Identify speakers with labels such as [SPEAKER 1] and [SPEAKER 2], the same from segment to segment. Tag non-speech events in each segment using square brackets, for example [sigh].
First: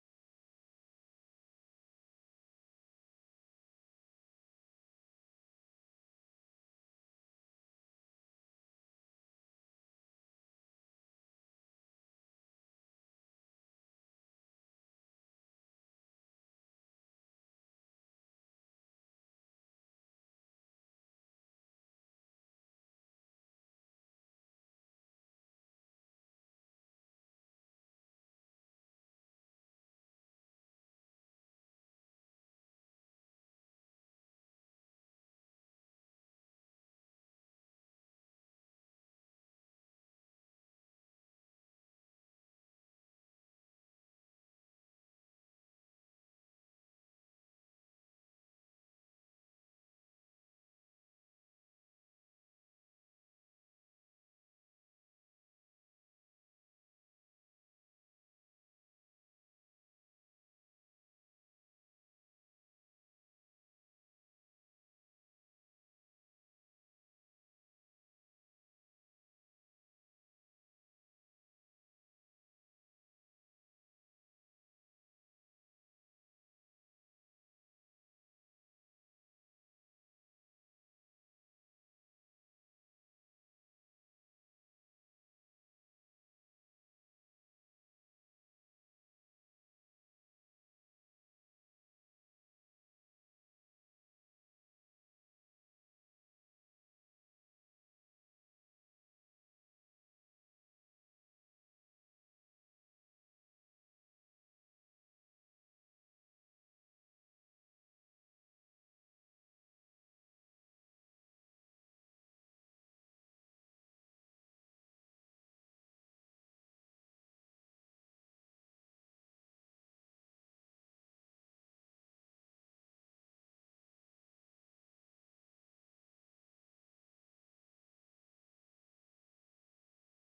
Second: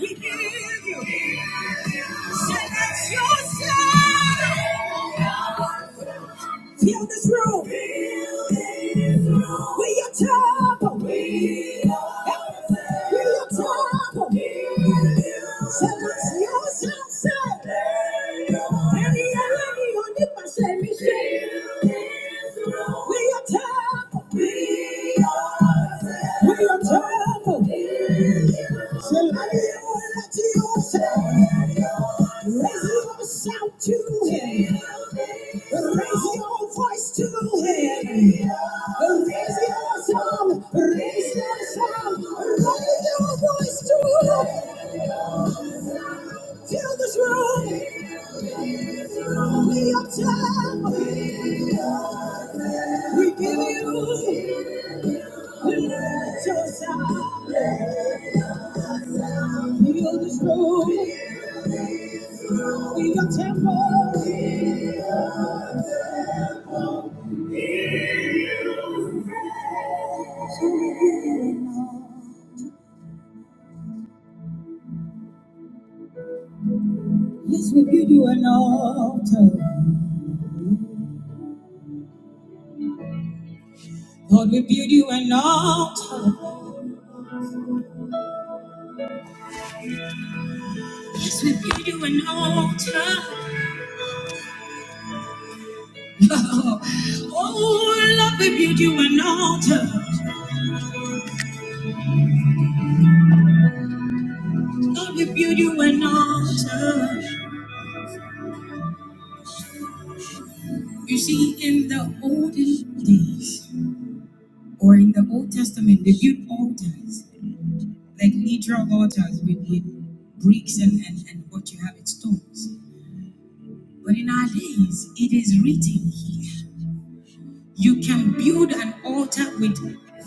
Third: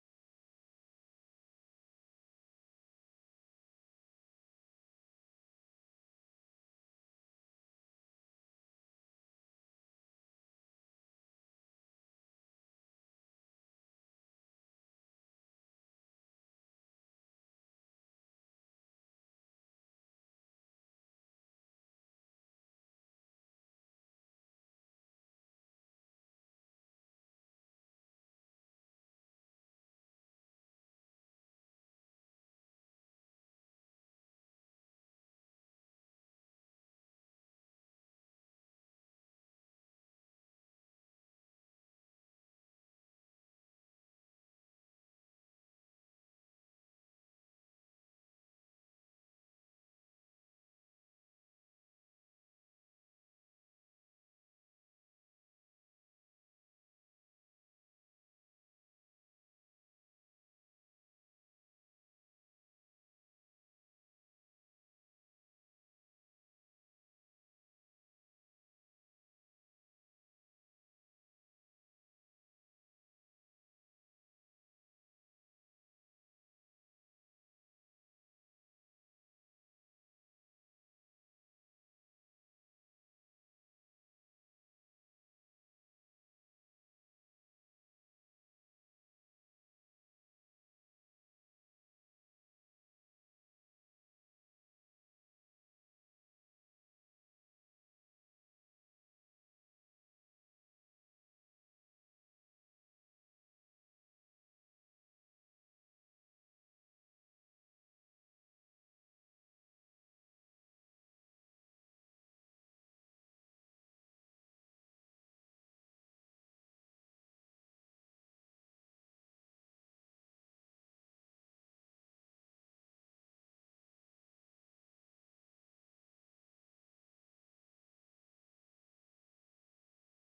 [SPEAKER 1] We give you. Send us yourself. Fill this room. We are temple. We are temple. Send us yourself. say. Any enemy we are temple. We are temple. Somebody will let you say, raise your shout to him. Raise your voice to him. Raise your song. Raise your song. Raise your voice to him. Fill this room. We are temple. We give you. Fill this room with your temple. Yes, we build you an altar. Lord, we build you an altar. Yes, we build you an altar. Oh, oh, Lord, we build you an altar. Lord, we build you an altar. You see, in the olden days, or in the Old Testament, they built altars. Like literal altars with with bricks and, and, and what you have in stones. But in our days, it is written here. You can build an altar with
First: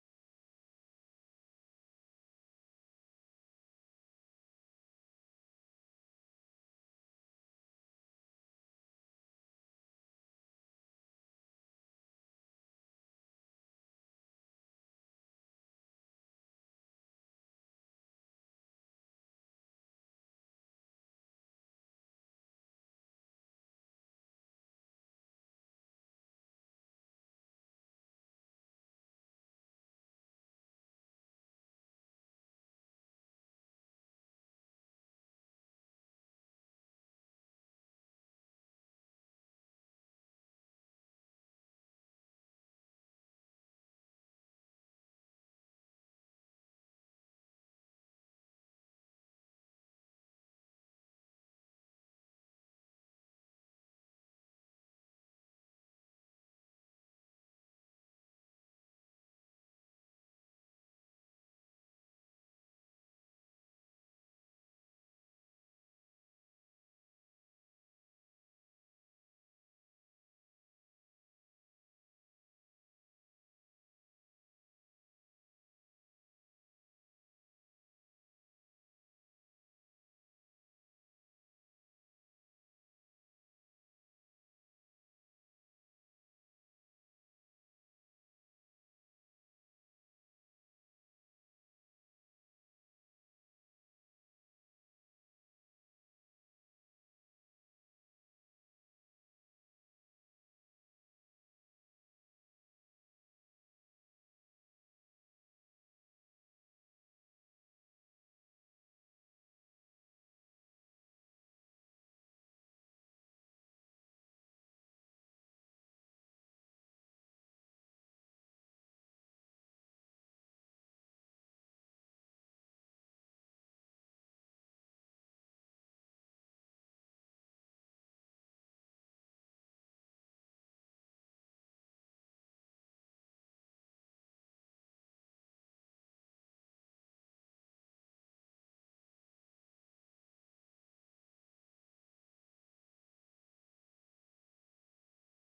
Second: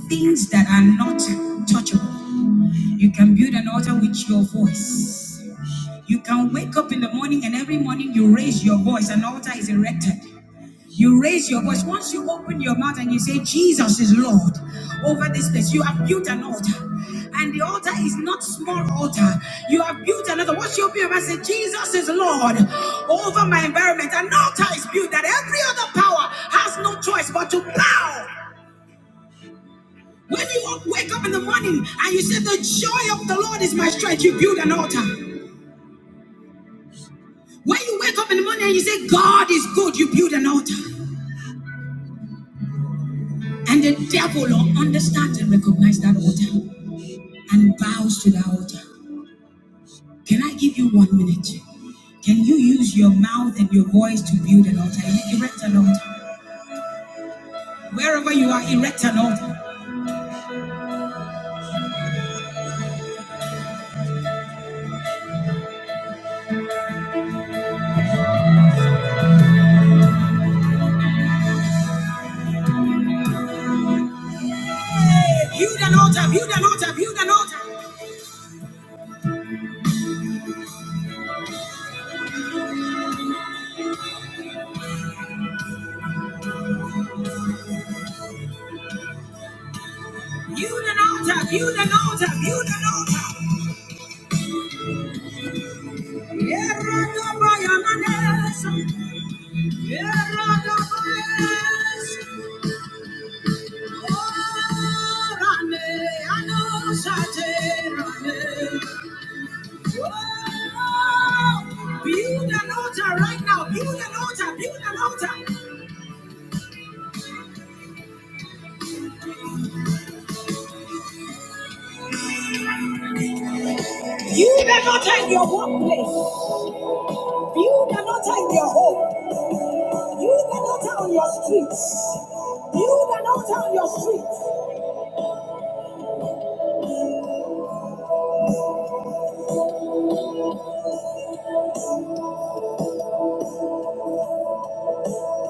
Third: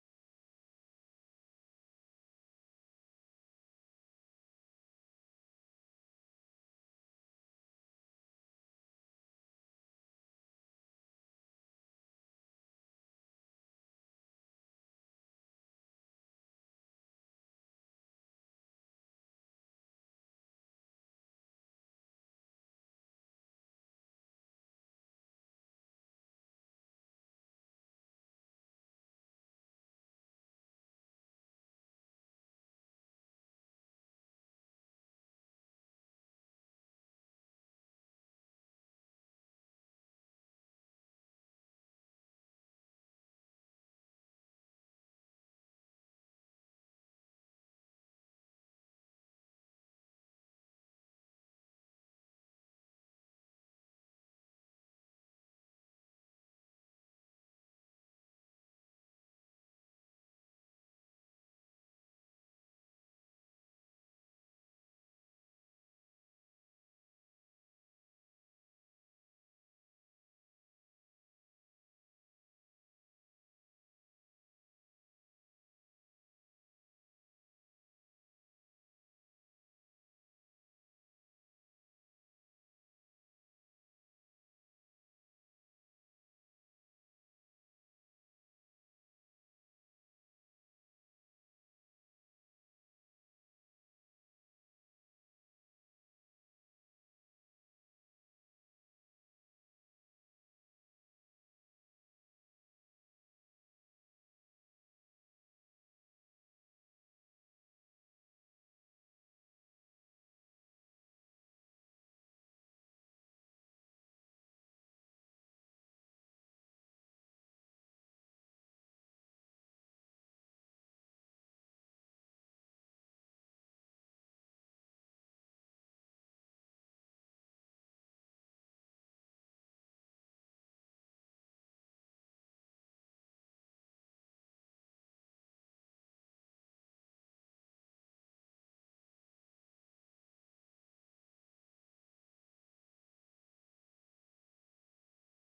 [SPEAKER 1] things that are not touchable. You can build an altar with your voice. You can wake up in the morning and every morning you raise your voice, an altar is erected. You raise your voice. Once you open your mouth and you say, Jesus is Lord over this place, you have built an altar. And the altar is not small altar. You have built another. Once you open your mouth and say, Jesus is Lord over my environment. An altar is built that every other power has no choice but to bow. When you wake up in the morning and you say, The joy of the Lord is my strength, you build an altar. When you wake up in the morning and you say, God is good, you build an altar. And the devil will understand and recognize that altar. and bows to the altar. Can I give you one minute? Can you use your mouth and your voice to build an altar? Erect an altar. Wherever you are, erect an altar. Hey, build an altar, build an altar, build an altar. Build an altar, build an altar, build an altar. Eradabayananesa, eradabayes, oraneanosate, Build an altar right now. Build an altar. Build an altar. Build an altar in your workplace. Build an altar in your home. Build an altar on your streets. Build an altar on your streets.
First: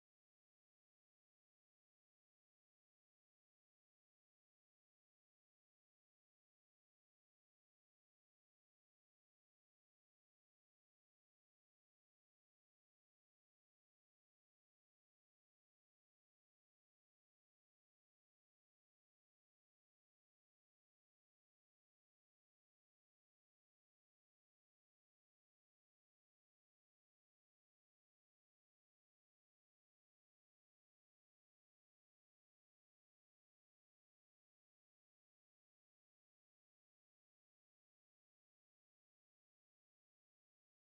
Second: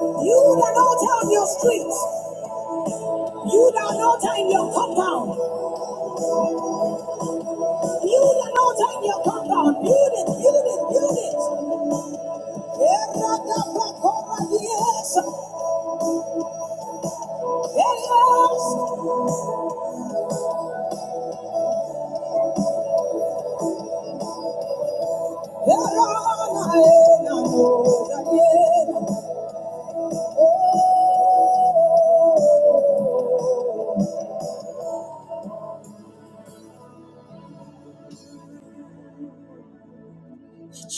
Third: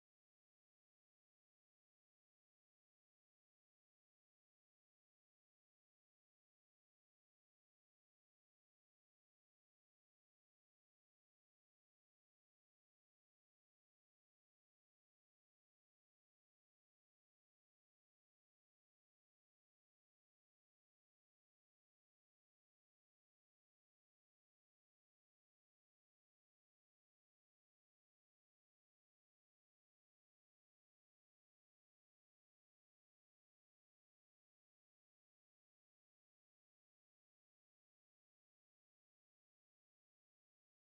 [SPEAKER 1] Build an altar on your streets. Build an altar in your compound. Build an altar in your compound. Build it. Build it. Build it. Yes. Yes. It's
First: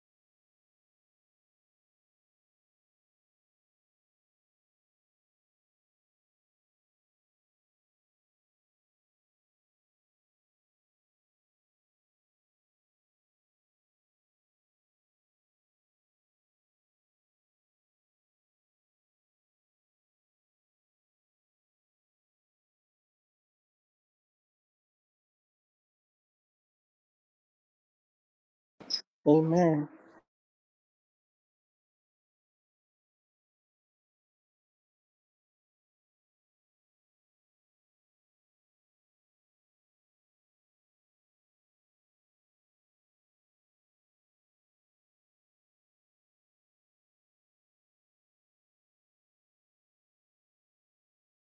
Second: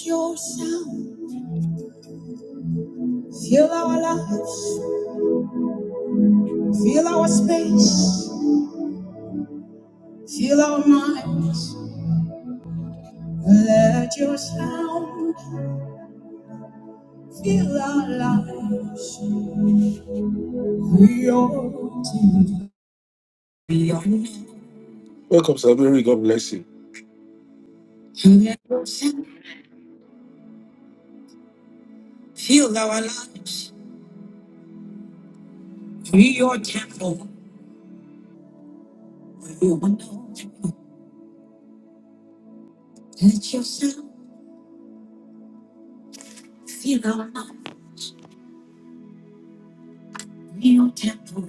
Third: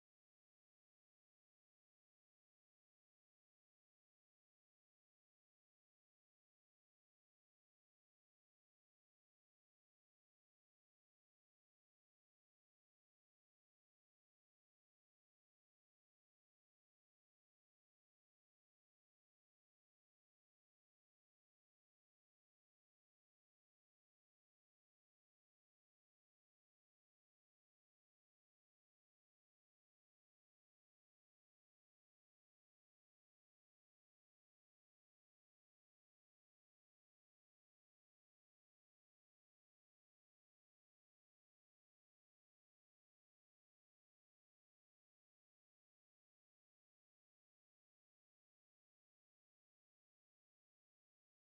[SPEAKER 1] your sound. Fill our lives, fill our space, fill our mind. Let your sound fill our life. We are to be on. Welcome, Sabiri. God bless you. Let your sound
[SPEAKER 2] Amen.
[SPEAKER 1] fill our lives. We are temple. We are no temple. Let your sound fill our life. We are temple.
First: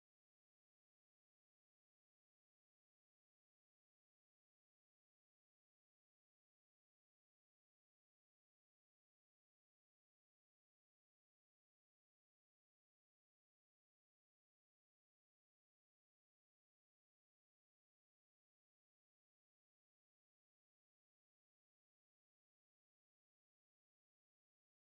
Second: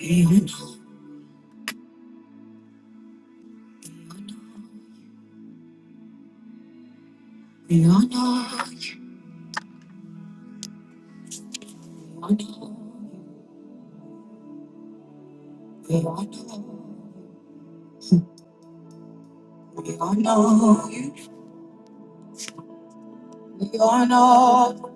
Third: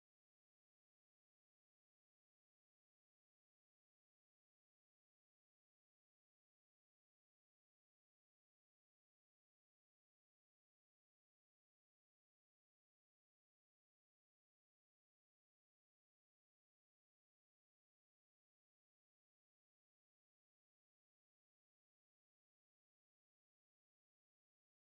[SPEAKER 1] We are no temple. We honor you, we honor you, we honor you, we honor you.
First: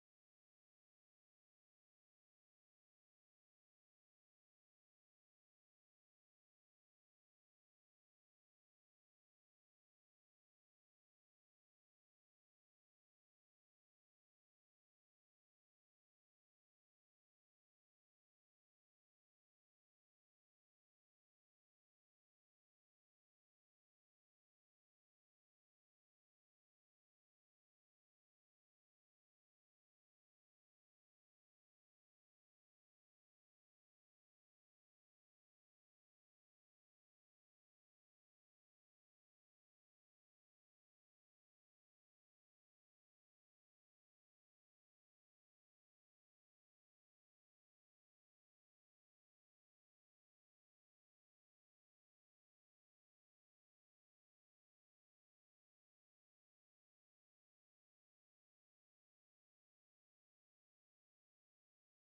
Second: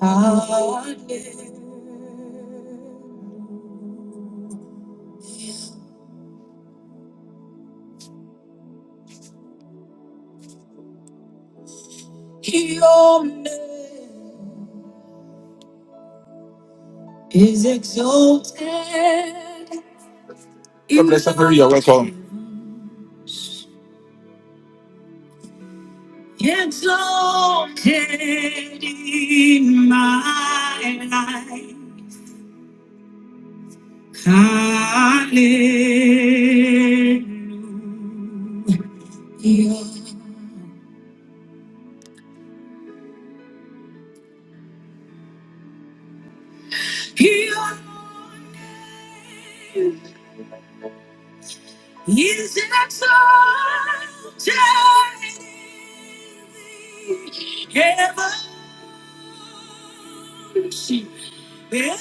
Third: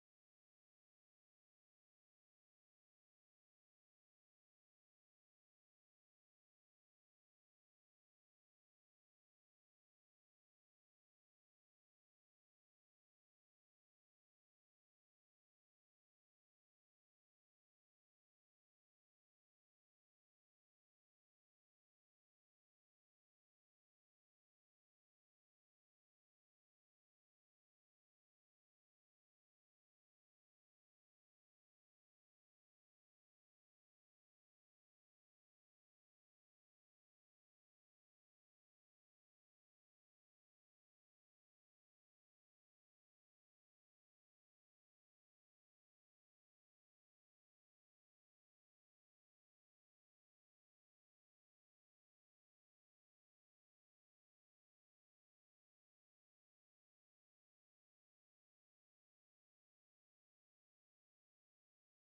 [SPEAKER 1] Our name, your name is exalted. God bless everybody, you're welcome. Exalted in my life. Hallelujah. Your name is exalted Heaven, she, and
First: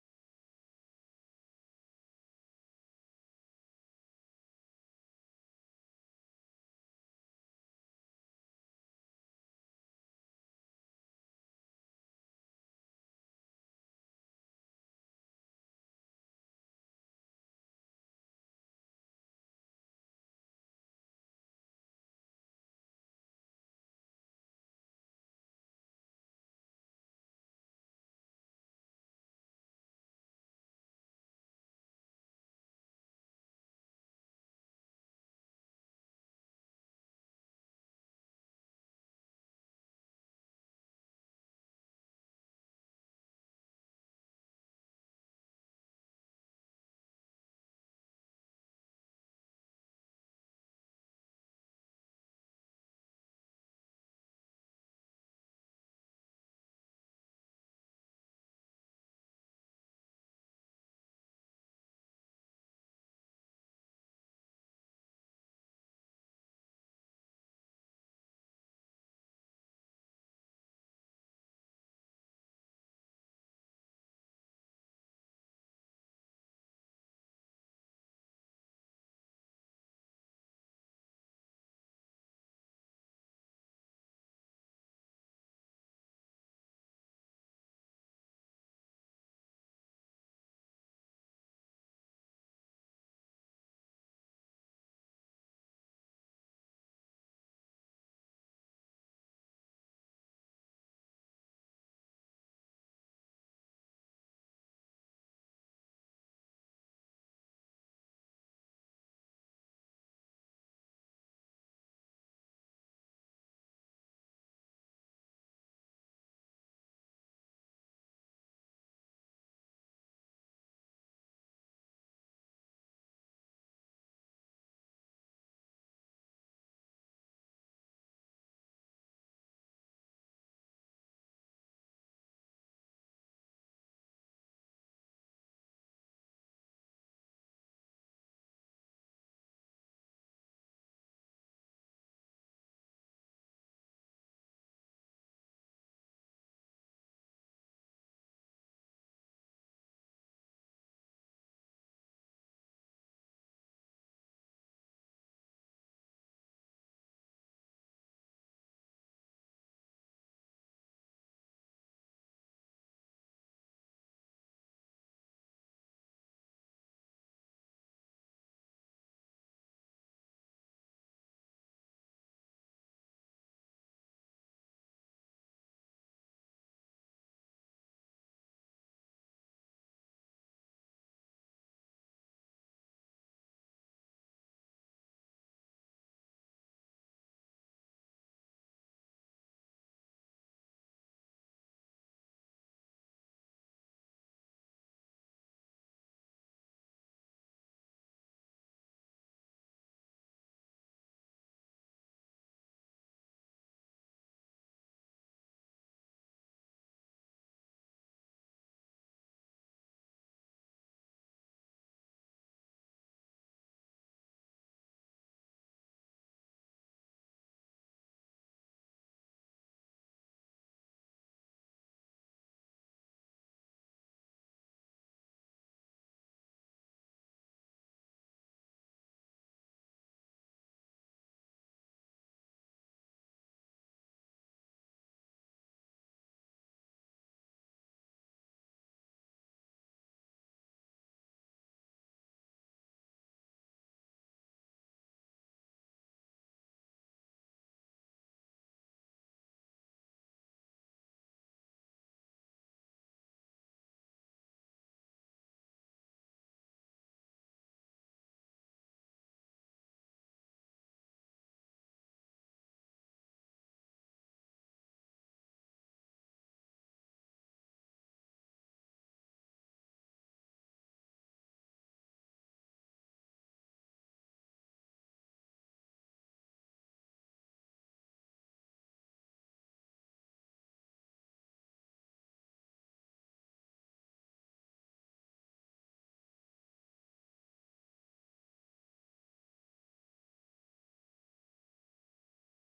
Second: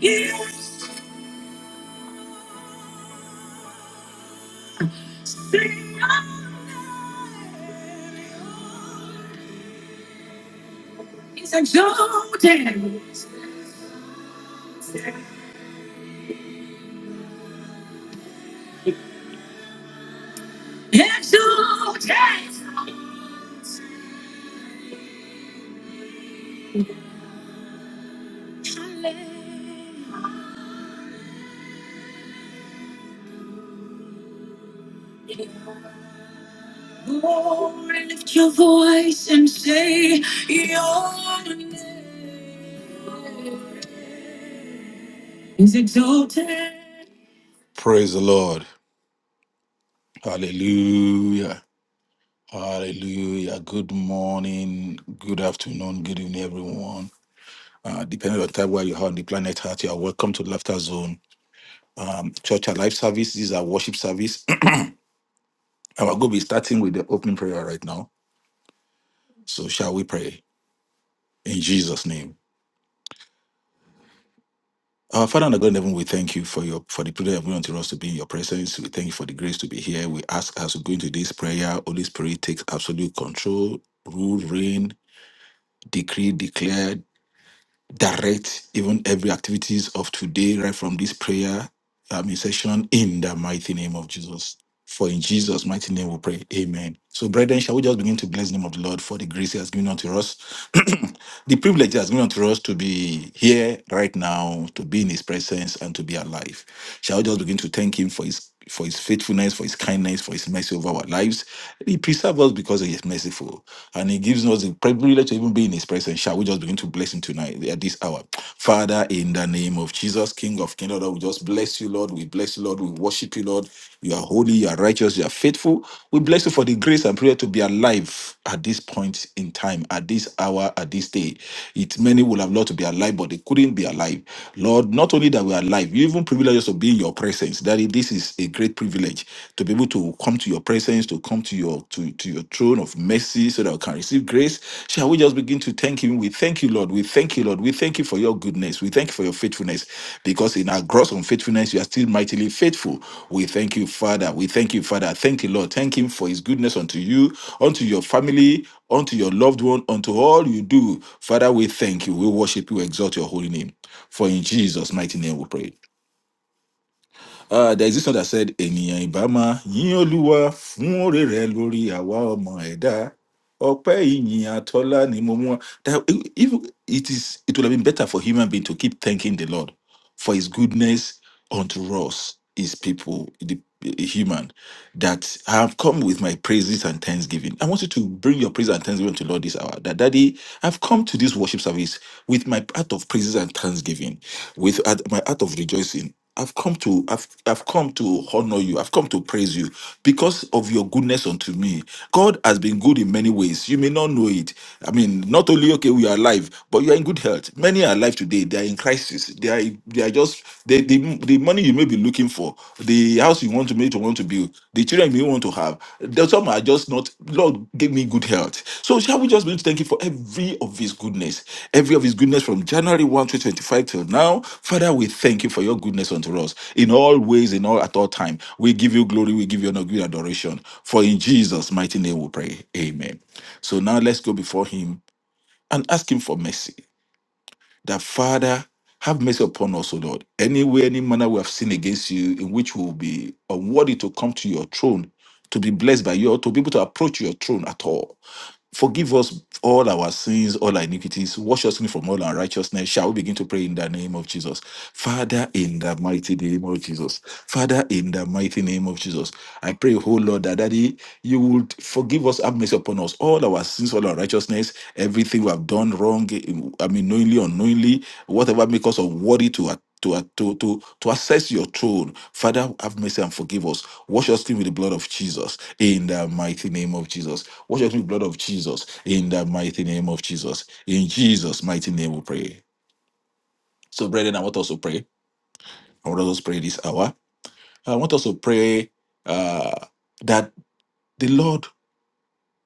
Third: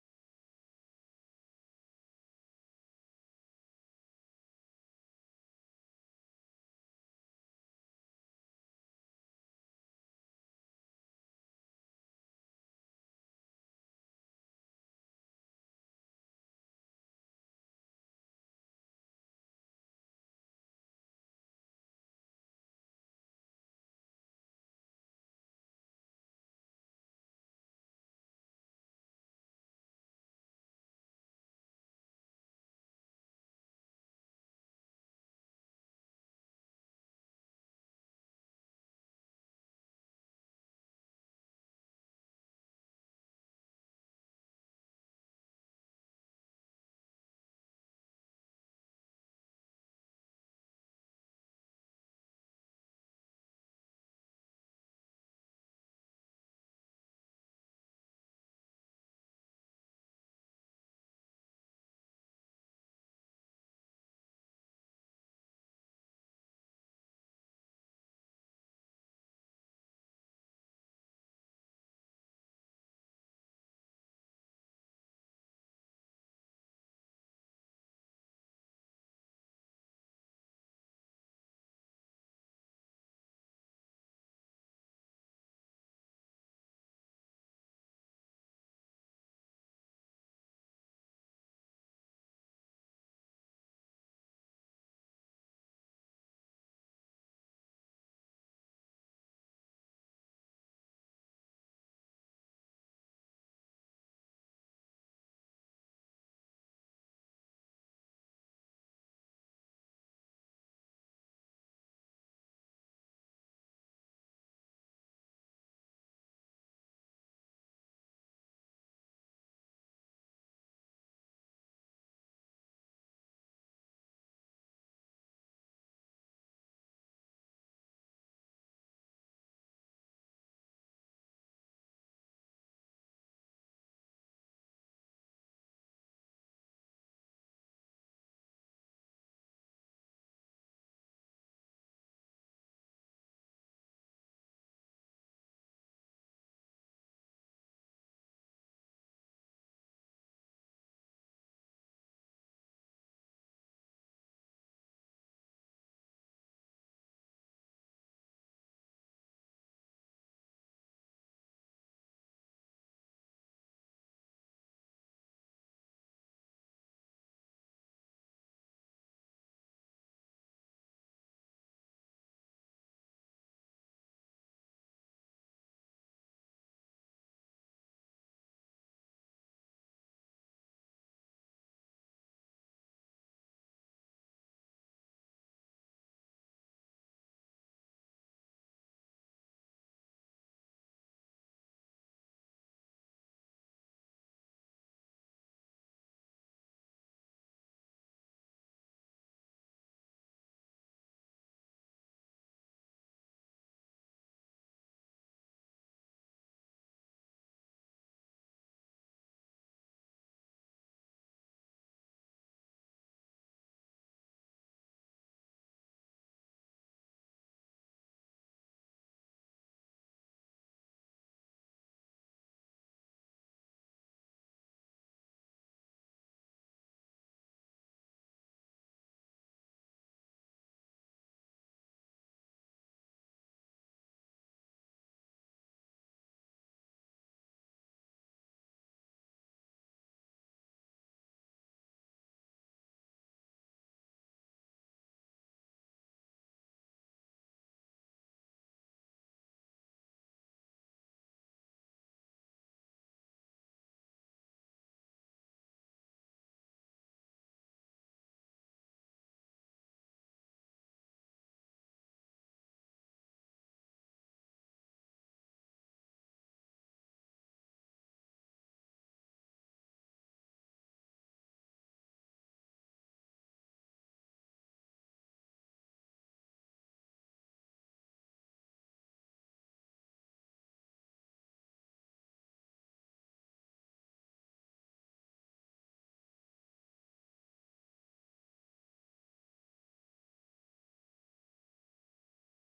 [SPEAKER 1] is is exalted, exalted. exalted." lift your "Your voice and say, your name is exalted. Praise the Lord. Hallelujah. Hallelujah. Good morning, good afternoon, good evening, everyone. Uh, depending on the time where you are on the planet Earth, you are welcome to Laughter Zone. Church and Life service. This is our worship service. [clears throat] And we're going to be starting with the opening prayer right now. So shall we pray in Jesus' name? Our Father and our God in heaven, we thank you for your for the prayer of unto us to be in your presence. We thank you for the grace to be here. We ask as we go into this prayer, Holy Spirit, take absolute control, rule, reign, decree, declare, direct even every activities of today right from this prayer um, session in the mighty name of jesus for in jesus mighty name we pray amen so brethren shall we just begin to bless the name of the lord for the grace he has given unto us [clears throat] the privilege he has given unto us to be here right now to be in his presence and to be alive shall we just begin to thank him for his for his faithfulness for his kindness for his mercy over our lives he preserves us because he is merciful and he gives us the privilege to even be in his presence. Shall we just begin to bless him tonight at this hour? Father, in the name of Jesus, King of Kingdom, Lord, we just bless you, Lord. We bless you, Lord. We worship you, Lord. You are holy, you are righteous, you are faithful. We bless you for the grace and prayer to be alive at this point in time, at this hour, at this day. It many would have loved to be alive, but they couldn't be alive. Lord, not only that we are alive, you even privilege us to be in your presence. Daddy, this is a great privilege privilege to be able to come to your presence, to come to your to, to your throne of mercy so that we can receive grace. Shall we just begin to thank him? We thank you, Lord. We thank you, Lord. We thank you for your goodness. We thank you for your faithfulness. Because in our gross unfaithfulness, you are still mightily faithful. We thank you, Father. We thank you, Father. Thank you, Lord. Thank him for his goodness unto you, unto your family, unto your loved one, unto all you do. Father, we thank you. We worship you, exalt your holy name. For in Jesus' mighty name we pray. Uh, there is this one that said, ènìyàn Ibama, máa yín olúwa fún òrè rẹ lórí àwa ọmọ ẹ̀dá. Ọpẹ́ ìyìn àtọ́lá ni mo mú wá." That if it is, it would have been better for human being to keep thanking the Lord for his goodness unto us, his people, the human, that I have come with my praises and thanksgiving. I want you to bring your praise and thanksgiving to the Lord this hour. That, Daddy, I've come to this worship service with my heart of praises and thanksgiving, with heart- my heart of rejoicing I've come to I've I've come to honor you. I've come to praise you because of your goodness unto me. God has been good in many ways. You may not know it. I mean, not only okay we are alive, but you are in good health. Many are alive today. They are in crisis. They are they are just the the, the money you may be looking for, the house you want to make to want to build, the children you may want to have have. There's some are just not. Lord give me good health. So shall we just be able to thank you for every of His goodness, every of His goodness from January 1 to 25 till now? Father, we thank you for your goodness unto us in all ways, in all at all time. We give you glory. We give you honor, we give you adoration. For in Jesus' mighty name we pray. Amen. So now let's go before Him and ask Him for mercy that Father, have mercy upon us, O Lord. Any way, any manner we have sinned against you, in which we will be unworthy to come to your throne, to be blessed by you, or to be able to approach your throne at all. Forgive us all our sins, all our iniquities, wash us clean from all unrighteousness. Shall we begin to pray in the name of Jesus? Father, in the mighty name of Jesus. Father, in the mighty name of Jesus. I pray, oh Lord, that Daddy, you would forgive us, have mercy upon us, all our sins, all our righteousness, everything we have done wrong, I mean, knowingly, unknowingly, whatever make us unworthy to to, uh, to, to, to access your throne. Father, have mercy and forgive us. Wash us clean with the blood of Jesus in the mighty name of Jesus. Wash us clean with the blood of Jesus in the mighty name of Jesus. In Jesus' mighty name we pray. So, brethren, I want us to pray. I want us to pray this hour. I want us to pray uh, that the Lord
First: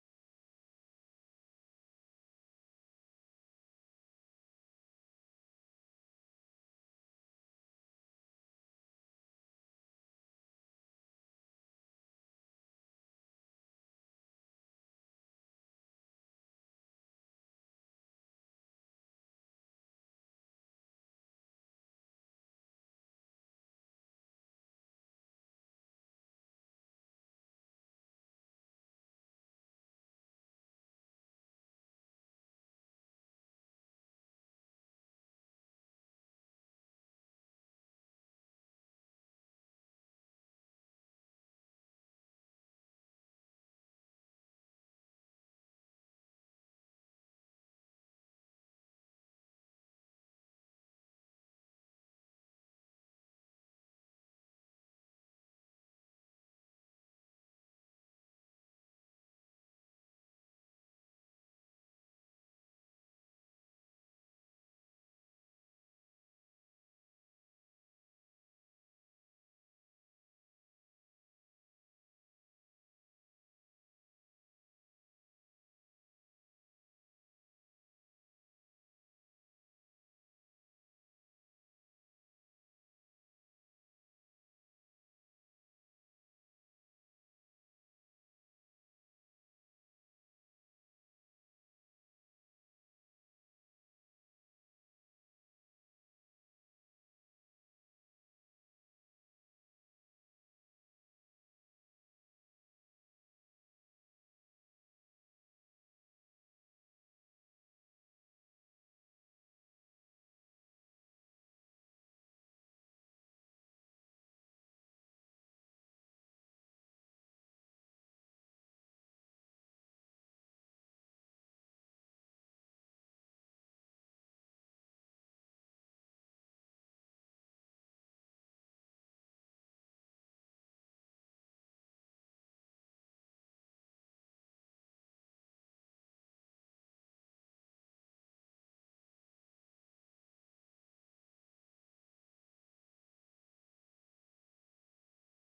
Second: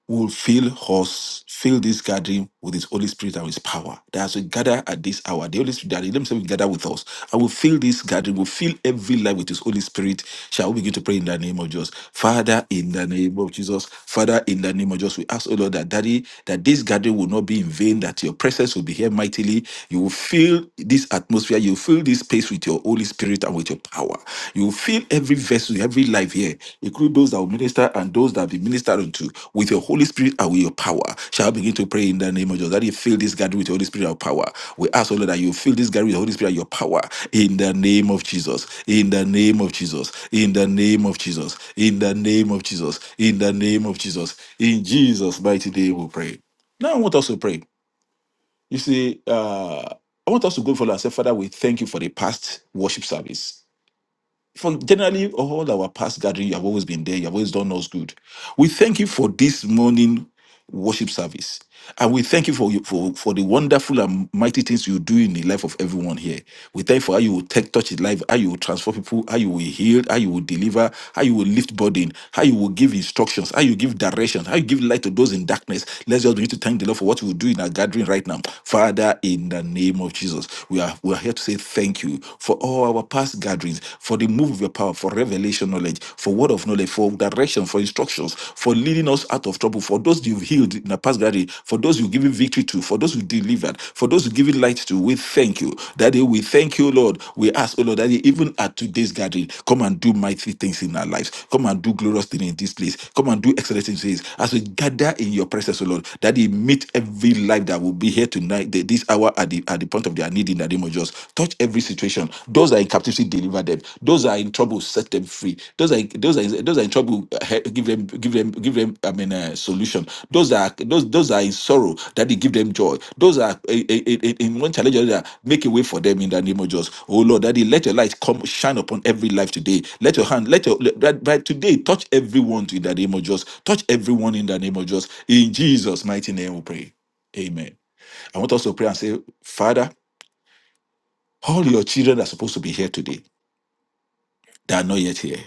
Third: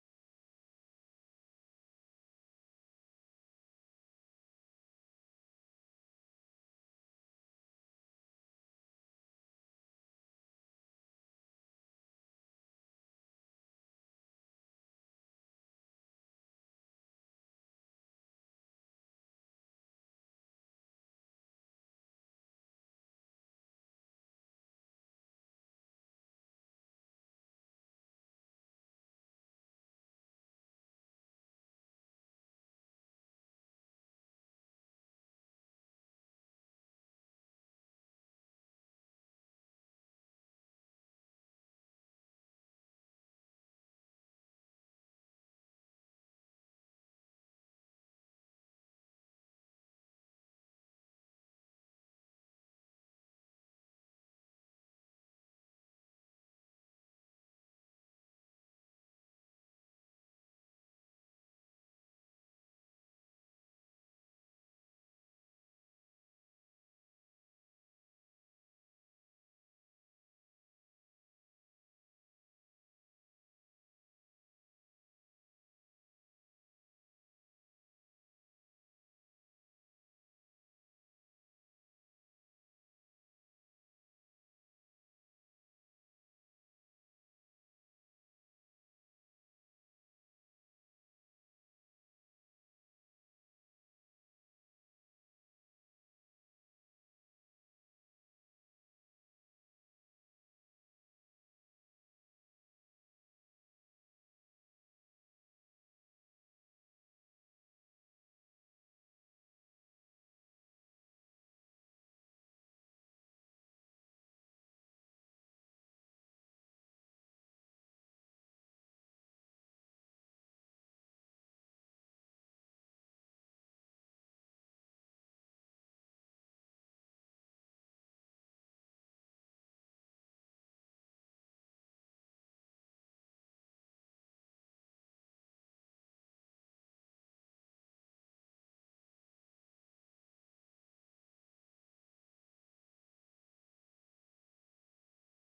[SPEAKER 1] will fill us, fill this gathering with his Holy Spirit and his power. That as we gather at this hour, the Holy Spirit, that let me say we gather with us. I will fill this gathering, will fill every life with his Holy Spirit. Shall we begin to pray in the name of Jesus? Father, in the name of Jesus, Father, in the name of Jesus, we ask, O Lord, that Daddy, that this gathering will not be in vain, that your presence will be here mightily. You will fill this atmosphere, you will fill this space with your Holy Spirit spirit and with your power. You will fill every vessel, every life here, including those that will minister and those that will be ministered unto, with your Holy Spirit and with your power. Shall I begin to pray in the name of Jesus? That you fill this gathering with your Holy Spirit and power. We ask, O Lord, that you fill this gathering with the Holy Spirit and your power. In the name of Jesus. In the name of Jesus. In the name of Jesus. In the name of Jesus. In the name of Jesus. In Jesus' mighty name we pray. Now I want us to pray. You see, uh, I want us to go forward and say, Father, we thank you for the past worship service from generally all our past gathering, you have always been there. You have always done us good. We thank you for this morning worship service. And we thank you for, you for for the wonderful and mighty things you do in the life of everyone here. We thank you for how you will take, touch his life, how you will transform people, how you will heal, how you will deliver, how you will lift burden, how you will give instructions, how you give direction, how you give light to those in darkness. Let's just begin to thank the Lord for what you will do in our gathering right now. Father, in the name of Jesus, we are we are here to say thank you for all our past gatherings, for the move of your power, for revelation knowledge, for word of knowledge, for direction, for instructions, for leading us out of trouble, for those you've healed in the past gathering, for those you've given victory to, for those you delivered, for those you given light to. We thank you. Daddy, we thank you, Lord. We ask, oh Lord, Daddy, even at today's gathering, come and do mighty things in our lives. Come and do glorious things in this place. Come and do excellent things as we gather in your presence, oh Lord. Daddy, meet every life that will be here tonight, th- this hour at the, at the point of their need in the name of Jesus. Touch every situation. Those that are in captivity, deliver them. Those that are in trouble, set them free. Those are those are those are in trouble, uh, he- give them give them give them. I mean, uh, solution. Those that are those those that are in sorrow, that they give them joy. Those that are eh, eh, eh, eh, in one challenge or another, make a way for them in the name of Jesus. Oh Lord, Daddy, let your light come shine upon every life today. Let your hand, let your let, that by today touch everyone in the name of Jesus. Touch everyone in the name of Jesus. In Jesus' mighty name, we pray. Amen. I want us to pray and say, Father. All your children are supposed to be here today. They are not yet here.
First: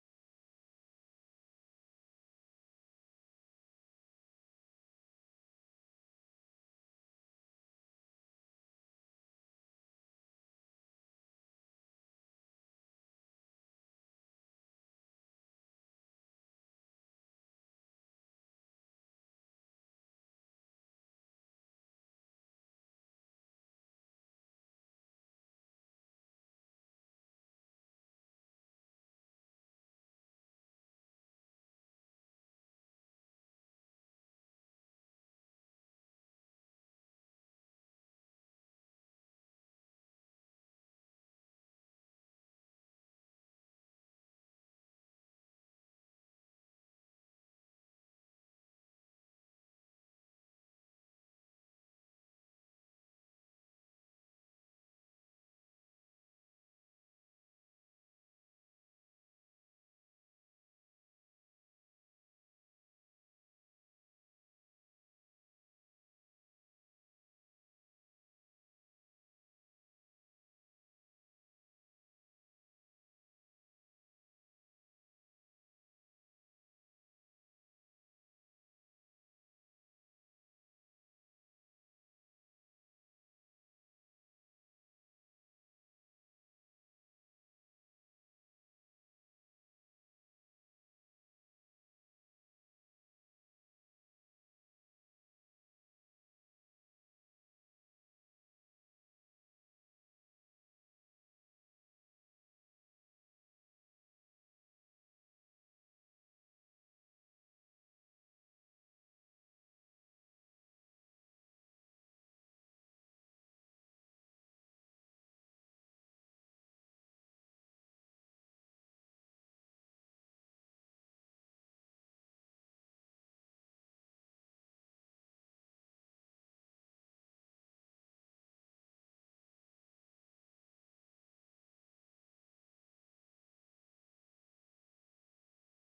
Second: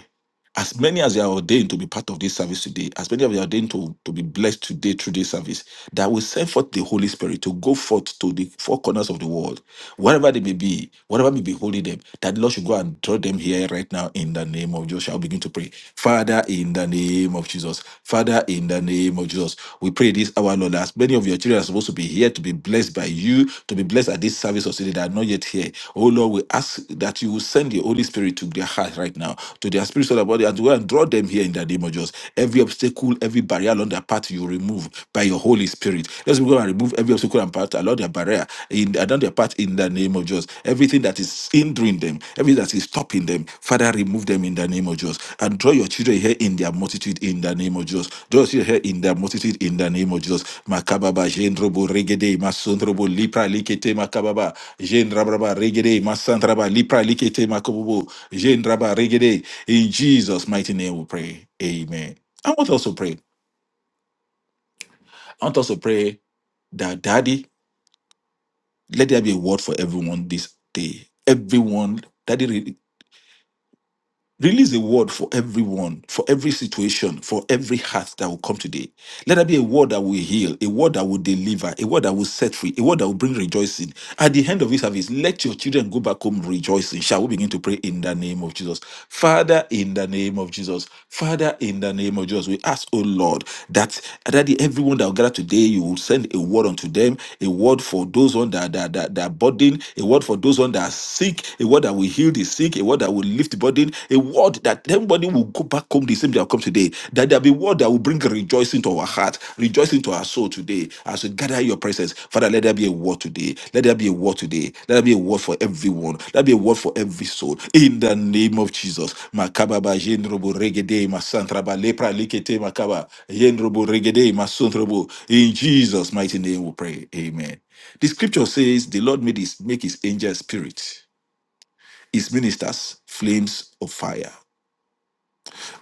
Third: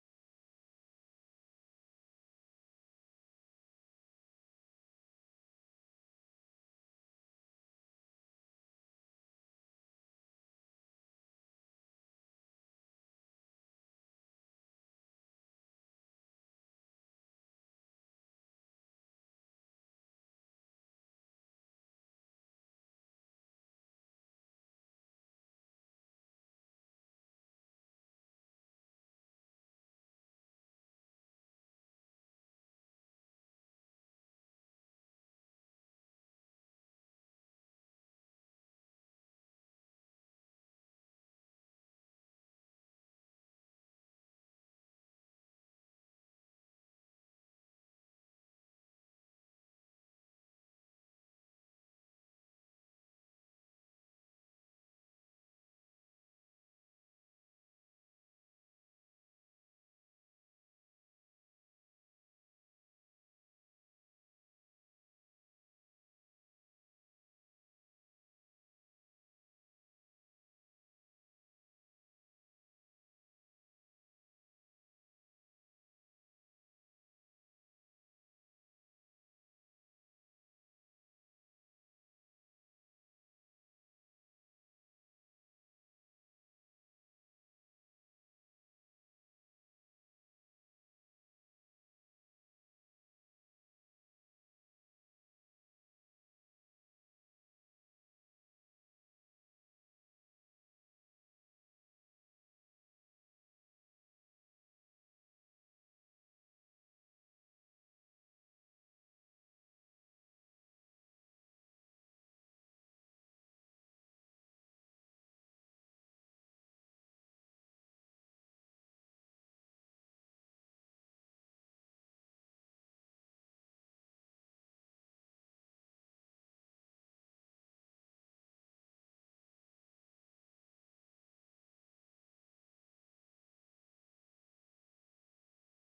[SPEAKER 1] As many as you are ordained to be part of this service today, as many of you are ordained to, to be blessed today through this service, that will send forth the Holy Spirit to go forth to the four corners of the world, wherever they may be, whatever may be holding them, that the Lord should go and draw them here right now in the name of Jesus. I'll begin to pray. Father, in the name of Jesus. Father, in the name of Jesus. We pray this hour, Lord, as many. Many of your children are supposed to be here to be blessed by you, to be blessed at this service of city that are not yet here. Oh Lord, we ask that you will send the Holy Spirit to their heart right now, to their spirit, soul, and body, and to go and draw them here in the name of Jesus. Every obstacle, every barrier along their path, you remove by your Holy Spirit. Let's go and remove every obstacle and path along their barrier in along their path in the name of Jesus. Everything that is hindering them, everything that is stopping them, Father, remove them in the name of Jesus. And draw your children here in their multitude in the name of Jesus. Draw your children here in their multitude in the name of Jesus. Makababa, Jendrobo, Regede, Masondrobo, Lipra, Likete, Makababa, Jendrabraba, Regede, Masandraba, Lipra, Likete, Makobobo, Jendraba, Regede. In Jesus' mighty name we pray. Amen. I want to also pray. I want to also pray that, Daddy, let there be a word for everyone this day. Everyone, Daddy, Release a word for everyone, for every situation, for every heart that will come today. Let there be a word that will heal, a word that will deliver, a word that will set free, a word that will bring rejoicing. At the end of this service, let your children go back home rejoicing. Shall we begin to pray in the name of Jesus? Father, in the name of Jesus, Father, in the name of Jesus, we ask, oh Lord, that that everyone that will gather today, you will send a word unto them, a word for those on that that, that, that are burdened, a word for those on that are sick, a word that will heal the sick, a word that will lift the burden, a word that them Somebody will go back home the same day I come today. That there'll be word that will bring rejoicing to our heart, rejoicing to our soul today as we gather in your presence. Father, let there be a word today. Let there be a word today. Let there be a word for everyone. Let there be a word for every soul. In the name of Jesus. Makababa jendrobo regede masantraba lepra likete makaba jendrobo regede masantrobo. In Jesus' mighty name we pray. Amen. The scripture says the Lord made his, make his angel spirit, his ministers flames of fire.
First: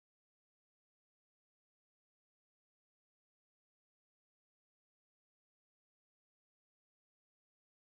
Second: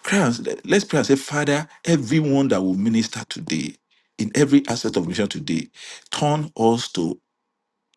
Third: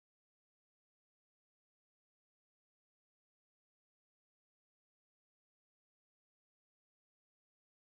[SPEAKER 1] Pray and, let's pray and say, Father, everyone that will minister today, in every aspect of mission today, turn us to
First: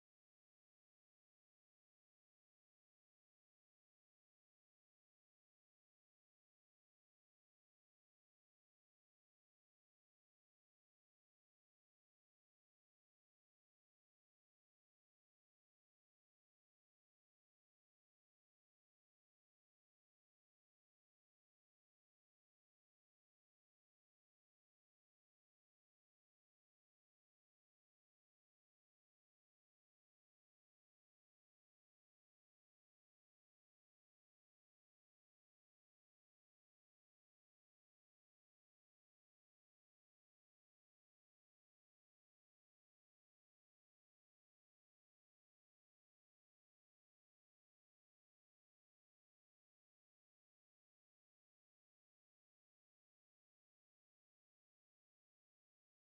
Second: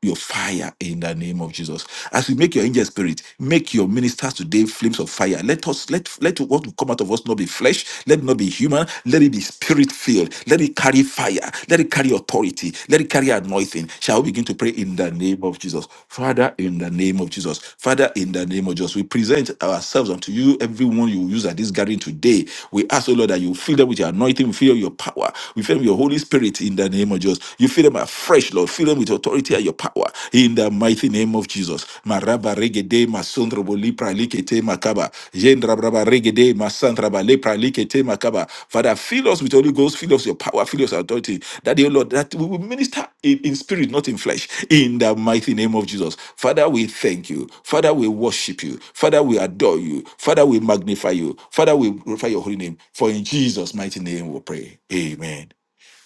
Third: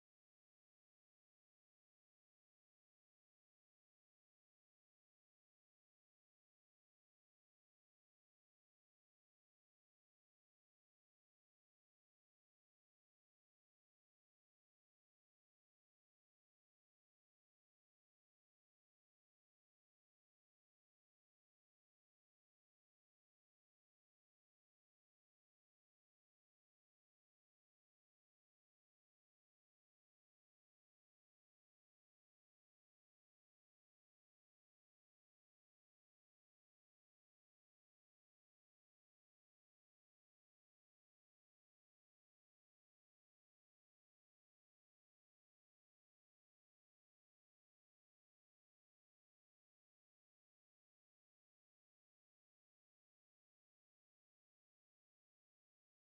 [SPEAKER 1] your fire in the name of Jesus. As we make your angel spirit, make your ministers today flames of fire. Let us let let what will come out of us not be flesh, let it not be human, let it be spirit filled. Let it carry fire, let it carry authority, let it carry anointing. Shall we begin to pray in the name of Jesus? Father, in the name of Jesus, Father, in the name of Jesus, we present ourselves unto you, everyone you use at this gathering today. We ask, O Lord, that you fill them with your anointing, fill your power, we fill them with your Holy Spirit in the name of Jesus fill them afresh, Lord. Fill them with authority and your power. In the mighty name of Jesus. Maraba regede masondrobo lipra likete makaba. Jendrabraba regede masandraba lepra likete makaba. Father, fill us with Holy Ghost. Fill us with your power. Fill us with authority. That, dear Lord, that we will minister in, in spirit, not in flesh. In the mighty name of Jesus. Father, we thank you. Father, we worship you. Father, we adore you. Father, we magnify you. Father, we glorify your holy name. For in Jesus' mighty name we pray. Amen.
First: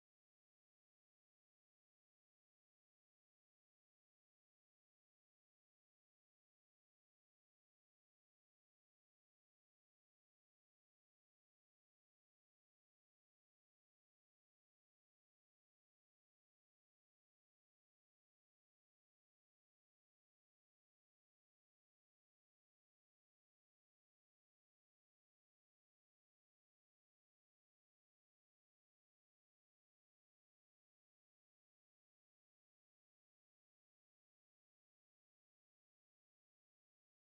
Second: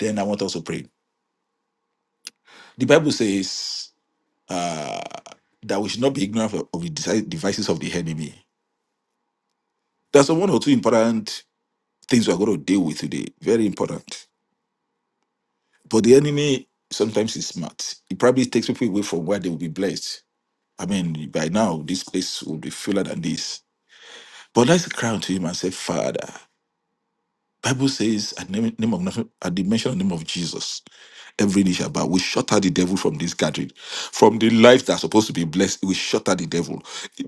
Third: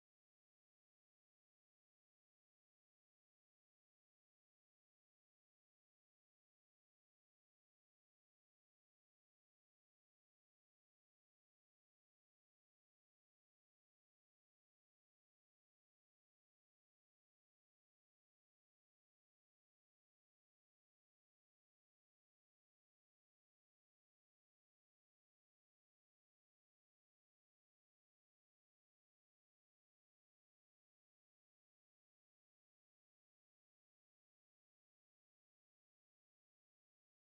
[SPEAKER 1] Then I want us to pray. The Bible says uh, that we should not be ignorant of, of the deci- devices of the enemy. There's one or two important things we're going to deal with today. Very important. But the enemy sometimes is smart. It probably takes people away from where they will be blessed. I mean, by now, this place will be fuller than this. But let's cry unto him and say, Father. Bible says at name, name of nothing- at the mention of the name of Jesus, every knee shall bow. We shatter the devil from this gathering, from the lives that are supposed to be blessed. We shatter the devil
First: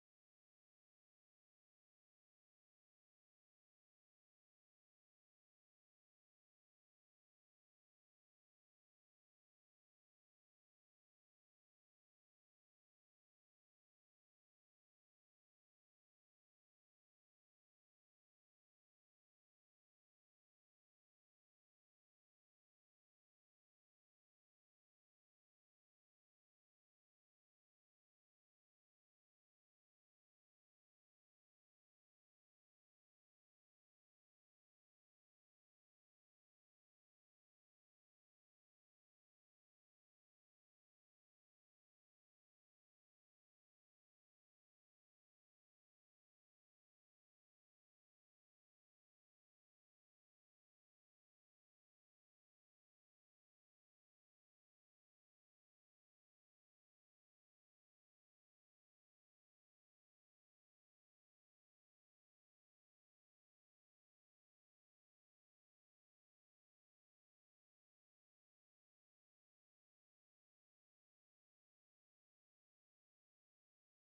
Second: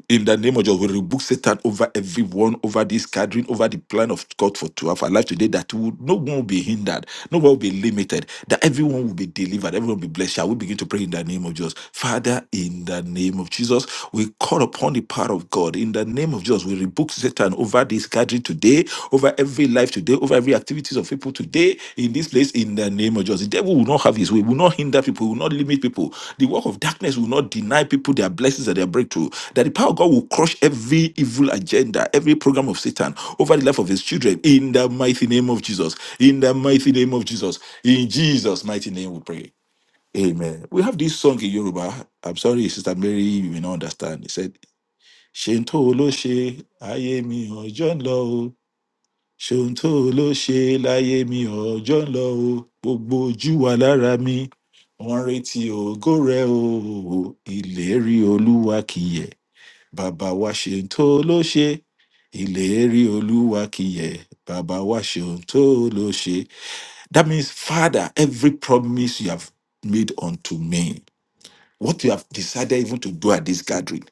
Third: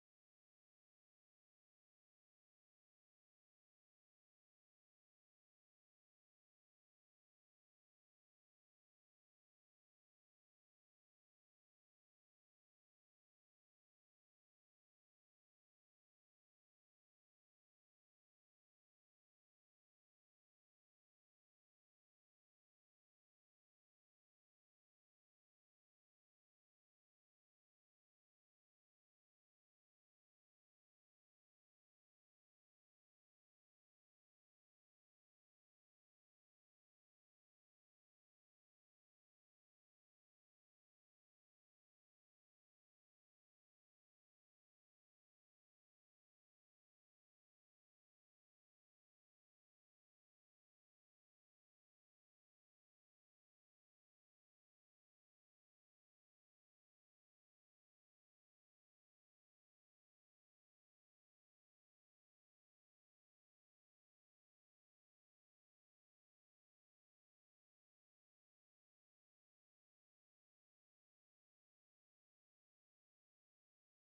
[SPEAKER 1] in the name of Jesus. We rebuke Satan over everyone, over this gathering, over the plan of God for to have our life today. That will, no one will be hindered, no one will be limited. That everyone will be delivered, everyone will be blessed. Shall we begin to pray in the name of Jesus, Father? In the name of Jesus, we call upon the power of God. In the name of Jesus, we rebuke Satan over this gathering today, over every life today, over every activities of people today in this place. In the name of Jesus, the devil will not have his way. Will not hinder people. Will not limit people. The work of darkness will not deny people their blessings and their breakthrough. That the power of God will crush every evil agenda, every program of Satan over the life of his children. In the mighty name of Jesus. In the mighty name of Jesus. In Jesus' mighty name, we pray. Amen. We have this song in Yoruba. I'm sorry, Sister Mary, you may not understand. He said ṣeun tó o ló ṣe ayé mi ọjọ́ ń lọ o ṣeun tó o ló ṣe láyé mi ọjọ́ ń lọ o gbogbo ojú wa lára mi wọ́n ń retí ògo rẹ o ìlérí olúwa kìyẹ bàbá wa ṣeun tó o ló ṣe ìlérí olúwa kìyẹ bàbá wa ṣeun tó o ló ṣe. that means father every promise you have made unto me what you have decided even to do at this gathering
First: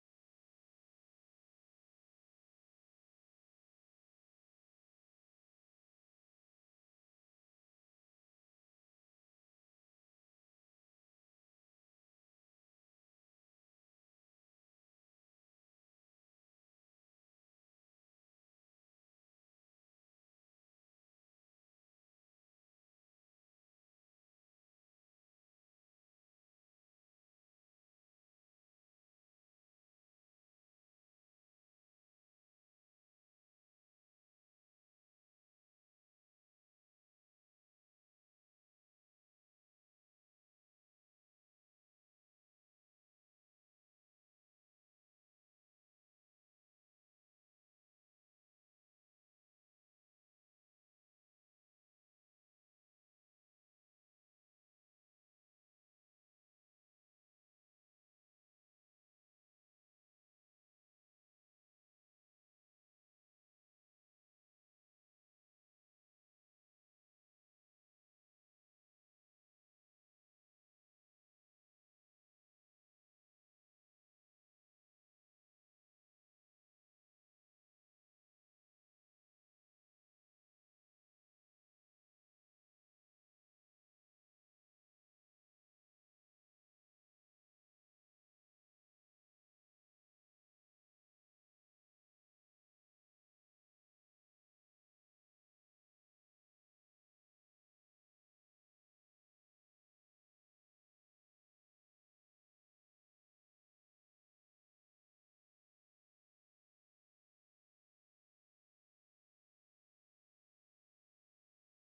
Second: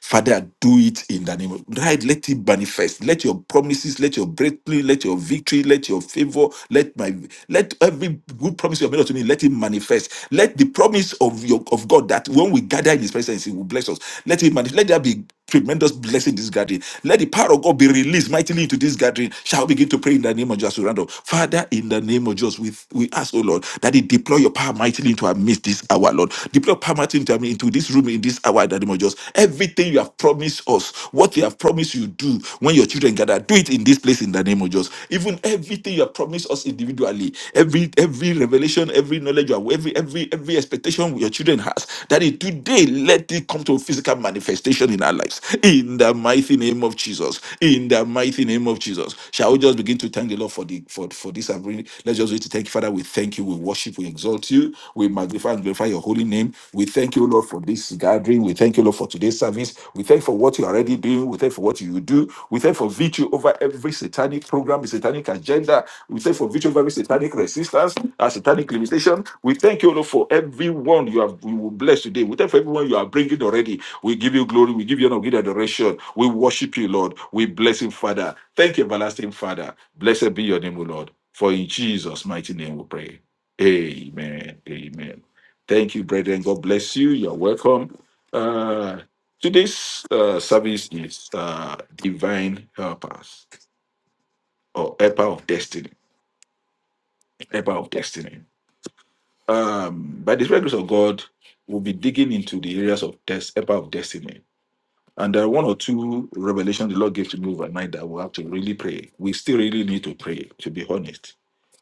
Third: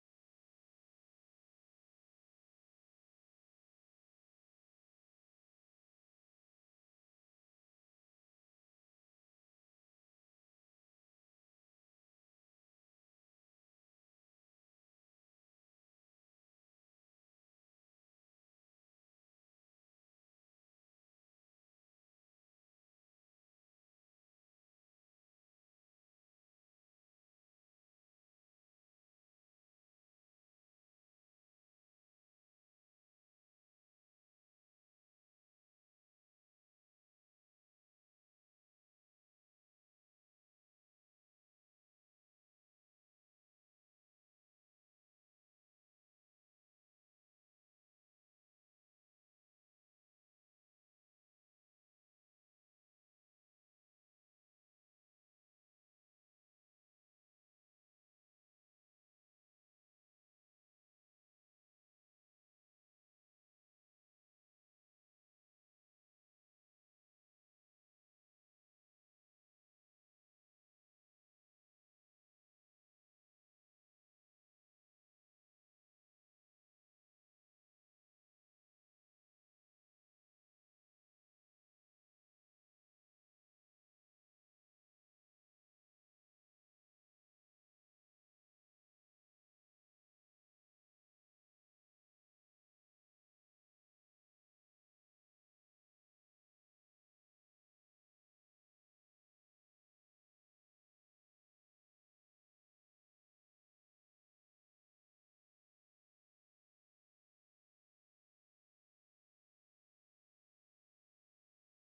[SPEAKER 1] Father, do it in the name of right. Let it manifest. Let your promises, let your breakthrough, let your victory, let your favor, let my let every good promise you have made unto me, let it manifest. Let the promise of your of God that when we gather in his presence, he will bless us. Let it manifest. Let there be tremendous blessing in this gathering. Let the power of God be released mightily into this gathering. Shall we begin to pray in the name of Jesus? We round up. Father, in the name of Jesus, we, we ask, oh Lord, that He deploy your power mightily into our midst this hour, Lord. Deploy your power mightily into our midst to this room in this hour in the name of Jesus. Everything you have promised us, what you have promised you do when your children gather, do it in this place in the name of Jesus. Even everything you have promised us individually, every every revelation, every knowledge, you have- every every every expectation your children has, that it today let it come to physical manifestation in our lives. In the mighty name of Jesus. In the mighty name of Jesus. Shall we just begin to thank the Lord for the for, for this? and bring- Let's just wait to thank you, Father. We thank you. We worship. We exalt you. We magnify magnify and glorify your holy name. We thank you, Lord, for this gathering. We thank you, Lord, for today's service. We thank you for what you're already doing. We thank you for what you will do. We thank you for victory over every satanic program, satanic agenda. We thank you for victory over every satanic resistance, and satanic limitation. We thank you, Lord, for everyone you have we will bless today. We thank you for everyone you are bringing already. We give you glory. We give you honor. We give you adoration. We worship you, Lord. We bless you, Father. Thank you, everlasting Father. Blessed be your name, O Lord. For in Jesus' mighty name we pray. Amen. Amen. Thank you, brethren. God bless you. You're welcome. Uh, today's uh, service is uh, Divine Helpers or Helper of Destiny. Helper of Destiny. Um, by the grace of God, we'll be digging into the areas of test, Helper of Destiny. And there are one or two revelations the Lord gave to me overnight that we'll have to really pray. We still really need to pray, to be honest.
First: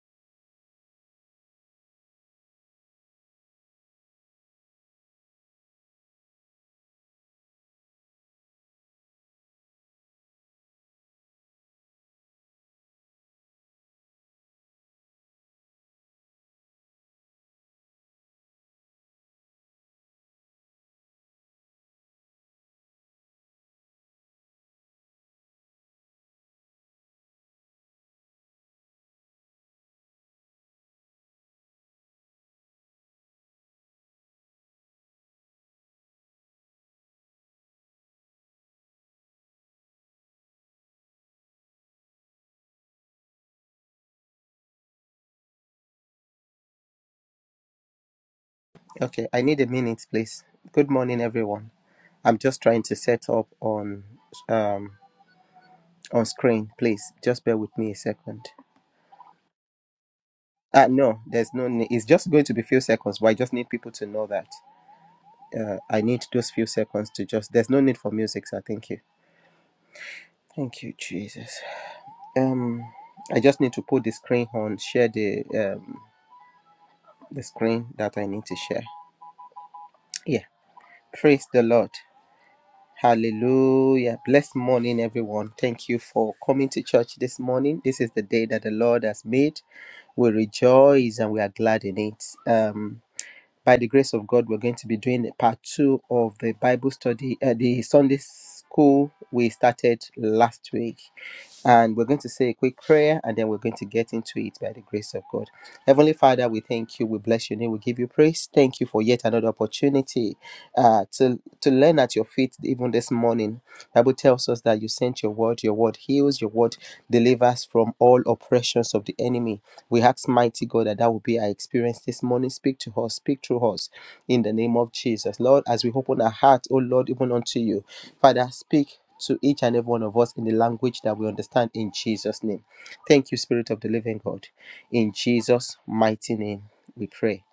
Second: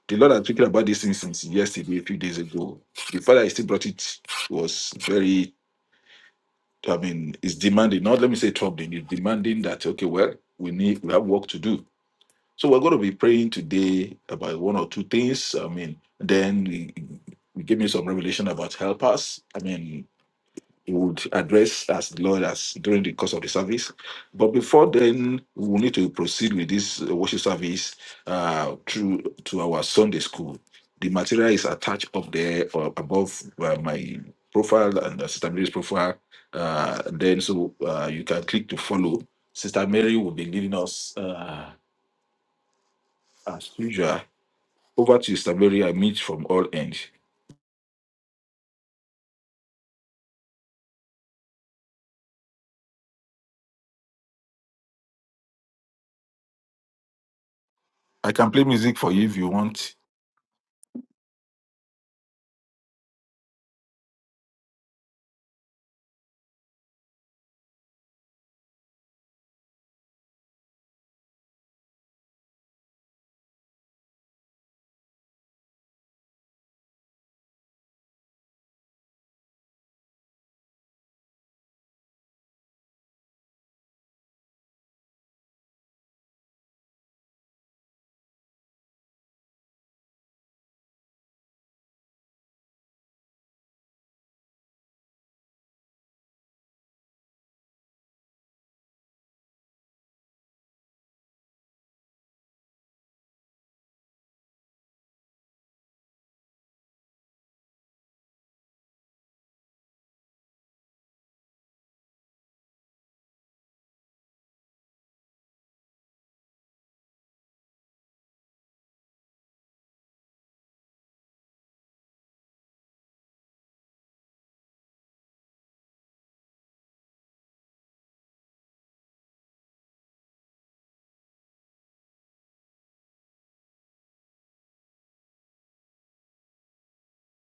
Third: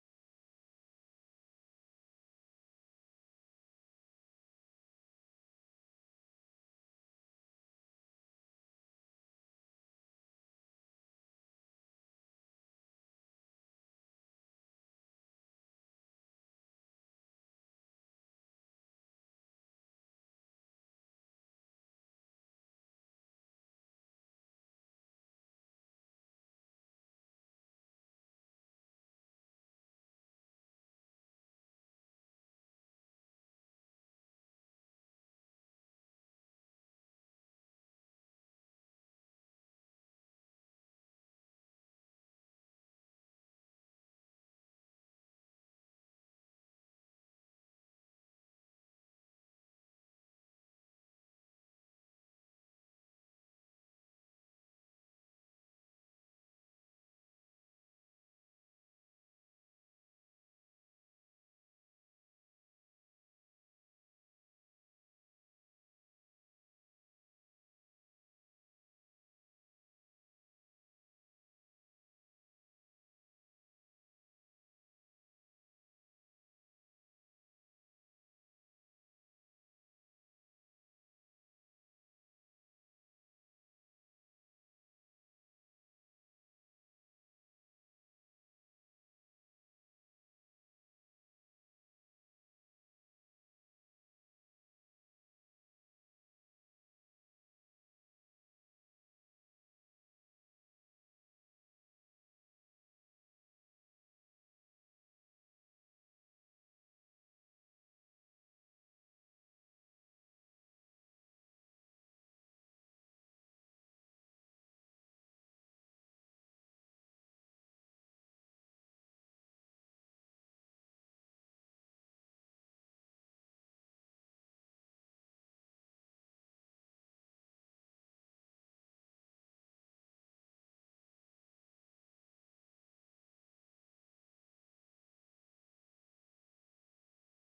[SPEAKER 1] The Lord had spoken about this thing since yesterday, a few days ago. The Father still brought it was very I mean, it's demanding, not let me say troubling, it's demanding that, okay, well, we need, we have work to do. So we're going to be praying today about one or two things. I mean, then we, we give me some revelation about helpers. I mean, we would address as the Lord as during the course of the service. But before then, we will need to proceed with this uh, worship service uh, through to our Sunday school. The material is attached up there or above uh, my profile and uh, Sister Mary's profile. Uh, then, so uh, you can click to follow. Sister Mary will be leading us uh, as usual. Over to Sister Mary. I meet from all ends.
[SPEAKER 2] Okay, I need a minute, please. Good morning, everyone. I'm just trying to set up on um on screen, please. Just bear with me a
[SPEAKER 1] I
[SPEAKER 2] second.
[SPEAKER 1] can play music for you if you want.
[SPEAKER 2] Uh no, there's no need. It's just going to be few seconds, but I just need people to know that uh, I need those few seconds to just. There's no need for music, sir. Thank you. Thank you, Jesus. Um, I just need to put the screen on, share the um the screen that I need to share. Yeah, praise the Lord. Hallelujah. Blessed morning, everyone. Thank you for coming to church this morning. This is the day that the Lord has made. We rejoice and we are glad in it. Um, by the grace of God, we're going to be doing part two of the Bible study, uh, the Sunday school we started last week. And we're going to say a quick prayer and then we're going to get into it by the grace of God. Heavenly Father, we thank you. We bless your name. We give you praise. Thank you for yet another opportunity uh, to, to learn at your feet even this morning. Bible tells us that you sent your word. Your word heals. Your word delivers from all oppressions of the enemy. We ask mighty God that that will be our experience this morning. Speak to us. Speak through us in the name of Jesus. Lord, as we open our heart, oh Lord, even unto you. Father, speak to each and every one of us in the language that we understand in Jesus' name. Thank you, Spirit of the Living God. In Jesus' mighty name, we pray.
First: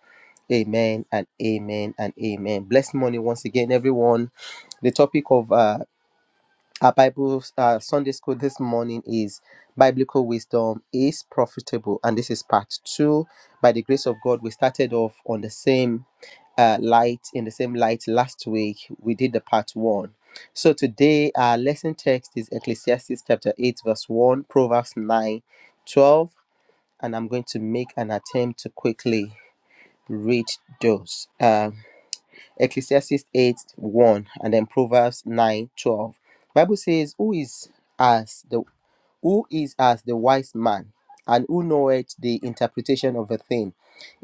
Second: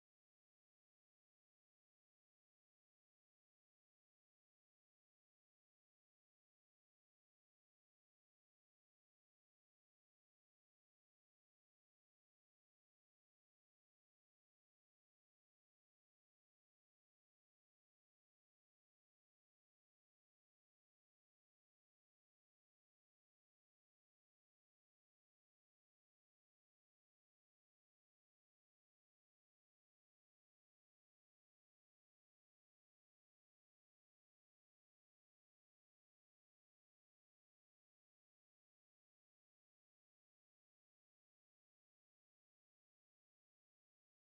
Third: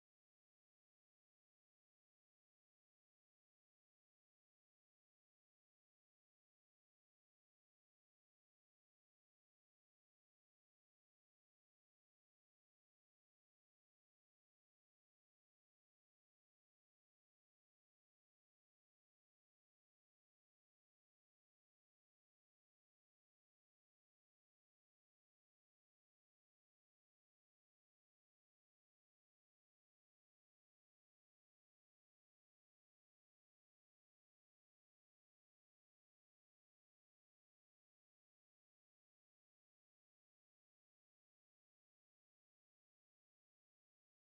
[SPEAKER 2] Amen and amen and amen. Blessed morning once again, everyone. The topic of uh, our Bible uh, Sunday school this morning is Biblical Wisdom is Profitable. And this is part two. By the grace of God, we started off on the same uh, light in the same light last week we did the part one so today our lesson text is ecclesiastes chapter 8 verse 1 proverbs 9, 12, and i'm going to make an attempt to quickly read those um, ecclesiastes 8 1 and then proverbs 9 12. bible says who is as the who is as the wise man, and who knoweth the interpretation of a thing.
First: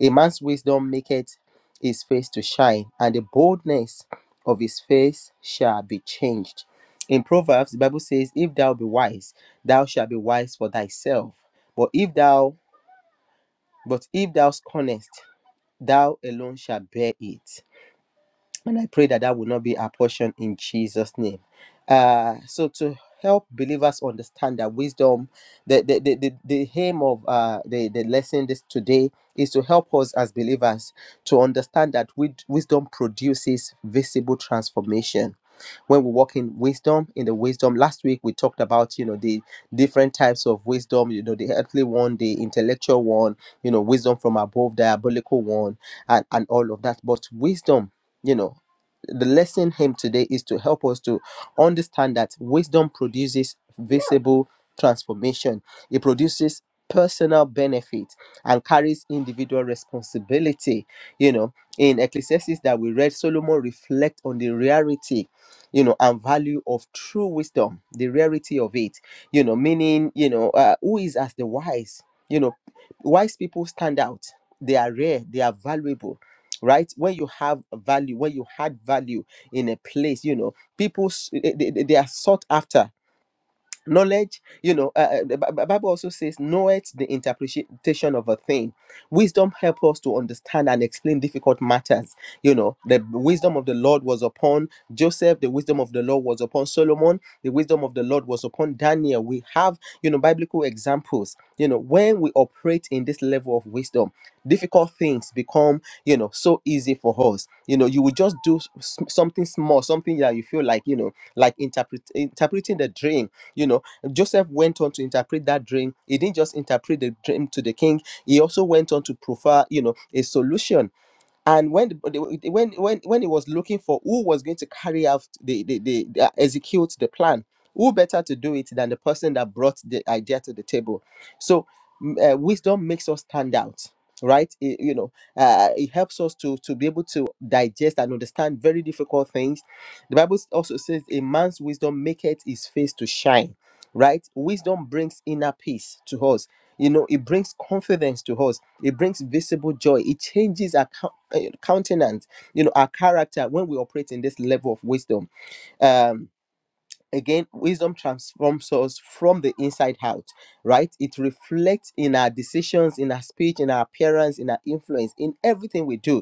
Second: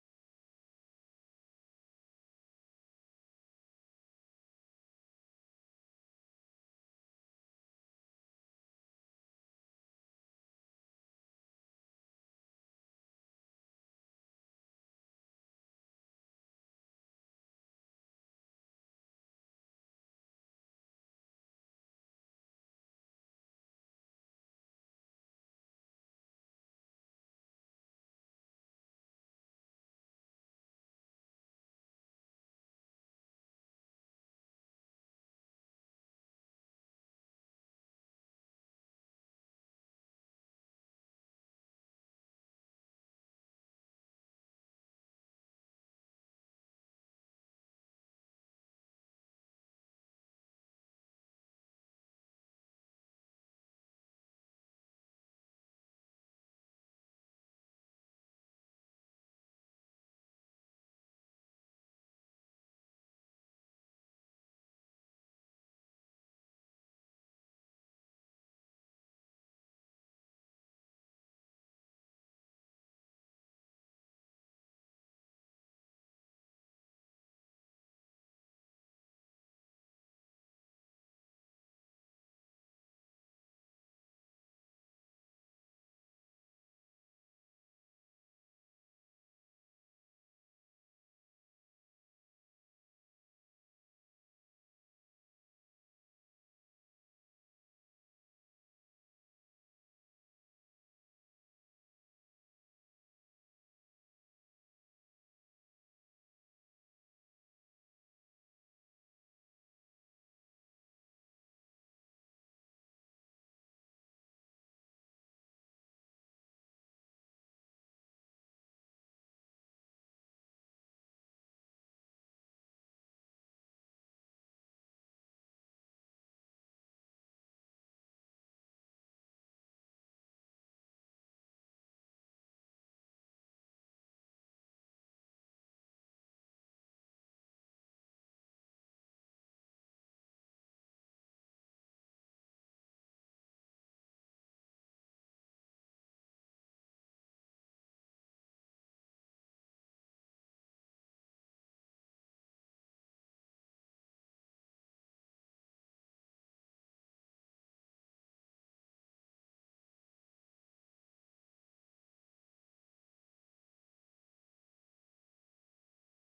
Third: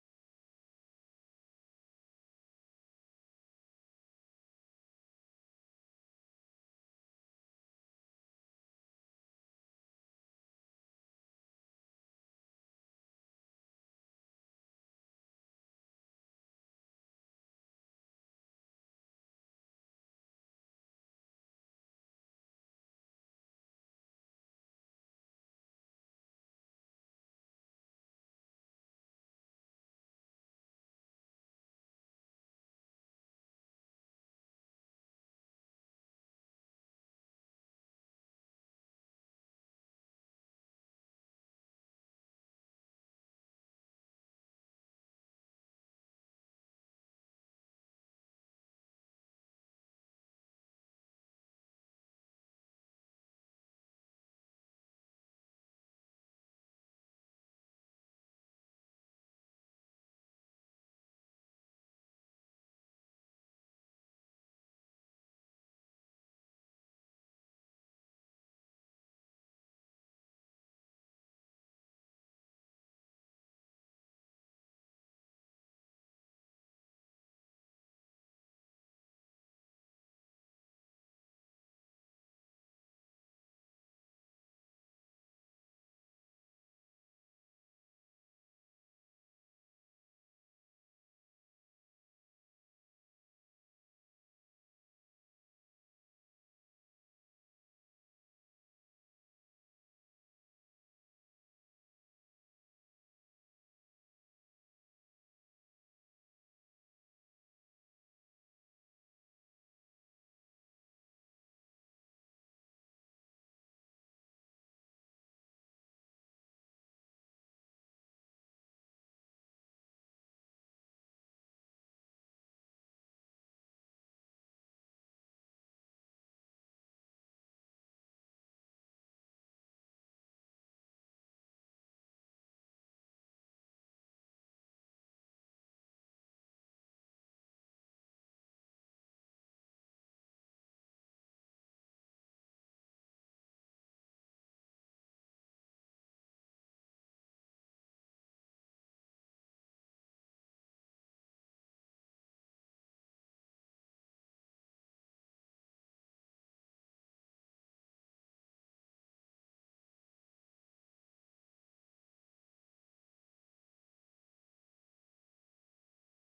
[SPEAKER 2] A man's wisdom maketh his face to shine, and the boldness of his face shall be changed. In Proverbs, the Bible says, If thou be wise, thou shalt be wise for thyself. But if thou but if thou scornest, thou alone shalt bear it. And I pray that that will not be our portion in Jesus' name. Uh, so to help believers understand that wisdom, the the the, the, the aim of uh, the the lesson this today is to help us as believers to understand that wid- wisdom produces visible transformation. When we walk in wisdom, in the wisdom, last week we talked about you know the different types of wisdom, you know the earthly one, the intellectual one, you know wisdom from above, diabolical one, and and all of that. But wisdom. You know, the lesson hymn today is to help us to understand that wisdom produces visible transformation it produces personal benefit and carries individual responsibility you know in ecclesiastes that we read solomon reflect on the rarity you know and value of true wisdom the rarity of it you know meaning you know uh, who is as the wise you know wise people stand out they are rare they are valuable right when you have value when you had value in a place you know people s- they, they they are sought after knowledge you know uh, uh, the Bi- Bi- bible also says know it the interpretation of a thing wisdom help us to understand and explain difficult matters you know the wisdom of the lord was upon joseph the wisdom of the lord was upon solomon the wisdom of the lord was upon daniel we have you know biblical examples you know when we operate in this level of wisdom difficult things become you know so easy for us you know you will just do s- something small something that you feel like you know like interpret interpreting the dream you know, Joseph went on to interpret that dream. He didn't just interpret the dream to the king, he also went on to provide, you know, a solution and when the- when when when he was looking for who was going to carry out the the, the, the uh, execute the plan who better to do it than the person that brought the idea to the table so mm, uh, wisdom makes us stand out right It- you know uh, it helps us to to be able to digest and understand very difficult things the bible also says a man's wisdom maketh his face to shine right wisdom brings inner peace to us you know it brings confidence to us it brings visible joy it changes our eh, countenance you know our character when we operate in this level of wisdom um again wisdom transforms us from the inside out right it reflects in our decisions in our speech in our appearance in our influence in everything we do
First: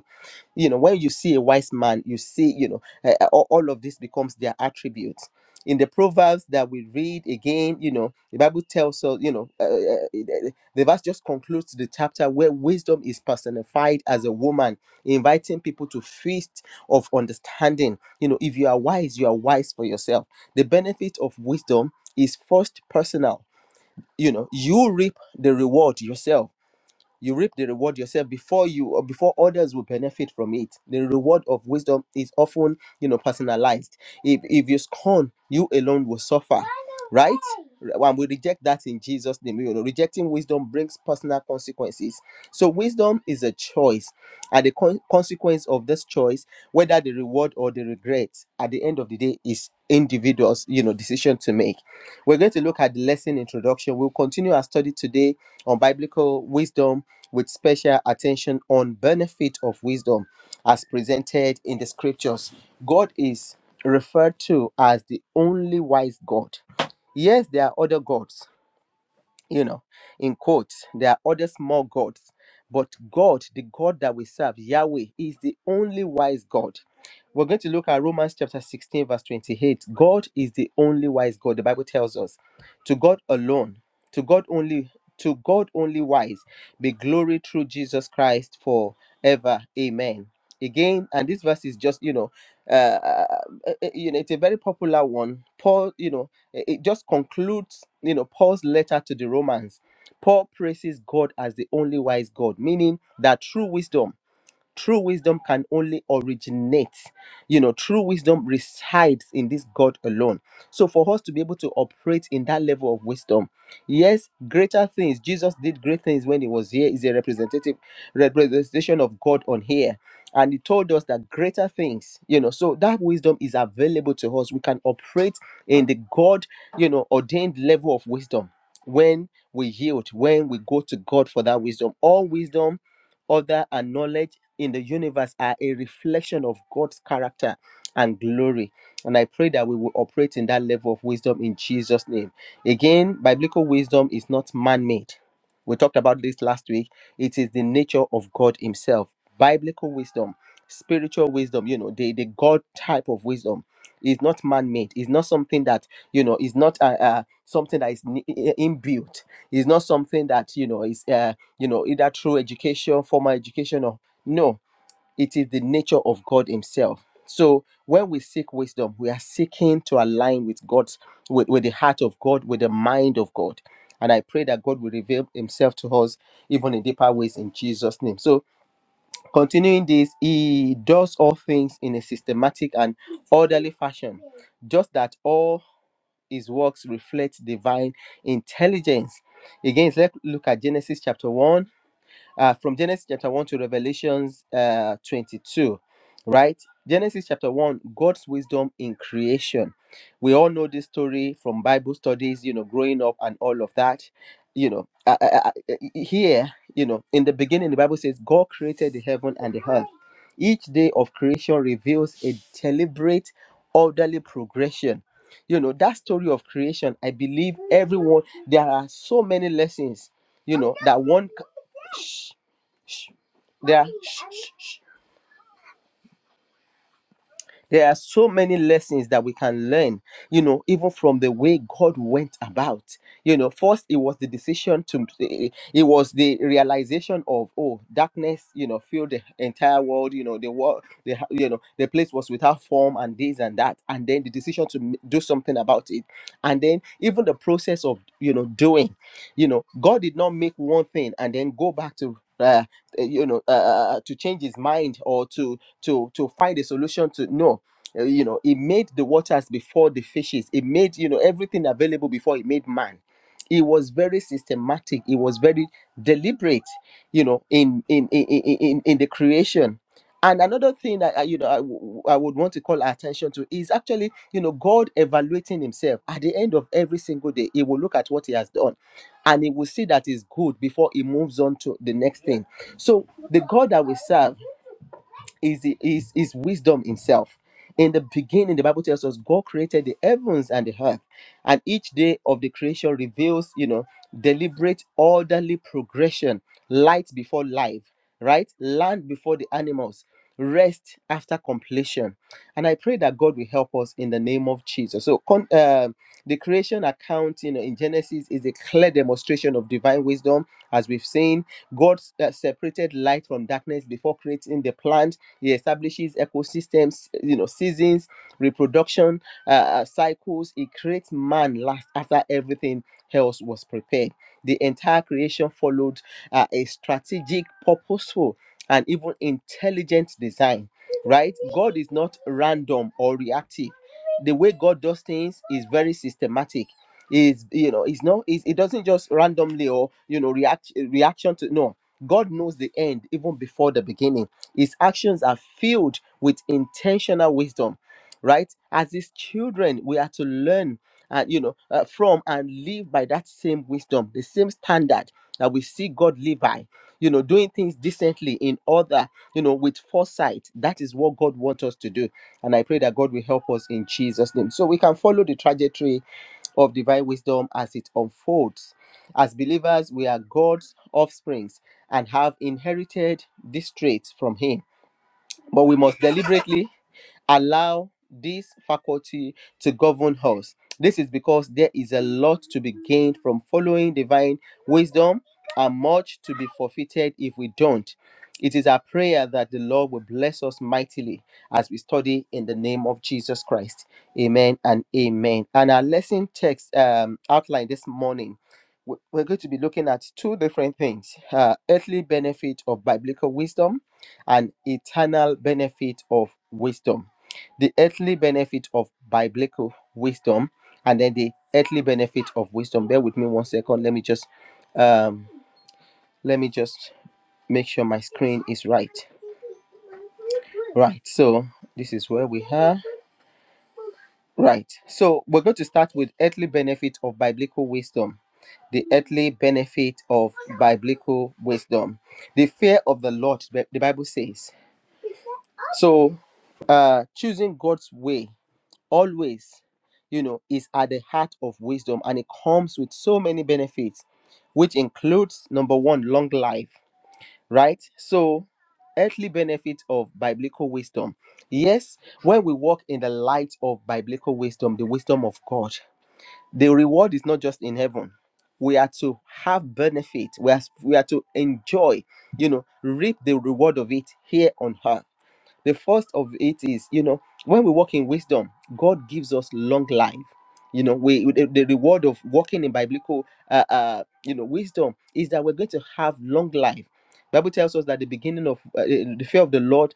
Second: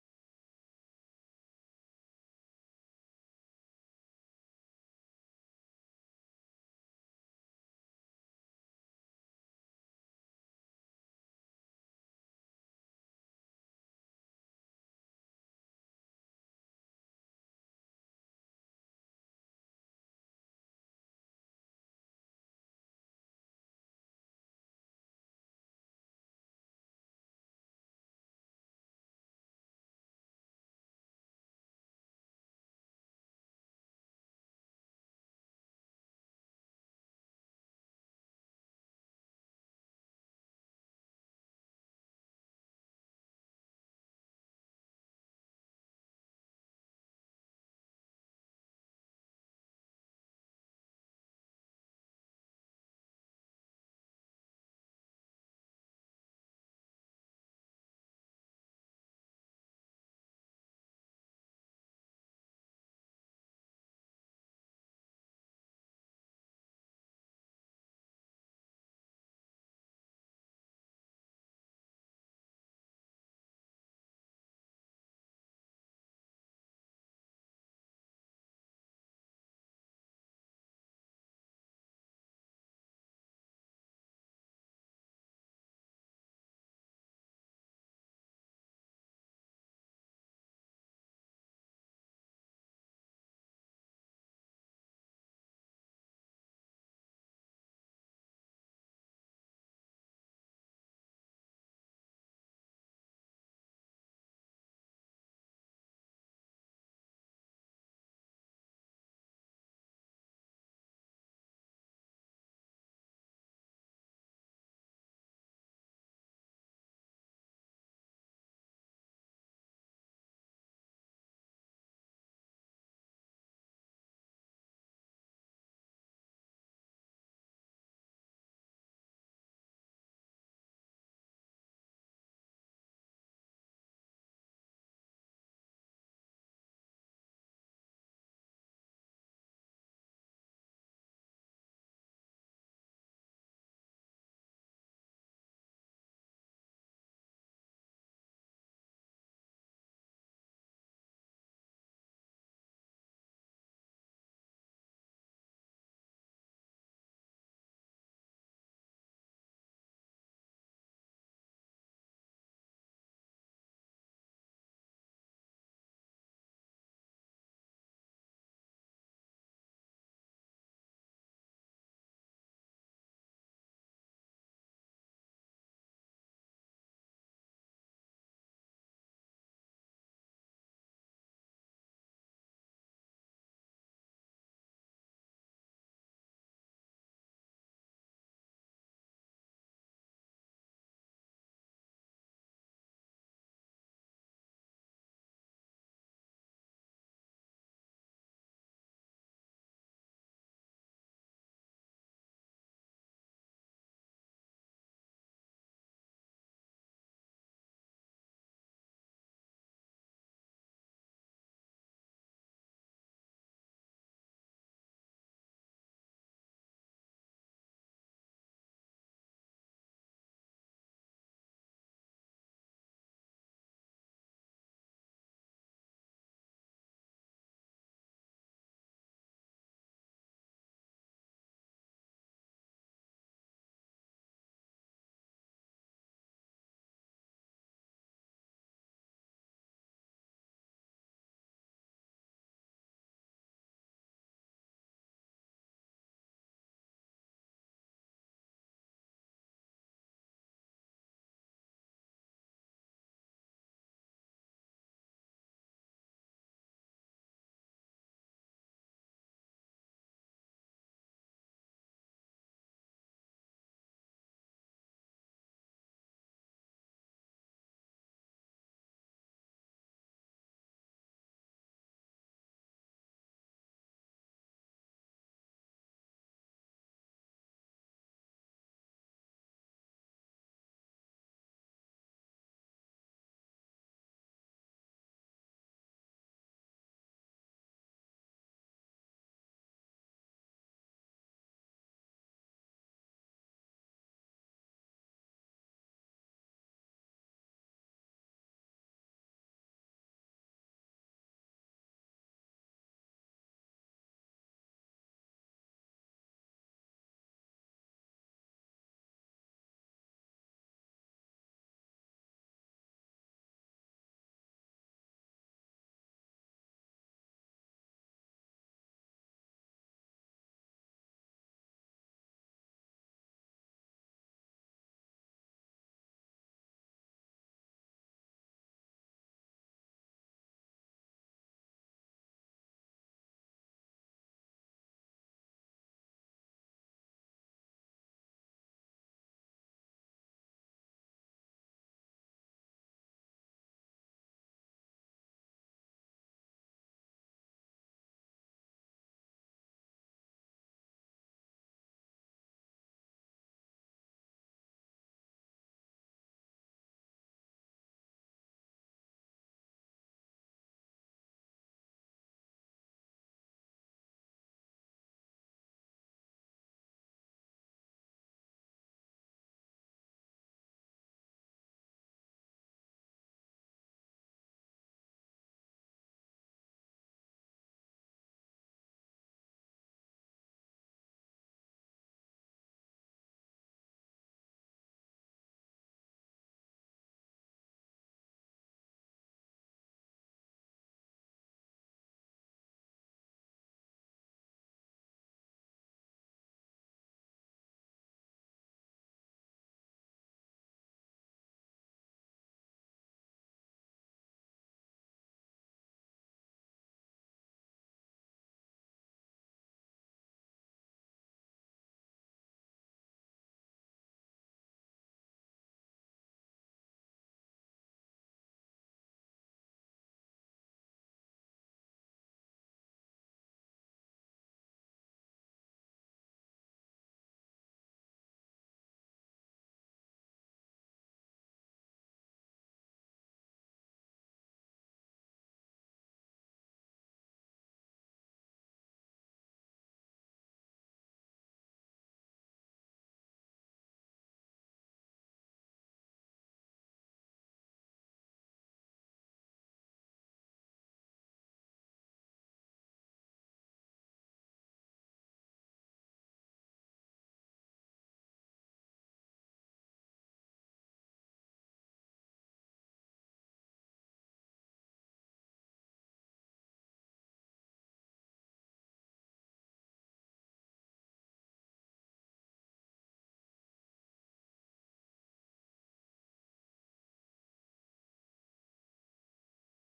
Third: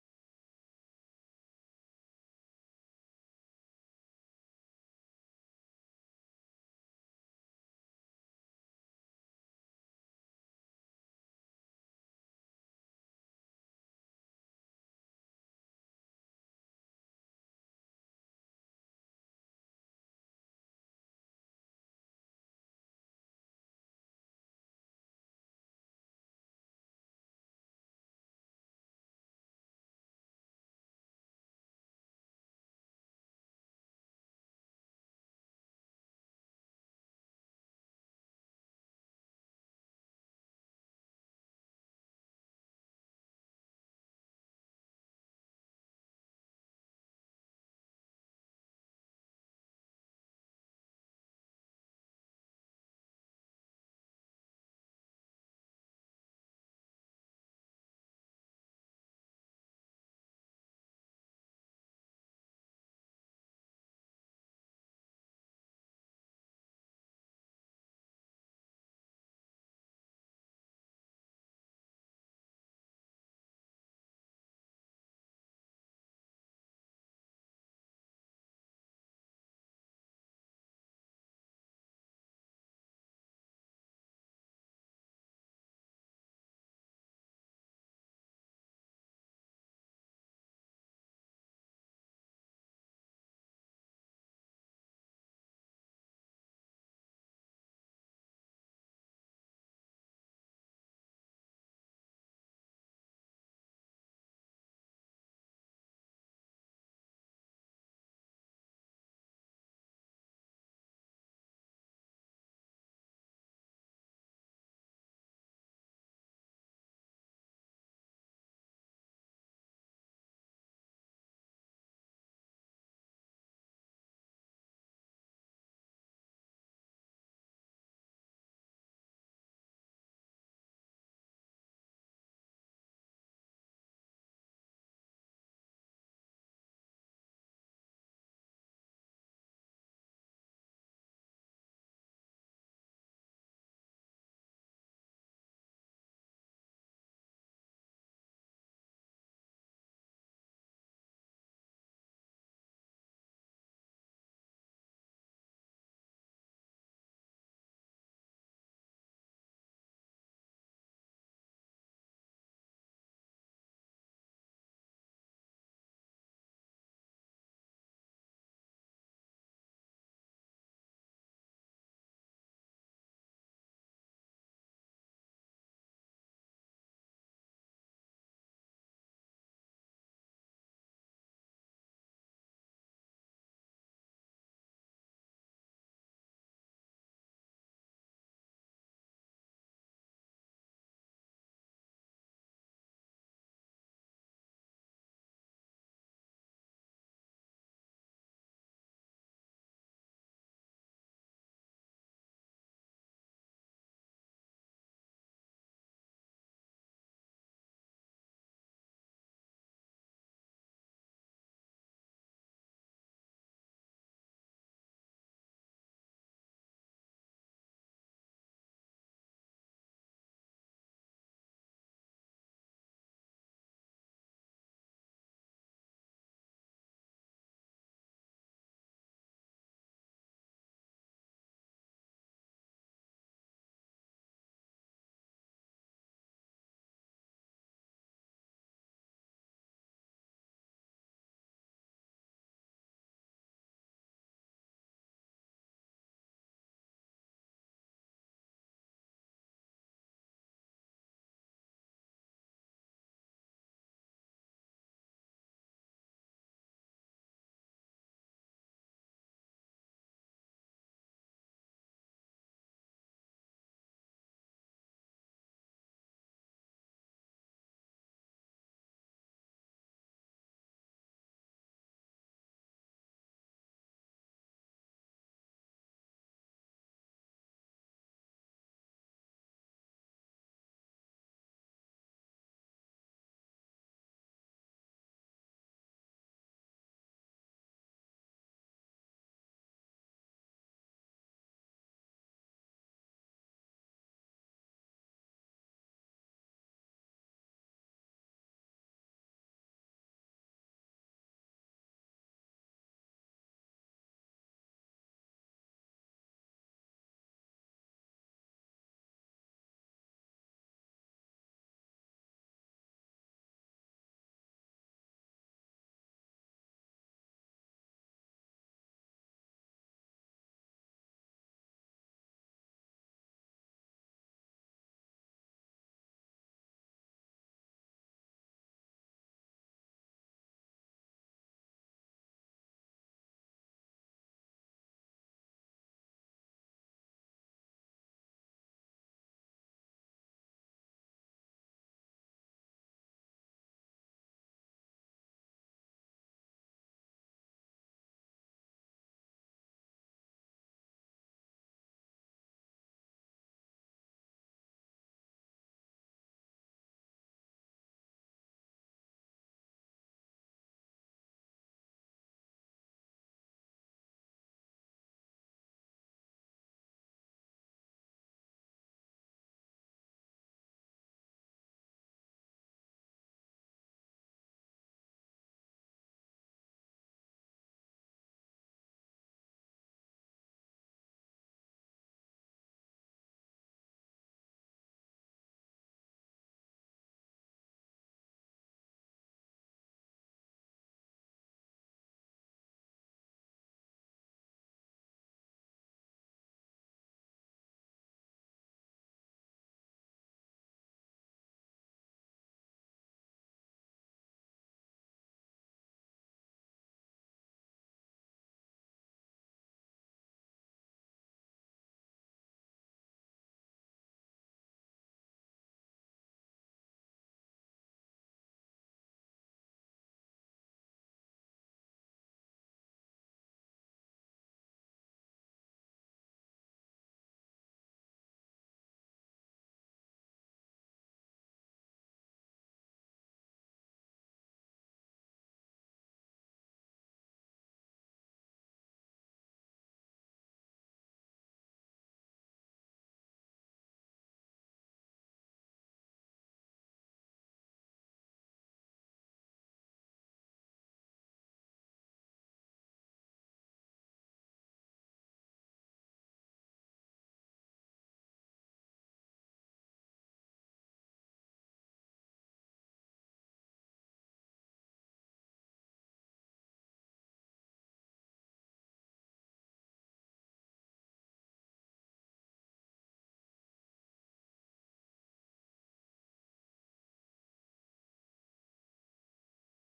[SPEAKER 2] you know when you see a wise man you see you know uh, uh, all all of this becomes their attributes in the proverbs that we read again you know the bible tells us you know uh, uh, it- the verse just concludes the chapter where wisdom is personified as a woman inviting people to feast of understanding you know if you are wise you are wise for yourself the benefit of wisdom is first personal you know you reap the reward yourself you reap the reward yourself before you or before others will benefit from it the reward of wisdom is often you know personalized if if you scorn you alone will suffer right and we reject that in jesus name you know rejecting wisdom brings personal consequences so wisdom is a choice and the con- consequence of this choice whether the reward or the regret at the end of the day is individuals you know decision to make we're going to look at the lesson introduction we'll continue our study today on biblical wisdom with special attention on benefit of wisdom as presented in the scriptures. God is referred to as the only wise God. Yes, there are other gods, you know, in quotes, there are other small gods, but God, the God that we serve, Yahweh, is the only wise God. We're going to look at Romans chapter 16, verse 28. God is the only wise God. The Bible tells us, to God alone, to God only, to God only wise, be glory through Jesus Christ forever. Amen. Again, and this verse is just, you know, uh, uh, uh, you know, it's a very popular one. Paul, you know, it it just concludes you know paul's letter to the romans paul praises god as the only wise god meaning that through wisdom true wisdom can only originate you know true wisdom resides in this god alone so for us to be able to operate in that level of wisdom yes greater things jesus did great things when he was here is a representative representation of god on here and he told us that greater things you know so that wisdom is available to us we can operate in the god you know ordained level of wisdom when we yield when we go to god for that wisdom all wisdom other and knowledge in the universe are a reflection of God's character and glory. And I pray that we will operate in that level of wisdom in Jesus' name. Again, biblical wisdom is not man made. We talked about this last week. It is the nature of God Himself. Biblical wisdom, spiritual wisdom, you know, the, the God type of wisdom is not man made. It's not something that, you know, is not uh, uh, something that is ni- i- inbuilt. It's not something that, you know, is, uh, you know, either through education, formal education or no, it is the nature of God Himself. So when we seek wisdom, we are seeking to align with God's with, with the heart of God, with the mind of God. And I pray that God will reveal Himself to us even in deeper ways in Jesus' name. So continuing this, He does all things in a systematic and orderly fashion, just that all His works reflect divine intelligence. Again, let's look at Genesis chapter 1 uh, from Genesis chapter 1 to Revelations uh, 22, right? Genesis chapter 1, God's wisdom in creation. We all know this story from Bible studies, you know, growing up and all of that. You know, I, I, I, here, you know, in the beginning, the Bible says God created the heaven and the earth. Each day of creation reveals a deliberate, orderly progression. You know, that story of creation, I believe everyone, there are so many lessons, you know, that one. Yeah. there are so many lessons that we can learn you know even from the way god went about you know first it was the decision to eh, it was the realization of oh darkness you know filled the entire world you know the world the you know the place was without form and this and that and then the decision to m- do something about it and then even the process of you know doing you know god did not make one thing and then go back to uh, eh, you know uh, uh, to change his mind or to to to find a solution to no uh, you know he made the waters before the fishes he made you know everything available before he made man he was very systematic he was very deliberate you know in in in in, in in the creation and another thing that I, you know I, w- I would want to call our attention to is actually you know god evaluating himself at the end of every single day he will look at what he has done and he will see that is good before he moves on to the next thing so the god that we serve is, the- is, is wisdom himself. In the beginning, the Bible tells us God created the heavens and the earth, and each day of the creation reveals, you know, deliberate orderly progression, light before life, right? Land before the animals, rest after completion. And I pray that God will help us in the name of Jesus. So, con- um the creation account, you know, in Genesis is a clear demonstration of divine wisdom, as we've seen. God uh, separated light from darkness before creating the plant he establishes ecosystems, you know, seasons, reproduction uh, uh, cycles. He creates man last after everything else was prepared. The entire creation followed uh, a strategic, purposeful, and even intelligent design. Right? God is not random or reactive. The way God does things is very systematic is you know it's not it's, it doesn't just randomly or you know react reaction to no god knows the end even before the beginning his actions are filled with intentional wisdom, right? As his children, we are to learn and you know uh, from and live by that same wisdom, the same standard that we see God live by. You know, doing things decently in order, you know, with foresight. That is what God wants us to do, and I pray that God will help us in Jesus' name, so we can follow the trajectory of divine wisdom as it unfolds as believers, we are God's offsprings and have inherited this trait from Him. But we must deliberately allow this faculty to govern us. This is because there is a lot to be gained from following divine wisdom and much to be forfeited if we don't. It is our prayer that the Lord will bless us mightily as we study in the name of Jesus Christ. Amen and amen. And our lesson text um, outline this morning, we- we're going to be looking at two different things uh, earthly benefit of biblical wisdom and eternal benefit of wisdom the earthly benefit of biblical wisdom and then the earthly benefit of wisdom bear with me one second let me just um let me just make sure my screen is right right so this is where we are right so we're going to start with earthly benefit of biblical wisdom the earthly benefit of biblical wisdom the fear of the lord the bible says so uh choosing god's way always you know is at the heart of wisdom and it comes with so many benefits which includes number one long life right so earthly benefits of biblical wisdom yes when we walk in the light of biblical wisdom the wisdom of god the reward is not just in heaven we are to have benefit we are, we are to enjoy you know reap the reward of it here on earth the first of it is, you know, when we walk in wisdom, God gives us long life. You know, we the, the reward of walking in biblical, uh, uh, you know, wisdom is that we're going to have long life. Bible tells us that the beginning of uh, the fear of the Lord,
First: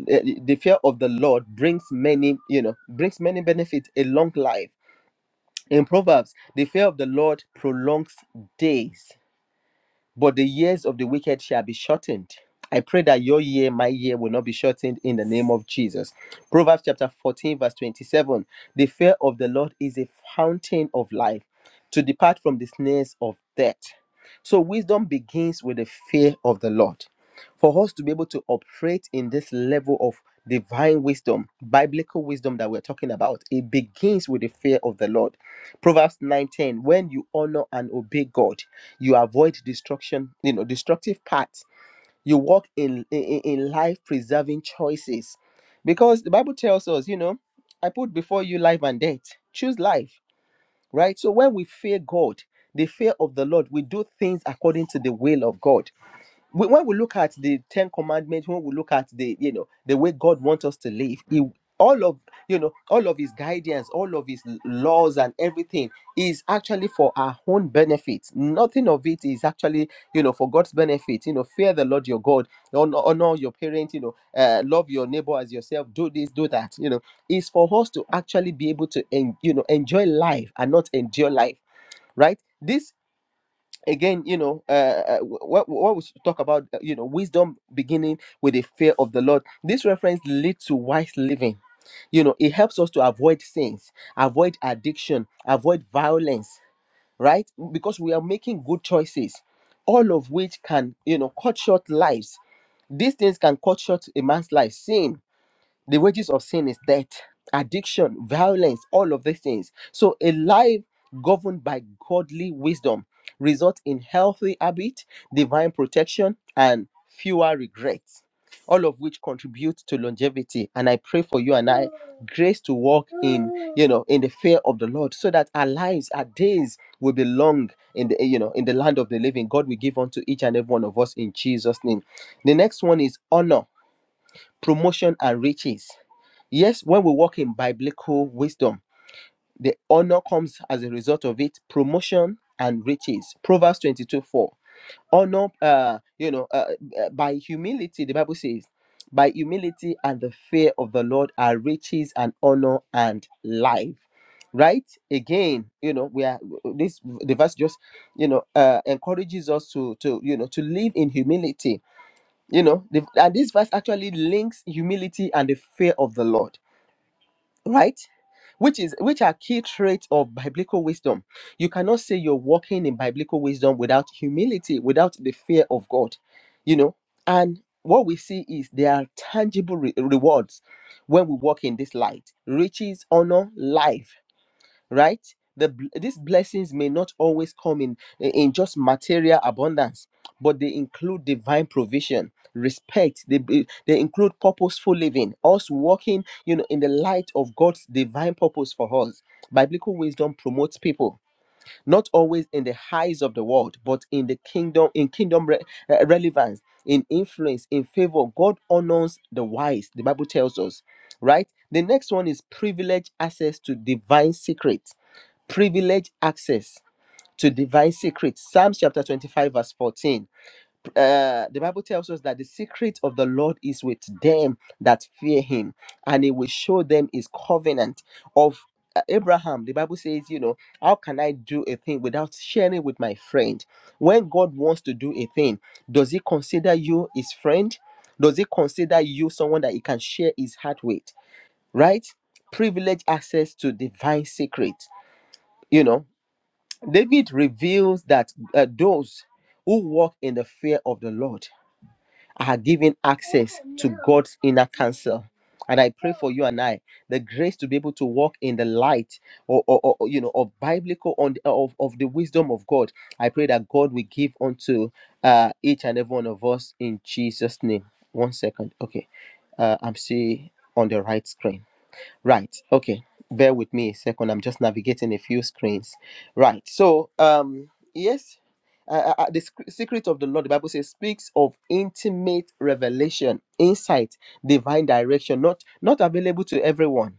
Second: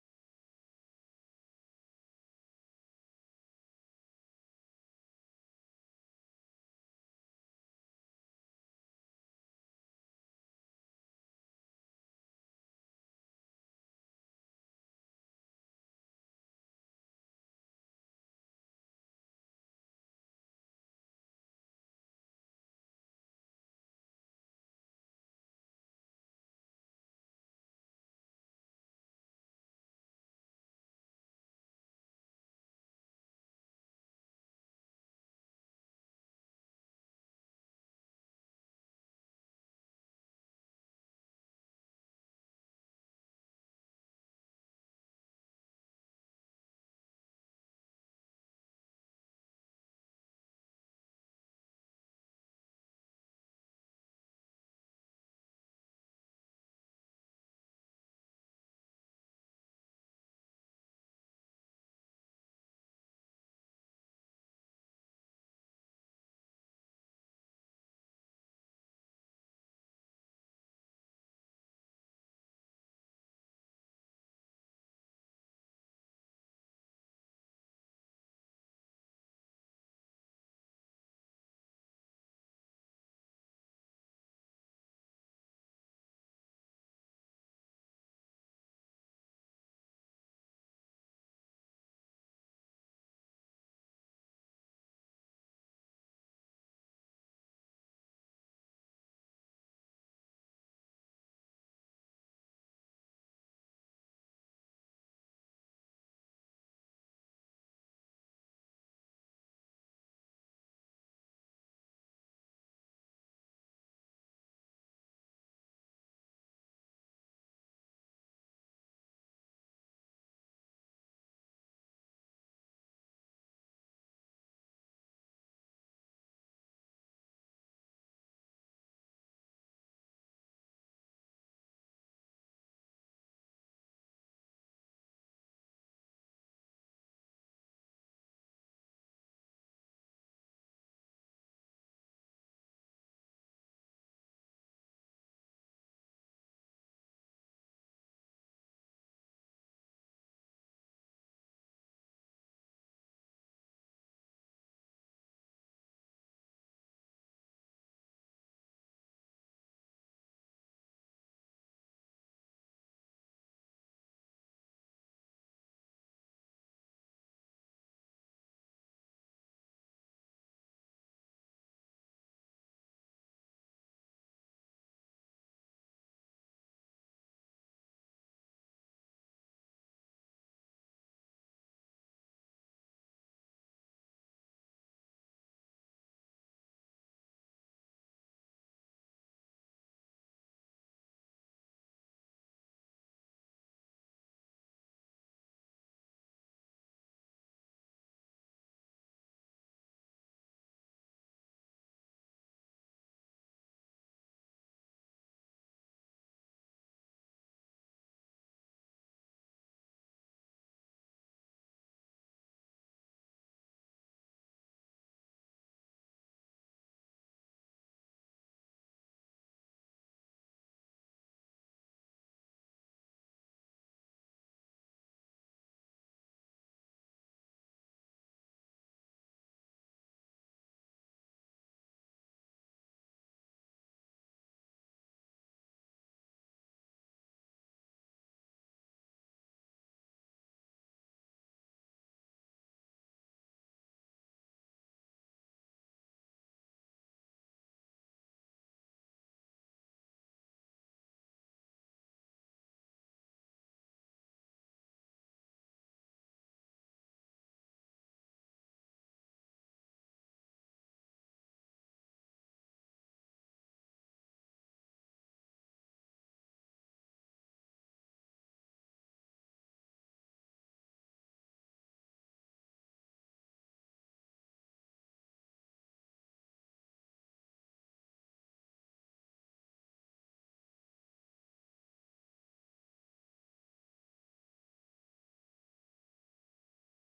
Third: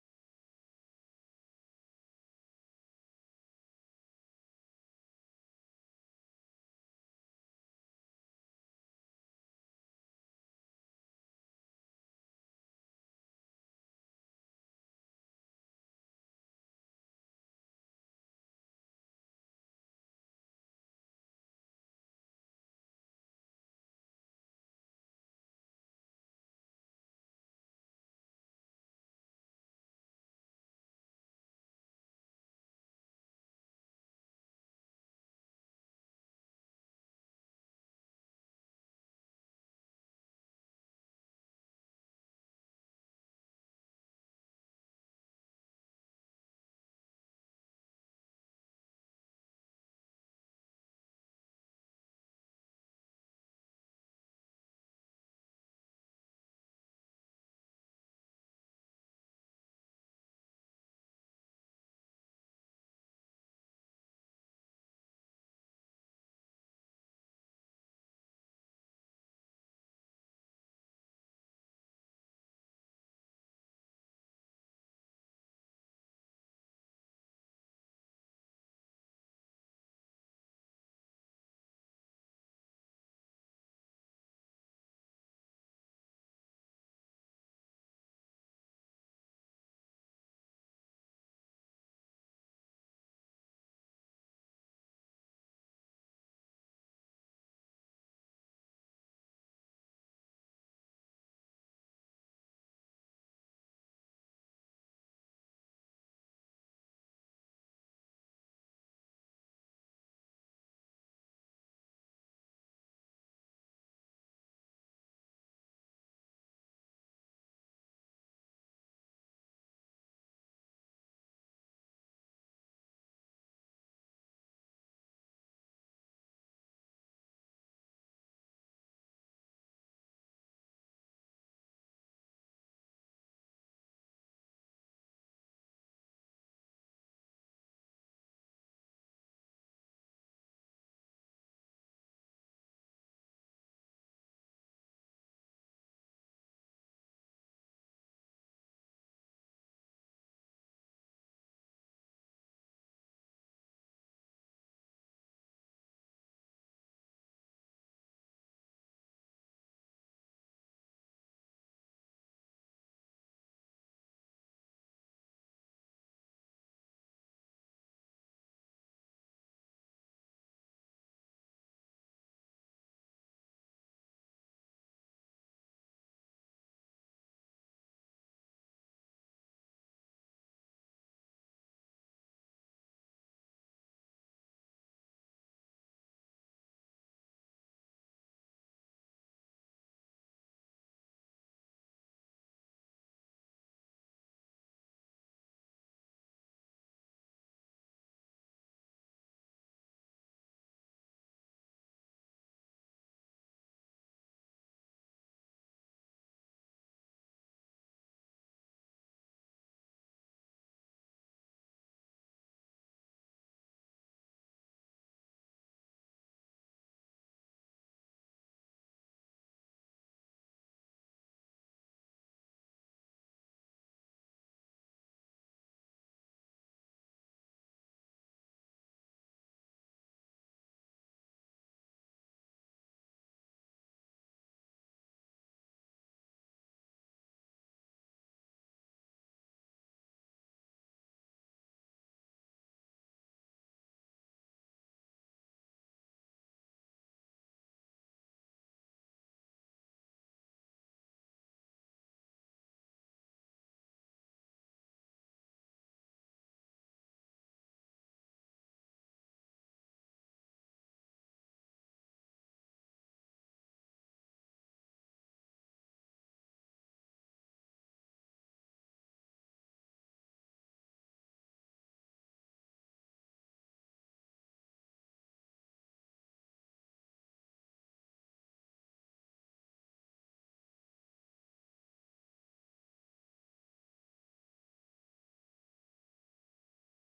[SPEAKER 2] uh, the fear of the Lord brings many, you know, brings many benefits, a long life. In Proverbs, the fear of the Lord prolongs days but the years of the wicked shall be shortened. I pray that your year, my year, will not be shortened in the name of Jesus. Proverbs chapter 14, verse 27. The fear of the Lord is a fountain of life to depart from the snares of death. So, wisdom begins with the fear of the Lord. For us to be able to operate in this level of divine wisdom, biblical wisdom that we're talking about, it begins with the fear of the Lord. Proverbs nineteen: When you honor and obey God, you avoid destruction, you know, destructive paths. You walk in in, in life preserving choices. Because the Bible tells us, you know, I put before you life and death. Choose life, right? So when we fear God, the fear of the Lord, we do things according to the will of God we- when we look at the ten commandments when we look at the you know the way god wants us to live he, all of you know all of his guidance all of his laws and everything is actually for our own benefit nothing of it is actually you know for god's benefit you know fear the lord your god honor, honor your parents you know uh, love your neighbor as yourself do this do that you know it's for us to actually be able to en- you know enjoy life and not endure life right this again you know uh, uh what what we talk about uh, you know wisdom beginning with the fear of the lord this reference leads to wise living you know it helps us to avoid sins avoid addiction avoid violence right because we are making good choices all of which can you know cut short lives these things can cut short a man's life sin the wages of sin is death, addiction, violence, all of these things. So a life governed by godly wisdom results in healthy habit, divine protection, and fewer regrets. All of which contribute to longevity. And I pray for you and I grace to walk in, you know, in the fear of the Lord, so that our lives, our days will be long in the you know in the land of the living. God will give unto each and every one of us in Jesus' name. The next one is honor, promotion, and riches Yes, when we walk in biblical wisdom, the honor comes as a result of it, promotion and riches. Proverbs 22 4. Honor, uh, you know, uh, uh, by humility, the Bible says, by humility and the fear of the Lord are riches and honor and life. Right again, you know, we are this the verse just you know uh encourages us to to you know to live in humility, you know, the, and this verse actually links humility and the fear of the Lord right which is which are key traits of biblical wisdom. You cannot say you're walking in biblical wisdom without humility, without the fear of God, you know. And what we see is there are tangible re- rewards when we walk in this light riches, honor, life right the bl- these blessings may not always come in in just material abundance but they include divine provision respect they be- they include purposeful living us walking you know in the light of god's divine purpose for us biblical wisdom promotes people not always in the highs of the world but in the kingdom in kingdom re- uh, relevance in influence in favor god honors the wise the bible tells us right the next one is privileged access to divine secrets privilege access to divine secrets. Psalms chapter 25, verse 14. Uh, the Bible tells us that the secret of the Lord is with them that fear him, and he will show them his covenant of uh, Abraham. The Bible says, you know, how can I do a thing without sharing with my friend? When God wants to do a thing, does he consider you his friend? Does he consider you someone that he can share his heart with? Right? Privilege access to divine secrets you know David reveals that uh, those who walk in the fear of the Lord are given access to God's inner counsel. And I pray for you and I the grace to be able to walk in the light or, or, or, you know of biblical on of, of the wisdom of God. I pray that God will give unto uh, each and every one of us in Jesus' name. One second. Okay. Uh, I'm still on the right screen. Right. Okay. Bear with me a second. I'm just navigating a few screens. Right. So, um, yes, uh, uh, uh, the sc- secret of the Lord, the Bible says, speaks of intimate revelation, insight, divine direction, not not available to everyone.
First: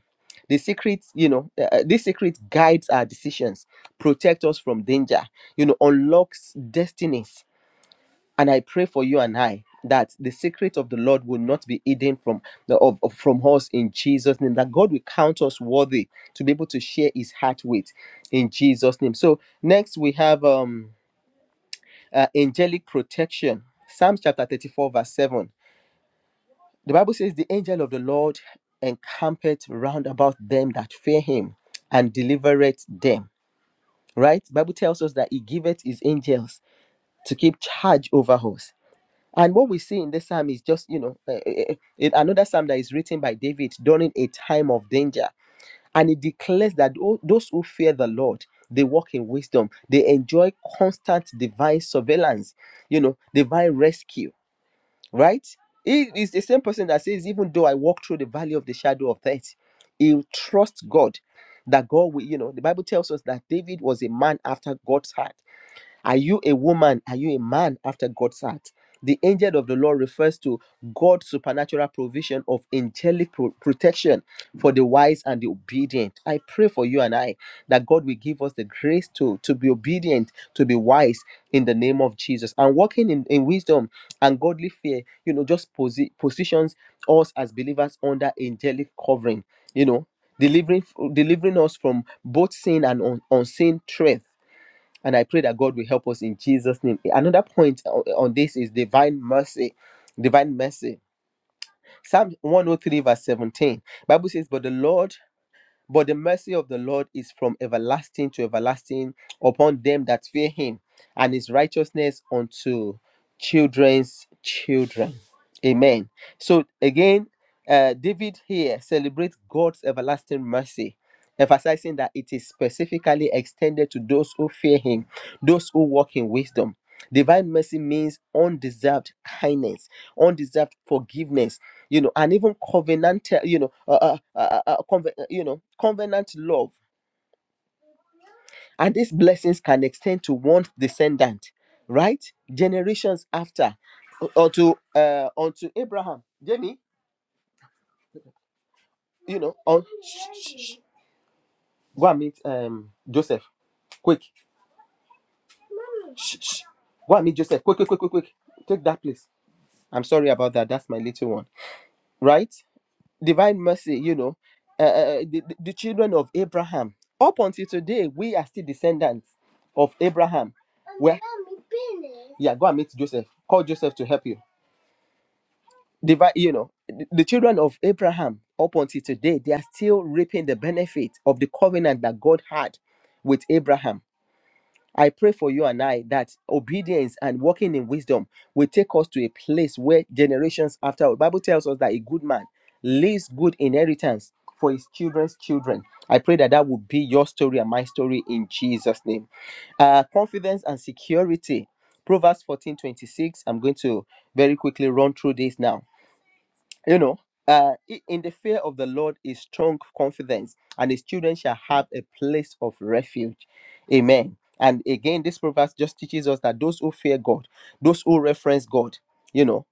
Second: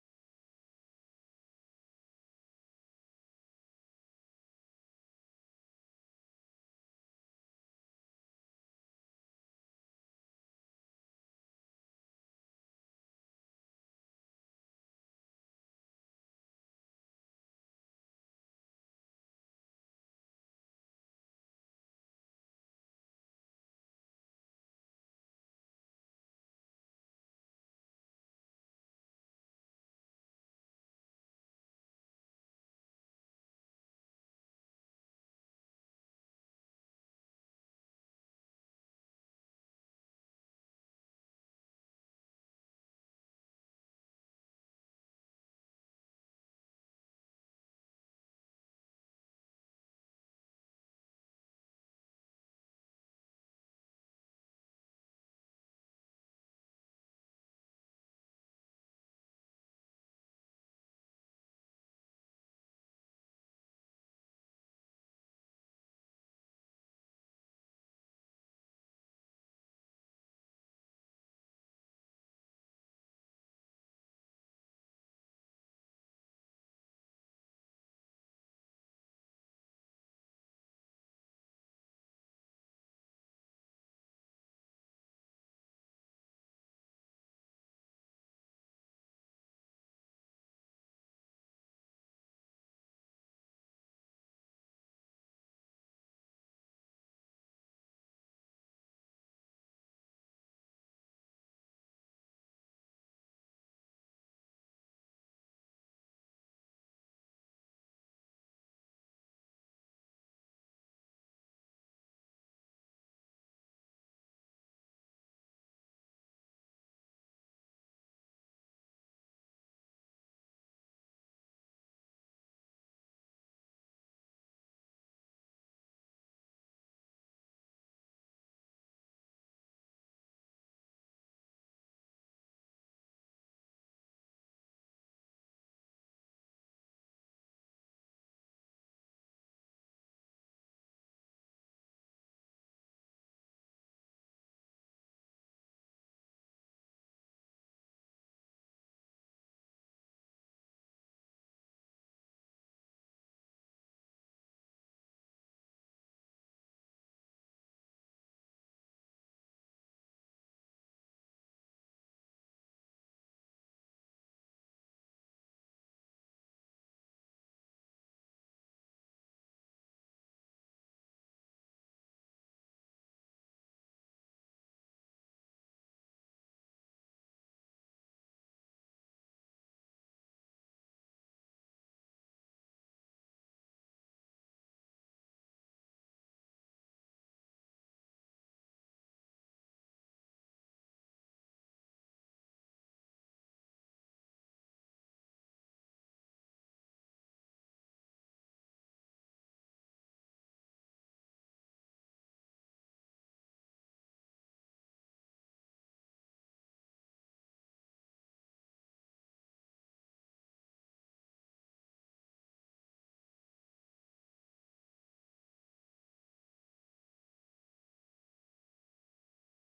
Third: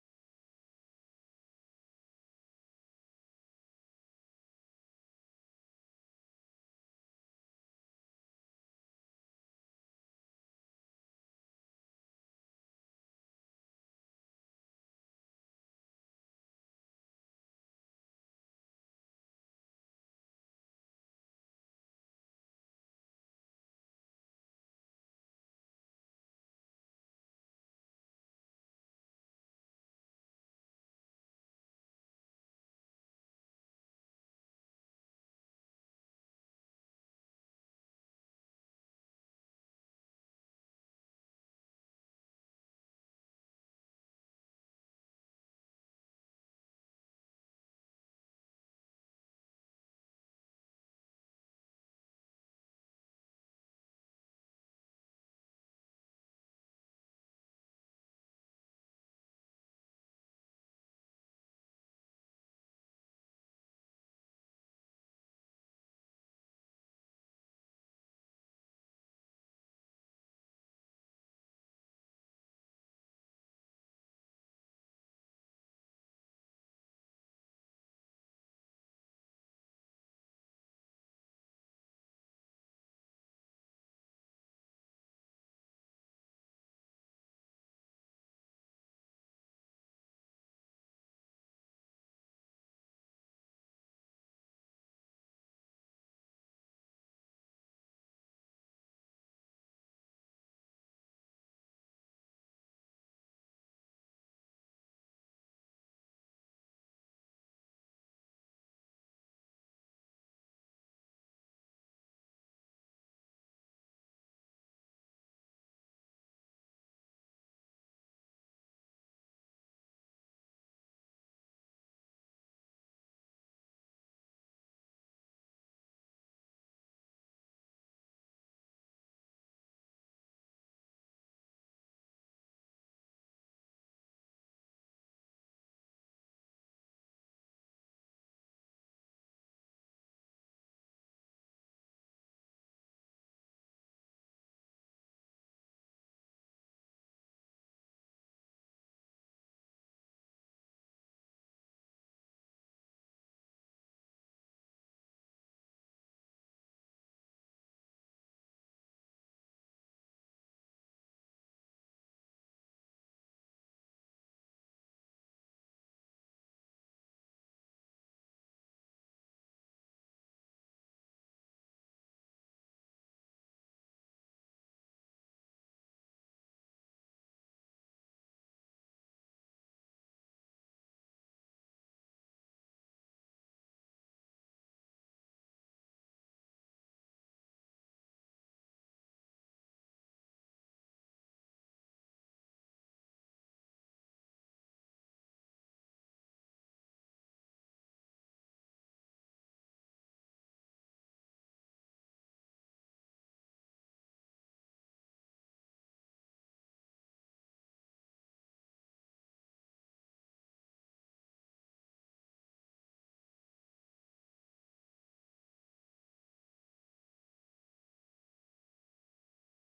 [SPEAKER 2] The secrets, you know, uh, uh, this secret guides our decisions, protect us from danger, you know, unlocks destinies and i pray for you and i that the secret of the lord will not be hidden from the of, of- from us in jesus name that god will count us worthy to be able to share his heart with in jesus name so next we have um uh, angelic protection psalms chapter 34 verse 7 the bible says the angel of the lord encampeth round about them that fear him and delivereth them right bible tells us that he giveth his angels to keep charge over us And what we see in this psalm is just, you know, eh, eh, eh, eh, another psalm that is written by David during a time of danger. And it declares that tho- those who fear the Lord, they walk in wisdom. They enjoy constant divine surveillance, you know, divine rescue, right? It is the same person that says, even though I walk through the valley of the shadow of death, he trusts God. That God will, you know, the Bible tells us that David was a man after God's heart are you a woman? Are you a man after God's heart? The angel of the Lord refers to God's supernatural provision of angelic pro- protection for the wise and the obedient. I pray for you and I that God will give us the grace to, to be obedient, to be wise in the name of Jesus. And walking in, in wisdom and godly fear, you know, just posi- positions us as believers under angelic covering, you know, delivering delivering us from both sin and un- unseen threats and I pray that God will help us in Jesus' name. Another point o- on this is divine mercy. Divine mercy. Psalm 103, verse 17. Bible says, But the Lord but the mercy of the Lord is from everlasting to everlasting upon them that fear him, and his righteousness unto children's children. Amen. So again, uh, David here celebrates God's everlasting mercy, emphasizing that it is specifically extended to those who fear him, those who walk in wisdom. Divine mercy means undeserved kindness, undeserved forgiveness you know, and even covenant, uh, you know, uh, uh, uh, uh, conven- you know, covenant love. And these blessings can extend to one descendant, right? Generations after, or to uh, unto Abraham, Jamie, you know, on go and meet um Joseph, quick, go and meet Joseph, quick, quick, quick, quick, quick, take that please. I'm sorry about that. That's my little one, right? divine mercy, you know, uh, uh, uh, the, the the children of Abraham. Up until today, we are still descendants of Abraham. Where, yeah, go and meet Joseph. Call Joseph to help you. Divine, you know, the, the children of Abraham, up until today, they are still reaping the benefit of the covenant that God had with Abraham I pray for you and I that obedience and walking in wisdom will take us to a place where generations after the Bible tells us that a good man leaves good inheritance for his children's children. I pray that that will be your story and my story in Jesus' name. Uh, confidence and security. Proverbs fourteen twenty-six. I'm going to very quickly run through this now you know uh, i- in the fear of the lord is strong confidence and his children shall have a place of refuge amen and again this proverb just teaches us that those who fear god those who reference god you know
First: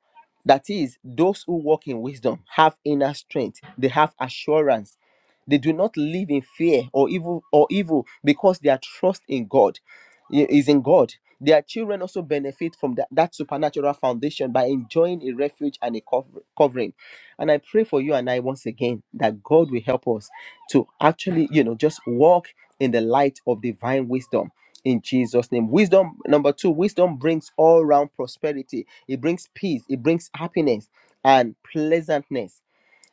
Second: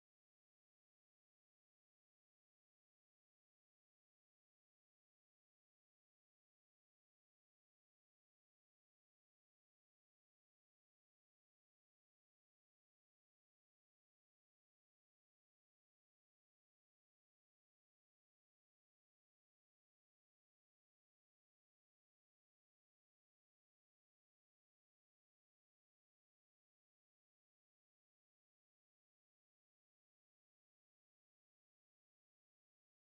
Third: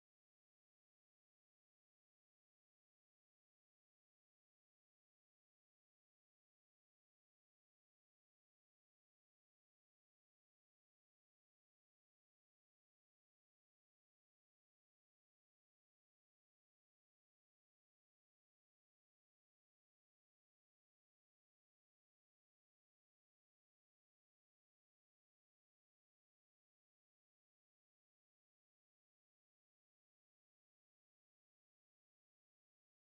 [SPEAKER 2] that is those who walk in wisdom have inner strength they have assurance they do not live in fear or evil or evil because their trust in god i- is in god their children also benefit from that, that supernatural foundation by enjoying a refuge and a cover- covering and I pray for you and I once again that God will help us to actually, you know, just walk in the light of divine wisdom in Jesus' name. Wisdom, number two, wisdom brings all round prosperity, it brings peace, it brings happiness and pleasantness,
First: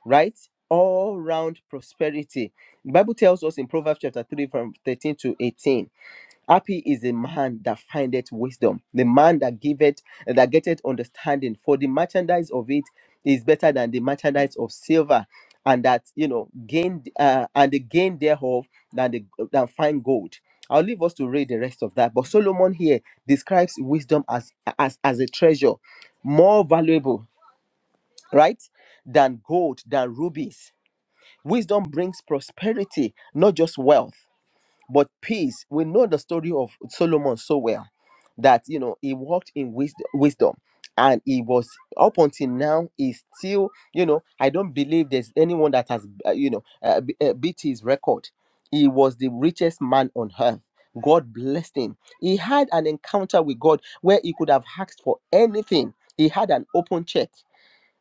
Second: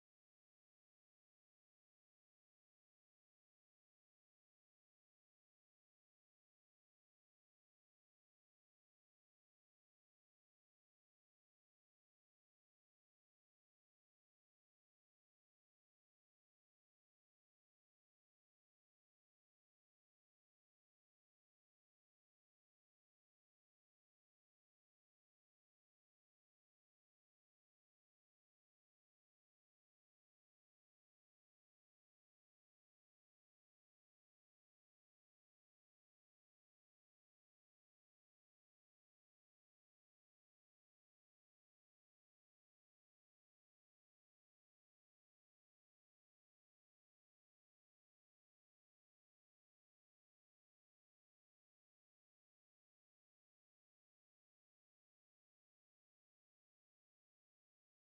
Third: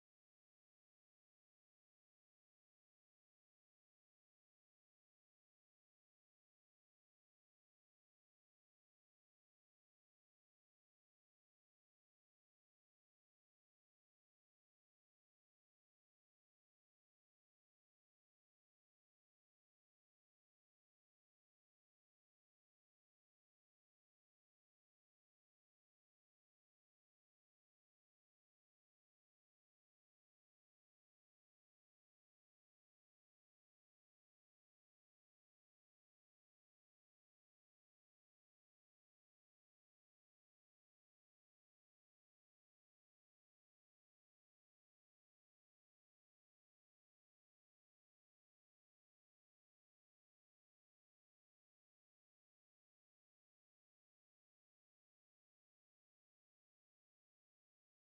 [SPEAKER 2] right? All round prosperity. The Bible tells us in Proverbs chapter 3, from 13 to 18 Happy is the man that findeth wisdom, the man that giveth, that getteth understanding. For the merchandise of it is better than the merchandise of silver, and that you know gain uh, and the gain thereof than the than fine gold. I'll leave us to read the rest of that. But Solomon here describes wisdom as as as a treasure, more valuable, right, than gold, than rubies. Wisdom brings prosperity, not just wealth. But peace, we know the story of Solomon so well that you know he walked in wisdom, wisdom and he was up until now is still you know i don't believe there's anyone that has uh, you know uh, b- uh, beat his record he was the richest man on earth god blessed him he had an encounter with god where he could have asked for anything he had an open check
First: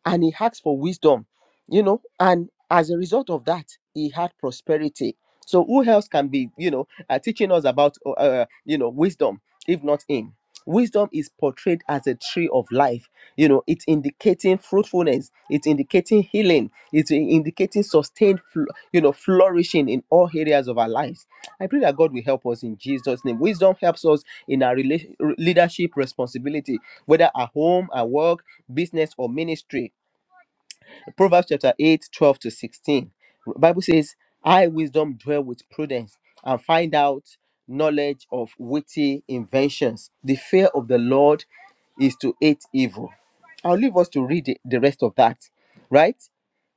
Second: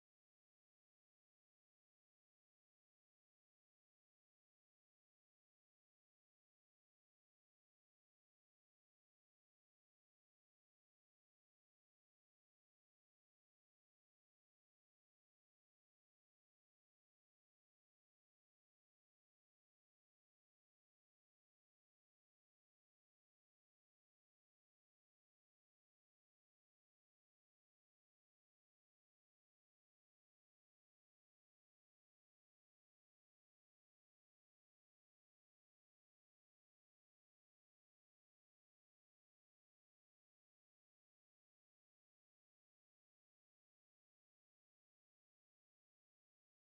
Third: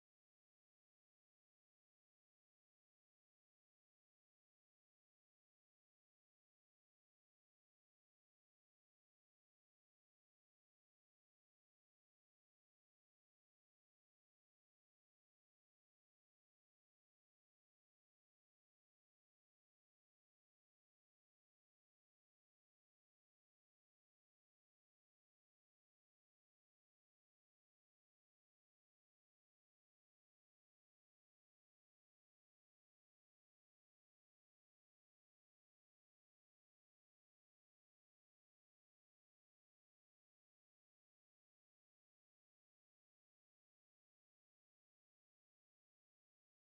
[SPEAKER 2] and he asked for wisdom, you know, and as a result of that, he had prosperity. So who else can be, you know, uh, teaching us about, uh, uh, you know, wisdom if not him? Wisdom is portrayed as a tree of life. You know, it's indicating fruitfulness. It's indicating healing. It's in- indicating sustained, fl- you know, flourishing in all areas of our lives. I pray that God will help us in Jesus' name. Wisdom helps us in our rela- leadership responsibility, whether at home, at work, business, or ministry Proverbs chapter 8 12 to 16. Bible says, I wisdom dwell with prudence and find out knowledge of witty inventions. The fear of the Lord is to hate evil. I'll leave us to read the, the rest of that, right?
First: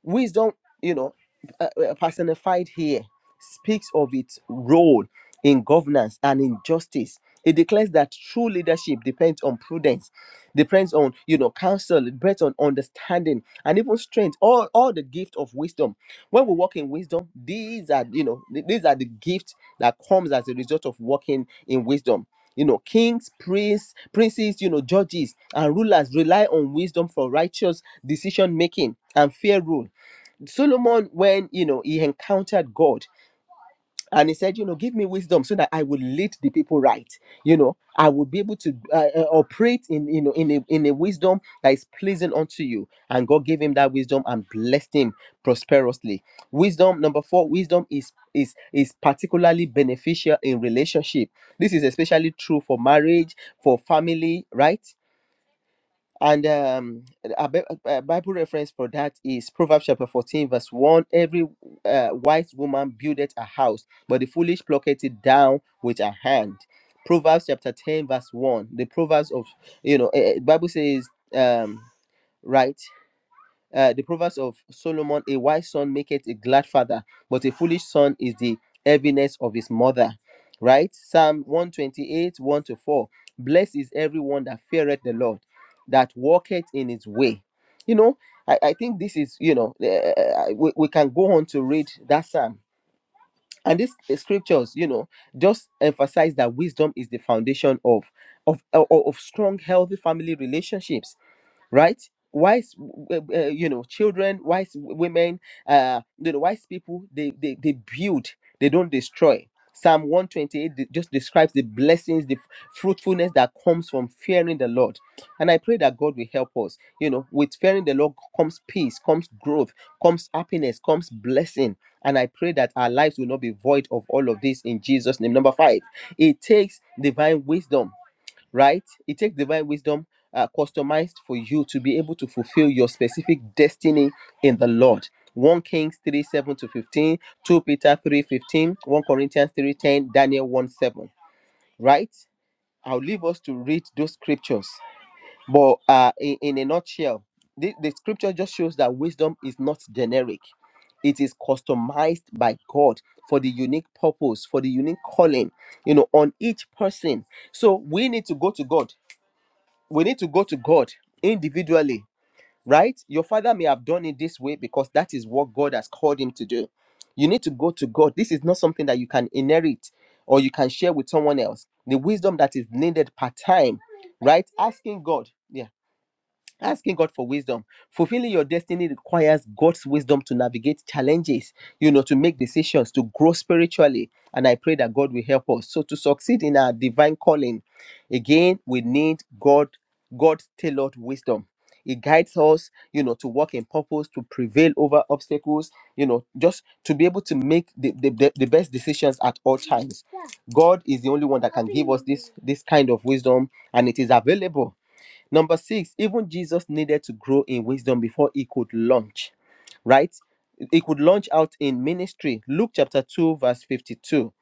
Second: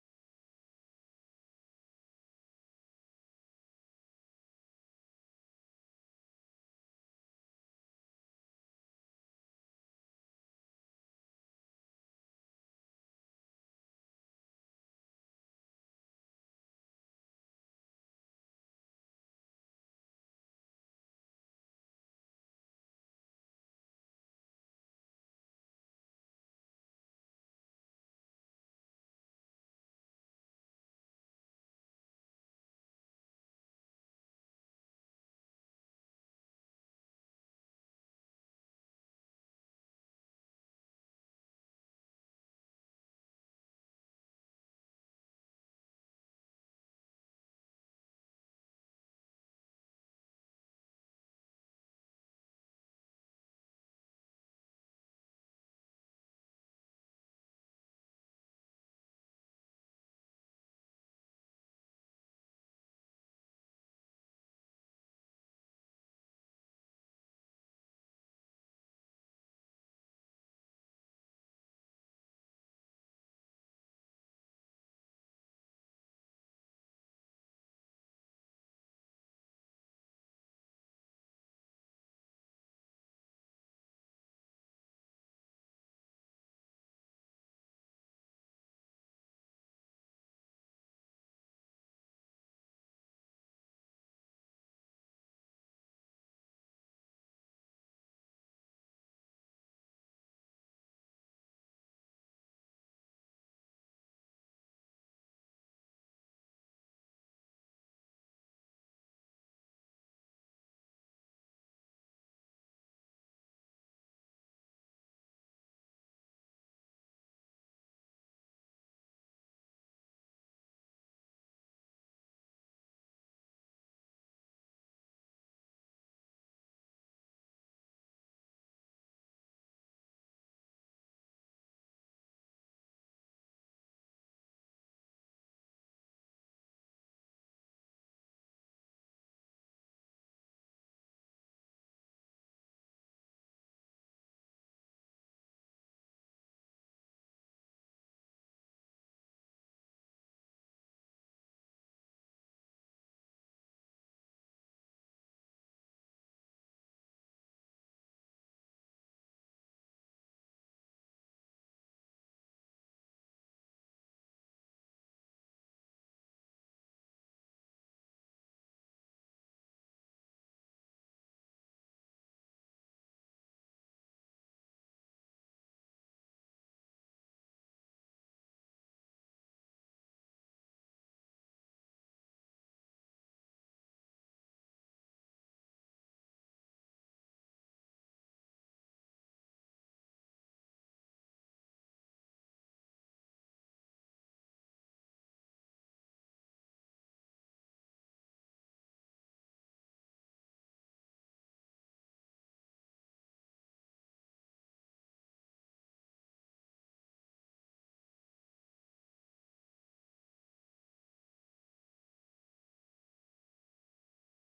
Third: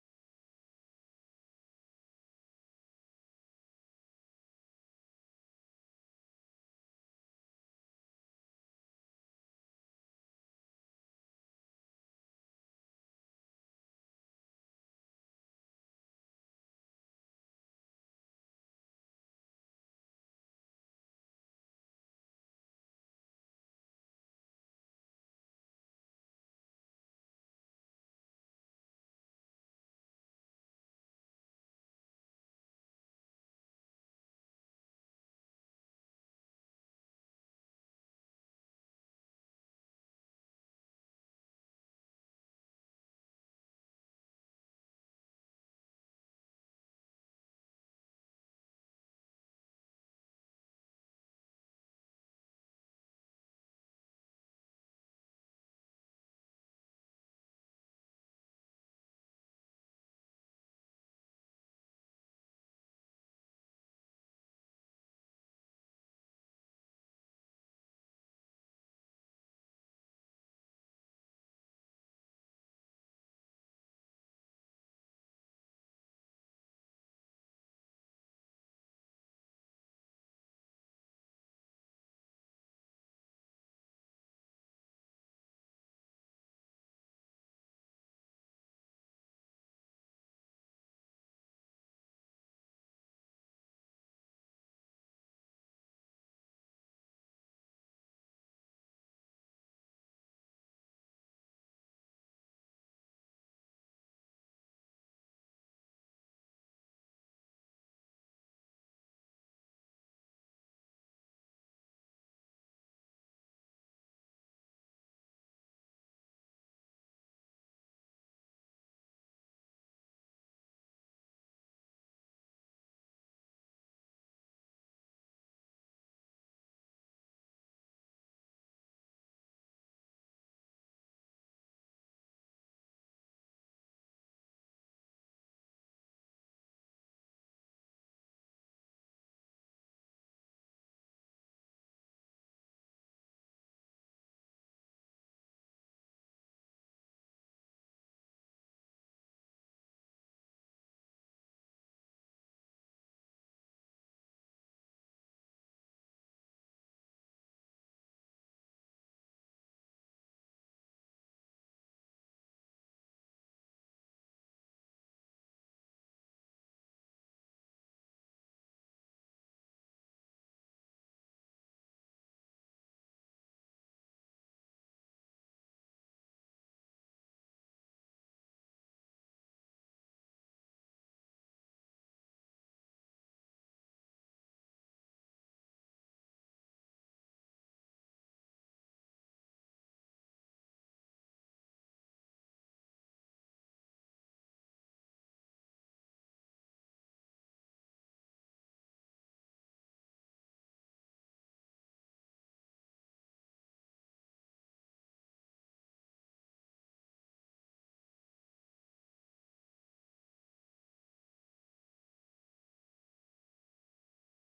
[SPEAKER 2] Wisdom, you know, uh, uh, personified here, speaks of its role in governance and in justice. It declares that true leadership depends on prudence depends on you know counsel it depends on understanding and even strength all all the gift of wisdom when we walk in wisdom these are you know th- these are the gifts that comes as a result of walking in wisdom you know kings priests princes you know judges and rulers rely on wisdom for righteous decision making and fair rule solomon when you know he encountered god and he said you know give me wisdom so that i will lead the people right you know i will be able to uh, uh, operate in you know in a, in a wisdom that is pleasing unto you and god gave him that wisdom and blessed him prosperously wisdom number four wisdom is is is particularly beneficial in relationship this is especially true for marriage for family right and um, a Bi- a Bible reference for that is Proverbs chapter 14, verse 1. Every uh, wise woman buildeth a house, but the foolish plucketh it down with her hand. Proverbs chapter 10, verse 1. The Proverbs of, you know, eh, eh, Bible says, um, right? uh, the proverbs of Solomon, a wise son maketh a glad father, but a foolish son is the heaviness of his mother. Right? Psalm 128, 1 to 4. Blessed is everyone that feareth the Lord, that walketh in his way. You know, I, I think this is, you know, uh, we, we can go on to read that psalm. And these scriptures, you know, just emphasize that wisdom is the foundation of of, eh, of, of strong, healthy family relationships right wise w- uh, you know children wise women uh you know wise people they they, they build they don't destroy psalm 128 just describes the blessings the fruitfulness that comes from fearing the lord and i pray that god will help us you know with fearing the lord comes peace comes growth comes happiness comes blessing and i pray that our lives will not be void of all of this in jesus name number five it takes divine wisdom right? It takes divine wisdom uh, customized for you to be able to fulfill your specific destiny in the Lord. 1 Kings 3 7 to 15, Second Peter 3 fifteen, First Corinthians 3 10, Daniel 1 7, right? I'll leave us to read those scriptures. But uh, in, in a nutshell, the, the scripture just shows that wisdom is not generic, it is customized by God for the unique purpose, for the unique calling, you know, on each person. So we need to go to God we need to go to God individually, right? Your father may have done it this way because that is what God has called him to do. You need to go to God. This is not something that you can inherit or you can share with someone else. The wisdom that is needed per time, right? Asking God. Yeah asking god for wisdom fulfilling your destiny requires god's wisdom to navigate challenges you know to make decisions to grow spiritually and i pray that god will help us so to succeed in our divine calling again we need god god's tailored wisdom it guides us you know to walk in purpose to prevail over obstacles you know just to be able to make the, the, the the best decisions at all times god is the only one that can give us this this kind of wisdom and it is available Number six, even Jesus needed to grow in wisdom before he could launch, right? He could launch out in ministry. Luke chapter 2, verse 52.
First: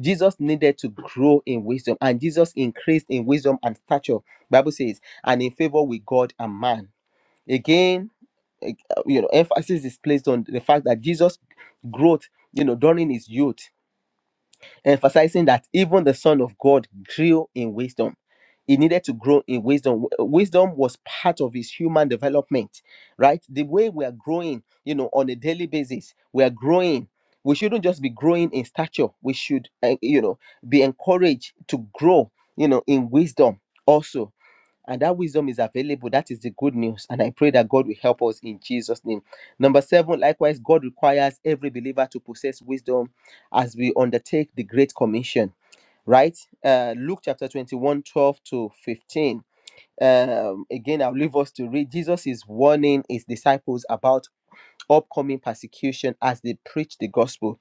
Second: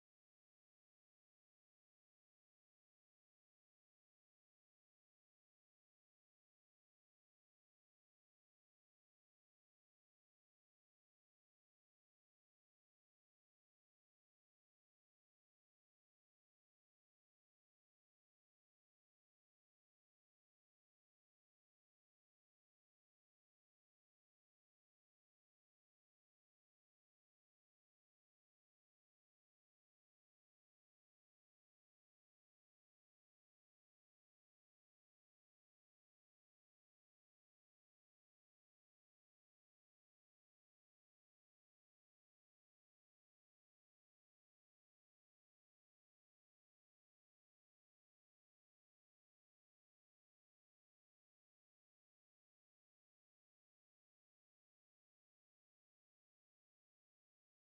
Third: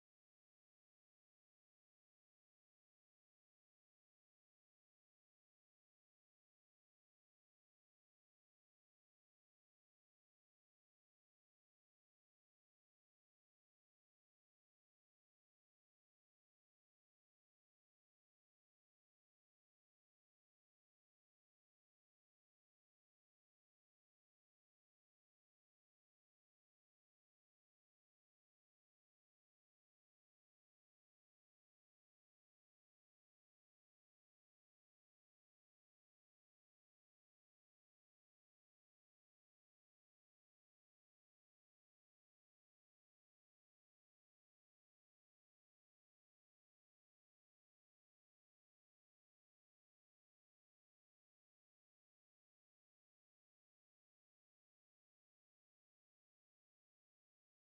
[SPEAKER 2] Jesus needed to grow in wisdom, and Jesus increased in wisdom and stature. Bible says, and in favor with God and man. Again, eh, you know, emphasis is placed on the fact that Jesus' growth, you know, during his youth emphasizing that even the Son of God grew in wisdom. He needed to grow in wisdom. W- uh, Wisdom was part of his human development, right? The way we are growing, you know, on a daily basis, we are growing. We shouldn't just be growing in stature. We should, uh, you know, be encouraged to grow, you know, in wisdom also and that wisdom is available. That is the good news. And I pray that God will help us in Jesus' name. Number seven, likewise, God requires every believer to possess wisdom as we undertake the Great Commission, right? Uh, Luke chapter 21, 12 to 15. Um, again, I'll leave us to read. Jesus is warning his disciples about upcoming persecution as they preach the gospel.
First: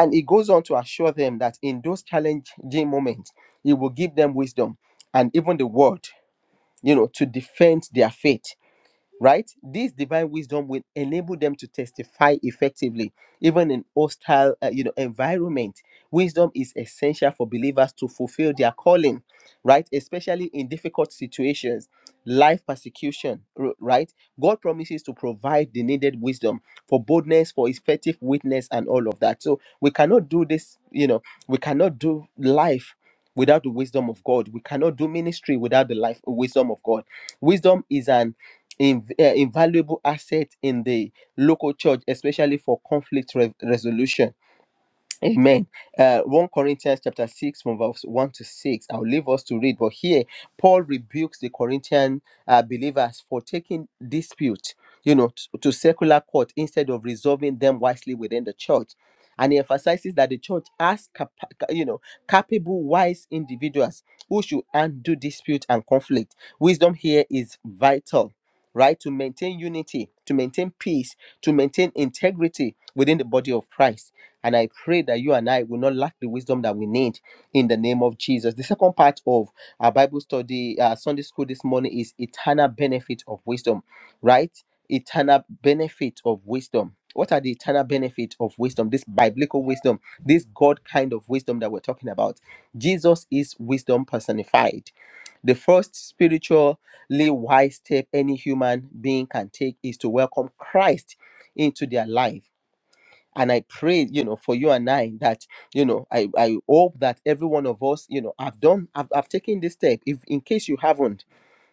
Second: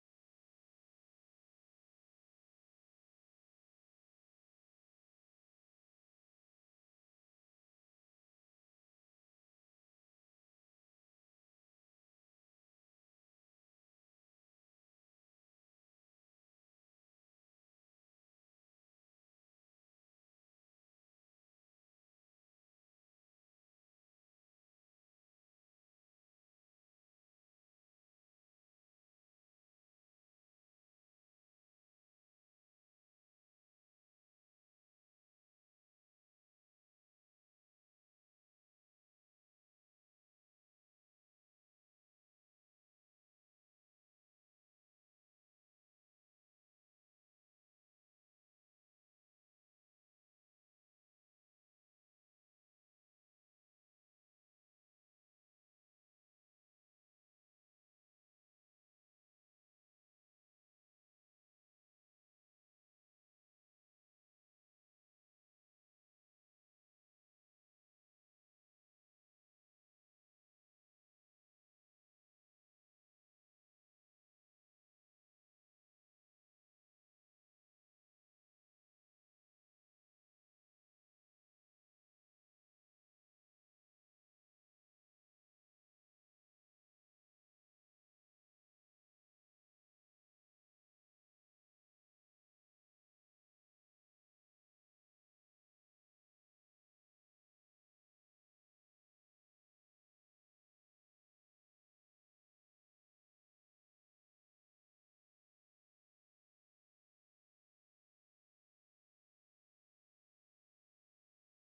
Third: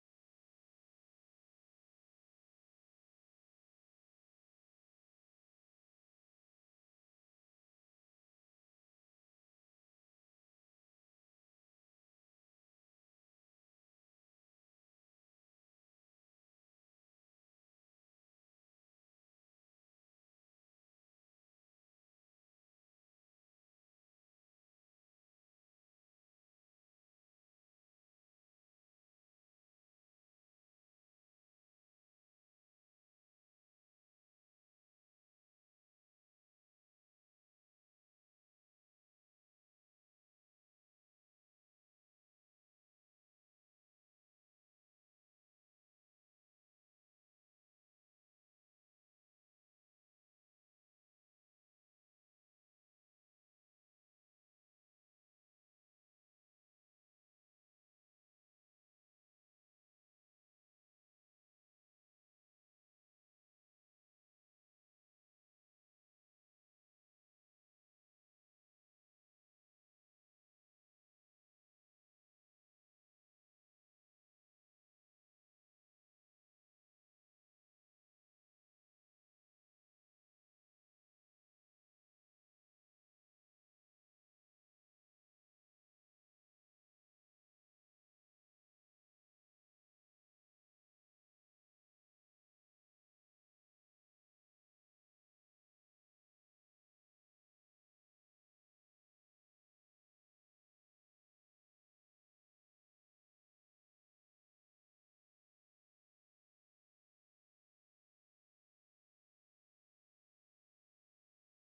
[SPEAKER 2] And he goes on to assure them that in those challenging moments, he will give them wisdom and even the word you know to defend their faith right? This divine wisdom will enable them to testify effectively, even in hostile, uh, you know, environment. Wisdom is essential for believers to fulfill their calling, right? Especially in difficult situations, life persecution, r- right? God promises to provide the needed wisdom for boldness, for effective witness, and all of that. So we cannot do this, you know, we cannot do life without the wisdom of God. We cannot do ministry without the life wisdom of God. Wisdom is an in, uh, invaluable asset in the local church, especially for conflict re- resolution Amen. Uh, 1 Corinthians chapter 6 from verse 1 to 6. I'll leave us to read, but here Paul rebukes the Corinthian uh, believers for taking dispute, you know, t- to secular court instead of resolving them wisely within the church. And he emphasizes that the church has, capa- you know, capable, wise individuals who should undo dispute and conflict. Wisdom here is vital, right? To maintain unity, to maintain peace, to maintain integrity within the body of Christ and I pray that you and I will not lack the wisdom that we need in the name of Jesus. The second part of our Bible study, uh, Sunday school this morning is eternal benefit of wisdom, right? Eternal benefit of wisdom. What are the eternal benefits of wisdom? This biblical wisdom, this God kind of wisdom that we're talking about. Jesus is wisdom personified. The first spiritually wise step any human being can take is to welcome Christ into their life and i pray you know for you and i that you know i i hope that every one of us you know i've done i've, I've taken this step if in case you haven't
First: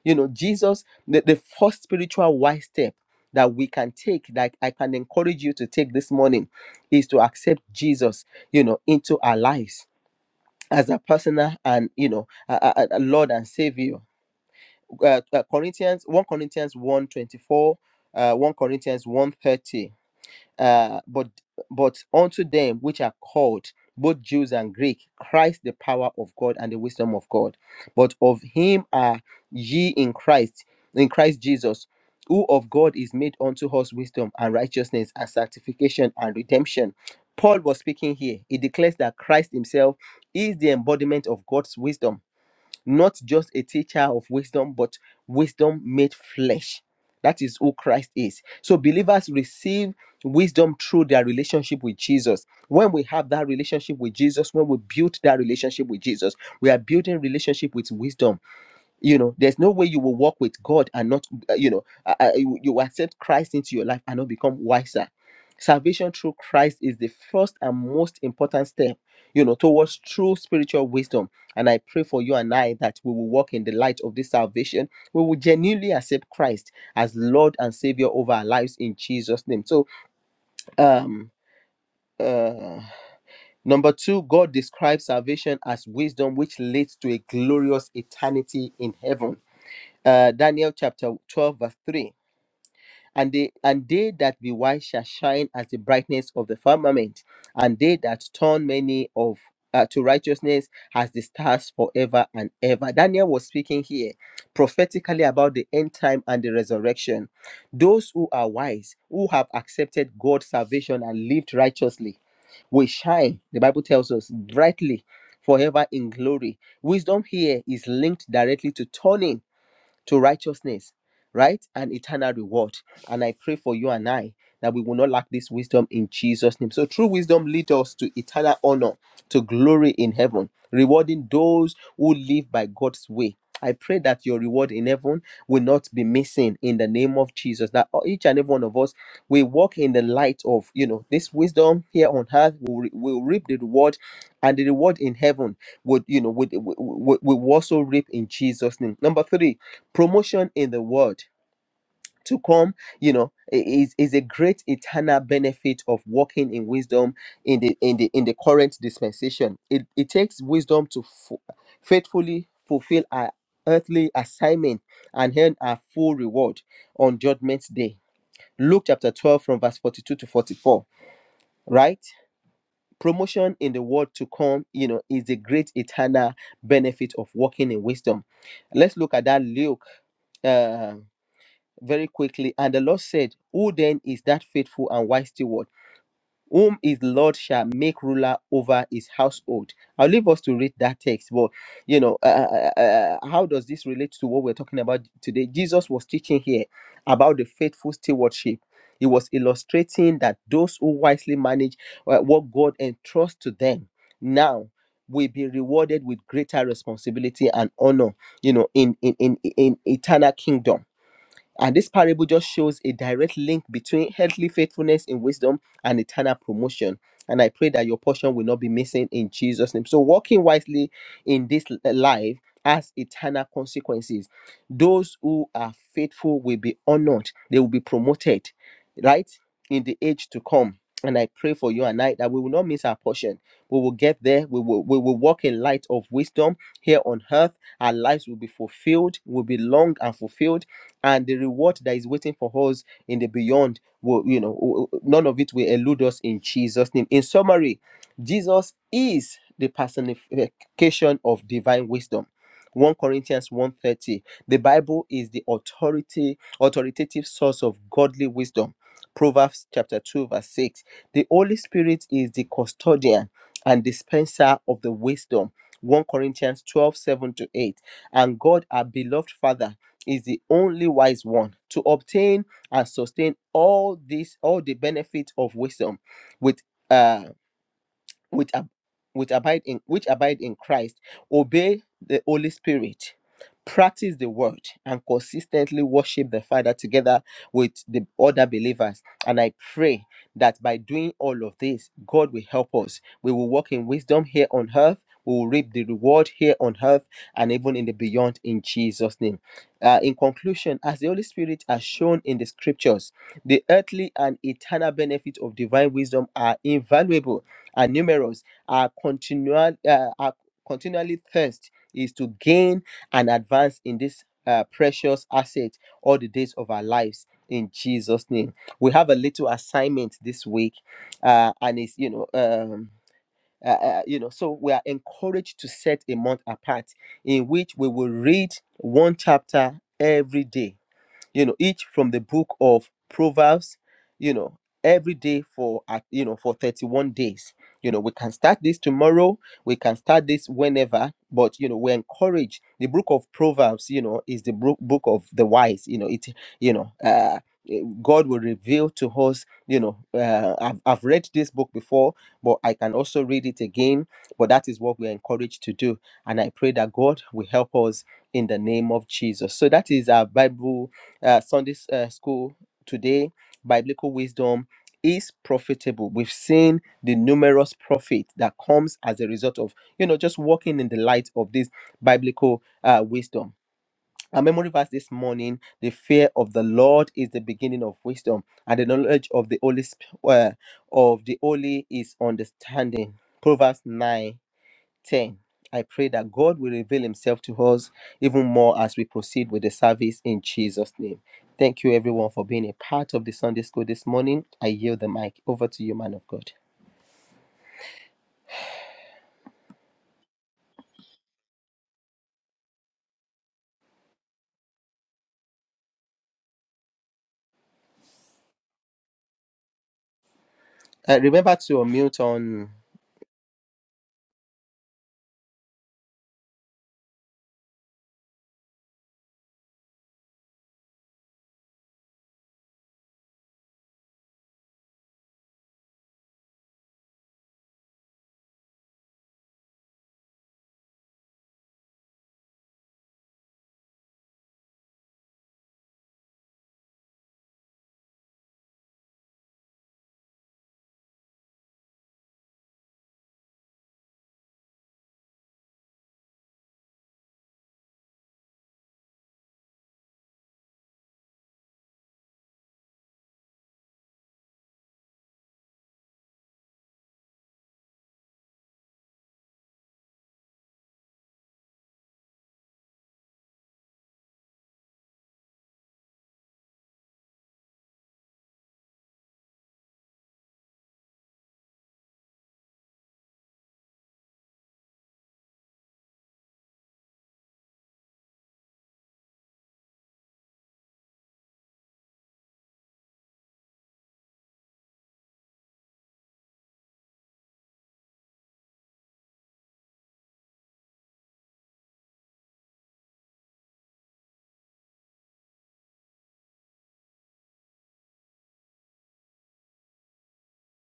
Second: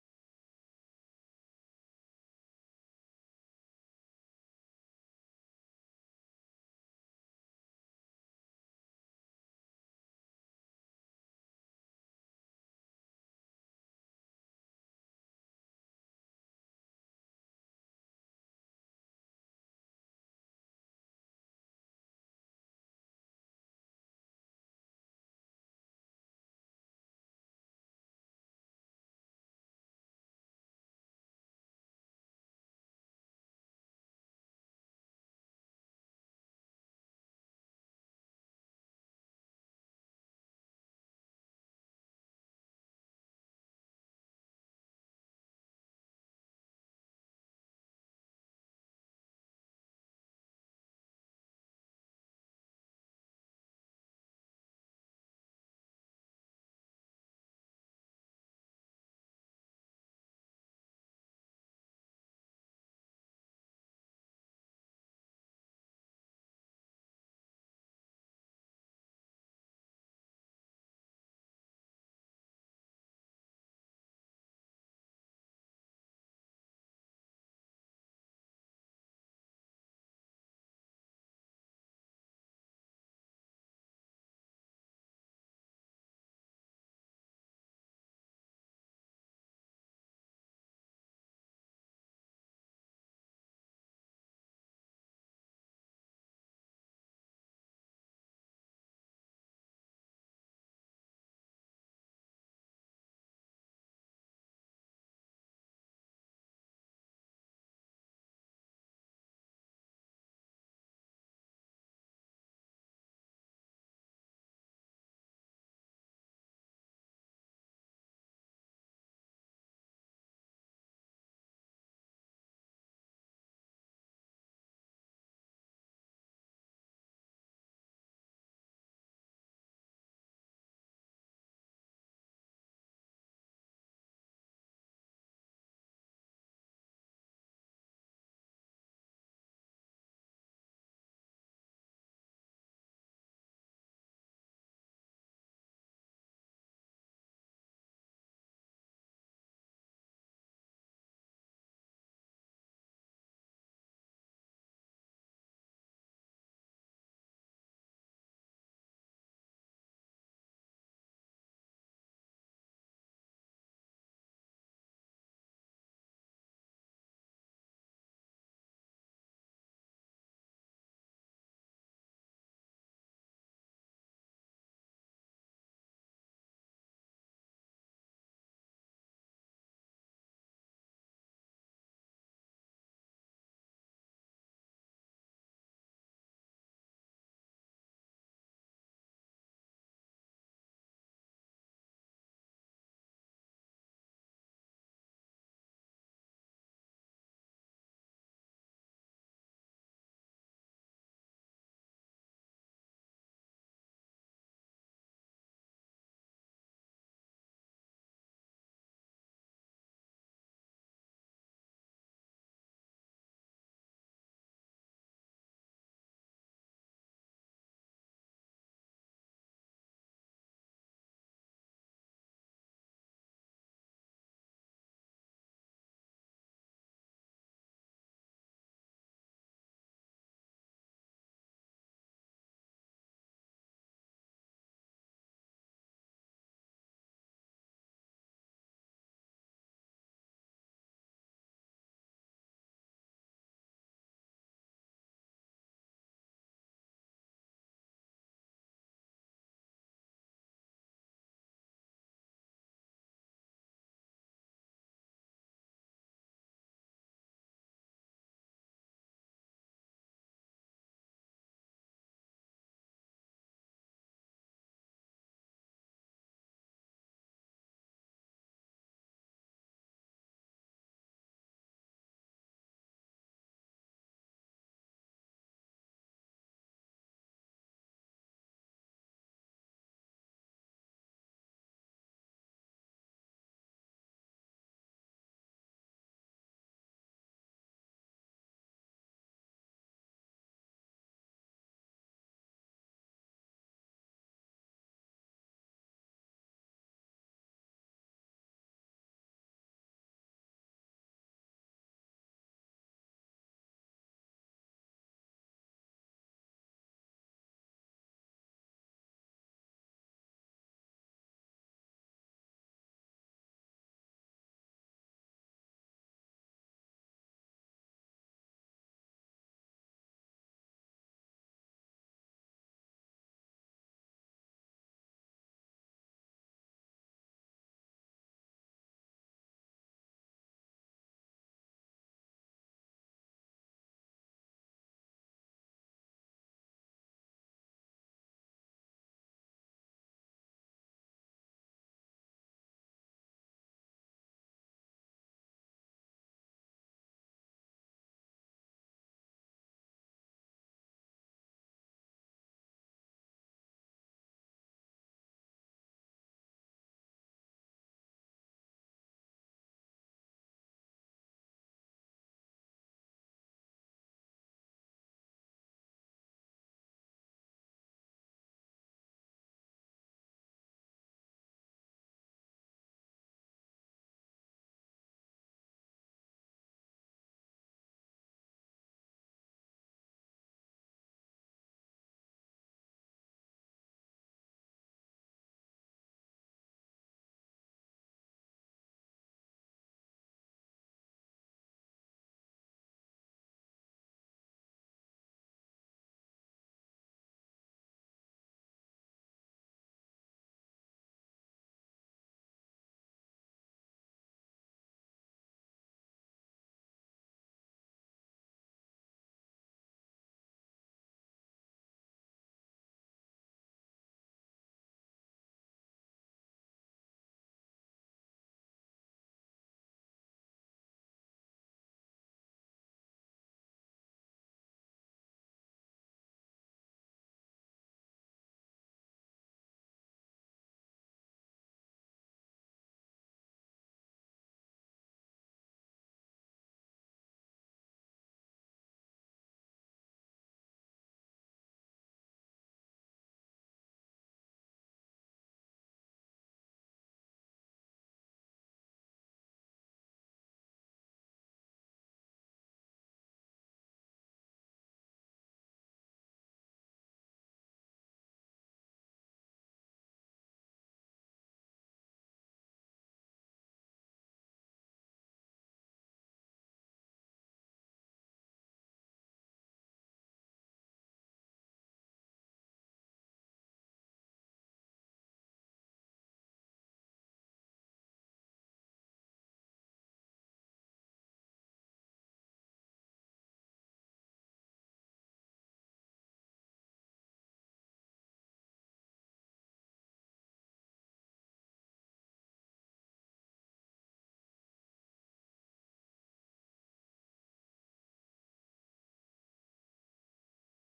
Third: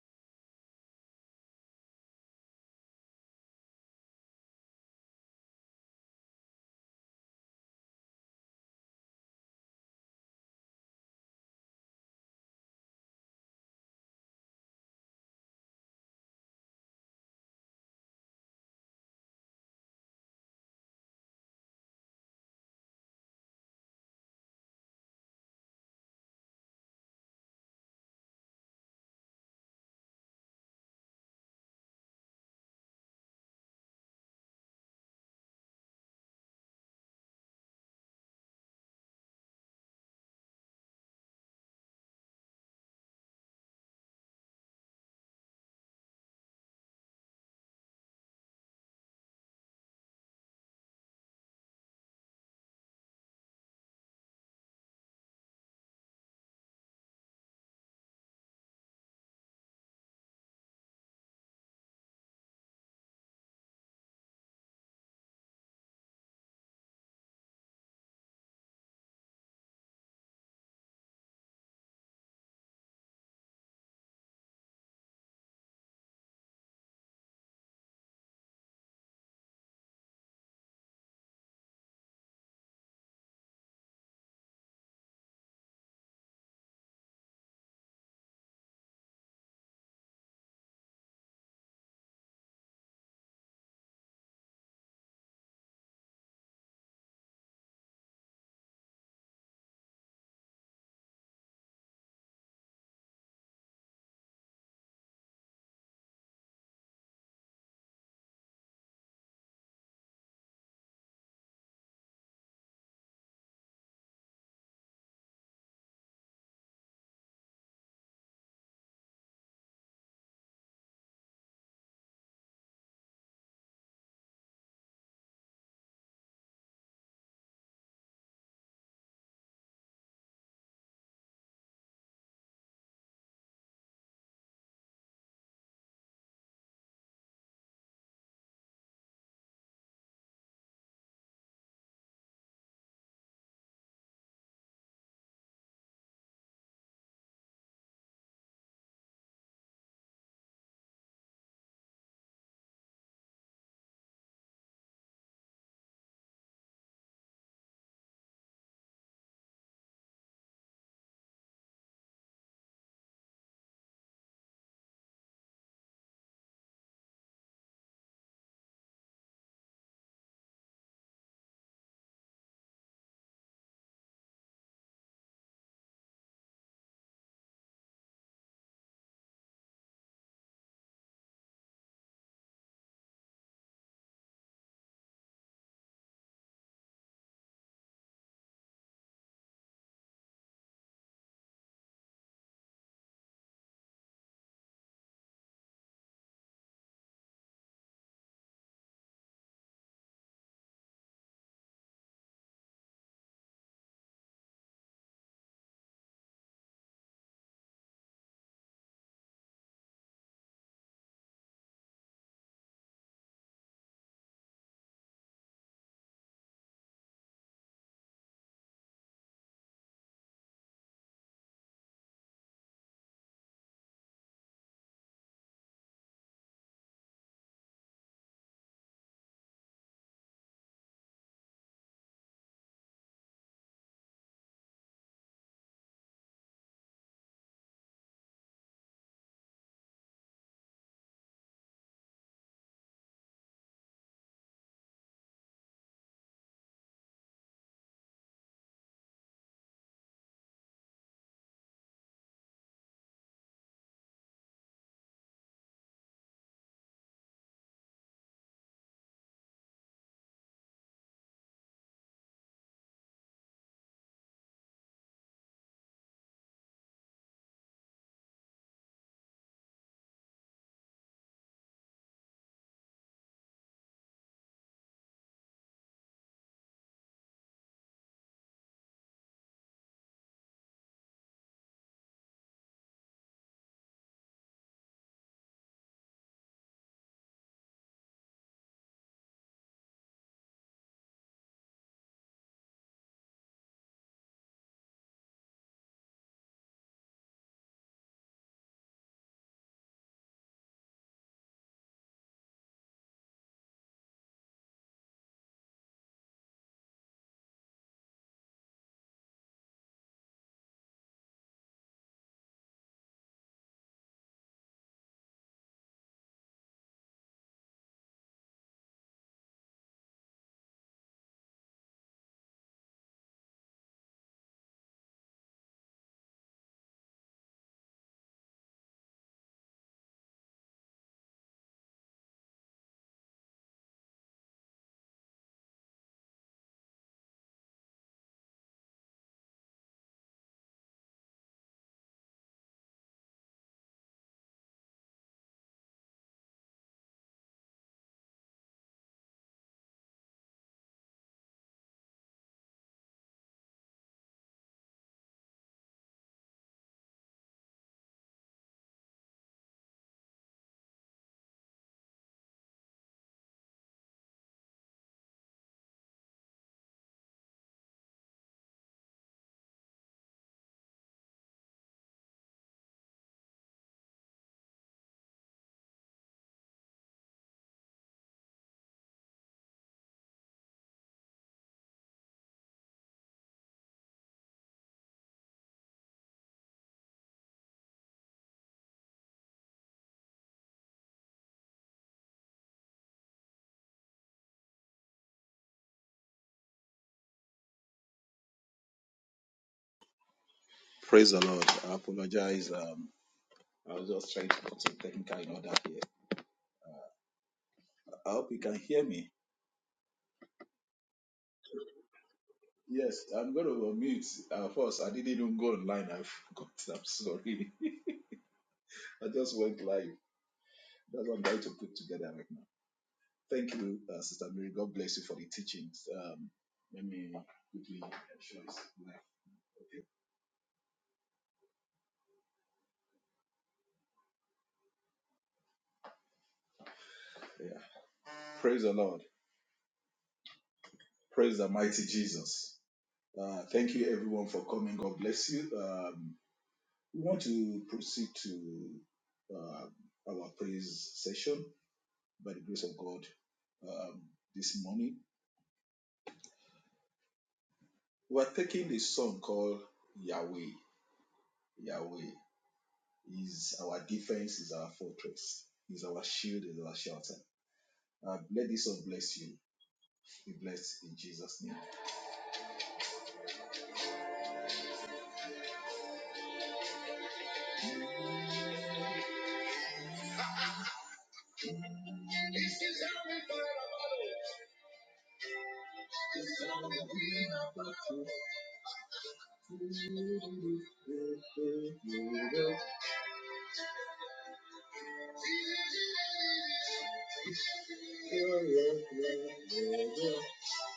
[SPEAKER 2] you know jesus the, the first spiritual wise step that we can take that i can encourage you to take this morning is to accept jesus you know into our lives as a personal and you know a, a- a lord and savior uh, uh, corinthians 1 corinthians one 24, uh, 1 corinthians one thirty. Uh, but but unto them which are called both Jews and Greek, Christ the power of God and the wisdom of God. But of him are ye in Christ, in Christ Jesus, who of God is made unto us wisdom and righteousness and sanctification and redemption. Paul was speaking here. He declares that Christ himself is the embodiment of God's wisdom not just a teacher of wisdom, but wisdom made flesh. That is who Christ is. So believers receive wisdom through their relationship with Jesus. When we have that relationship with Jesus, when we build that relationship with Jesus, we are building relationship with wisdom you know there's no way you will walk with god and not uh, you know uh, uh, you, you accept christ into your life and not become wiser salvation through christ is the first and most important step you know towards true spiritual wisdom and i pray for you and i that we will walk in the light of this salvation we will genuinely accept christ as lord and savior over our lives in jesus name so um uh number two god describes salvation as wisdom which leads to a glorious eternity in heaven uh, Daniel chapter 12, verse 3. And they, and they that be wise shall shine as the brightness of the firmament, and they that turn many of uh, to righteousness as the stars forever and ever. Daniel was speaking here prophetically about the end time and the resurrection. Those who are wise, who have accepted God's salvation and lived righteously, will shine, the Bible tells us, brightly forever in glory. Wisdom here is linked directly to turning to righteousness, right? And eternal reward. And I pray for you and I that we will not lack this wisdom in Jesus' name. So true wisdom leads us to eternal honor, to glory in heaven, rewarding those who live by God's way. I pray that your reward in heaven will not be missing in the name of Jesus. That each and every one of us we walk in the light of you know this wisdom here on earth. We'll, re- we'll reap the reward, and the reward in heaven would you know would, would, would, would also reap in Jesus' name. Number three, promotion in the world to come you know i- is is a great eternal benefit of walking in wisdom in the in the in the current dispensation it, it takes wisdom to fu- faithfully fulfill our earthly assignment and earn our full reward on judgment day luke chapter 12 from verse 42 to 44 right promotion in the world to come you know is the great eternal benefit of walking in wisdom let's look at that luke uh, very quickly. And the Lord said, Who then is that faithful and wise steward, whom his Lord shall make ruler over his household? I'll leave us to read that text. But, you know, uh, uh, uh, uh, uh, how does this relate to what we're talking about today? Jesus was teaching here about the faithful stewardship. He was illustrating that those who wisely manage uh, what God entrusts to them now will be rewarded with greater responsibility and honor, you know, in in in, in eternal kingdom and this parable just shows a direct link between earthly faithfulness in wisdom and eternal promotion. And I pray that your portion will not be missing in Jesus' name. So, walking wisely in this l- life has eternal consequences. Those who are faithful will be honored, they will be promoted, right, in the age to come. And I pray for you and I that we will not miss our portion. We will get there. We will, we will walk in light of wisdom here on earth. Our lives will be fulfilled, will be long and fulfilled and the reward that is waiting for us in the beyond will you know w- none of it will elude us in jesus name in summary jesus is the personification of divine wisdom 1 corinthians one thirty. the bible is the authority authoritative source of godly wisdom proverbs chapter 2 verse 6 the holy spirit is the custodian and dispenser of the wisdom 1 corinthians 12 7 to 8 and god our beloved father is the only wise one to obtain and sustain all this all the benefits of wisdom with uh which, ab- which abide in which abide in Christ obey the Holy Spirit practice the word and consistently worship the father together with the other believers and i pray that by doing all of this god will help us we will walk in wisdom here on earth we will reap the reward here on earth and even in the beyond in jesus name Uh, in conclusion as the holy spirit has shown in the scriptures the earthly and eternal benefits of divine wisdom are invaluable are numerous. are continual uh, our continually thirst is to gain and advance in this uh, precious asset all the days of our lives. In Jesus' name, we have a little assignment this week, uh, and it's you know. Um, uh, uh, you know, so we are encouraged to set a month apart in which we will read one chapter every day you know each from the book of proverbs you know every day for at you know for 31 days you know we can start this tomorrow we can start this whenever but you know we encourage the book of proverbs you know is the book book of the wise you know it you know uh eh, God will reveal to us, you know. Uh, I've, I've read this book before, but I can also read it again. But that is what we're encouraged to do. And I pray that God will help us in the name of Jesus. So that is our Bible uh, Sunday s- uh, school today, biblical wisdom is profitable. We've seen the numerous profit that comes as a result of, you know, just walking in the light of this biblical uh, wisdom. Our memory verse this morning the fear of the Lord is the beginning of wisdom, and the knowledge of the Holy Sp- uh, of the Holy is understanding. Proverbs 9 10. I pray that God will reveal himself to us even more as we proceed with the service in Jesus' name. Thank you, everyone, for being a part of the Sunday school this morning. I yield the mic over to you, man of God.
[SPEAKER 3] Praise the Lord. I apologize. Um, I was just trying to put some technical in order here. I hope you can hear me.
[SPEAKER 2] Uh, remember to unmute on.
[SPEAKER 3] Yes, I'm going to unmute. Uh, first, I didn't even go online. I [laughs] forgot. I'm sorry. [laughs] I just went live. That's what I'm trying to put together right now. Thank you, uh, Sister Mary. God bless you for the teachings. Um, let me quickly show this live. Okay. Yeah. Praise the Lord. Praise the mighty Jesus. Uh, thank you, everyone, for coming. God bless you. Um, We want to proceed to uh, our praise session by the grace of God um, this morning. We're taking a song called Yahweh. Yahweh is our defense, is our fortress, is our shield, is our shelter. Uh, let this song bless you. Be blessed in Jesus' name.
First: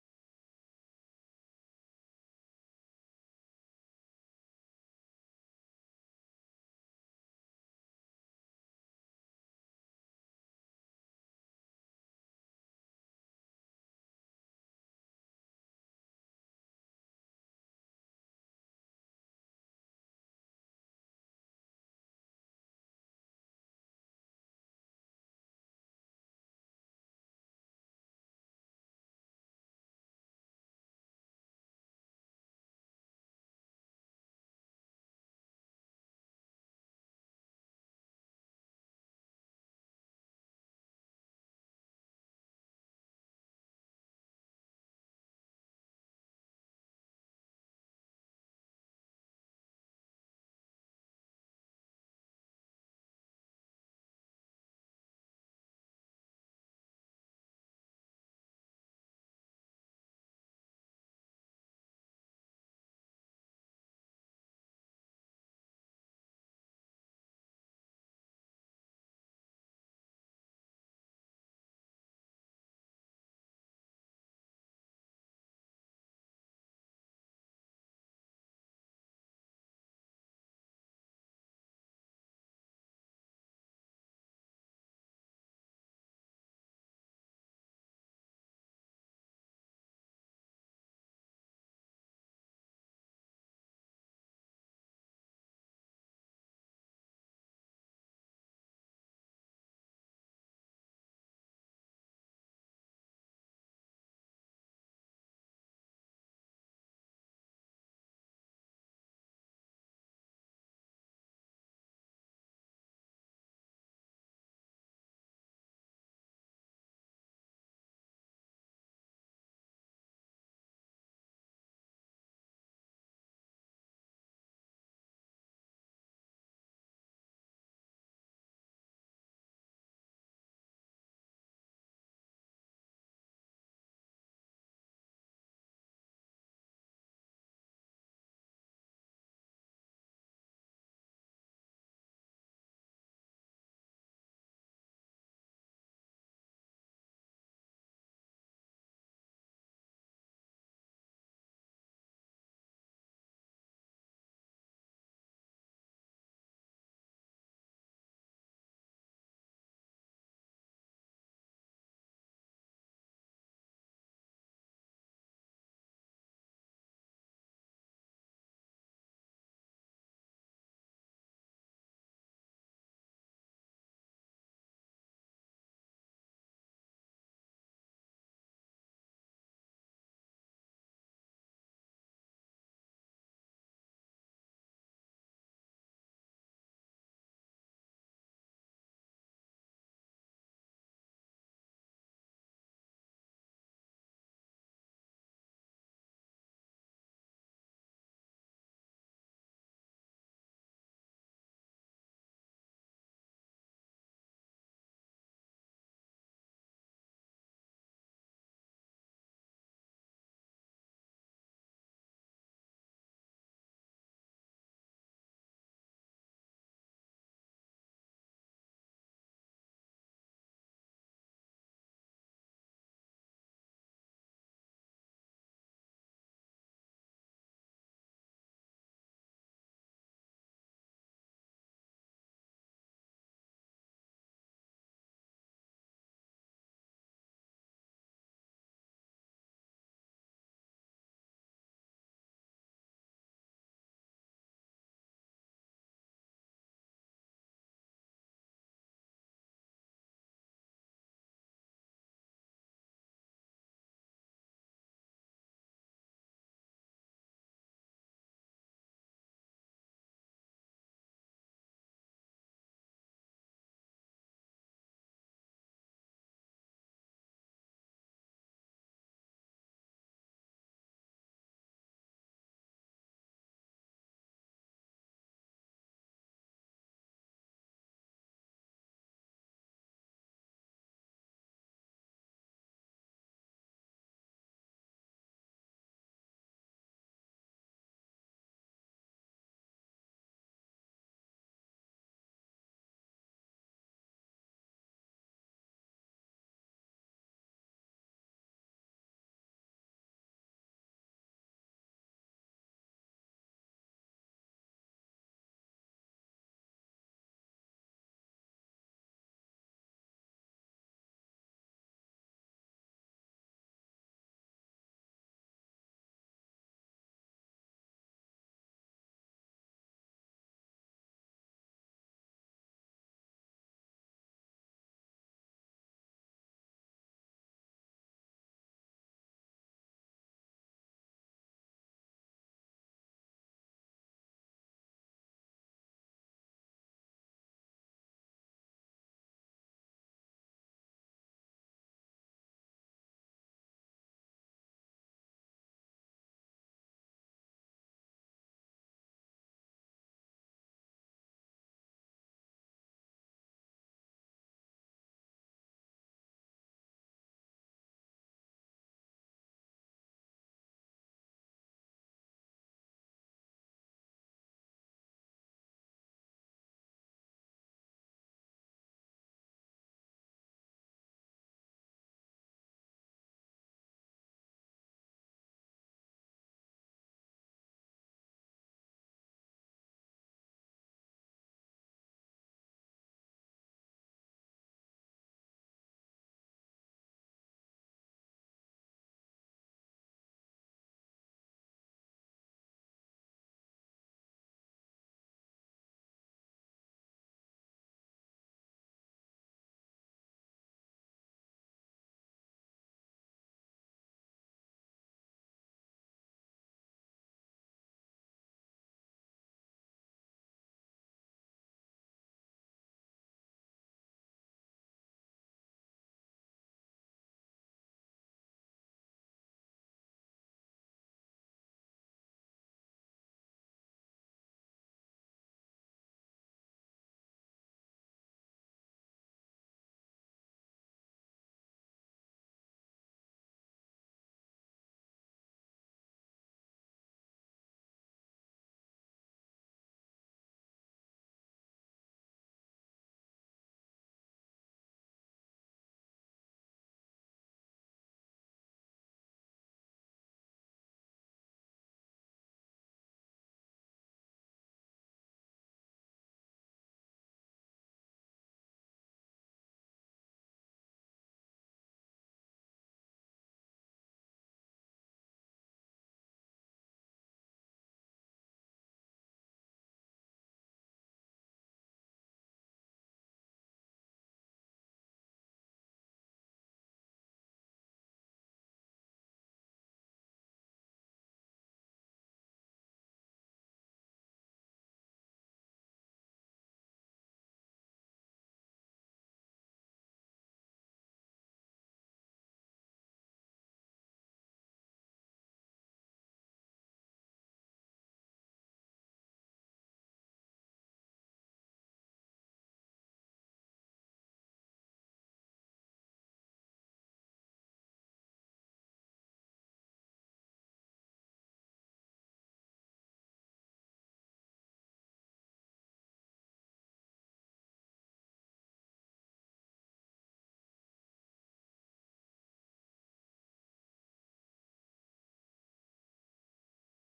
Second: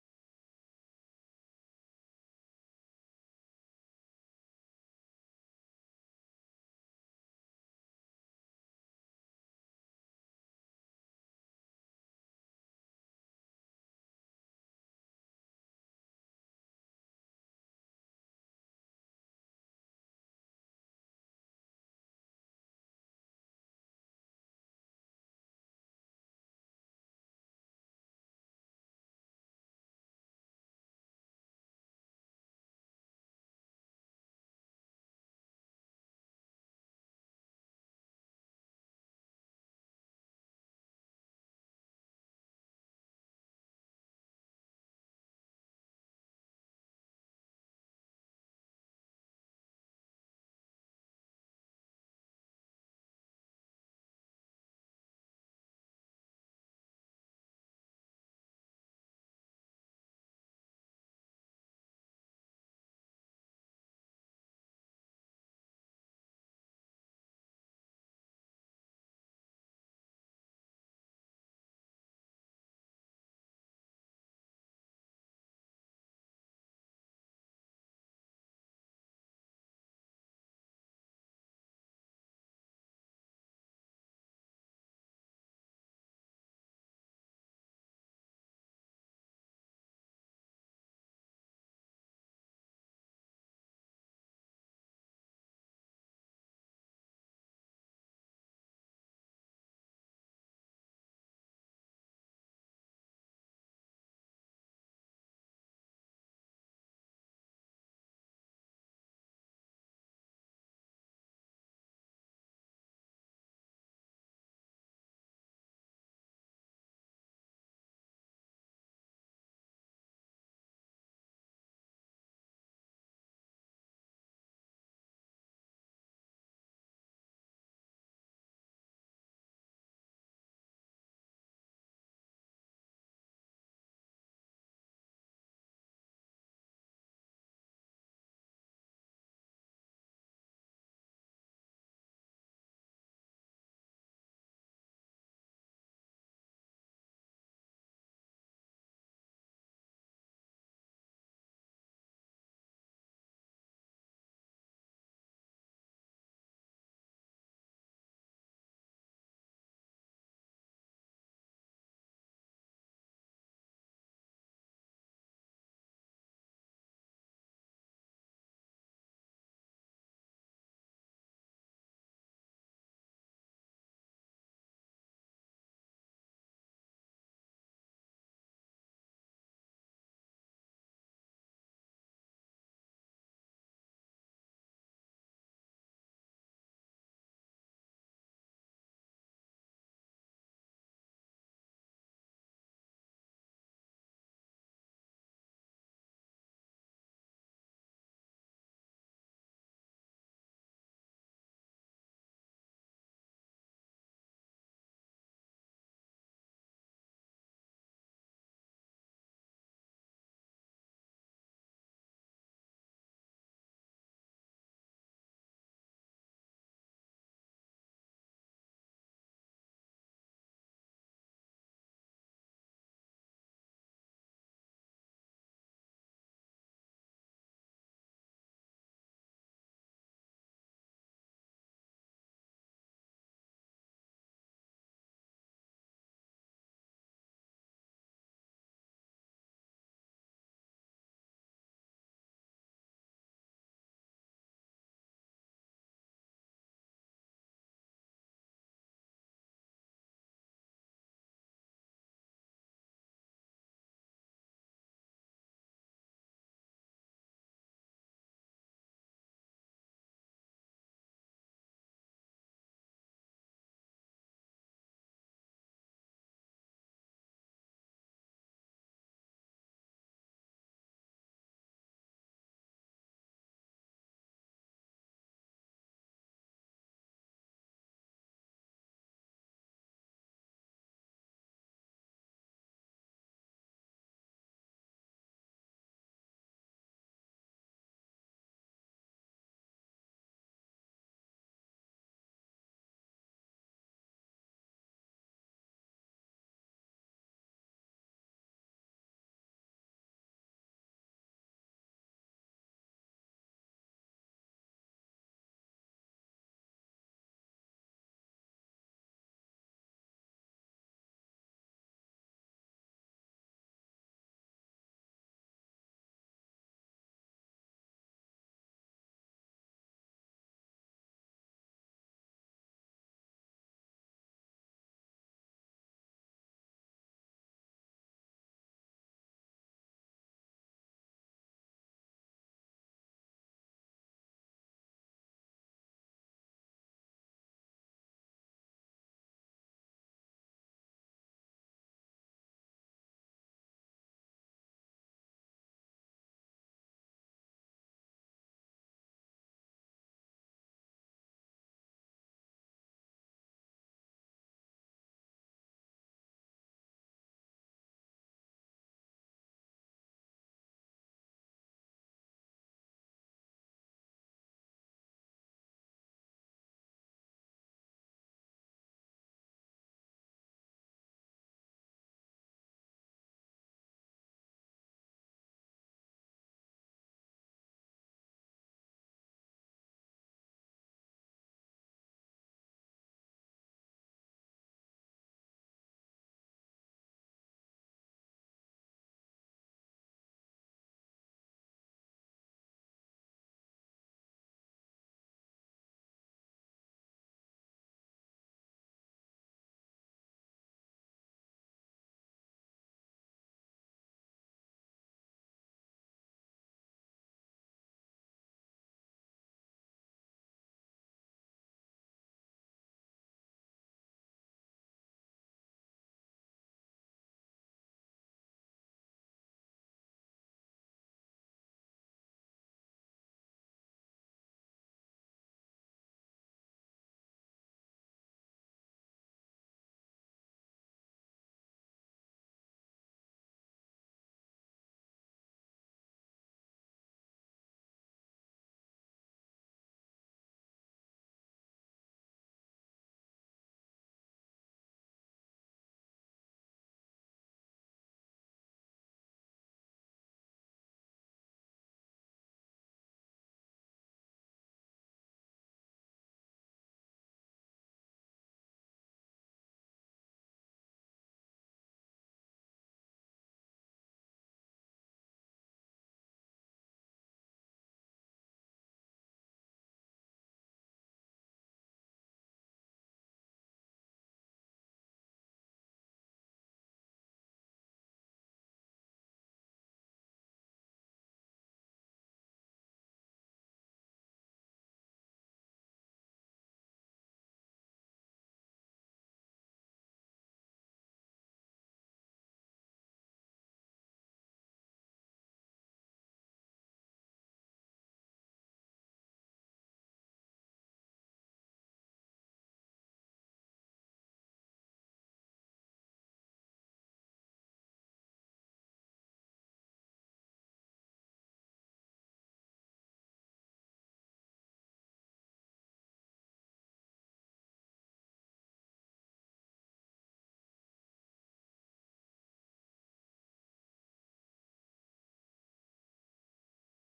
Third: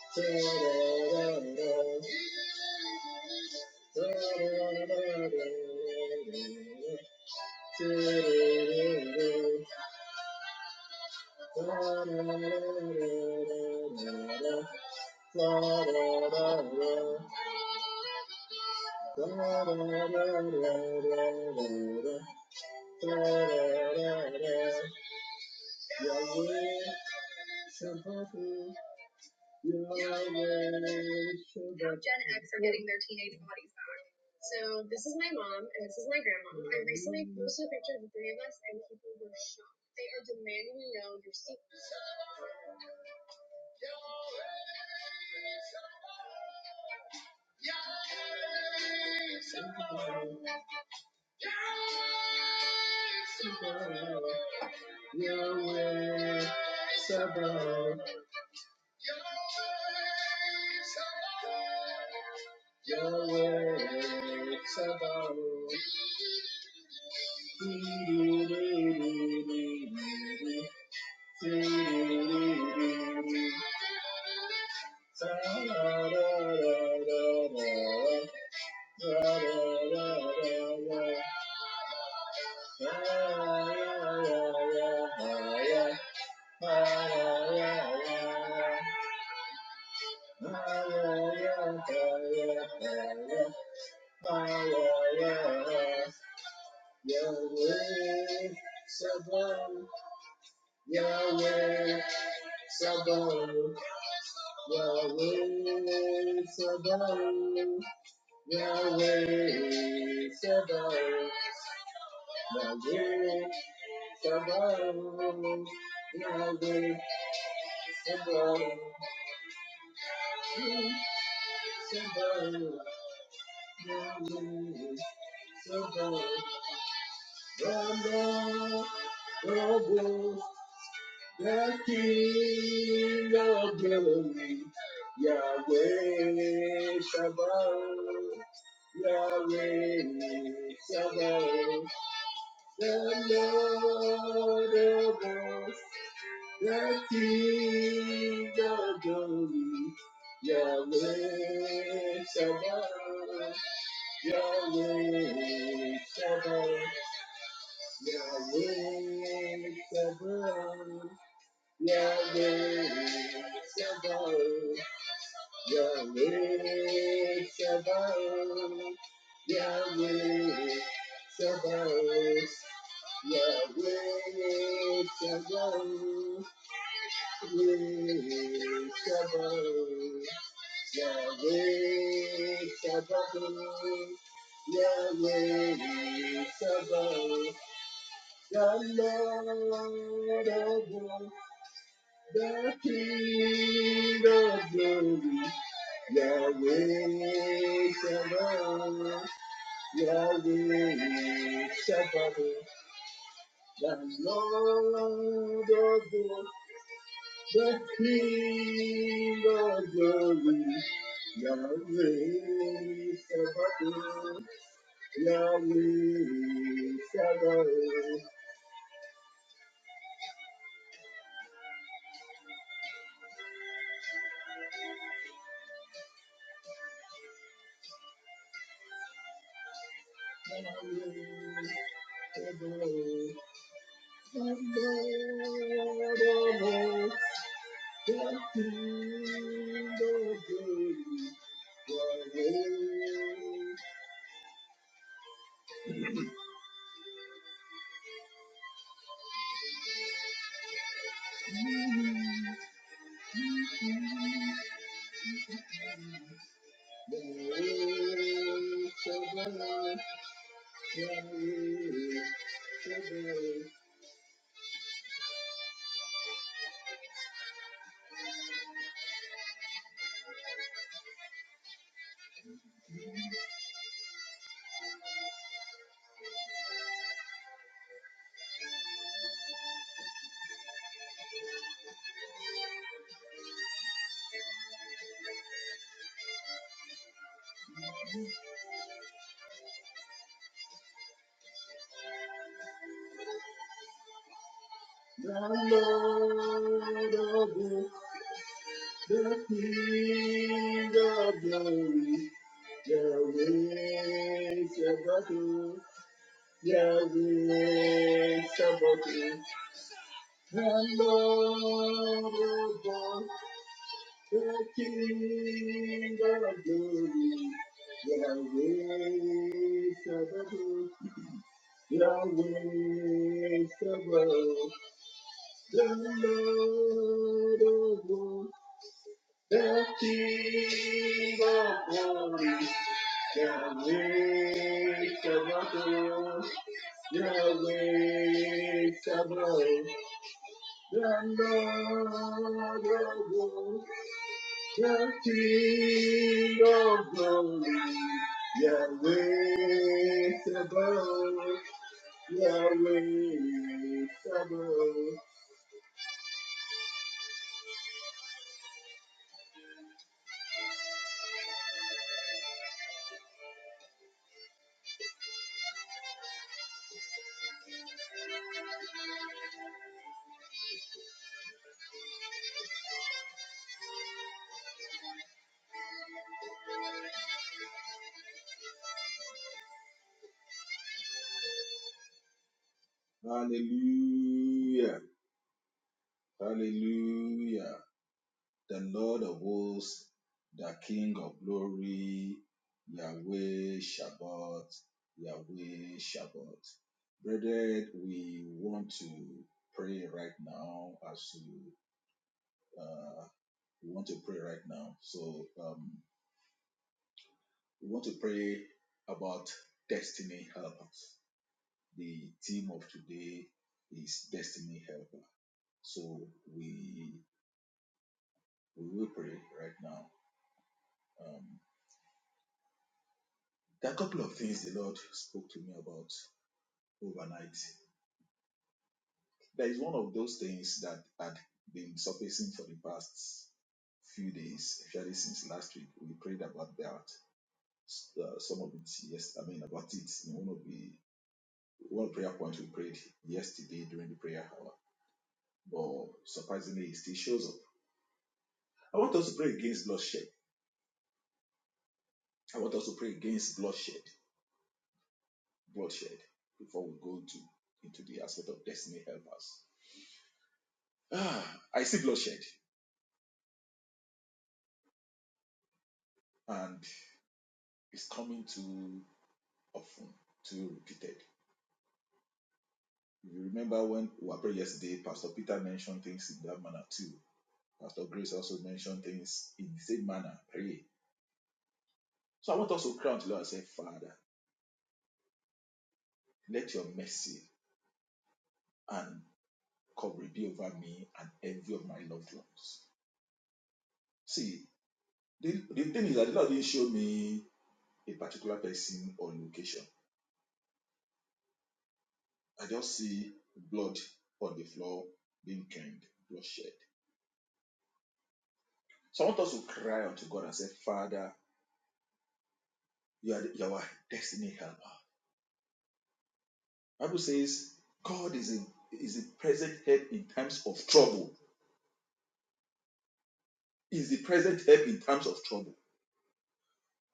[SPEAKER 3] Yahweh Now Gen X are Your works above. [laughs] Yahweh, Sabaoth, Yahweh, Sabaoth, Yahweh Sabaoth, Yahweh Sabaoth. Yahweh Sabaoth. Yahweh Sabaoth. Sabaoth. Yahweh Sabaoth. Rama, Rabu, the King of Glory. Yahweh Sabaoth. Yahweh Sabaoth. The Lord of Hosts, the King of glory, Yahweh Shabbat, Yahweh Shabbat, Yahweh Shabbat, Yahweh Shabbat, Yahweh Shabbat, Yahweh Shabbat. Yahweh Shabbat. Yahweh Shabbat. Yahweh Shabbat. Yahweh Shabbat. The Lord of hosts, the King of glory. Yahweh Shabbat. Yahweh Shabbat. The Lord of hosts, the King of glory, Yahweh Sabaoth, Yahweh Sabaoth, Yahweh Sabaoth, the Lord of hosts, the King of glory, Yahweh. Lord of all, the King of glory, Yahweh Sabaoth, Yahweh Sabaoth, the Lord of all, the King of glory, Yahweh Sabaoth. Yahweh Sabaoth, the Lord of hosts, the King of glory. Yahweh Sabaoth, Yahweh Sabaoth, the Lord of hosts, the King of glory. Yahweh Sabaoth, Yahweh Sabaoth. Hallelujah. Hallelujah. The Lord of hosts, the King of glory, Yahweh Shabbat, Yahweh Shabbat. Brethren, we want to pray right now as you uh, we want to pray right now. So um, we want to pray about destiny helpers. The theme of today is destiny helper. So we We will pray right now. Um, there are a couple of things the Lord spoke to me about overnight. There is one of those things that had been surfacing for the past few days, especially since last week. We prayed about that. Uh, some of it, yes, I mean about it in one of the one prayer point we prayed yesterday during the prayer hour. But surprisingly, it still shows up. I want us to pray against bloodshed. I want us to pray against bloodshed. bloodshed before we go into into the aspect of destiny helpers. Ah, I see bloodshed, and it's coming too often, too repeated. You remember when we were praying yesterday, Pastor Peter mentioned things in that manner too. Pastor Grace also mentioned things in the same manner. Pray. So I want us to cry unto the Lord and say, Father, let your mercy and covering be over me and every of my loved ones. See, the, the thing is that the Lord didn't show me a particular person or location. I just see blood on the floor being drained, blood shed. So I want us to cry unto God and say, Father, you are, the, you are our destiny helper. Bible says, God is a, is a present help in times of trouble. Is the present help in times of trouble.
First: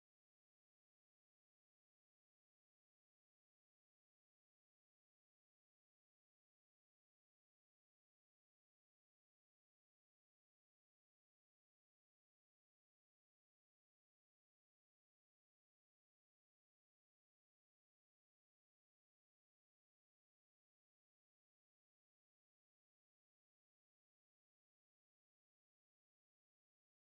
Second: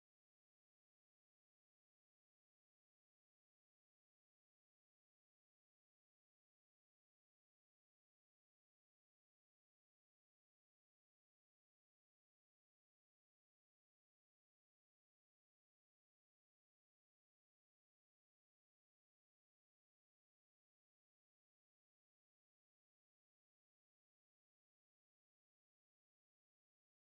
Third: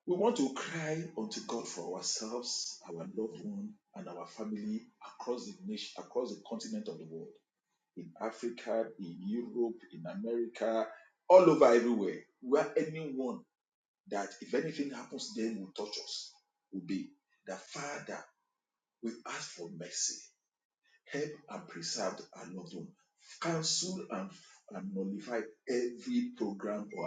[SPEAKER 3] We want to cry unto God for ourselves, our loved one, and our family across the nation, across the continent of the world, in Africa, in Europe, in America, all over everywhere, where anyone that if anything happens to them will touch us will be that Father, we ask for mercy help and preserve our loved one. Cancel and, and nullify every program or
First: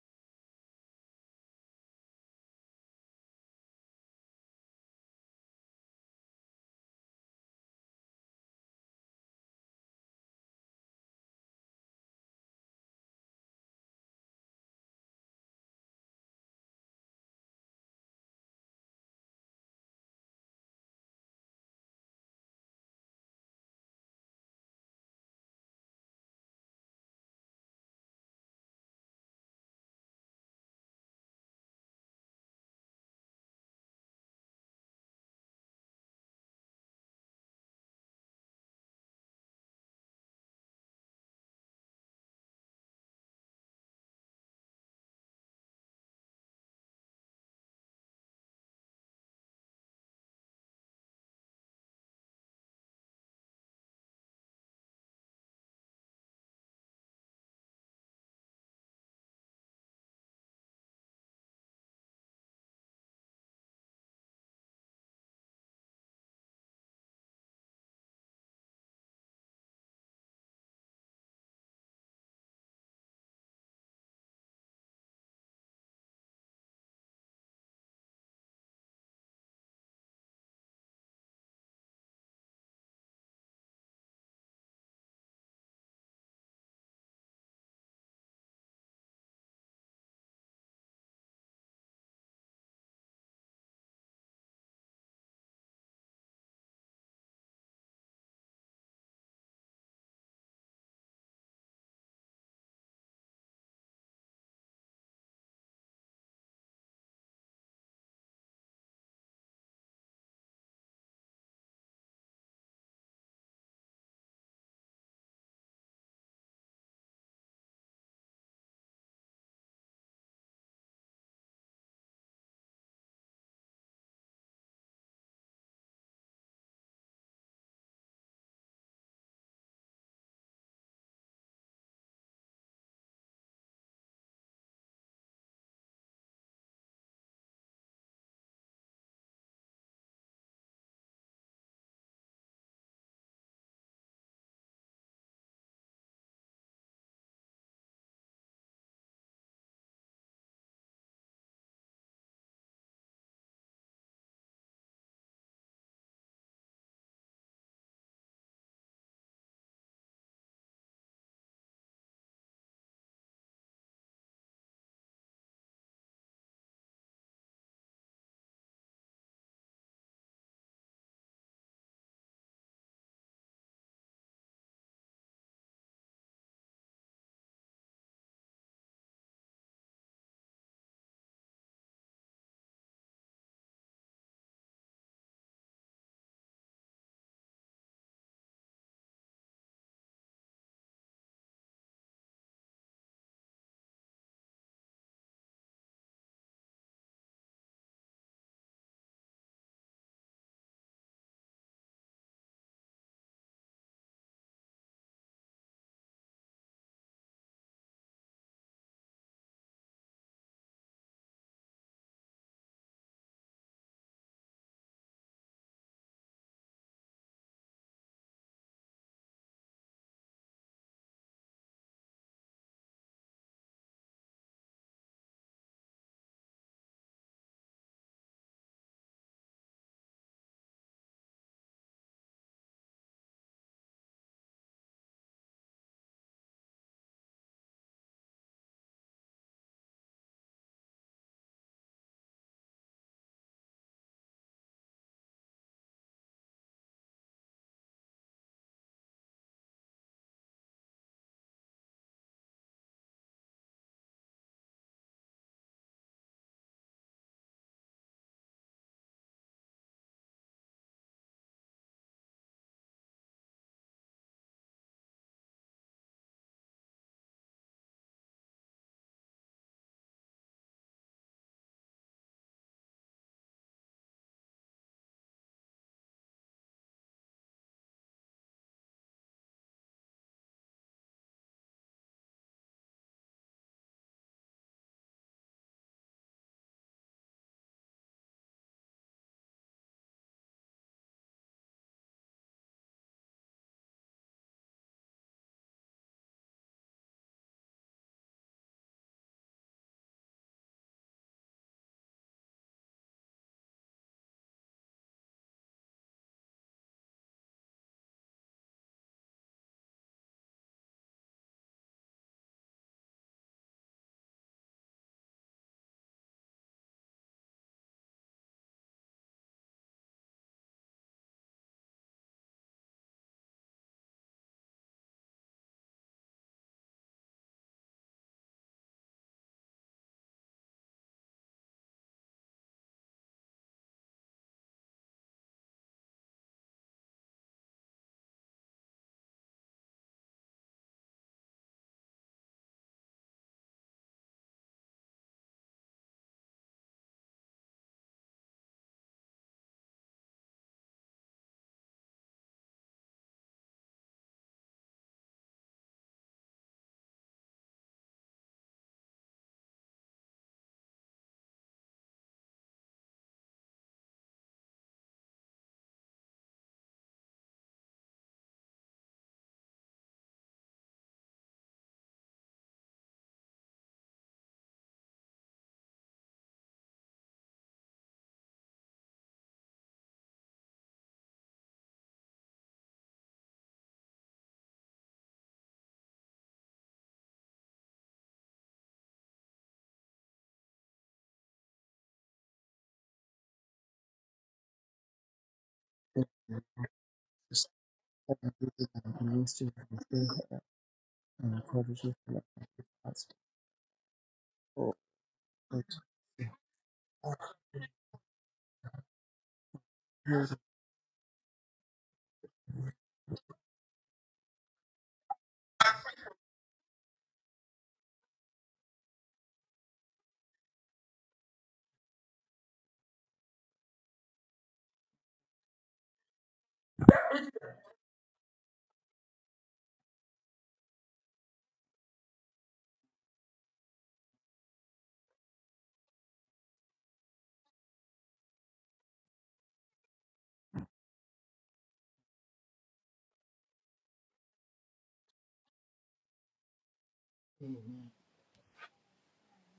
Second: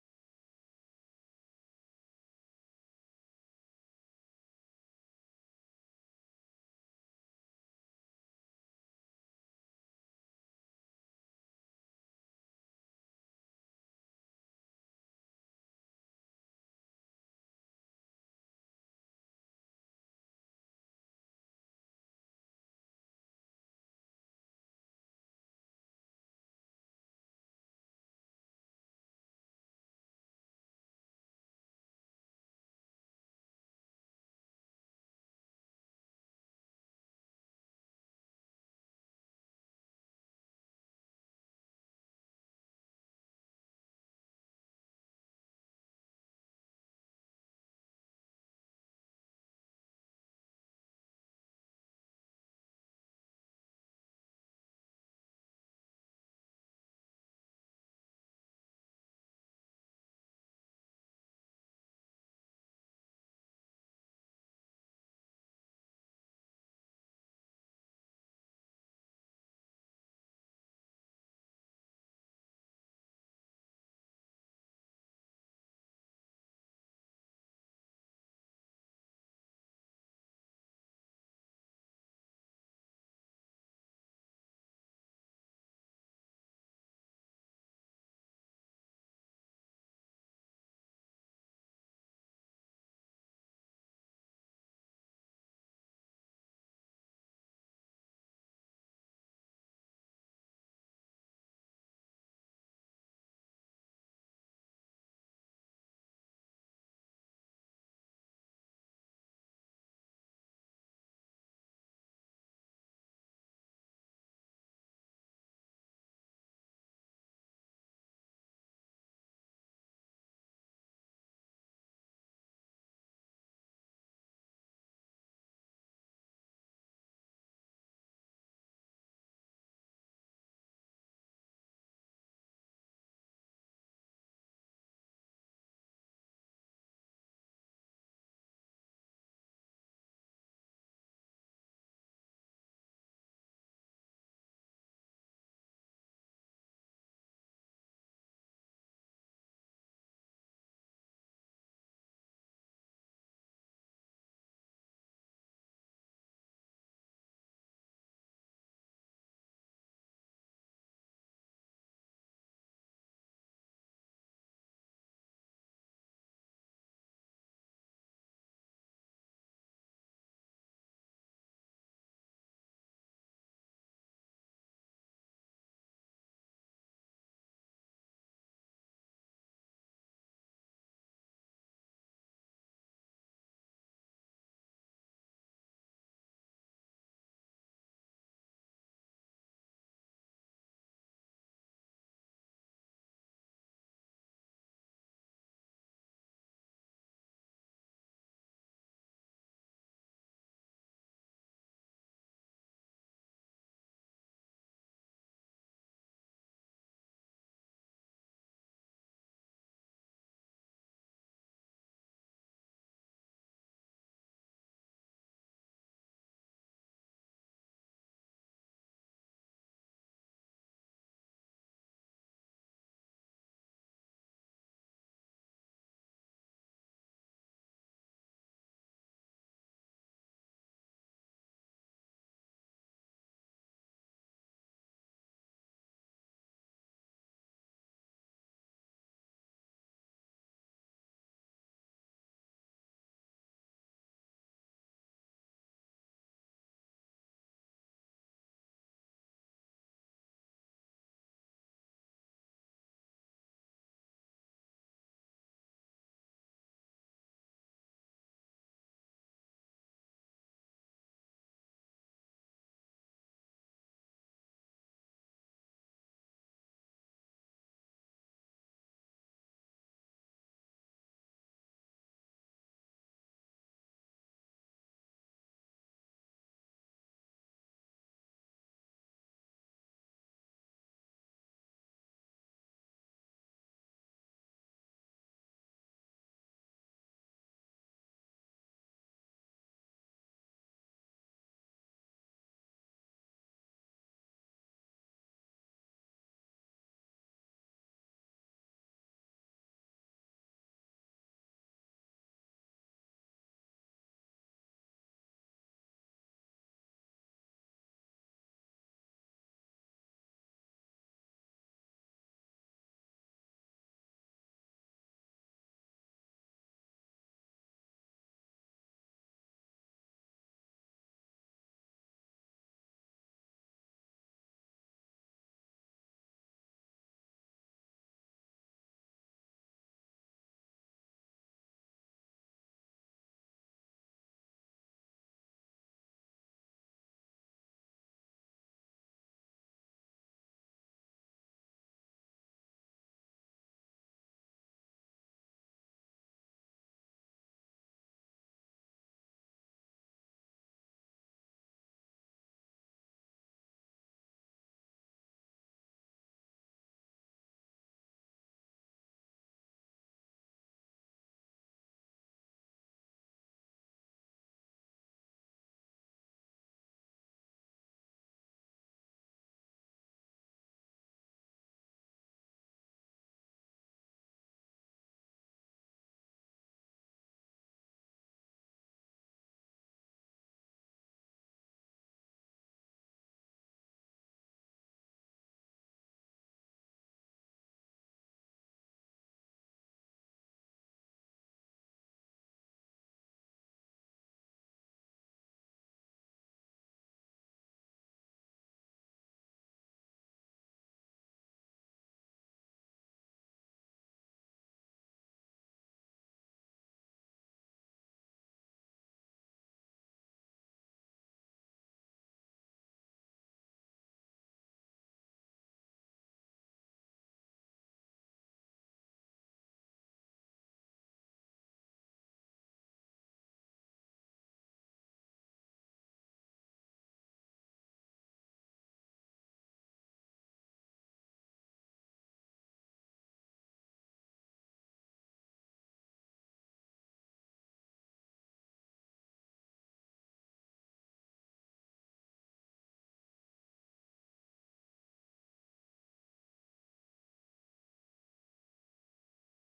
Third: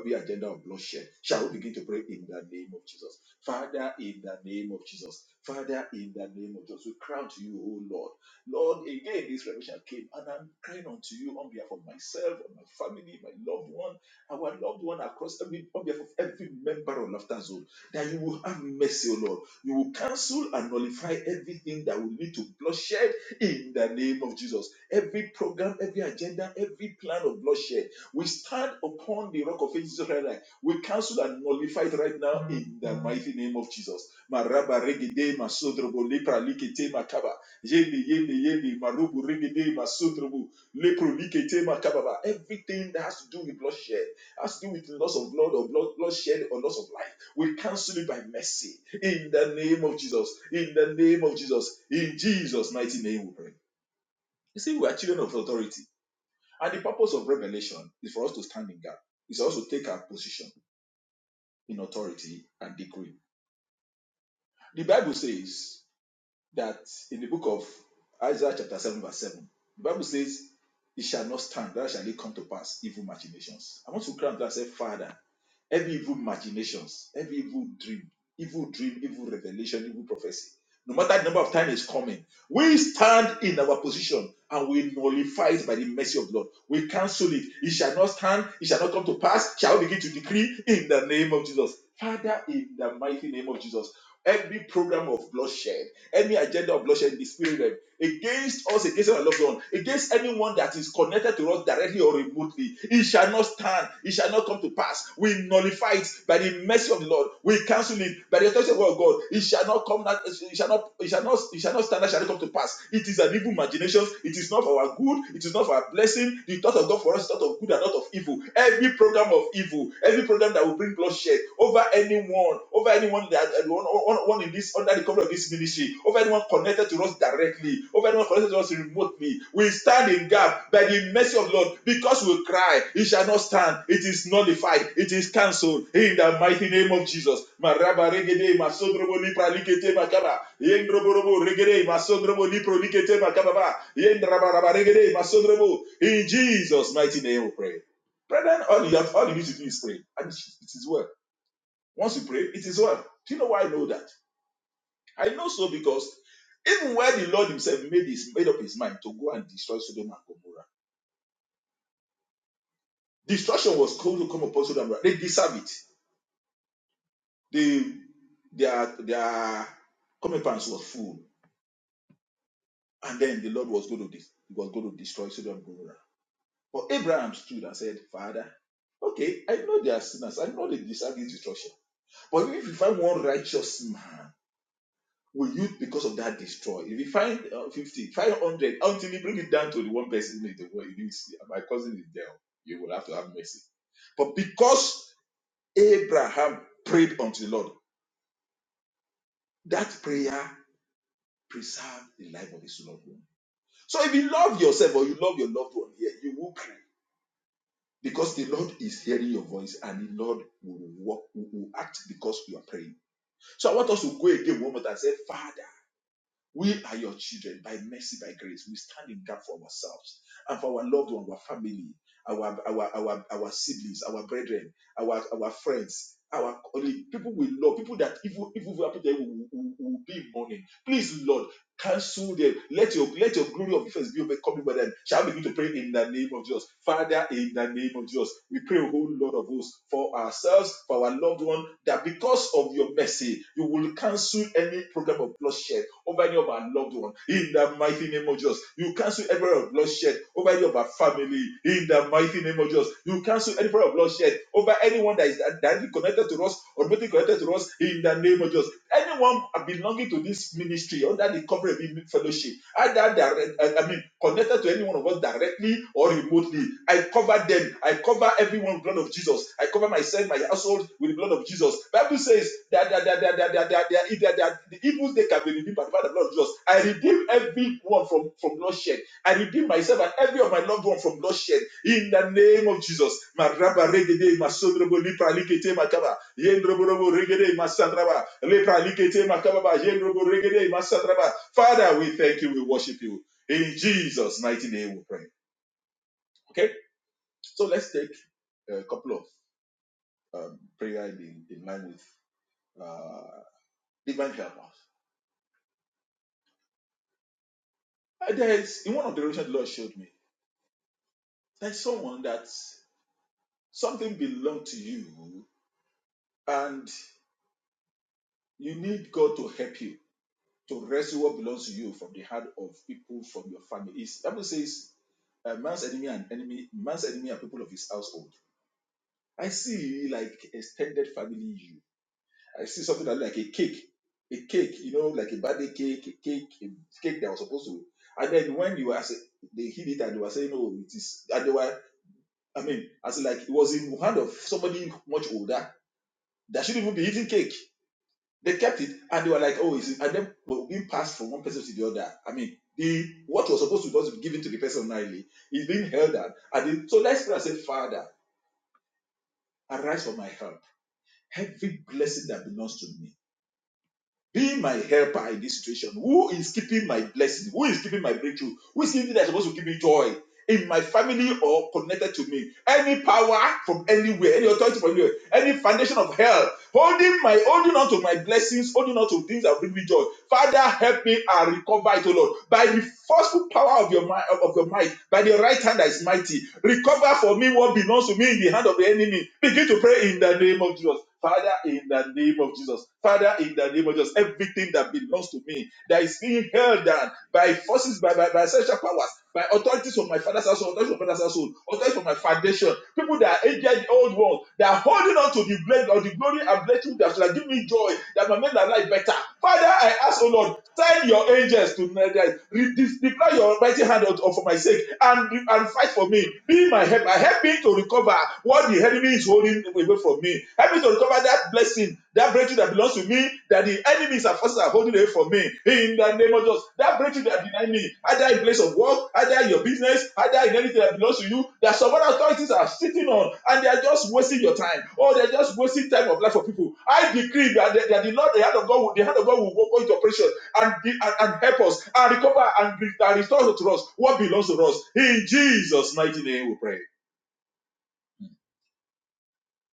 [SPEAKER 3] every agenda of bloodshed. Shall we begin to pray in the name of Jesus? Father, in the name of Jesus. Father, in the name of Jesus. We crown to you, O Lord. Lord, again, this revelation came, and I'm crying unto you on behalf of myself, and my family, my loved one, our loved one across every, on behalf of every member of Laughter Zone, that you will have mercy, O Lord. You will cancel and nullify everything that will lead to bloodshed in the name of Jesus. Every program, every agenda, every plan of bloodshed, we stand upon the rock of ages right now. We cancel and nullify it right now in the mighty name of Jesus. Maraba regede masodrobo lepra likete makaba. Yende yende yende marubu regede masodrobo lepro likete makababa. Everything that has to do with bloodshed, has to do with loss of blood or blood, bloodshed or loss of life, we cancel it by mercy in the name of Jesus. In the name of Jesus. In Jesus' mighty name we pray. You see, we are children of authority. And the purpose of revelation is for us to stand in gap. It's also take our position in authority and decree. The Bible says that in the book of Isaiah chapter 7 verse 7, the Bible says, it shall not stand, that shall it come to pass, evil machinations. I want to cry out and say, Father, every evil machinations, every evil dream, evil dream, evil revelation, evil prophecy no matter the number of times it's coming. We stand in our position and we nullify it by the mercy of the Lord. We cancel it. It shall not stand. It shall not come to pass. Shall we begin to decree in the name of Jesus? Father, in the mighty name of Jesus, every program of bloodshed, any agenda of bloodshed in the spirit realm against us, against our loved one, against anyone that is connected to us directly or remotely. It shall not stand. It shall not come to pass. We nullify it by the mercy of the Lord. We cancel it by the authority of God. It shall not come. That it shall not. It shall not. It shall not stand. That shall not come to pass. It is an evil imagination. It is not for our good. It is not for our blessing. The thought of God for us is thought of good and not of evil. Every program of evil, every program that will bring bloodshed over anyone, over over anyone that uh, one, one, one in this under the cover of this ministry, over anyone connected to us directly, over anyone connected to us remotely. We stand in gap by the mercy of the Lord because we cry, it shall not stand. It is nullified. It is cancelled in the mighty name of Jesus. In Jesus' mighty name we pray. Brethren, all you have all you need to do is pray. And it is well. Once you pray, it is well. Do you know why I know that? I know so because even when the Lord Himself made his made up his mind to go and destroy Sodom and Gomorrah, destruction was going to come upon Sodom and Gomorrah. They deserve it. They, their their comeuppance was full, and then the Lord was going to dis- was going to destroy Sodom and Gomorrah. But Abraham stood and said, Father, okay, I know they are sinners. I know they deserve this destruction. But if you find one righteous man Will you, because of that, destroy? If you find uh, 50, five hundred, until you bring it down to the one person in the world, you need to see, my cousin is there, you will have to have mercy. But because Abraham prayed unto the Lord, that prayer preserved the life of his loved one. So if you love yourself or you love your loved one here, yeah, you will pray. Because the Lord is hearing your voice and the Lord will, walk, will act because you are praying. So I want us to go again one more time and say, Father. We are your children by mercy, by grace. We stand in gap for ourselves and for our loved one, our family, our our our, our siblings, our brethren, our our friends, our colleagues, people we love, people that evil evil will happen to them will, will, will be in mourning. Please, Lord. Cancel them. Let your let your glory of the face be overcoming by them. Shall we begin to pray in the name of Jesus? Father, in the name of Jesus, we pray, a whole lot of us, for ourselves, for our loved one, that because of your mercy, you will cancel any program of bloodshed over any of our loved one. In the mighty name of Jesus, you cancel every of bloodshed over any of our family. In the mighty name of Jesus, you cancel any of bloodshed over anyone that is is directly connected to us or maybe connected to us in the name of Jesus. Anyone belonging to this ministry under the covering of the fellowship, either direct, I I mean, connected to any one of us directly or remotely, I cover them. I cover everyone with the blood of Jesus. I cover myself, my household with the blood of Jesus. Bible says that, that, that, that, that, that, that, that, that, that the evils they can be redeemed by the blood of Jesus. I redeem everyone from from bloodshed. I redeem myself and every of my loved one from bloodshed in the name of Jesus. Maraba regede masondrobo lipra likete makaba yendroborobo regede masandraba lipra likete makaba yendrobo regede masandraba. Father, we thank you. We worship you in Jesus' mighty name. We pray. Okay, so let's take a couple of um, prayer in, in line with uh, divine help us. Uh, There is in one of the revelations the Lord showed me. There's someone that something belonged to you and. You need God to help you to rescue what belongs to you from the hand of people from your family. It's, Bible says, uh, man's enemy and enemy, man's enemy are people of his household. I see like extended family you. I see something that look like a cake, a cake, you know, like a birthday cake, a cake, a cake that was supposed to. And then when you were, say- they hid it and they were saying, "Oh, it is," and they were, I mean, as in like it was in hand of somebody much older that shouldn't even be eating cake They kept it and they were like, oh, is it? And then well, being passed from one person to the other. I mean, the what was supposed to just be given to the person ordinarily is being held out. And the, so let's pray and say, Father, arise for my help. Every blessing that belongs to me. Be my helper in this situation. Who is keeping my blessing? Who is keeping my breakthrough? Who is keeping that's supposed to give me joy? in my family or connected to me. Any power from anywhere, any authority from anywhere, any foundation of hell holding my holding on to my blessings, holding on to things that bring me joy. Father, help me and recover it, O Lord, by the forceful power of your might, of your might, by the right hand that is mighty. Recover for me what belongs to me in the hand of the enemy. Begin to pray in the name of Jesus. Father, in the name of Jesus. Father, in the name of Jesus. Everything that belongs to me, that is being held down by forces, by, by, by sexual powers, by authorities of my father's household, authorities of my father's household, authorities of my foundation, people that are aged the old world, they are holding on to the blessing or the glory and blessing that shall give me joy, that my men are life better. Father, I ask, O Lord, send your angels to my death. deploy your mighty hand out for my sake and, and fight for me. Be my help. I help me to recover what the enemy is holding away from me. Help me to recover that blessing, that breakthrough that belongs to me, that the enemies and forces are holding away from me. In the name of Jesus, that breakthrough that denied me, either in place of work, either in your business, either in anything that belongs to you, that some other authorities are sitting on and they are just wasting your time, or they're just wasting time of life for people. I decree that, that, that the Lord, the hand of God, will- the hand of God will go into operation and, be- and, and help us and recover and, re- and restore to us what belongs to us. In Jesus' mighty name, we pray.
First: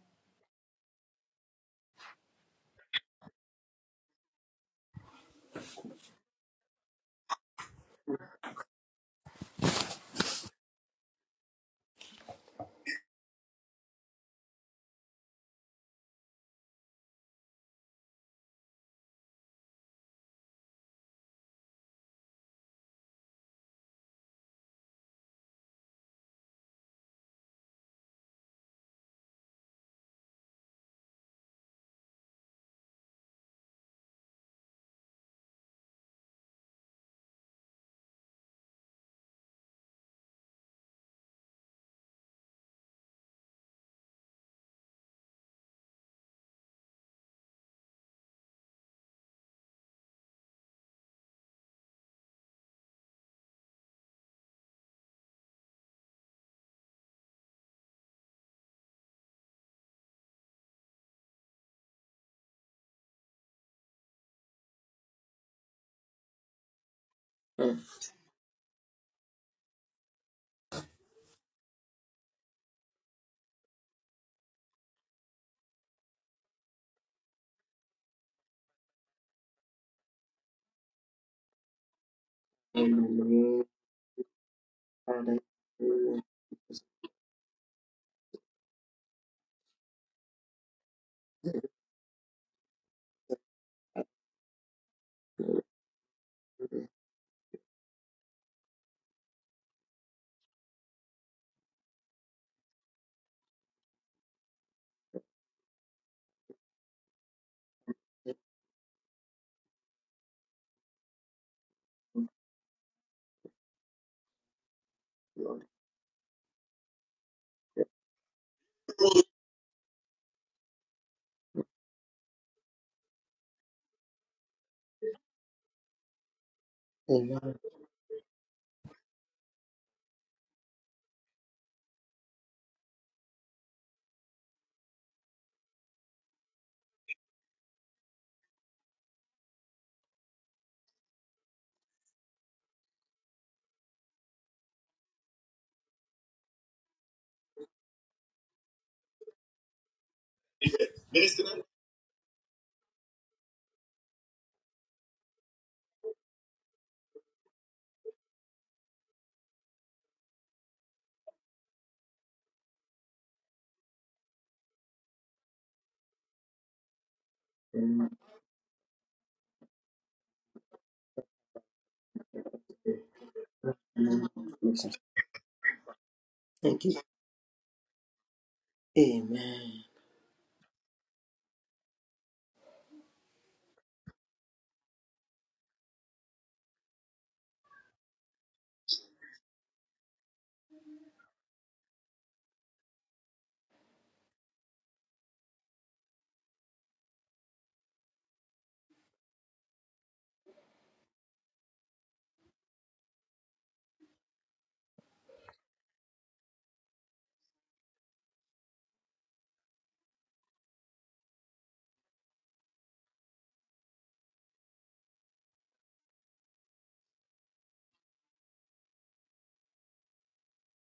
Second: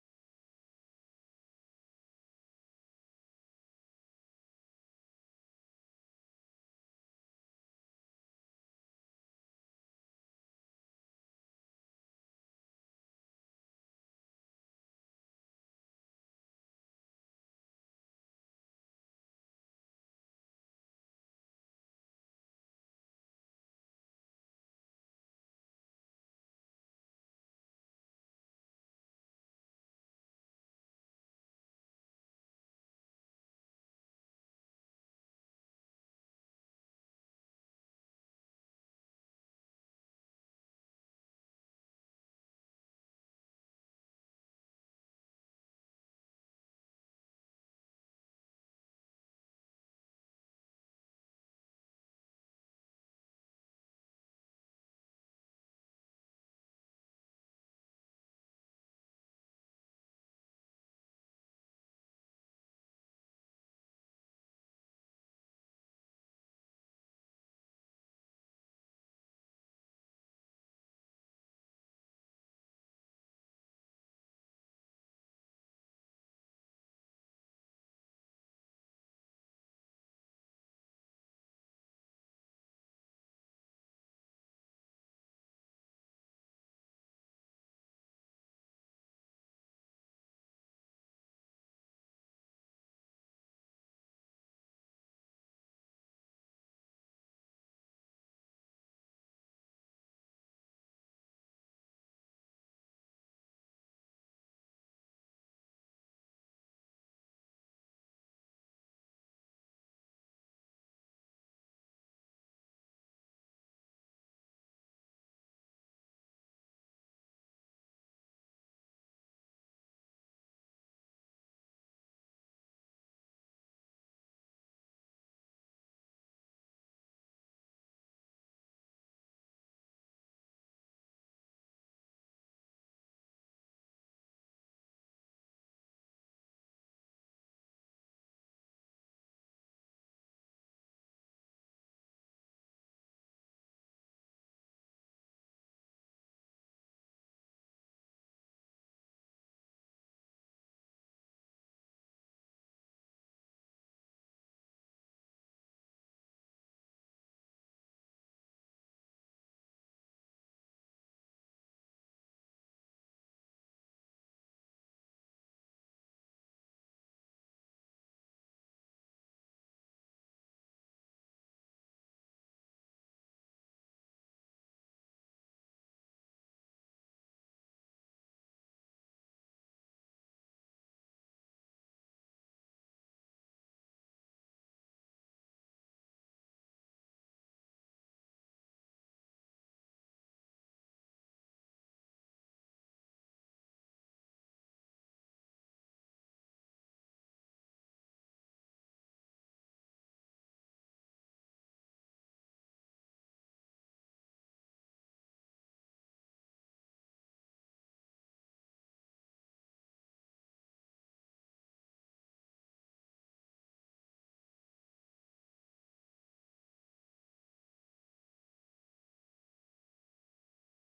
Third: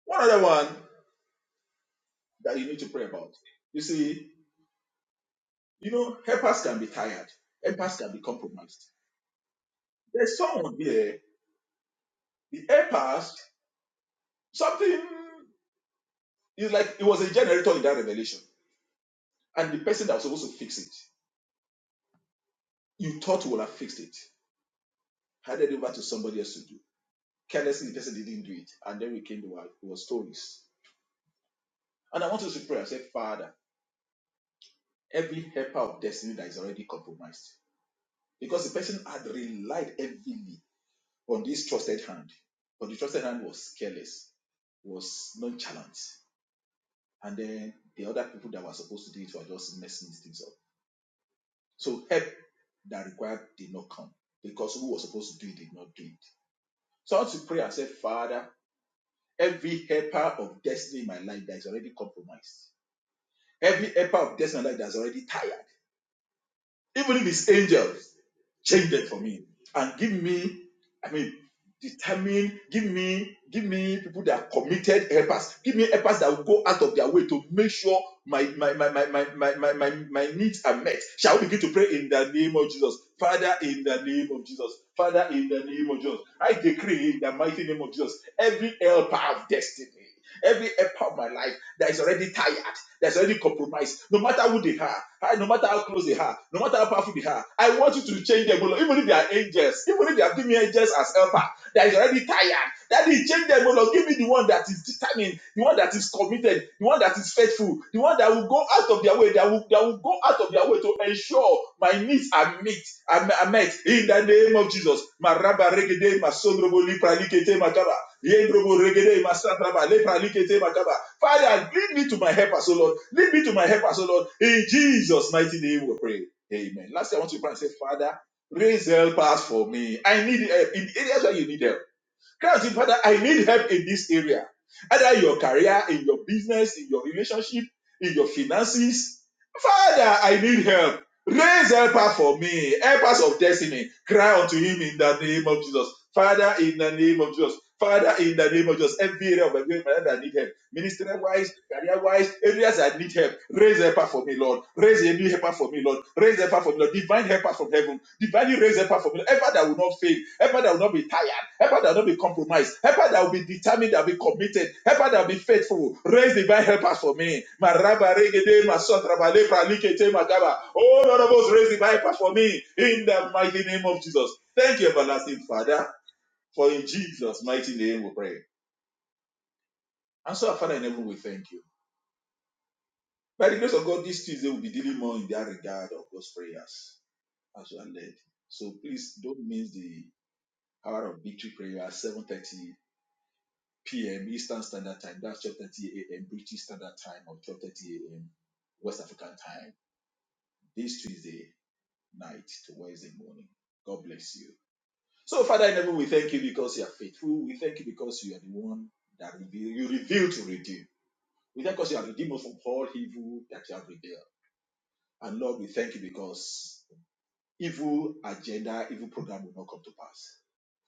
[SPEAKER 3] One other one. that you need to pray about. You see, you know, helpers can be tired, helpers can be compromised. There's someone there, the helpers, something is like it was a generator in that revelation, and the person that was supposed to fix it, you thought would have fixed it, handed it over to somebody else to do. Carelessly, the person didn't do it, and then we came to our, it stories. And I want us to pray and say, Father, every helper of destiny that is already compromised, because the person had relied heavily on this trusted hand. But the trusted hand was careless, was nonchalant. And then the other people that were supposed to do it were just messing these things up. So help that required did not come because who was supposed to do it did not do it. So I want to pray and say, Father, every helper of destiny in my life that is already compromised, every helper of destiny in my life that is already tired, Even if it's angels, change them for me and give me, I mean, determine, give me, give me people that are committed helpers. Give me helpers that will go out of their way to make sure my my my my my my my, my, my needs are met. Shall we begin to pray in the name of Jesus? Father,
[SPEAKER 2] Amen.
[SPEAKER 3] in the name of Jesus. Father,
[SPEAKER 2] Father,
[SPEAKER 3] in the name of Jesus. I decree in the mighty name of Jesus, every helper of destiny. Every part of my life that is already tired, that's already compromised, no matter who they are, I- no matter how close they are, no matter how powerful they are, I want you to change them, O Lord. Even if they are angels, even if they have given me angels as helper, that is already tired, that they change them, O Lord. Give me the one that is determined, the one that is committed, the one that is faithful, the one that will go out of their way, that will, that will go out of their way to ensure my needs are met I met in the name of Jesus. Maraba regede masondrobo lipra likete makaba. Yendrobo regede masatraba, lepralikete makaba. Father, lead me to my helper, so Lord. Lead me to my helper, so Lord. In Jesus' mighty name we pray. Amen. Lastly, I want to pray and say, Father, raise helpers for me. I need help in areas where you need help. Cry out to him, Father, I need help in this area. Either your career, in your business, in your relationship, in your finances. Father, I need help. Raise helper for me, helpers of destiny. Cry unto him in the name of Jesus. Father, in the name of Jesus. Father, in the name of Jesus. Every area of my life, I need help. Ministerial wise, career wise, areas I need help. Raise helper for me, Lord. Raise a new helper for me, Lord. Raise helper for me, Lord. Divine helper from heaven. Divinely raise helper for me. Helper that will not fail. Helper that will not be tired. Helper that will not be compromised. Helper that will be determined, that will be committed. Helper that will be faithful. Raise divine helpers for me. Ma raba regede, ma sotra ba lepra likete, ma gaba. Oh, Lord of us, raise divine helper for me. In the mighty name of Jesus. Thank you, everlasting Father. For
[SPEAKER 2] Thank
[SPEAKER 3] in
[SPEAKER 2] you.
[SPEAKER 3] Jesus' mighty name we pray.
[SPEAKER 2] Amen.
[SPEAKER 3] And so, our Father in heaven, we thank you. By the grace of God, this Tuesday we'll be dealing more in that regard of God's prayers as we are led. So please don't miss the hour of victory prayer at 7.30 p.m. Eastern Standard Time. That's 12.30 a.m. British Standard Time or 12.30 a.m. West African Time this Tuesday night to Wednesday morning. God bless you. So Father in heaven, we thank you because you are faithful. We thank you because you are the one that reveal, you reveal to redeem. We thank you because you are redeemed us from all evil that you have revealed. And Lord, we thank you because evil agenda, evil program will not come to pass.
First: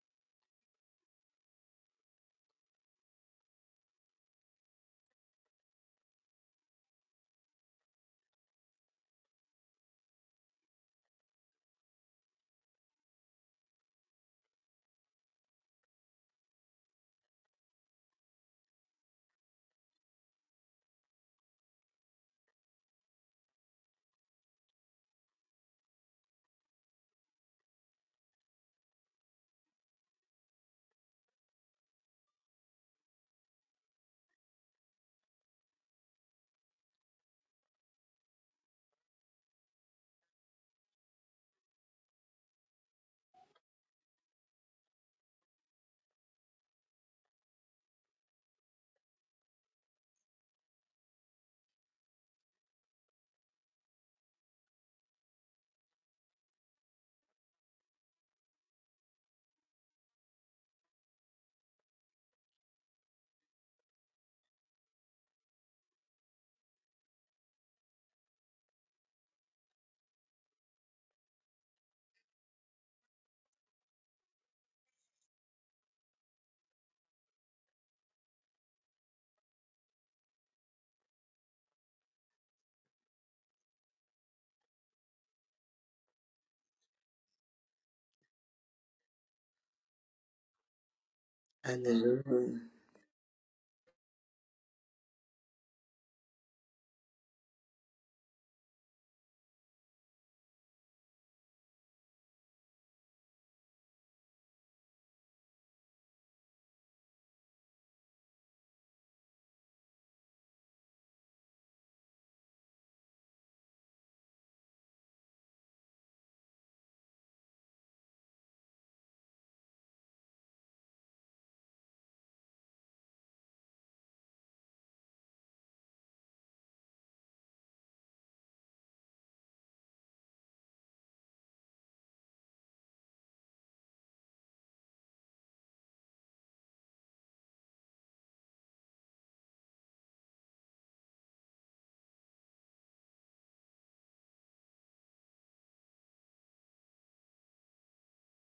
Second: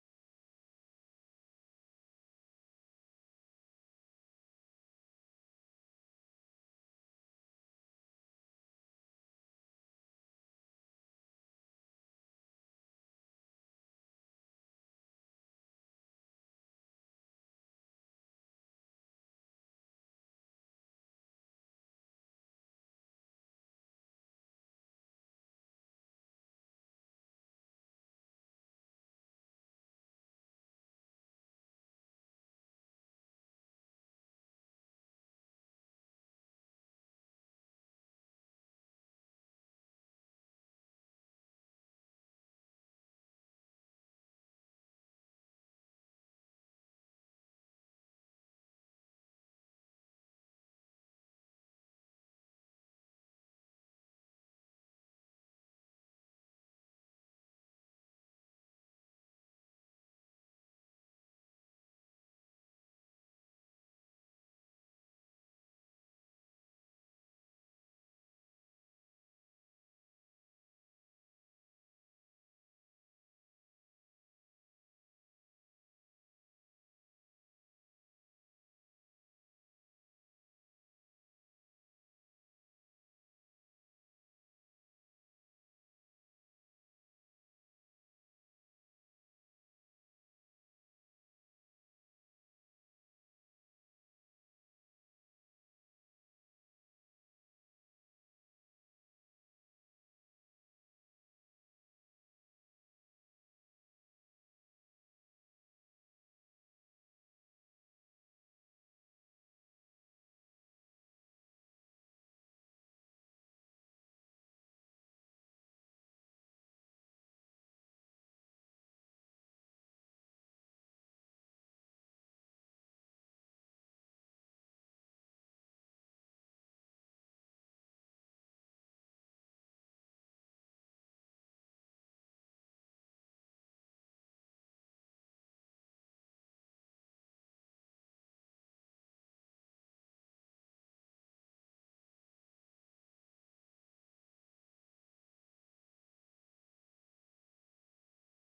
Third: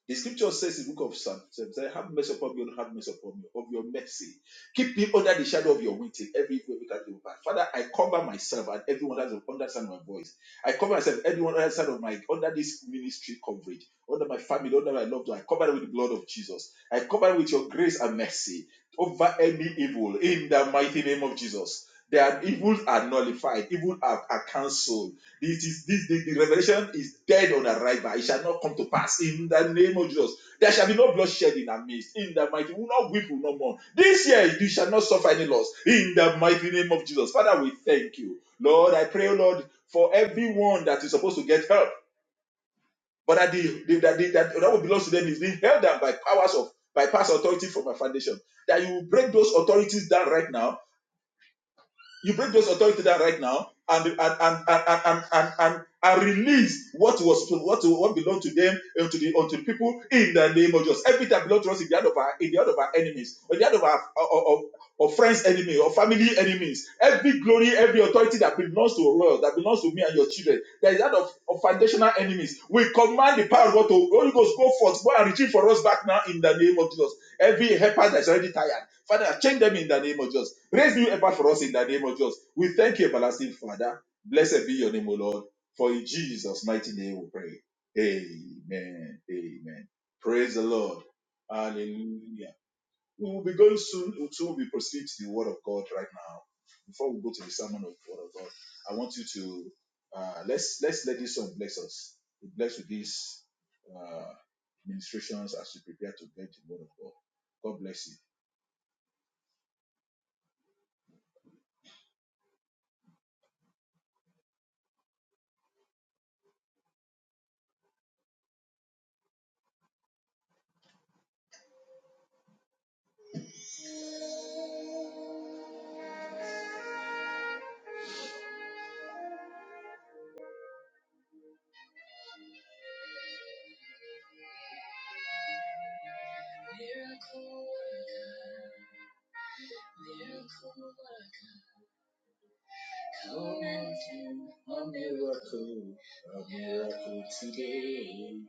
[SPEAKER 3] The scripture says in the book of Psalm, Psalm have mercy upon me, and have mercy upon me, of your mercy. Keep me under the shadow of your wings. till every evil every will pass. Father, I cover myself and everyone has understand my voice. I cover myself, everyone understand of my under this ministry coverage, under my family, under my loved one. I cover them with the blood of Jesus. I cover with your grace and mercy over any evil in the mighty name of Jesus. Their evils are nullified, evil are, are cancelled. This is this the, the revelation is dead on arrival. It shall not come to pass in the name of Jesus. There shall be no bloodshed in our midst. In the mighty, we will not weep, we will not mourn. This year you shall not suffer any loss. In the mighty name of Jesus, Father, we thank you, Lord. I pray, Lord, for everyone that is supposed to get help. But that the, the- that the- that that what belongs to them is being held down by powers of by past authority from my foundation. That you break those authorities down right now you break those authority down right now and and and and and, and, and, and release what was what what belonged to them and to the unto people in the name of Jesus. Everything that belongs to us in the hand of our in the hand of our enemies, or in the hand of our of, of, of friends enemy or family enemies. Every glory, every authority that belongs to the world, that belongs to me and your children, that is that of, of foundational enemies. We command the power of God to Holy Ghost go forth, go and retrieve for us back now in the name of Jesus. Every helper that is already tired, Father, change them in the name of Jesus. Raise new effort for us in the name of Jesus. We thank you, everlasting Father. Blessed be your name, O Lord. For in Jesus' mighty name we pray. Amen. Amen. Praise the Lord. Hallelujah.
[SPEAKER 2] Hallelujah.
[SPEAKER 3] We will be going soon to we proceed to the Word of God right now. Before we go to the sermon of the Word of God, I want you to uh, let's let's let this song bless us. Be blessed with these uh, ministrations as we prepare to get the Word of God. God bless you. A mountain, a miracle, a miracle today.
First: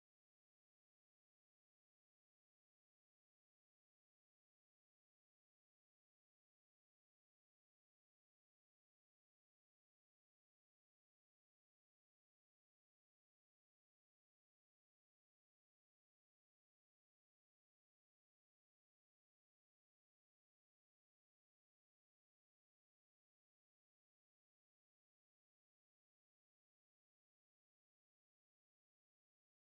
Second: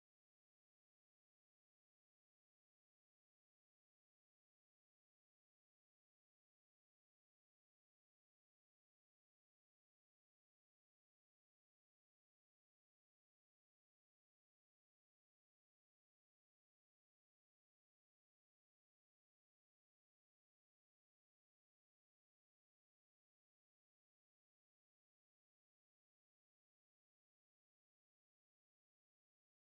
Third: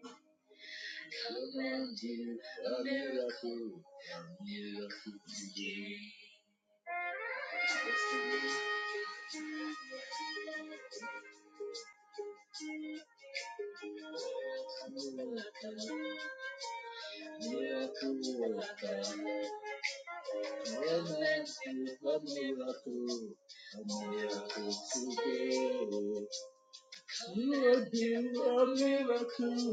[SPEAKER 3] A mountain, a miracle, a miracle today. Miracle worker, a mountain, a miracle, a miracle today. You will do a miracle,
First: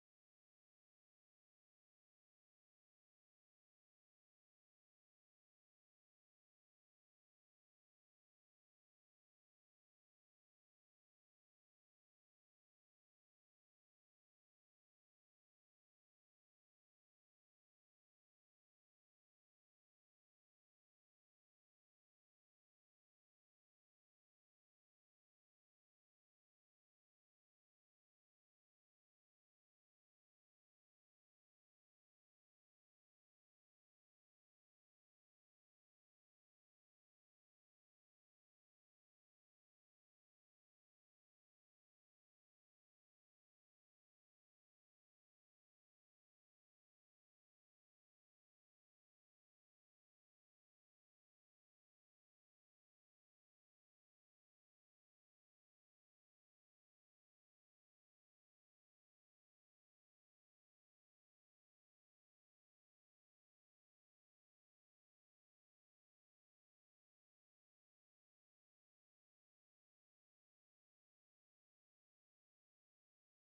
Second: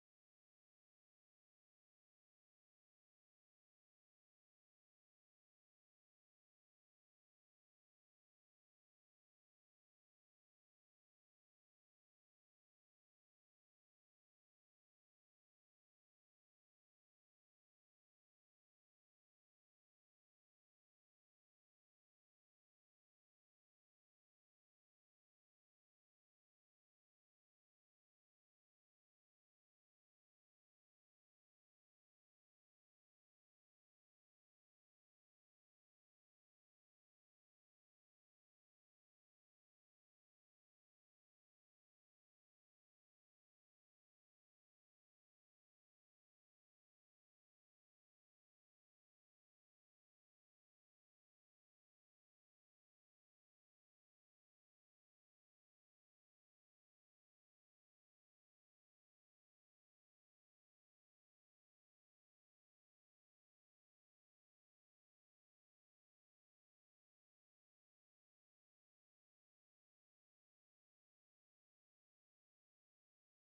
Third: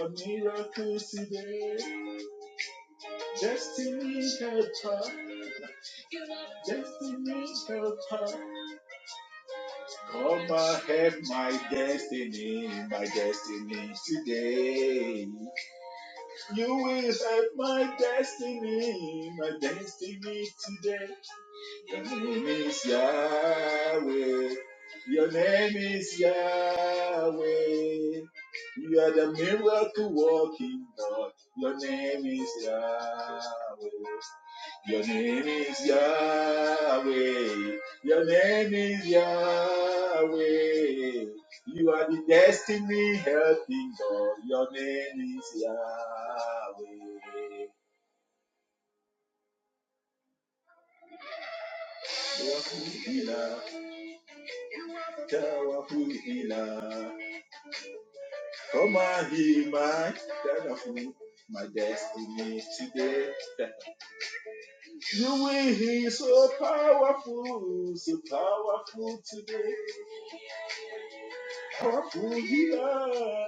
[SPEAKER 3] a miracle today. Destiny helper, destiny helper. Come and help my destiny, my destiny today. You will help my destiny, my destiny today. Your name is Yahweh. Your name is Yahweh. You are the miracle working God. Your name is Yahweh. Your name is Yahweh. Your name is Yahweh. You are the destiny helping God. Your name is Yahweh. Wakuhila, Tawakuhila. Come and hear my Tanafu, my destiny today. You will heal so powerful, so powerful today. Powerful healer.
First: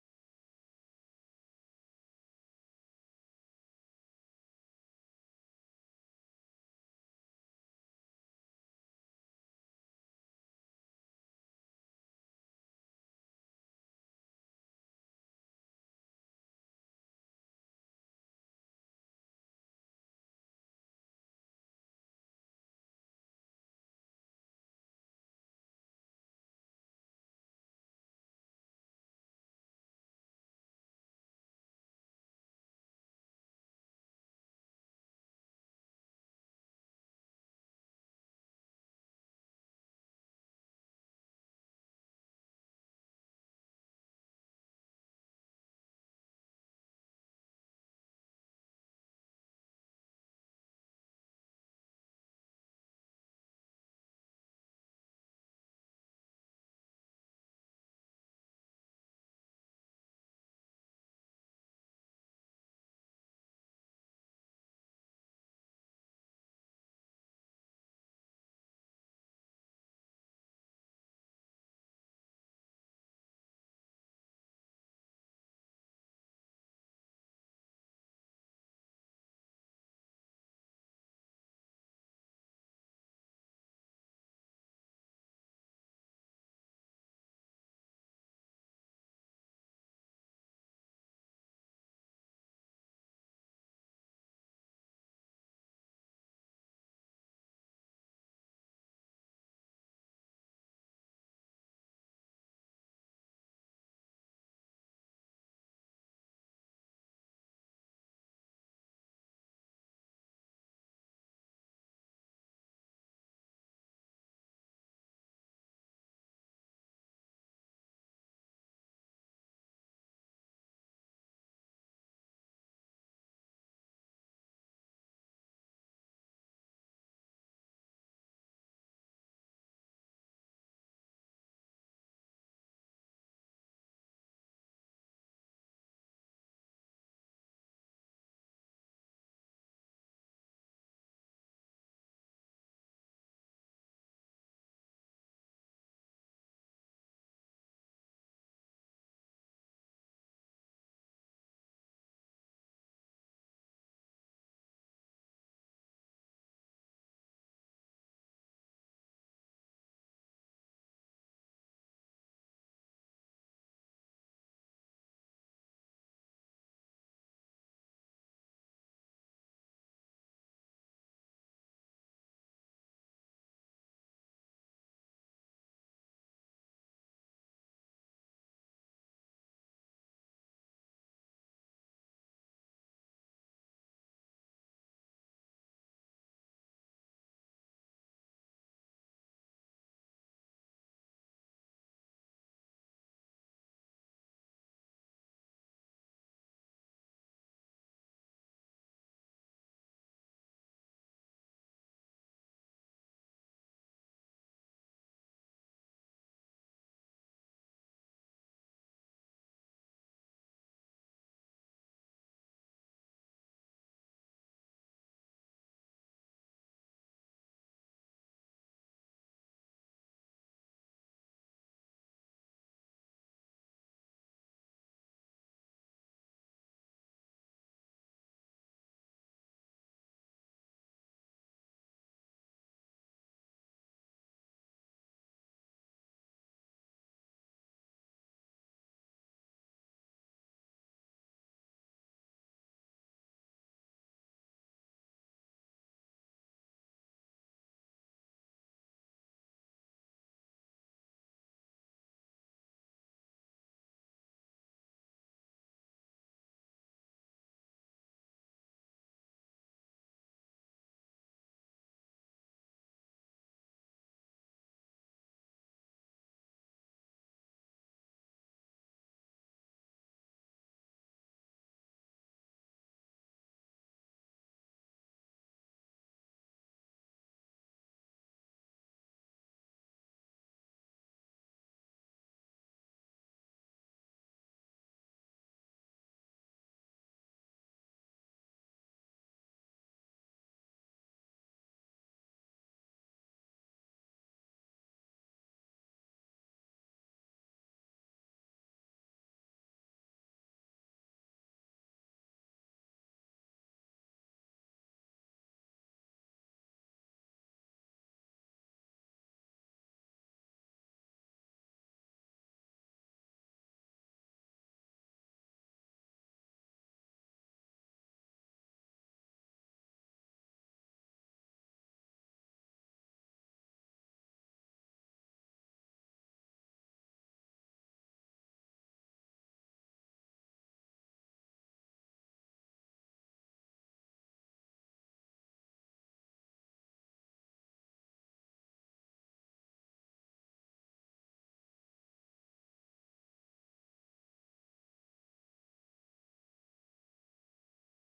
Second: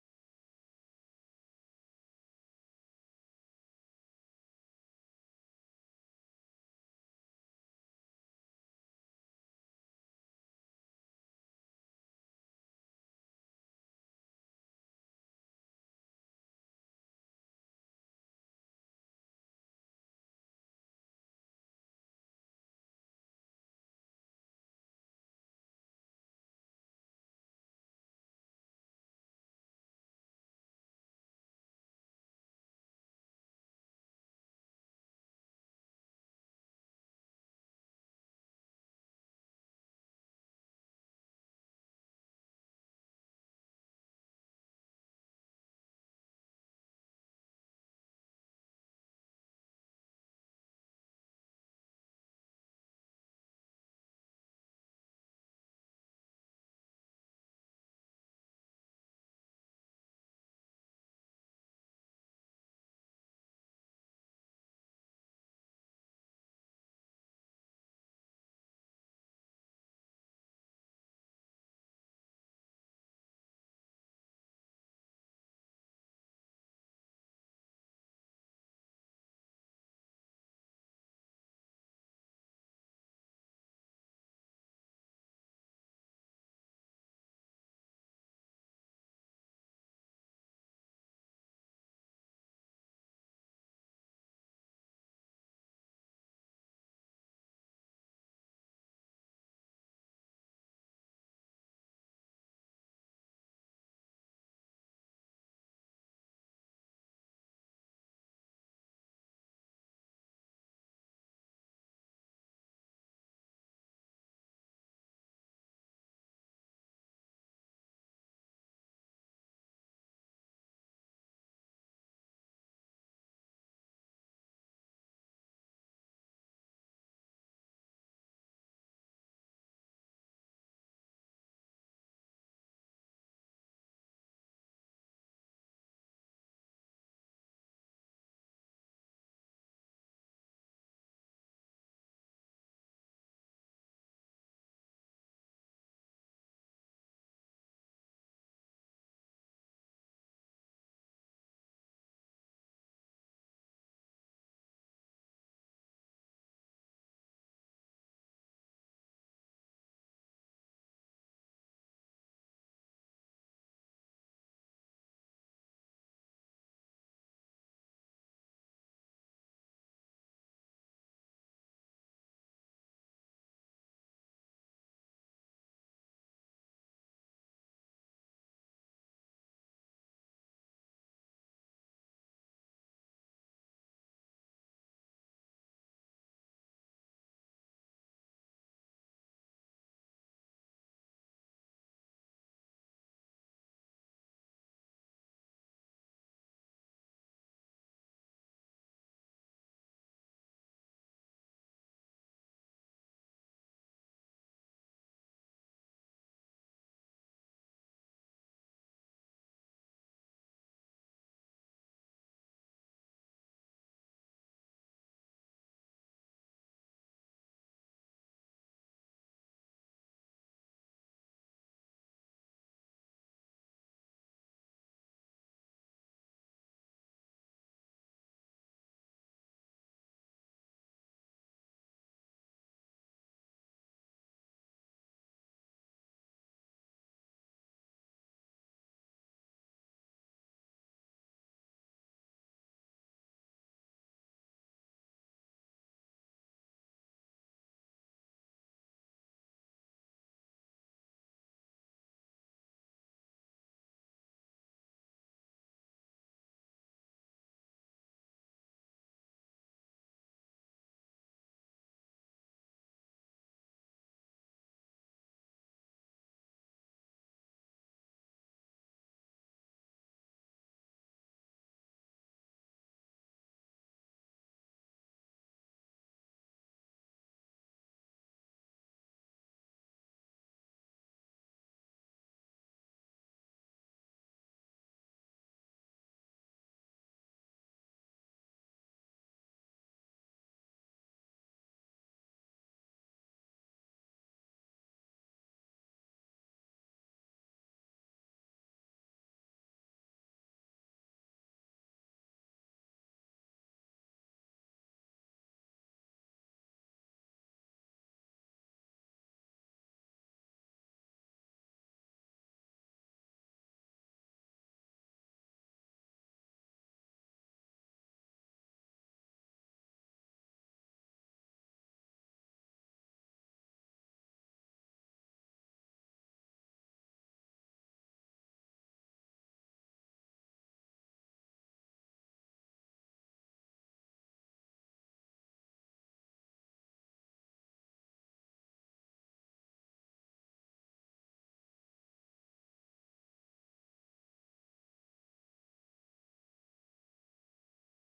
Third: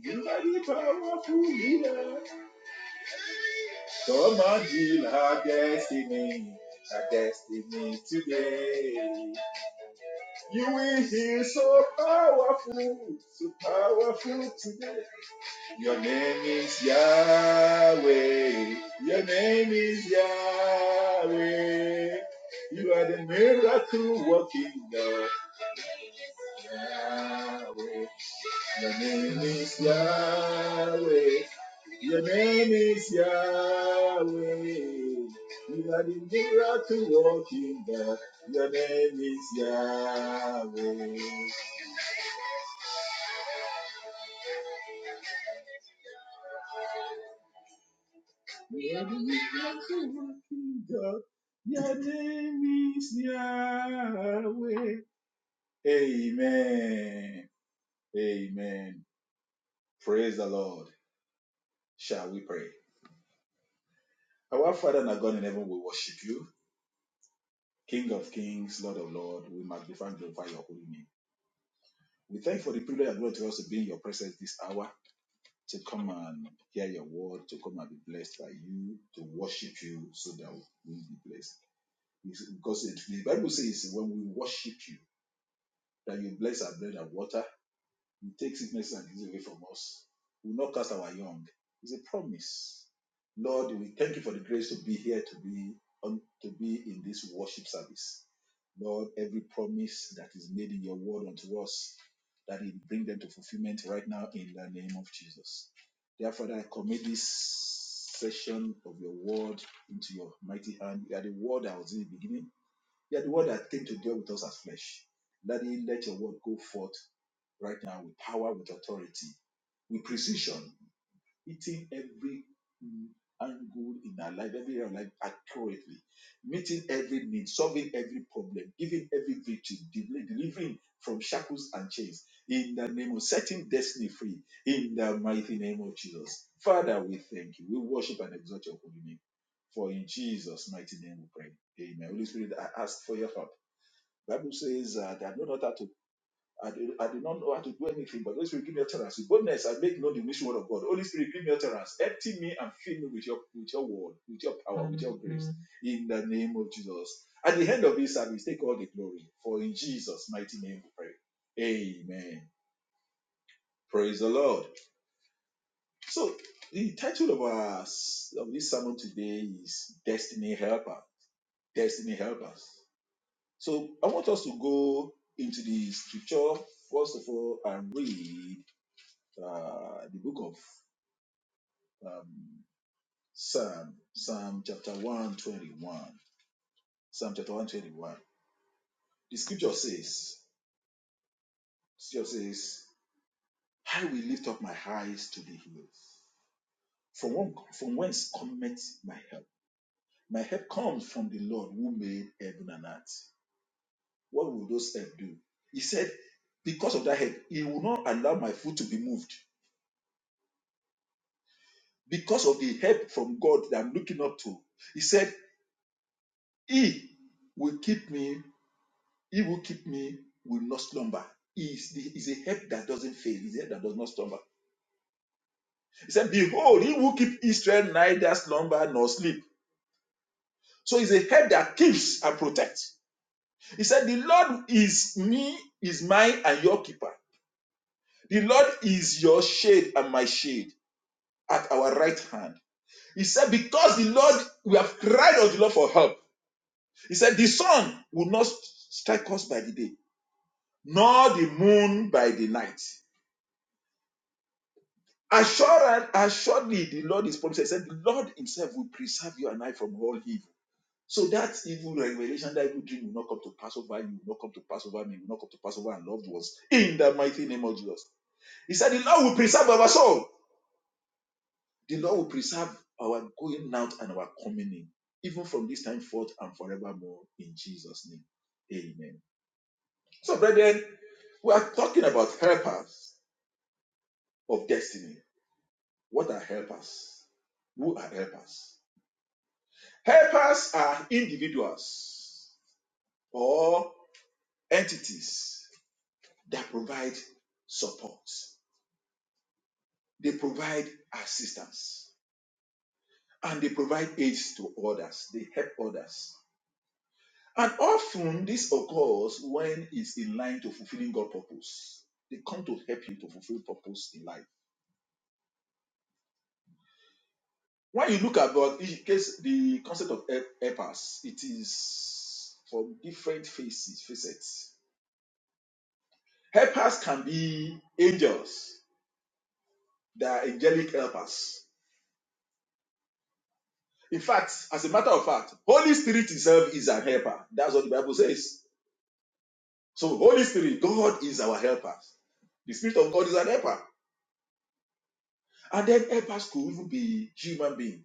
[SPEAKER 3] You are the powerful leader. Come on, heal our destiny, our destiny today. You will heal so powerful, so powerful today. Your name is Yahweh. Your name is Yahweh. You are the miracle working Yahweh. Your name is Yahweh. Your name is Yahweh. You are the miracle working God. Your name is Yahweh. You are the miracle working God. Your name is Yahweh. Amen. Amen. Praise the Lord. Shall we pray? Our Father and our God in heaven, we worship you. King of kings, Lord of lords, we magnify and glorify your holy name. We thank you for the privilege and glory to us to be in your presence this hour. to come and hear your word, to come and be blessed by you, to worship you so that we be blessed. It's- because it, the Bible says when we worship you, that you bless our bread and water, you take sickness and disease away from us. We will not cast our young. It's a promise. Lord, we thank you for the grace to be here, to be on, to be in this worship service. Lord, every promise that is made in your word unto us, that it bring them to fulfillment right now in the name of Jesus. Therefore, Father, I commit this session of your word into your mighty hand. You are the word that was in the beginning. You are the word that came to deal with us as flesh. Daddy, let your word go forth right now with power, with authority, with precision hitting every mm, angle in our life, every area of life accurately, meeting every need, solving every problem, giving every victory, deli- delivering from shackles and chains in the name of setting destiny free in the mighty name of Jesus. Father, we thank you. We worship and exalt your holy name. For in Jesus' mighty name we pray. Amen. Holy Spirit, I ask for your help. Bible says uh, that no not how to I did, I did not know how to do anything, but Holy Spirit, give me utterance. With boldness, I make known the mission word of God. Holy Spirit, give me utterance. Empty me and fill me with your with your word, with your power, with your grace. In the name of Jesus. At the end of this service, take all the glory. For in Jesus' mighty name we pray. Amen. Praise the Lord. So the title of our of this sermon today is Destiny Helper. Destiny Helpers. So I want us to go into the scripture first of all and read. uh, the book of um, Psalm, Psalm chapter 121. Psalm chapter 121. The scripture says, the scripture says, I will lift up my eyes to the hills. From, one, from whence cometh my help? My help comes from the Lord who made heaven and earth. What will those help do? He said, because of that help, he will not allow my foot to be moved. Because of the help from God that I'm looking up to, he said, He will keep me He will keep me will not slumber. He is, the, is a help that doesn't fail. He's a help that does not slumber. He said, Behold, he will keep Israel neither slumber nor sleep. So he's a help that keeps and protects. He said, The Lord is me, is mine and your keeper. The Lord is your shade and my shade at our right hand. He said, Because the Lord, we have cried unto the Lord for help. He said, The sun will not strike us by the day, nor the moon by the night. Assured, assuredly, the Lord is promised. He said, The Lord Himself will preserve you and I from all evil. So that evil revelation, that evil dream will not come to pass over you, will not come to pass over me, will not come to pass over our loved ones. In the mighty name of Jesus. He said, The Lord will preserve our soul. The Lord will preserve our going out and our coming in, even from this time forth and forevermore. In Jesus' name. Amen. So, brethren, we are talking about helpers of destiny. What are helpers? Who are helpers? Helpers are individuals or entities that provide support. They provide assistance and they provide aids to others. They help others. And often this occurs when it's in line to fulfilling God's purpose. They come to help you to fulfill purpose in life. When you look about in case the concept of help- helpers, it is from different faces, facets. Helpers can be angels, They are angelic helpers. In fact, as a matter of fact, Holy Spirit itself is an helper. That's what the Bible says. So Holy Spirit, God is our helper. The Spirit of God is an helper. And then helpers could even be human being,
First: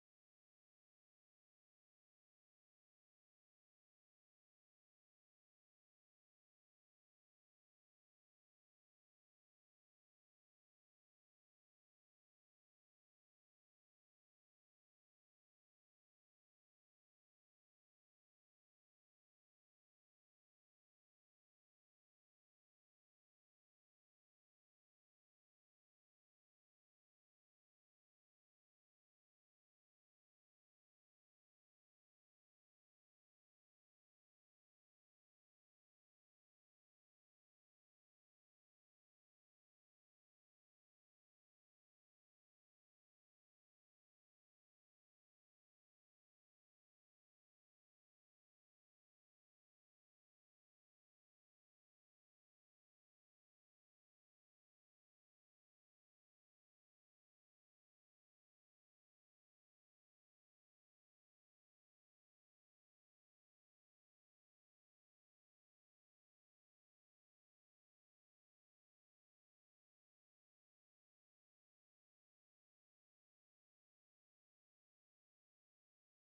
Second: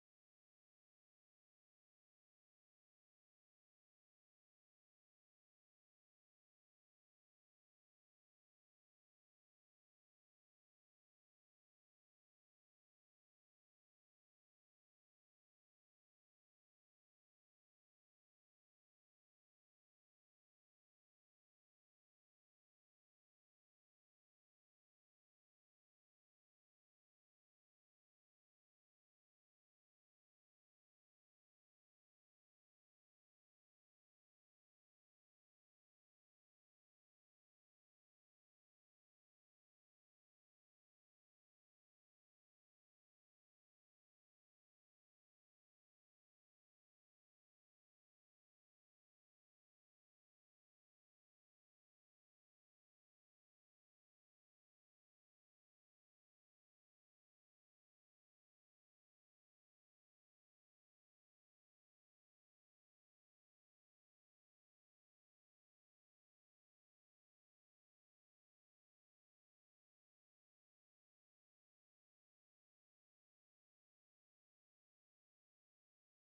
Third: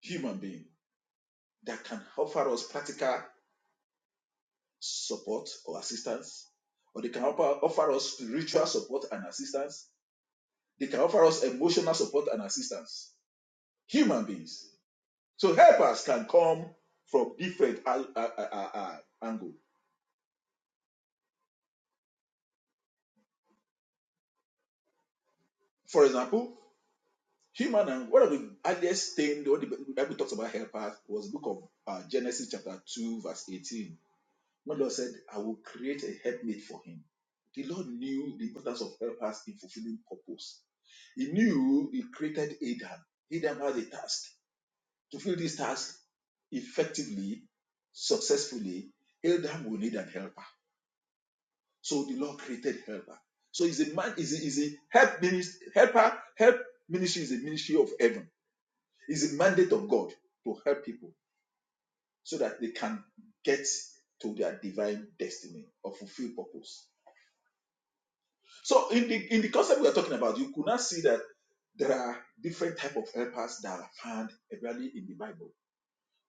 [SPEAKER 3] human being that can offer us practical support or assistance, or they can offer, us spiritual support and assistance. They can offer us emotional support and assistance. Human beings. So helpers can come from different uh, uh, uh, uh, angles. For example, human and one of the earliest things what the Bible talks about helpers was the book of uh, Genesis chapter 2, verse 18. When the Lord said, I will create a helpmate for him. The Lord knew the importance of helpers in fulfilling purpose. He knew he created Adam. Adam had a task. To fulfill this task effectively, successfully, Adam will need an helper. So the Lord created helper. So is a man is a, is a help ministry, helper help ministry is a ministry of heaven It's a mandate of God to help people so that they can get to their divine destiny or fulfill purpose. So in the in the concept we are talking about, you could not see that there are different type of helpers that are found really in the Bible.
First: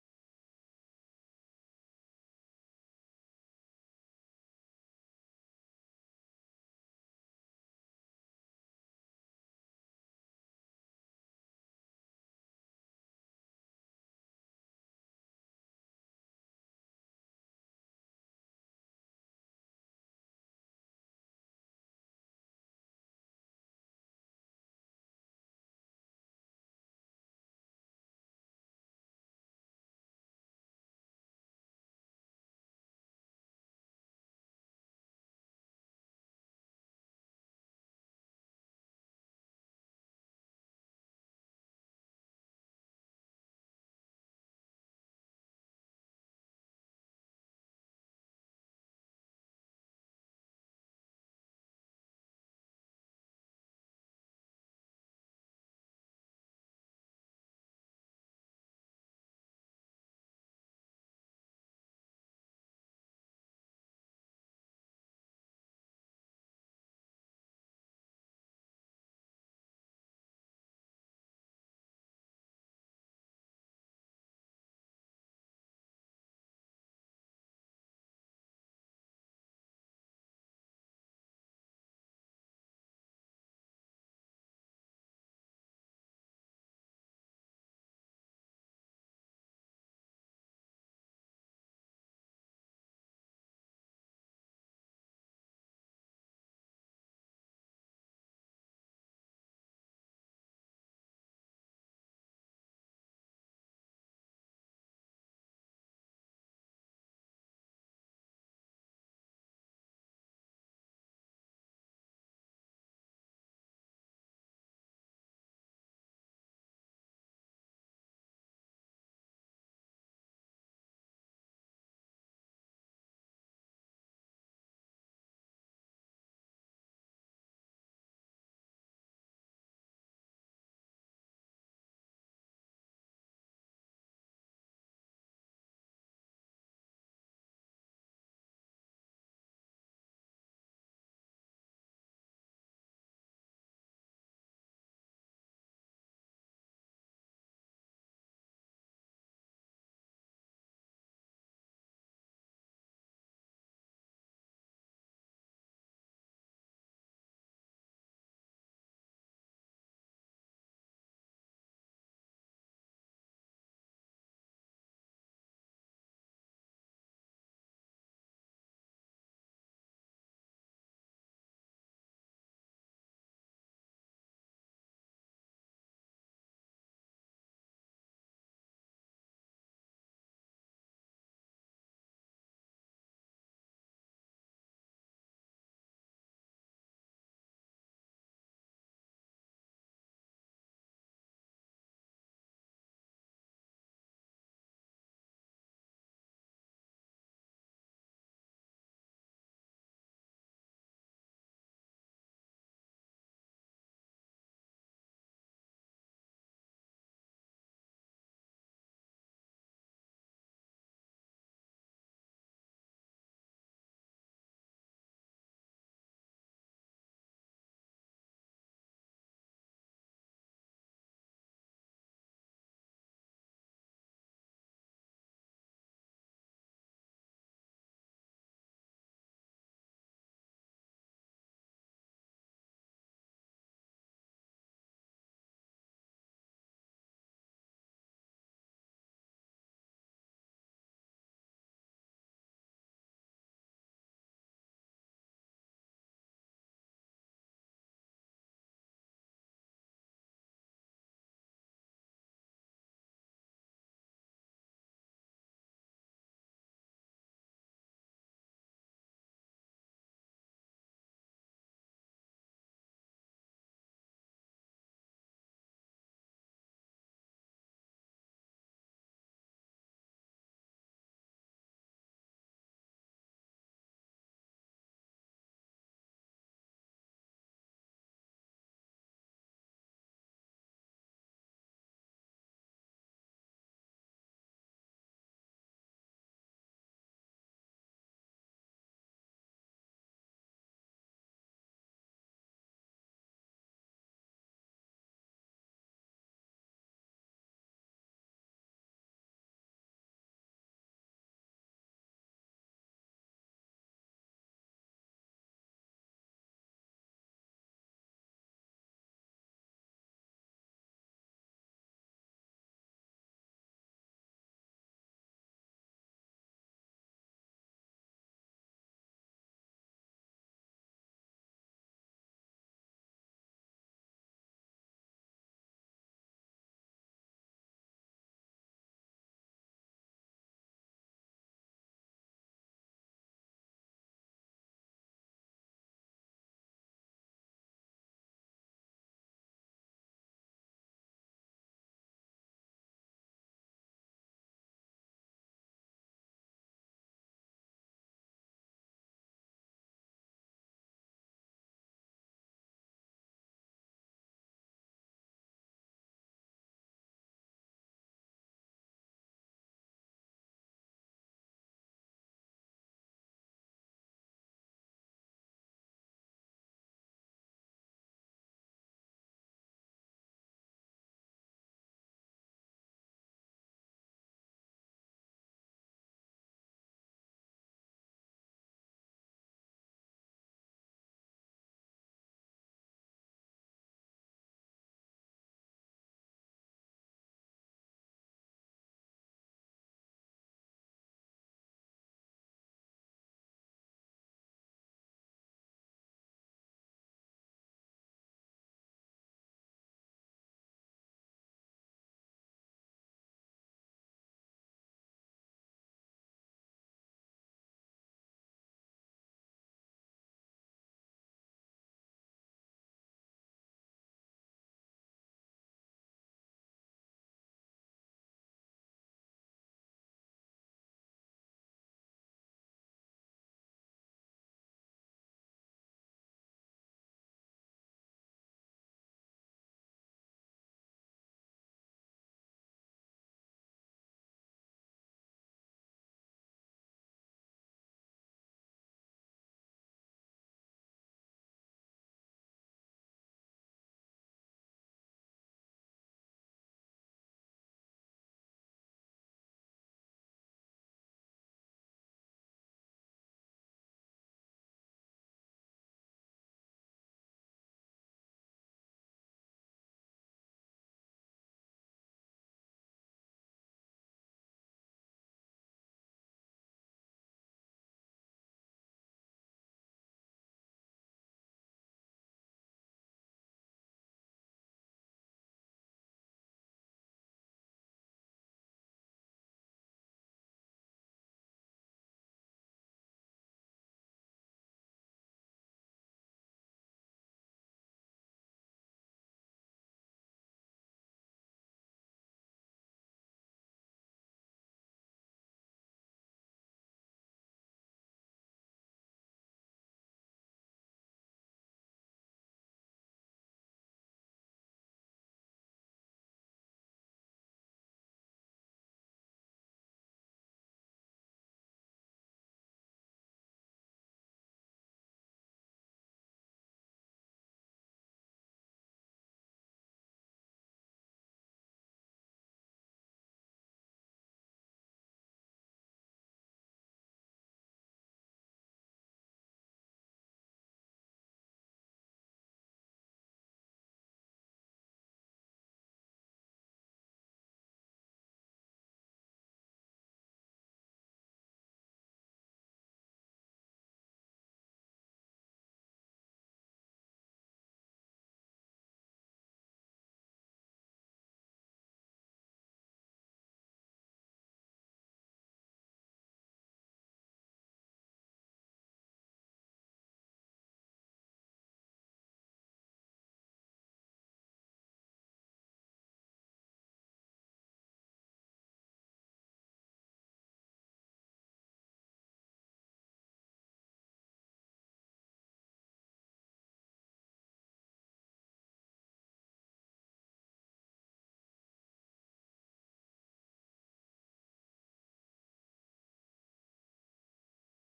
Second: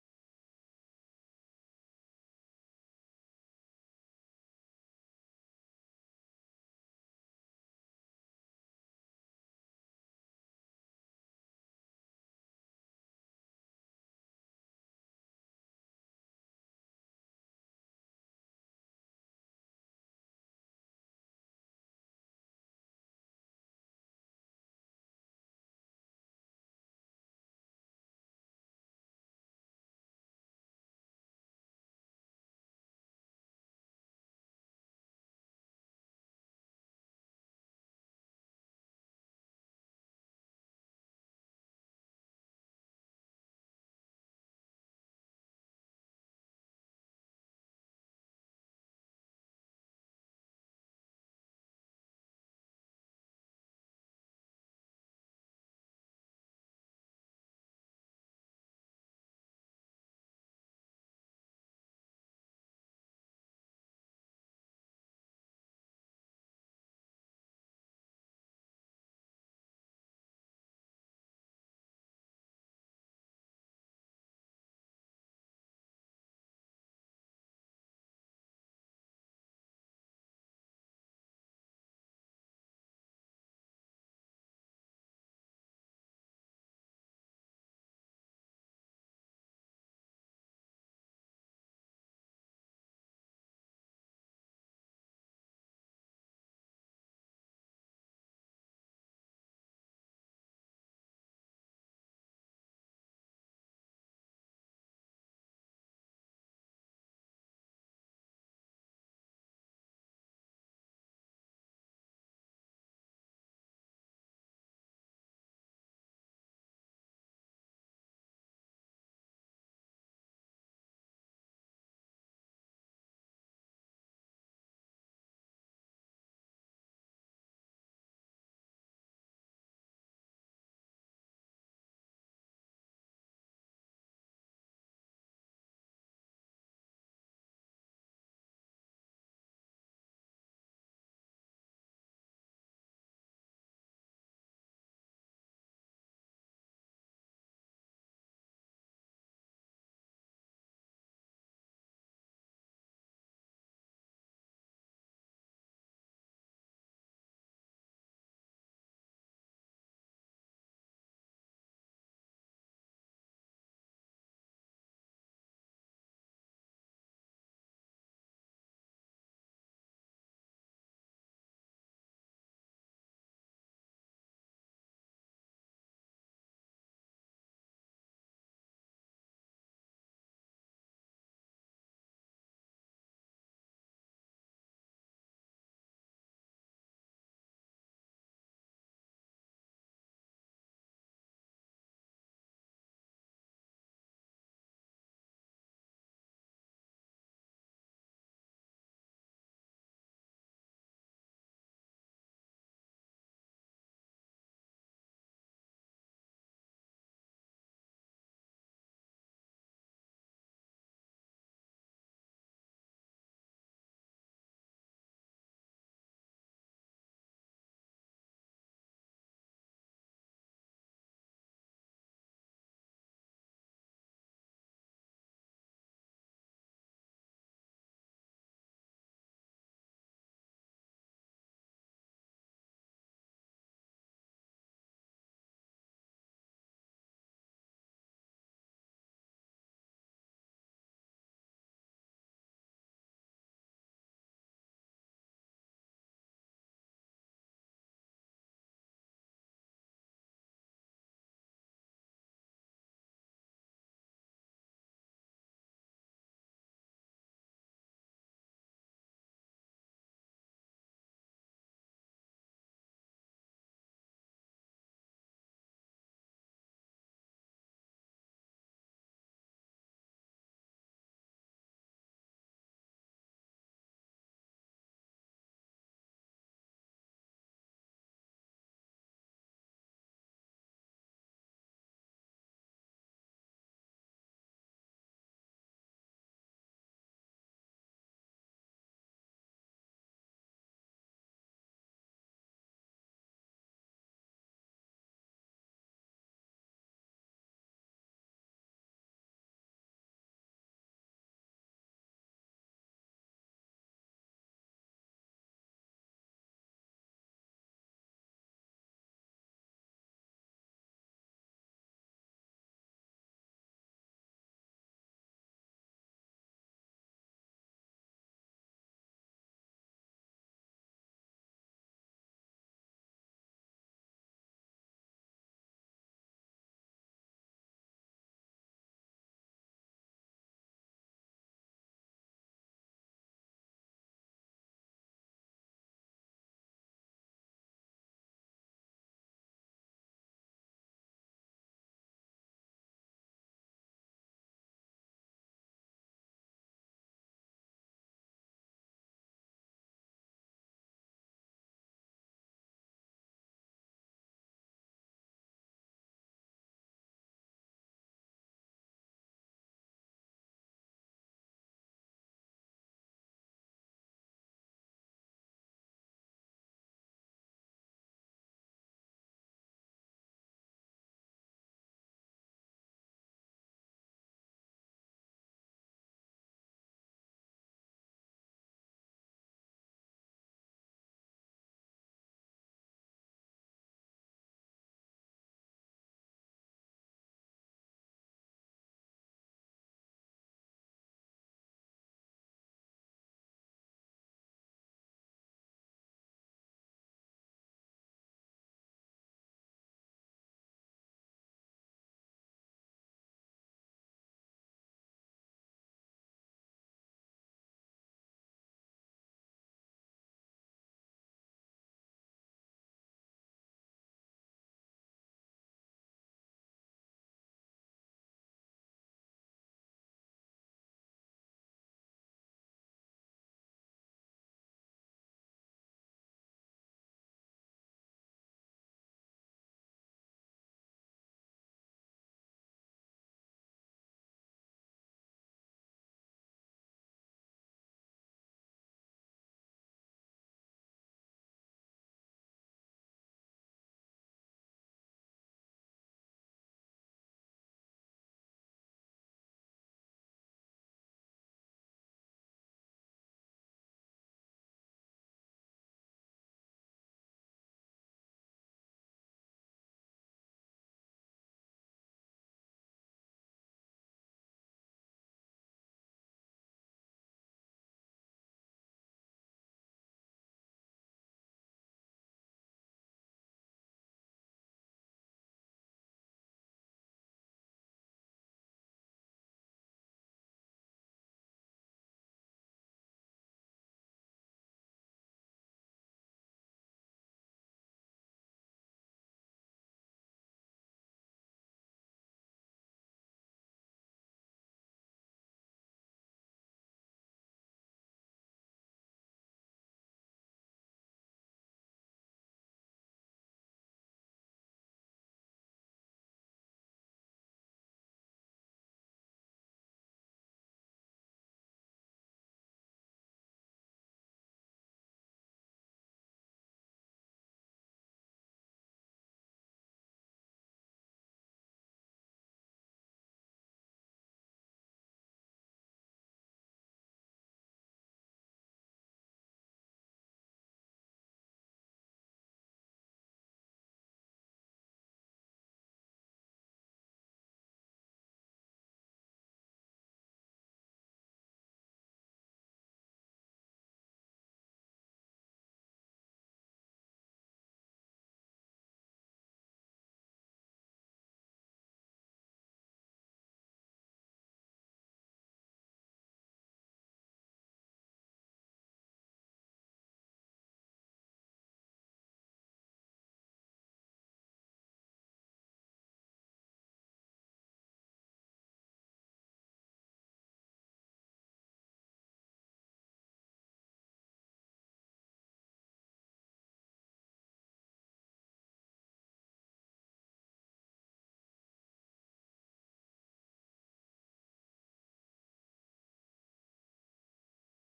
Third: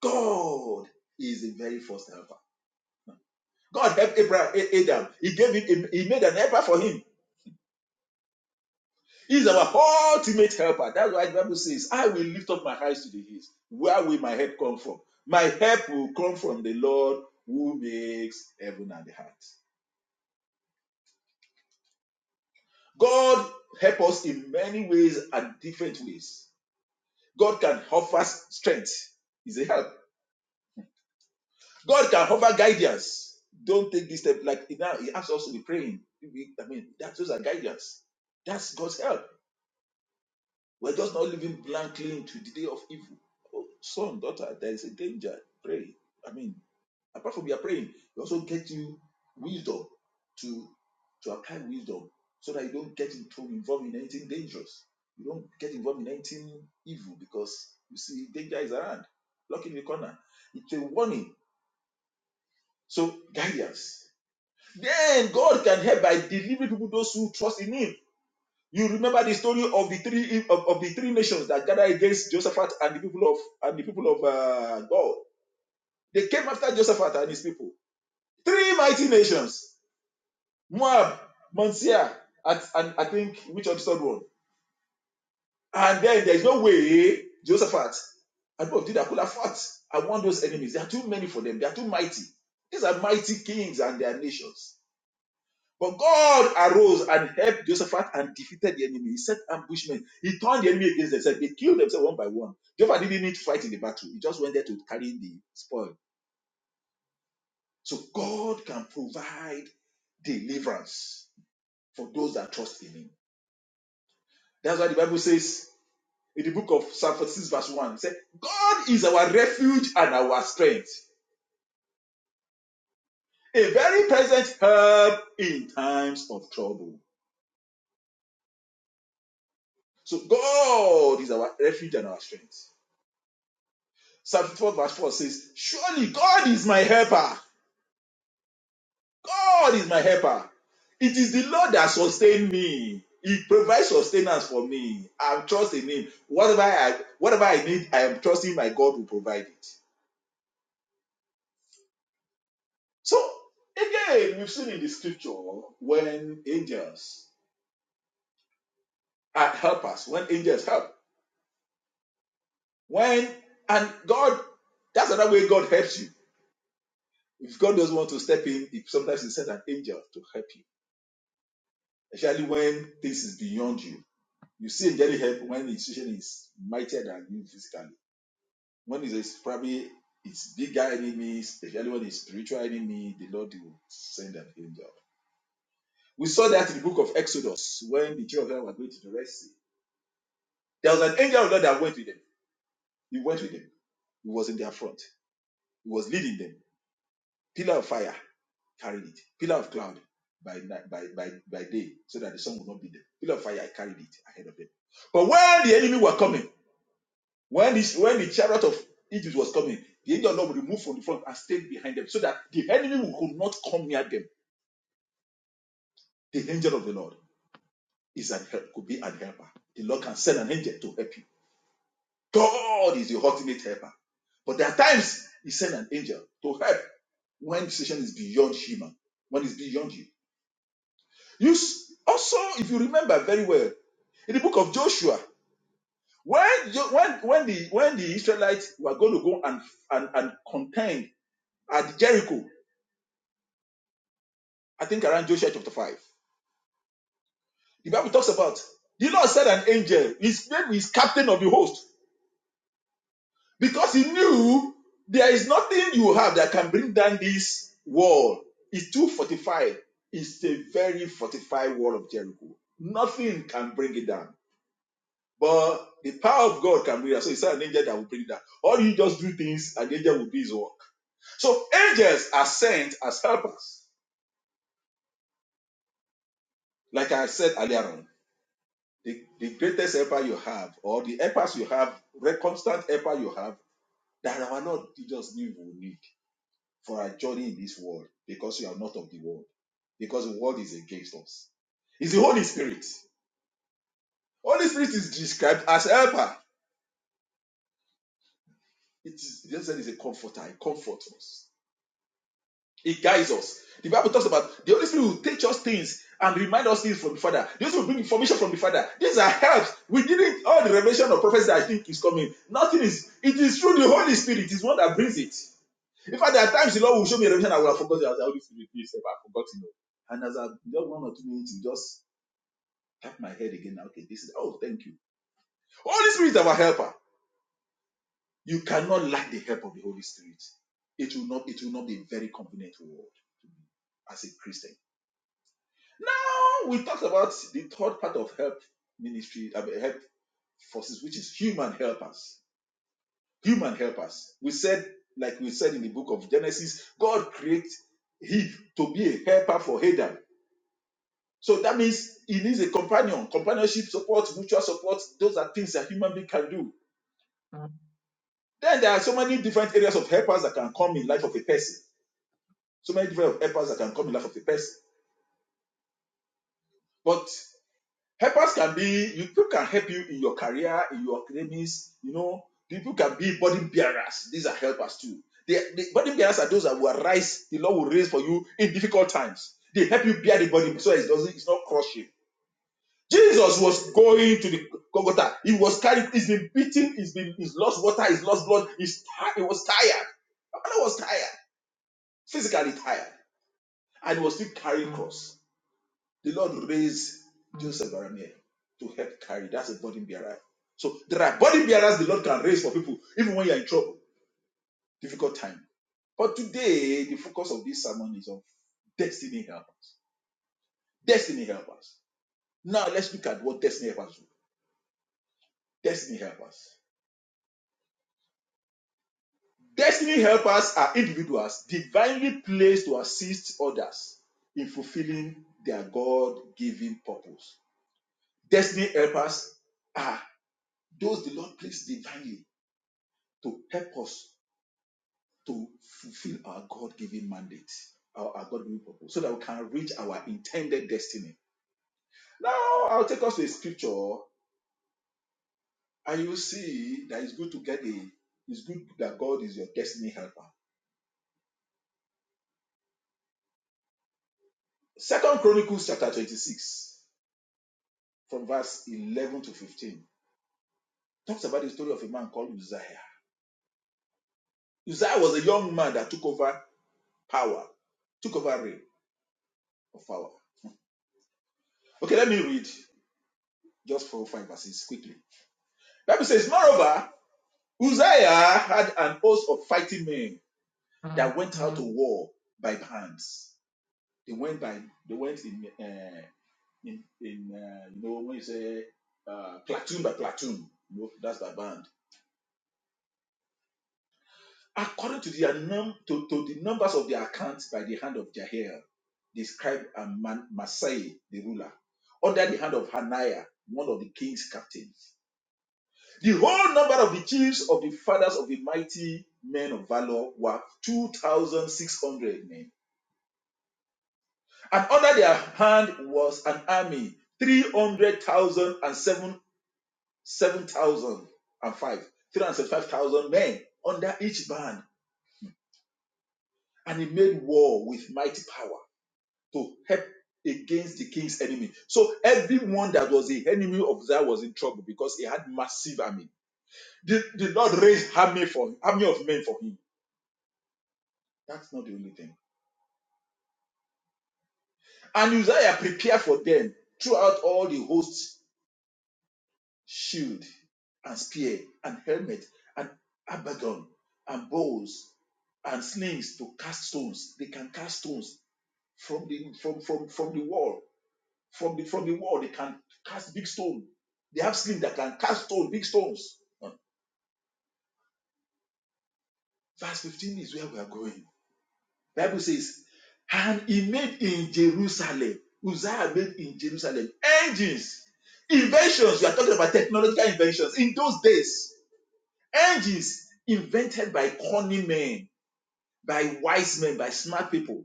[SPEAKER 3] God is the very first helper. God helped Abraham, Adam. He gave him, he made an helper for him He is our ultimate helper. That's why the Bible says, I will lift up my eyes to the hills. Where will my help come from? My help will come from the Lord who makes heaven and the earth. God helps us in many ways and different ways. God can offer strength. He's a help. God can offer guidance. Don't take this step like now. He asks us to be praying. I mean, that those are guidance. That's God's help. We're just not living blankly into the day of evil. Oh, son, daughter, there is a danger. Pray. I mean, apart from your praying, you also get you wisdom to to apply wisdom so that you don't get into involved in anything dangerous. You don't get involved in anything evil because you see danger is around. Lock in the corner. It's a warning. So guidance. Then God can help by delivering people those who trust in Him you remember the story of the three of, of the three nations that gathered against Josephat and the people of and the people of uh, God. They came after Josephat and his people. Three mighty nations: Moab, Mount Seir, at, and I think which of the third one. And then there is no way Josephat and both of Judah could have fought. I want those enemies. They are too many for them. They are too mighty. These are mighty kings and their nations. But God arose and helped Jehoshaphat and defeated the enemy. He set ambushmen. He turned the enemy against themselves. They killed themselves one by one. Jehovah didn't need to fight in the battle. He just went there to carry the spoil. So God can provide deliverance for those that trust in Him. That's why the Bible says in the book of Psalm 46 verse 1, it said, God is our refuge and our strength, a very present help in times of trouble. So God is our refuge and our strength. Psalm 54 verse 4 says, Surely God is my helper. God is my helper. It is the Lord that sustains me. He provides sustenance for me. I'm trusting Him. Whatever I whatever I need, I am trusting my God will provide it. So again, we've seen in the scripture when angels are helpers, when angels help. When and God, that's another way God helps you. If God doesn't want to step in, he sometimes he sends an angel to help you, especially when things is beyond you You see angelic help when the institution is mightier than you physically. When it's it's probably its bigger enemies, especially when it's spiritual enemy, the Lord will send an angel. We saw that in the book of Exodus when the children of Israel were going to the Red Sea. There was an angel of God that went with them. He went with them. He was in their front. He was leading them. Pillar of fire carried it. Pillar of cloud by by, by, by day, so that the sun would not be there. Pillar of fire carried it ahead of them. But when the enemy were coming, When this, when the chariot of Egypt was coming, the angel of the Lord removed from the front and stayed behind them, so that the enemy could not come near them. The angel of the Lord is an help, could be an helper. The Lord can send an angel to help you. God is your ultimate helper. But there are times He sends an angel to help when the situation is beyond human, when it's beyond you. You s- also, if you remember very well, in the book of Joshua, when Jo- when when the when the Israelites were going to go and and, and contend at Jericho, I think around Joshua chapter 5. The Bible talks about the Lord said an angel, his name is captain of the host, because he knew there is nothing you have that can bring down this wall. It's too fortified. It's a very fortified wall of Jericho. Nothing can bring it down. But the power of God can bring it down. So it's not an angel that will bring it down. Or you just do things and the angel will do his work. So angels are sent as helpers, like I said earlier on. the, the greatest helper you have, or the helpers you have, the constant helper you have, that are not just knew you need for our journey in this world, because you are not of the world, because the world is against us. It's the Holy Spirit. Holy Spirit is described as helper. It is, Jesus said, is a comforter, it comforts us. It guides us. The Bible talks about the Holy Spirit will teach us things and remind us things from the Father. The Holy Spirit will bring information from the Father. These are helps. We didn't all the revelation of prophecy that I think is coming. Nothing is. It is through the Holy Spirit. It is one that brings it. In fact, there are times the Lord will show me a revelation I will have forgotten. I will say, Holy Spirit, please, help, I've forgotten. it. And as I've done one or two minutes, you just tap my head again. Okay, this is. Oh, thank you. Holy Spirit is our helper. You cannot lack the help of the Holy Spirit. It will not. It will not be a very convenient word as a Christian Now we talked about the third part of help ministry, I help forces, which is human helpers. Human helpers. We said, like we said in the book of Genesis, God created Eve to be a helper for Adam. So that means he needs a companion, companionship support, mutual support. Those are things that human being can do. Then there are so many different areas of helpers that can come in life of a person. So many different helpers that can come in life of a person. But Helpers can be you people can help you in your career, in your academics, you know. People can be burden bearers. These are helpers too. They, the burden bearers are those that will rise, the Lord will raise for you in difficult times. They help you bear the burden so it doesn't it's not crushing. Jesus was going to the Golgotha. He was carried, he's been beaten, he's been he's lost water, he's lost blood, he's tired, he was tired. Abana was tired, physically tired, and he was still carrying cross. The Lord raised Joseph Baramiel to help carry. That's a burden bearer. So there are burden bearers the Lord can raise for people, even when you're in trouble, difficult time. But today, the focus of this sermon is on destiny helpers. Destiny helpers. Now let's look at what destiny helpers do. Destiny helpers. Destiny helpers are individuals divinely placed to assist others in fulfilling their God-given purpose. Destiny helpers are those the Lord placed divinely to help us to fulfill our God given mandate, our, our God given purpose, so that we can reach our intended destiny. Now, I'll take us to a scripture, and you will see that it's good to get a, it's good that God is your destiny helper. Second Chronicles chapter 26, from verse 11 to 15, talks about the story of a man called Uzziah. Uzziah was a young man that took over power, took over reign of power. Okay, let me read just four or five verses quickly. Bible says, Moreover, Uzziah had an host of fighting men that went out Mm-hmm. to war by bands. They went by they went in uh, in, in uh, you know when you say uh, platoon by platoon, you know, that's by band. According to the num- to, to the numbers of their accounts by the hand of Jael, the scribe and Man- Masai, the ruler, under the hand of Hananiah, one of the king's captains. The whole number of the chiefs of the fathers of the mighty men of valor were 2,600 men. And under their hand was an army, 300,000 7,005, 375,000 men under each band. And he made war with mighty power to help against the king's enemy. So everyone that was the enemy of Zion was in trouble because he had massive army. The, the Lord raised army for army of men for him. That's not the only thing. And Uzziah prepared for them throughout all the host shield and spear and helmet and abaddon and bows and slings to cast stones. They can cast stones from the from from from the wall. From the from the wall, they can cast big stone. They have slings that can cast stone, big stones. Verse 15 is where we are going. Bible says, and he made in Jerusalem, Uzziah made in Jerusalem engines, inventions. We are talking about technological inventions. In those days, engines invented by cunning men, by wise men, by smart people.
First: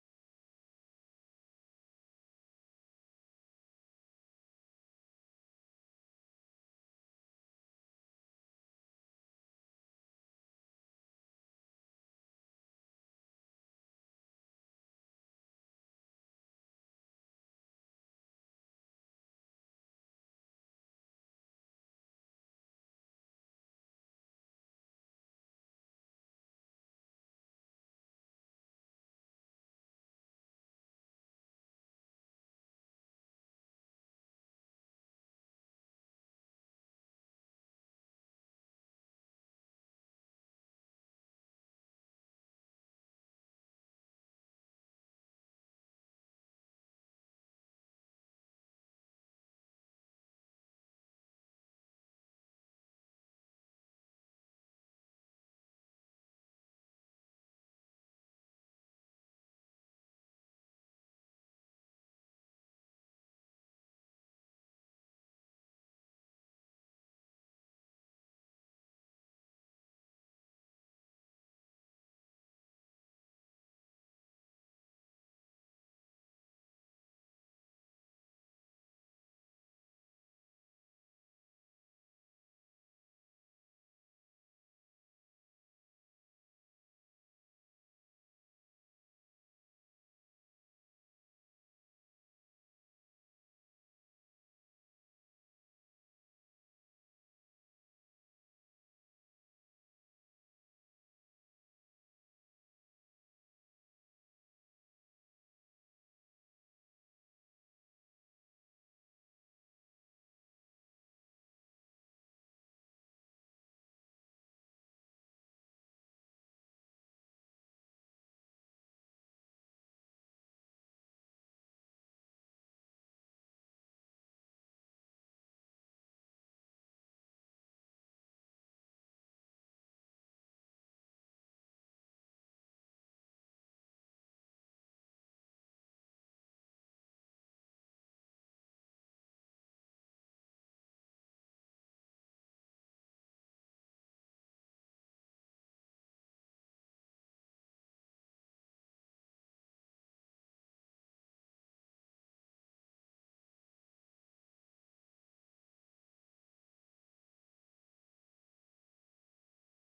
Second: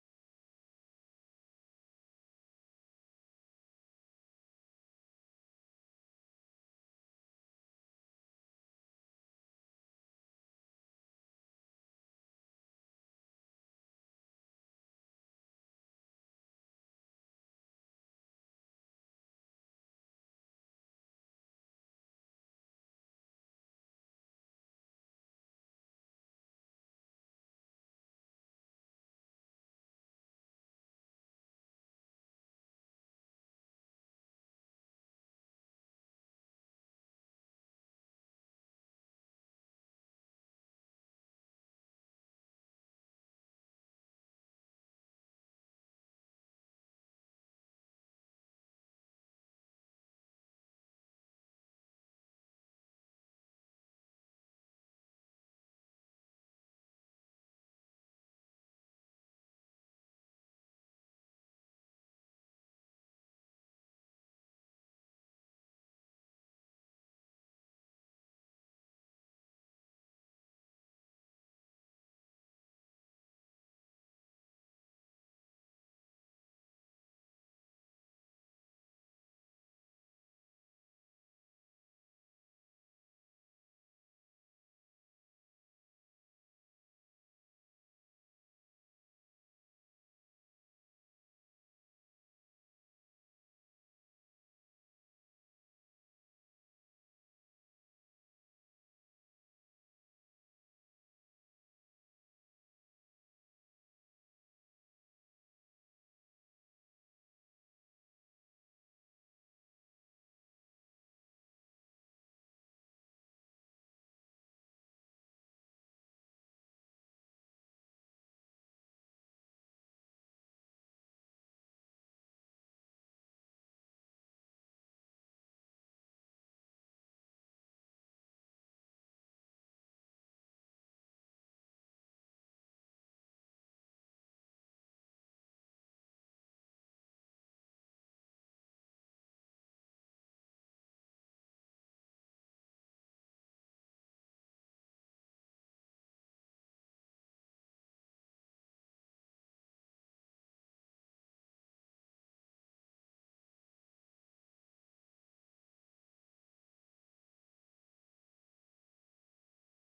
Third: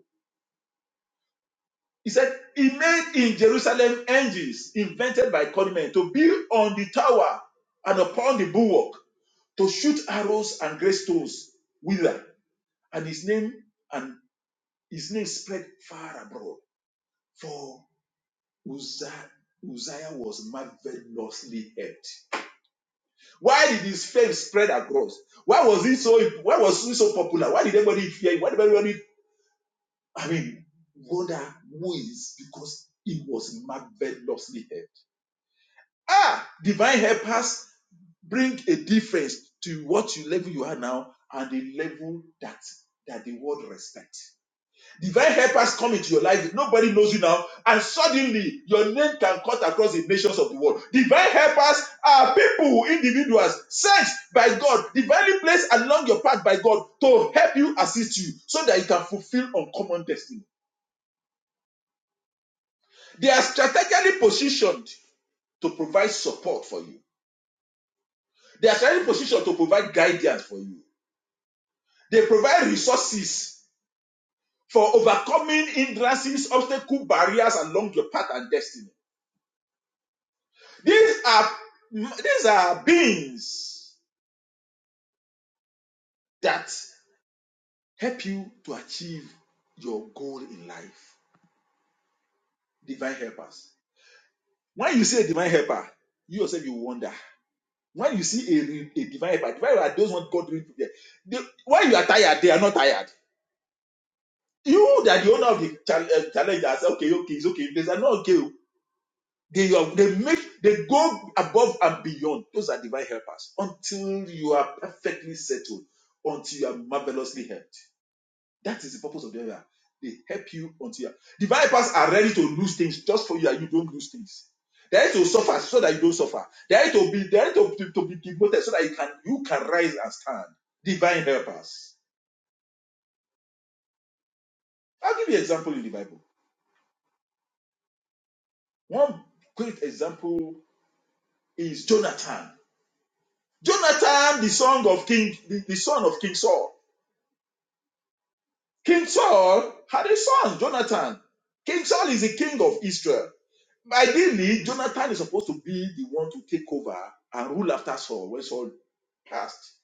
[SPEAKER 3] He said, He made in Jerusalem engines invented by cunning men to build on the tower and upon the bulwark, to shoot arrows and great stones whither. And his name and his name spread far abroad. for. Uzziah, Uzziah was marvelously helped. Why did his fame spread across? Why was he so why was he so popular? Why did everybody fear him? Why did everybody I mean wonder who is because he was marvelously helped. Ah, divine helpers bring a difference to what you level you are now and the level that that the world respect. Divine helpers come into your life. Nobody knows you now. And suddenly, your name can cut across the nations of the world. Divine helpers are people, individuals, sent by God, divinely placed along your path by God to help you, assist you, so that you can fulfill uncommon destiny. They are strategically positioned to provide support for you. They are strategically positioned to provide guidance for you. They provide resources for overcoming hindrances, obstacles, barriers along your path and destiny. These are these are beings that help you to achieve your goal in life. Divine helpers. When you see a divine helper, you yourself you wonder. When you see a, a divine helper, divine helper are those one God really prepare. They- When you are tired, they are not tired. You that the owner of the chal- uh, challenge that say, okay, okay, it's okay. They are not okay. oh. They are, they make they go above and beyond. Those are divine helpers until you are perfectly settled, until you are marvelously helped. That is the purpose of the area. They help you until you The bypass are ready to lose things just for you that you don't lose things. They're ready to suffer so that you don't suffer. They're ready to be they're ready to, to, to be demoted so that you can you can rise and stand. Divine helpers. I'll give you an example in the Bible. One great example is Jonathan. Jonathan, the son of King, the, the son of King Saul. King Saul had a son, Jonathan. King Saul is the king of Israel. Ideally, Jonathan is supposed to be the one to take over and rule after Saul when Saul passed.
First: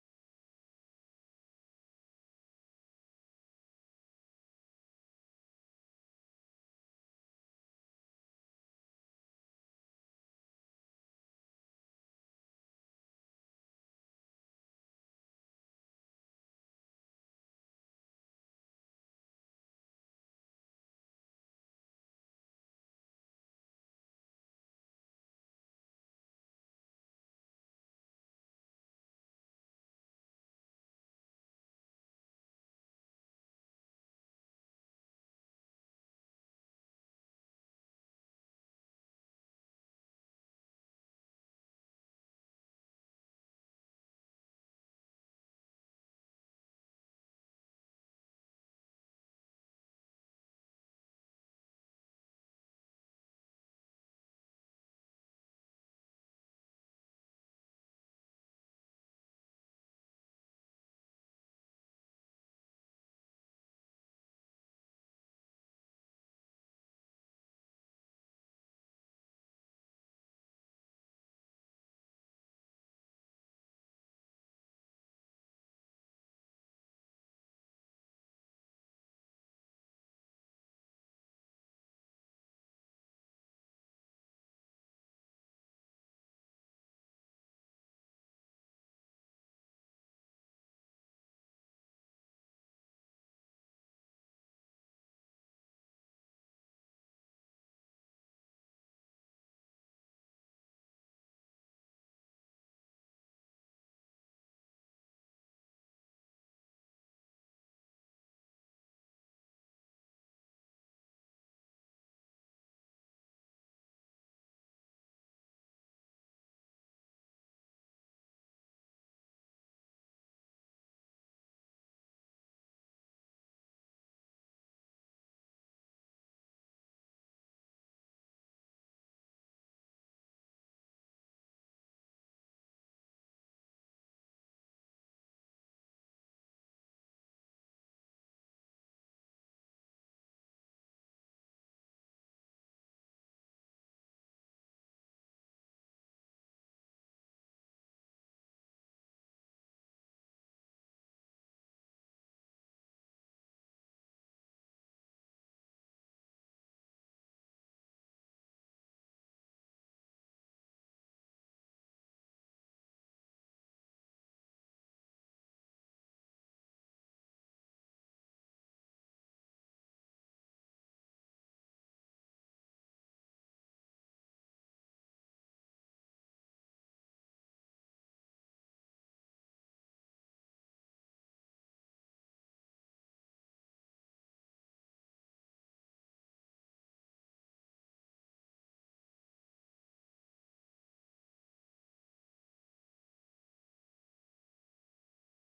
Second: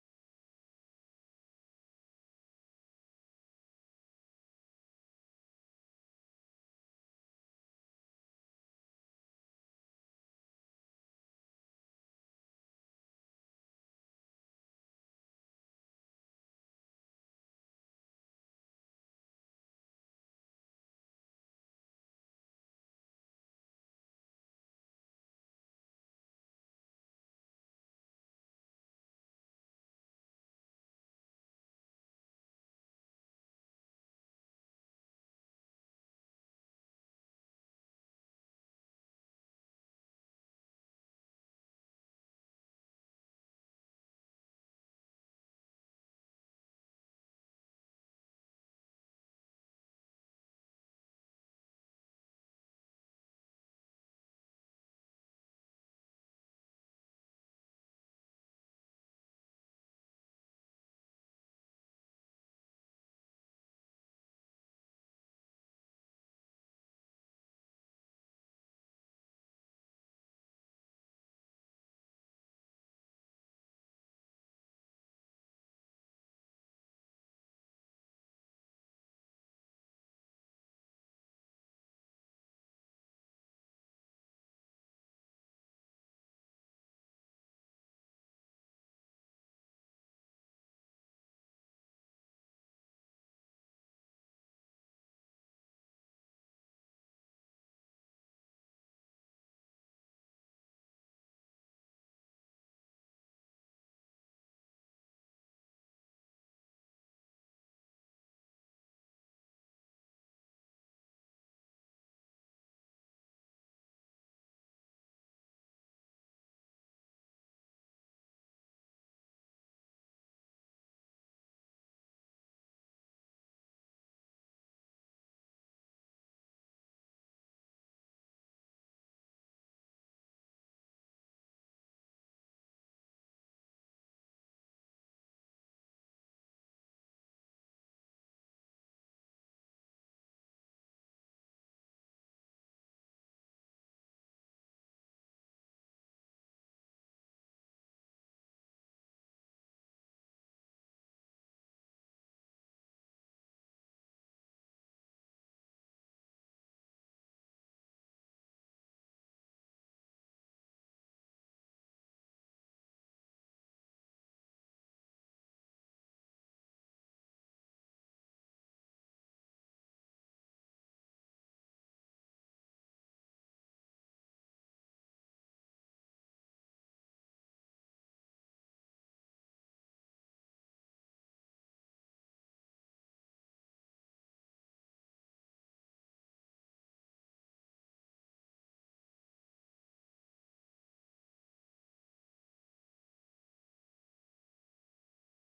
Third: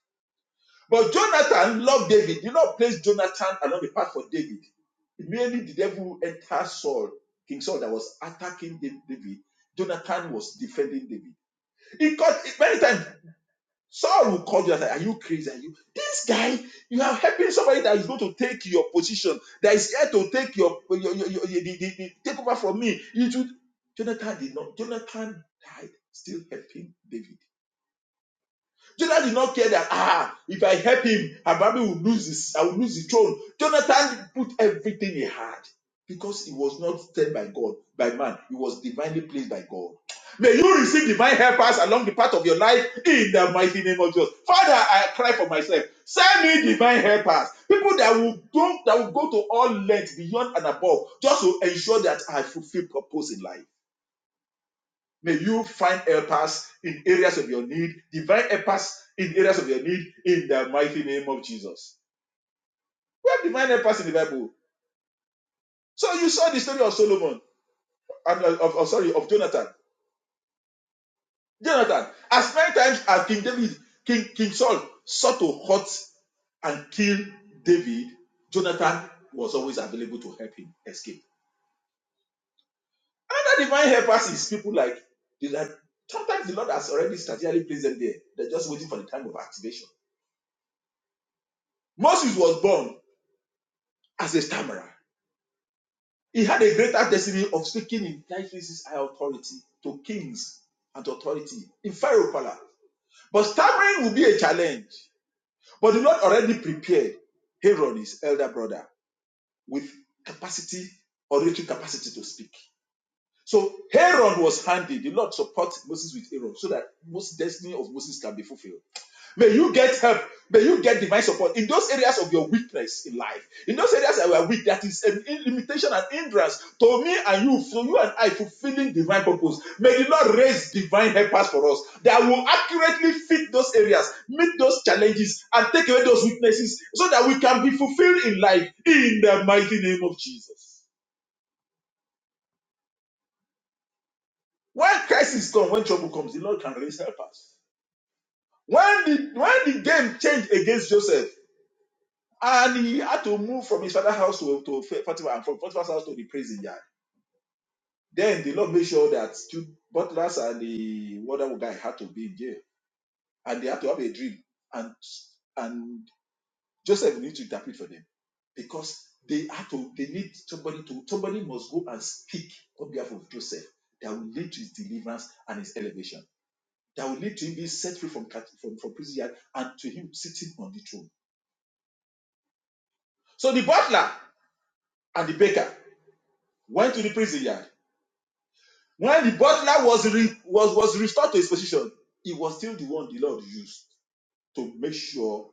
[SPEAKER 3] But Jonathan loved David. Did not place Jonathan along the path for David. Merely the devil entered Saul, King Saul, that was attacking David. Jonathan was defending David. He caught many times. Saul will call you and say, Are you crazy? Are you this guy? You are helping somebody that is going to take your position, that is here to take your, your, your, your, your- the, the, the- take over from me. You should. Jonathan did not. Jonathan died still helping David. Jonathan did not care that ah, if I help him, Abraham will lose his, I will lose the throne. Jonathan put everything he had because he was not sent by God, by man. He was divinely placed by God. May you receive divine helpers along the path of your life in the mighty name of Jesus. Father, I cry for myself. Send me divine helpers, people that will go, that will go to all lengths beyond and above, just to ensure that I fulfill purpose in life. May you find helpers in areas of your need, divine helpers in areas of your need, in the mighty name of Jesus. We have divine helpers in the Bible. So you saw the story of Solomon, and uh, of, of- sorry, of Jonathan. Jonathan, as many times as King David, King, King Saul sought to hurt and kill David, Jonathan was always available to help him escape. Another divine helpers is people like, like sometimes the Lord has already strategically placed them there. They're just waiting for the time of activation. Moses was born. as a stammerer. He had a greater destiny of speaking in Christ's high authority to kings and authority in Pharaoh palace. But stammering will be a challenge. But the Lord already prepared Herod, his elder brother, with capacity, oratory capacity to speak. So Aaron was handy. The Lord supports Moses with Aaron so that most destiny of Moses can be fulfilled. May you get help. May you get divine support in those areas of your weakness in life. In those areas that we are weak, that is an limitation and hindrance to me and you, for you and I, fulfilling divine purpose. May the Lord raise divine helpers for us that will accurately fit those areas, meet those challenges, and take away those weaknesses so that we can be fulfilled in life in the mighty name of Jesus. When crisis comes, when trouble comes, the Lord can raise helpers. When the when the game changed against Joseph, and he had to move from his father's house to, to Potiphar, and from Potiphar's house to the prison yard, then the Lord made sure that two butlers and the other guy had to be in jail, and they had to have a dream, and and Joseph needs to interpret for them because they had to they need somebody to somebody must go and speak on behalf of Joseph that will lead to his deliverance and his elevation. that will lead to him being set free from, cat- from, from prison yard and to him sitting on the throne. So the butler and the baker went to the prison yard. When the butler was, re- was, was restored to his position, he was still the one the Lord used to make sure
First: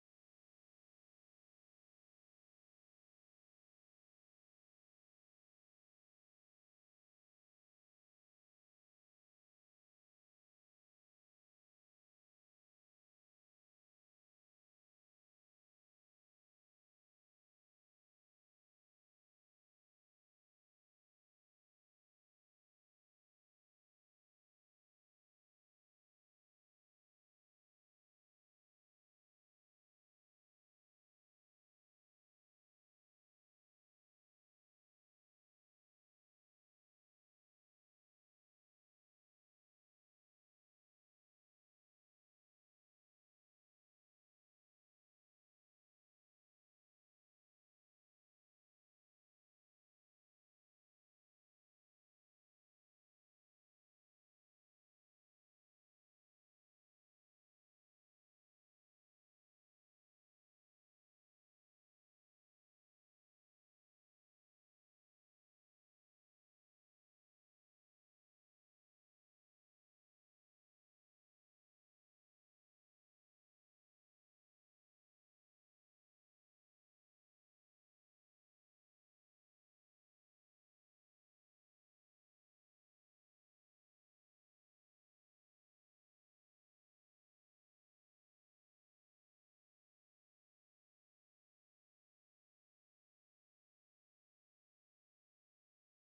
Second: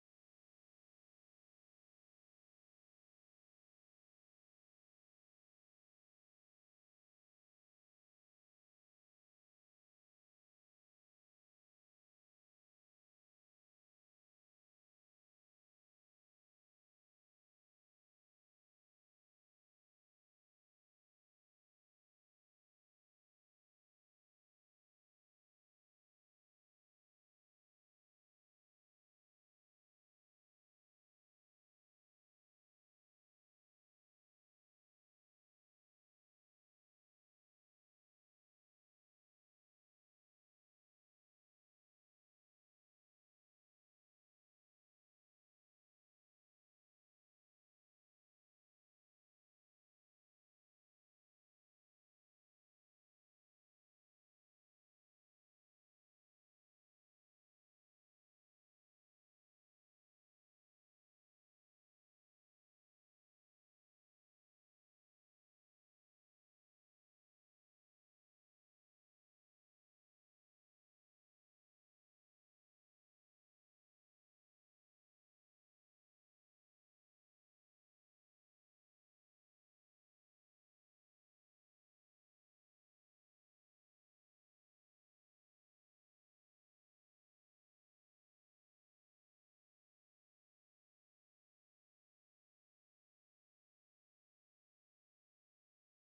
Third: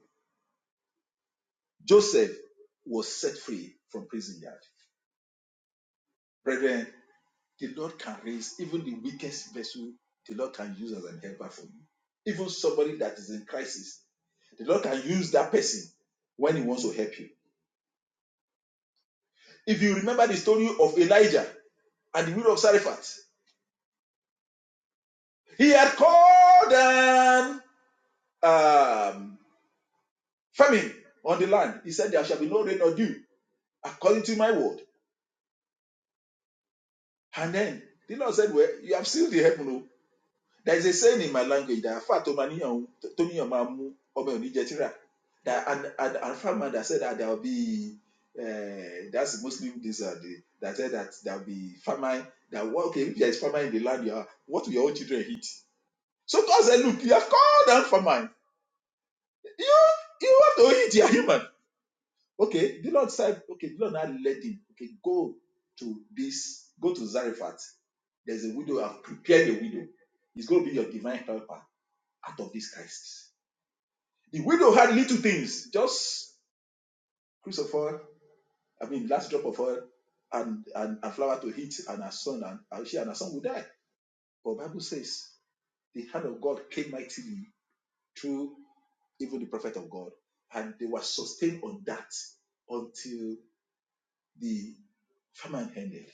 [SPEAKER 3] Joseph was set free from prison yard. Brethren, the Lord can raise even the weakest vessel, the Lord can use as an helper for you. Even somebody that is in crisis, the Lord can use that person when he wants to help you. If you remember the story of Elijah, and the wheel of sacrifice. He had called them um, famine on the land. He said, There shall be no rain or dew, according to my word. And then the Lord said, Well, you have sealed the heaven. o." There is a saying in my language that "Afa to ma níyàn o, That and and, and farmer that said that there will be uh, that's Muslim this uh, the, that said that there will be famine. That well, okay, if there is famine in the land, you are, what will your own children eat? So God said, Look, you have called them famine You you have to eat. You are human. Okay. The Lord said, okay, the Lord now led him. Okay, go to this, go to Zarephath. There's a widow. I've prepared a widow. It's going to be your divine helper out of this crisis. The widow had little things, just cruise of oil, I mean, last drop of oil, and, and a flower to eat, and her son, and and she and her son would die. But the Bible says the hand of God came mightily through even the prophet of God, and they were sustained on that until the famine ended.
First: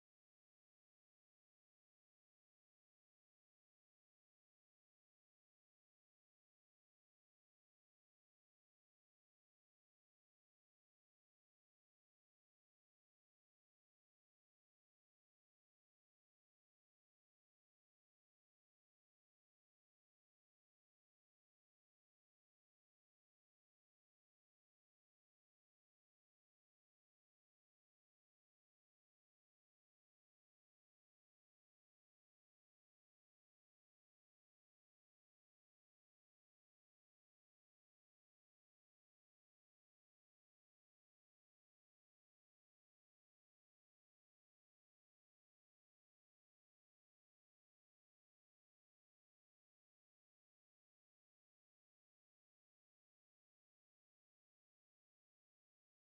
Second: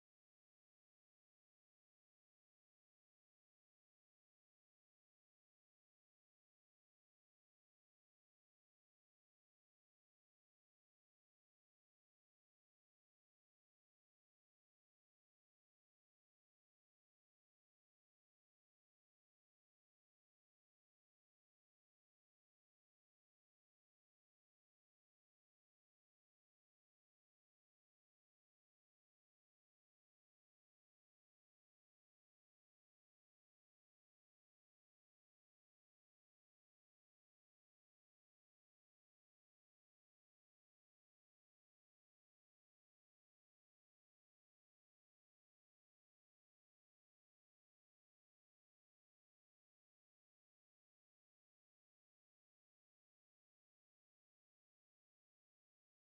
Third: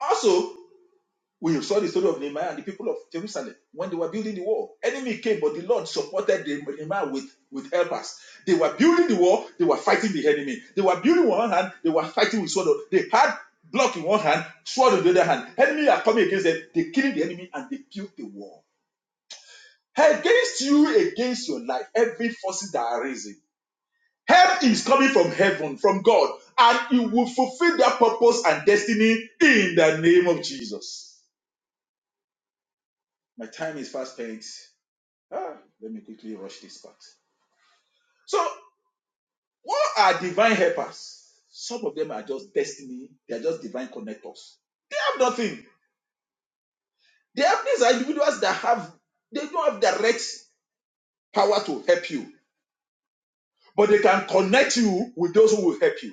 [SPEAKER 3] Also, we saw the story of Nehemiah and the people of Jerusalem when they were building the wall. Enemy came, but the Lord supported the- Nehemiah with, with helpers. They were building the wall, they were fighting the enemy. They were building with one hand, they were fighting with sword. They had block in one hand, sword in the other hand. Enemy are coming against them, they killing the enemy and they built the wall. Against you, against your life, every forces that are rising. Help is coming from heaven, from God, and it will fulfill their purpose and destiny in the name of Jesus. My time is fast spent. Ah, let me quickly rush this part. So, what are divine helpers? Some of them are just destiny, they are just divine connectors. They have nothing. They have these individuals that have, they don't have direct power to help you, but they can connect you with those who will help you.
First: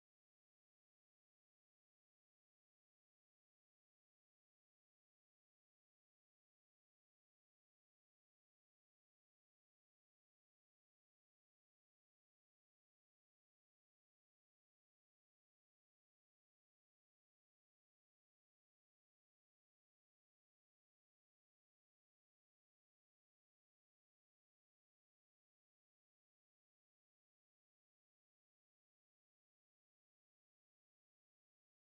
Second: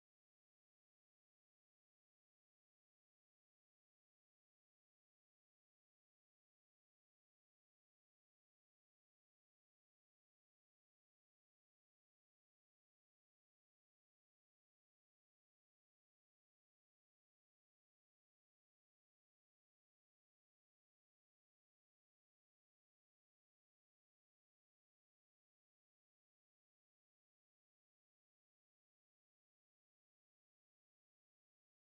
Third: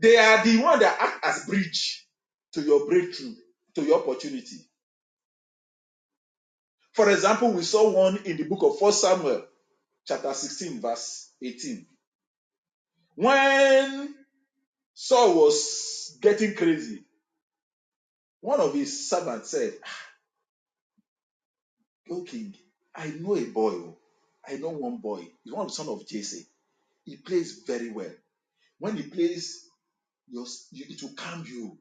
[SPEAKER 3] They are the one that act as bridge to your breakthrough, to your opportunity For example, we saw one in the book of 1 Samuel, chapter 16, verse 18. When Saul was getting crazy, one of his servants said, "O king, I know a boy. oh. I know one boy. He's one of the son of Jesse. He plays very well. When he plays, it will calm you.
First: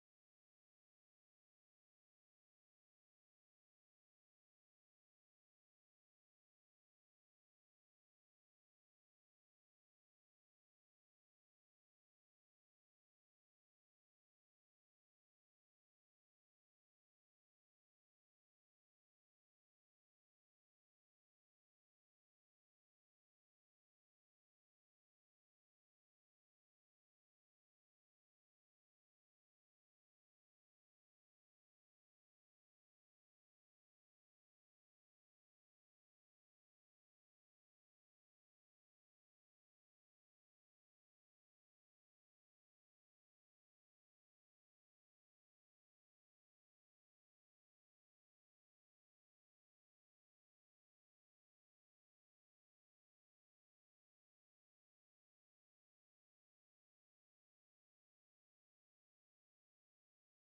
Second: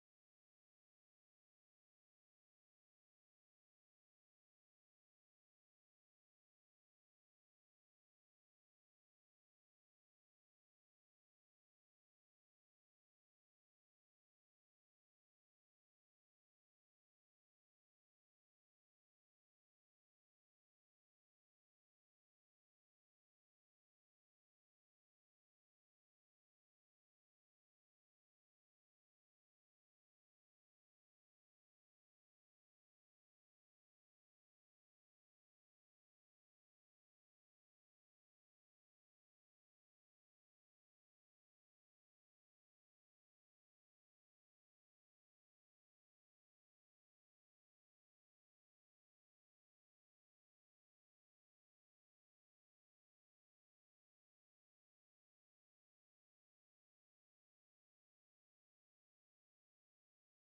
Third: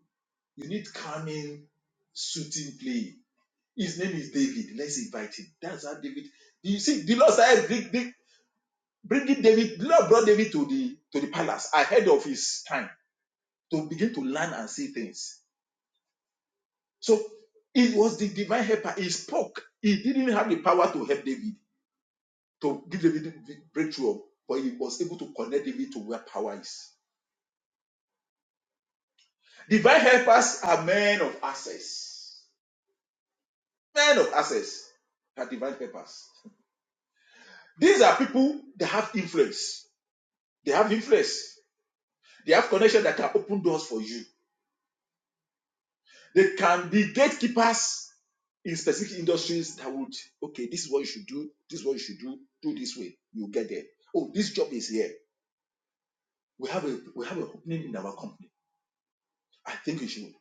[SPEAKER 3] You need calming, soothing play. His name is David. Let's invite him. That's how David. You see, the Lord started bringing David, the Lord brought David to the to the palace ahead of his time to begin to learn and see things. So it was the divine helper. He spoke. He didn't have the power to help David to give David breakthrough, but he was able to connect David to where power is. Divine helpers are men of access. Men of access are divine helpers. These are people that have influence. They have influence. They have connection that can open doors for you. They can be gatekeepers in specific industries that would okay this is what you should do this is what you should do do this way you get there oh this job is here we have a we have an opening in our company i think you should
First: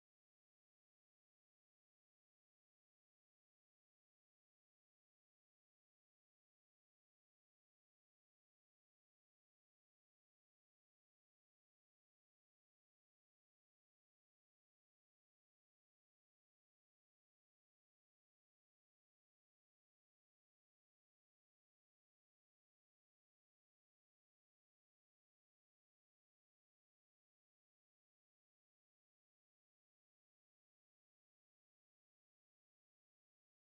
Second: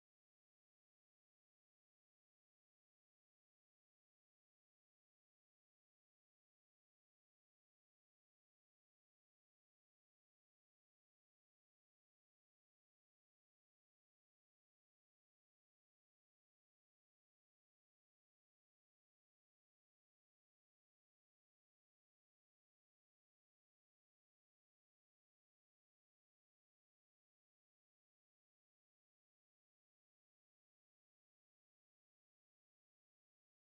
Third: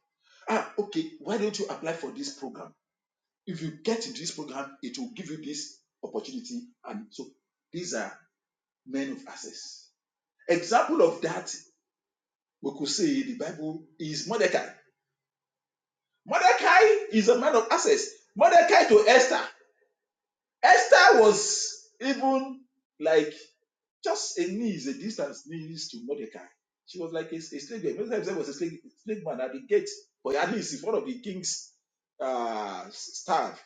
[SPEAKER 3] ah okay why don't you apply for this program if you get into this program it will give you this opportunity and so these are men of access example of that we could say the bible is mordecai mordecai is a man of access mordecai to esther esther was even like Just a knee is a distance knees to Mordecai. She was like a, a slave girl. Mordecai himself was a slave, slave man at the gate, but at least in front of the king's uh, staff.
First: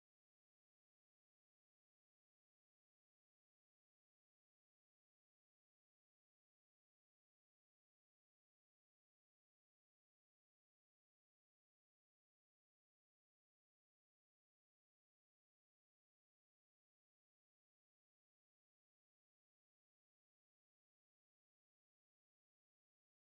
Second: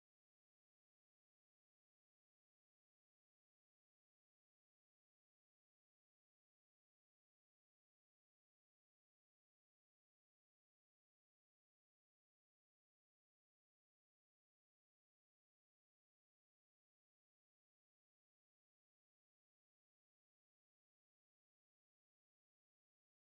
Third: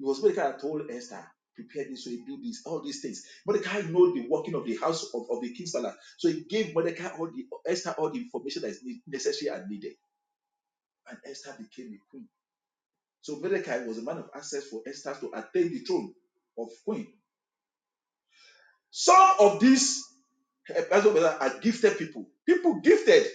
[SPEAKER 3] It was Mordecai that told Esther, prepare this way, do this, all these things. Mordecai know the working of the house of, of the king's palace. So he gave Mordecai all the Esther all the information that is ne- necessary and needed. And Esther became a queen. So Mordecai was a man of access for Esther to attain the throne of queen. Some of these eh, that's what we are are gifted people. People gifted.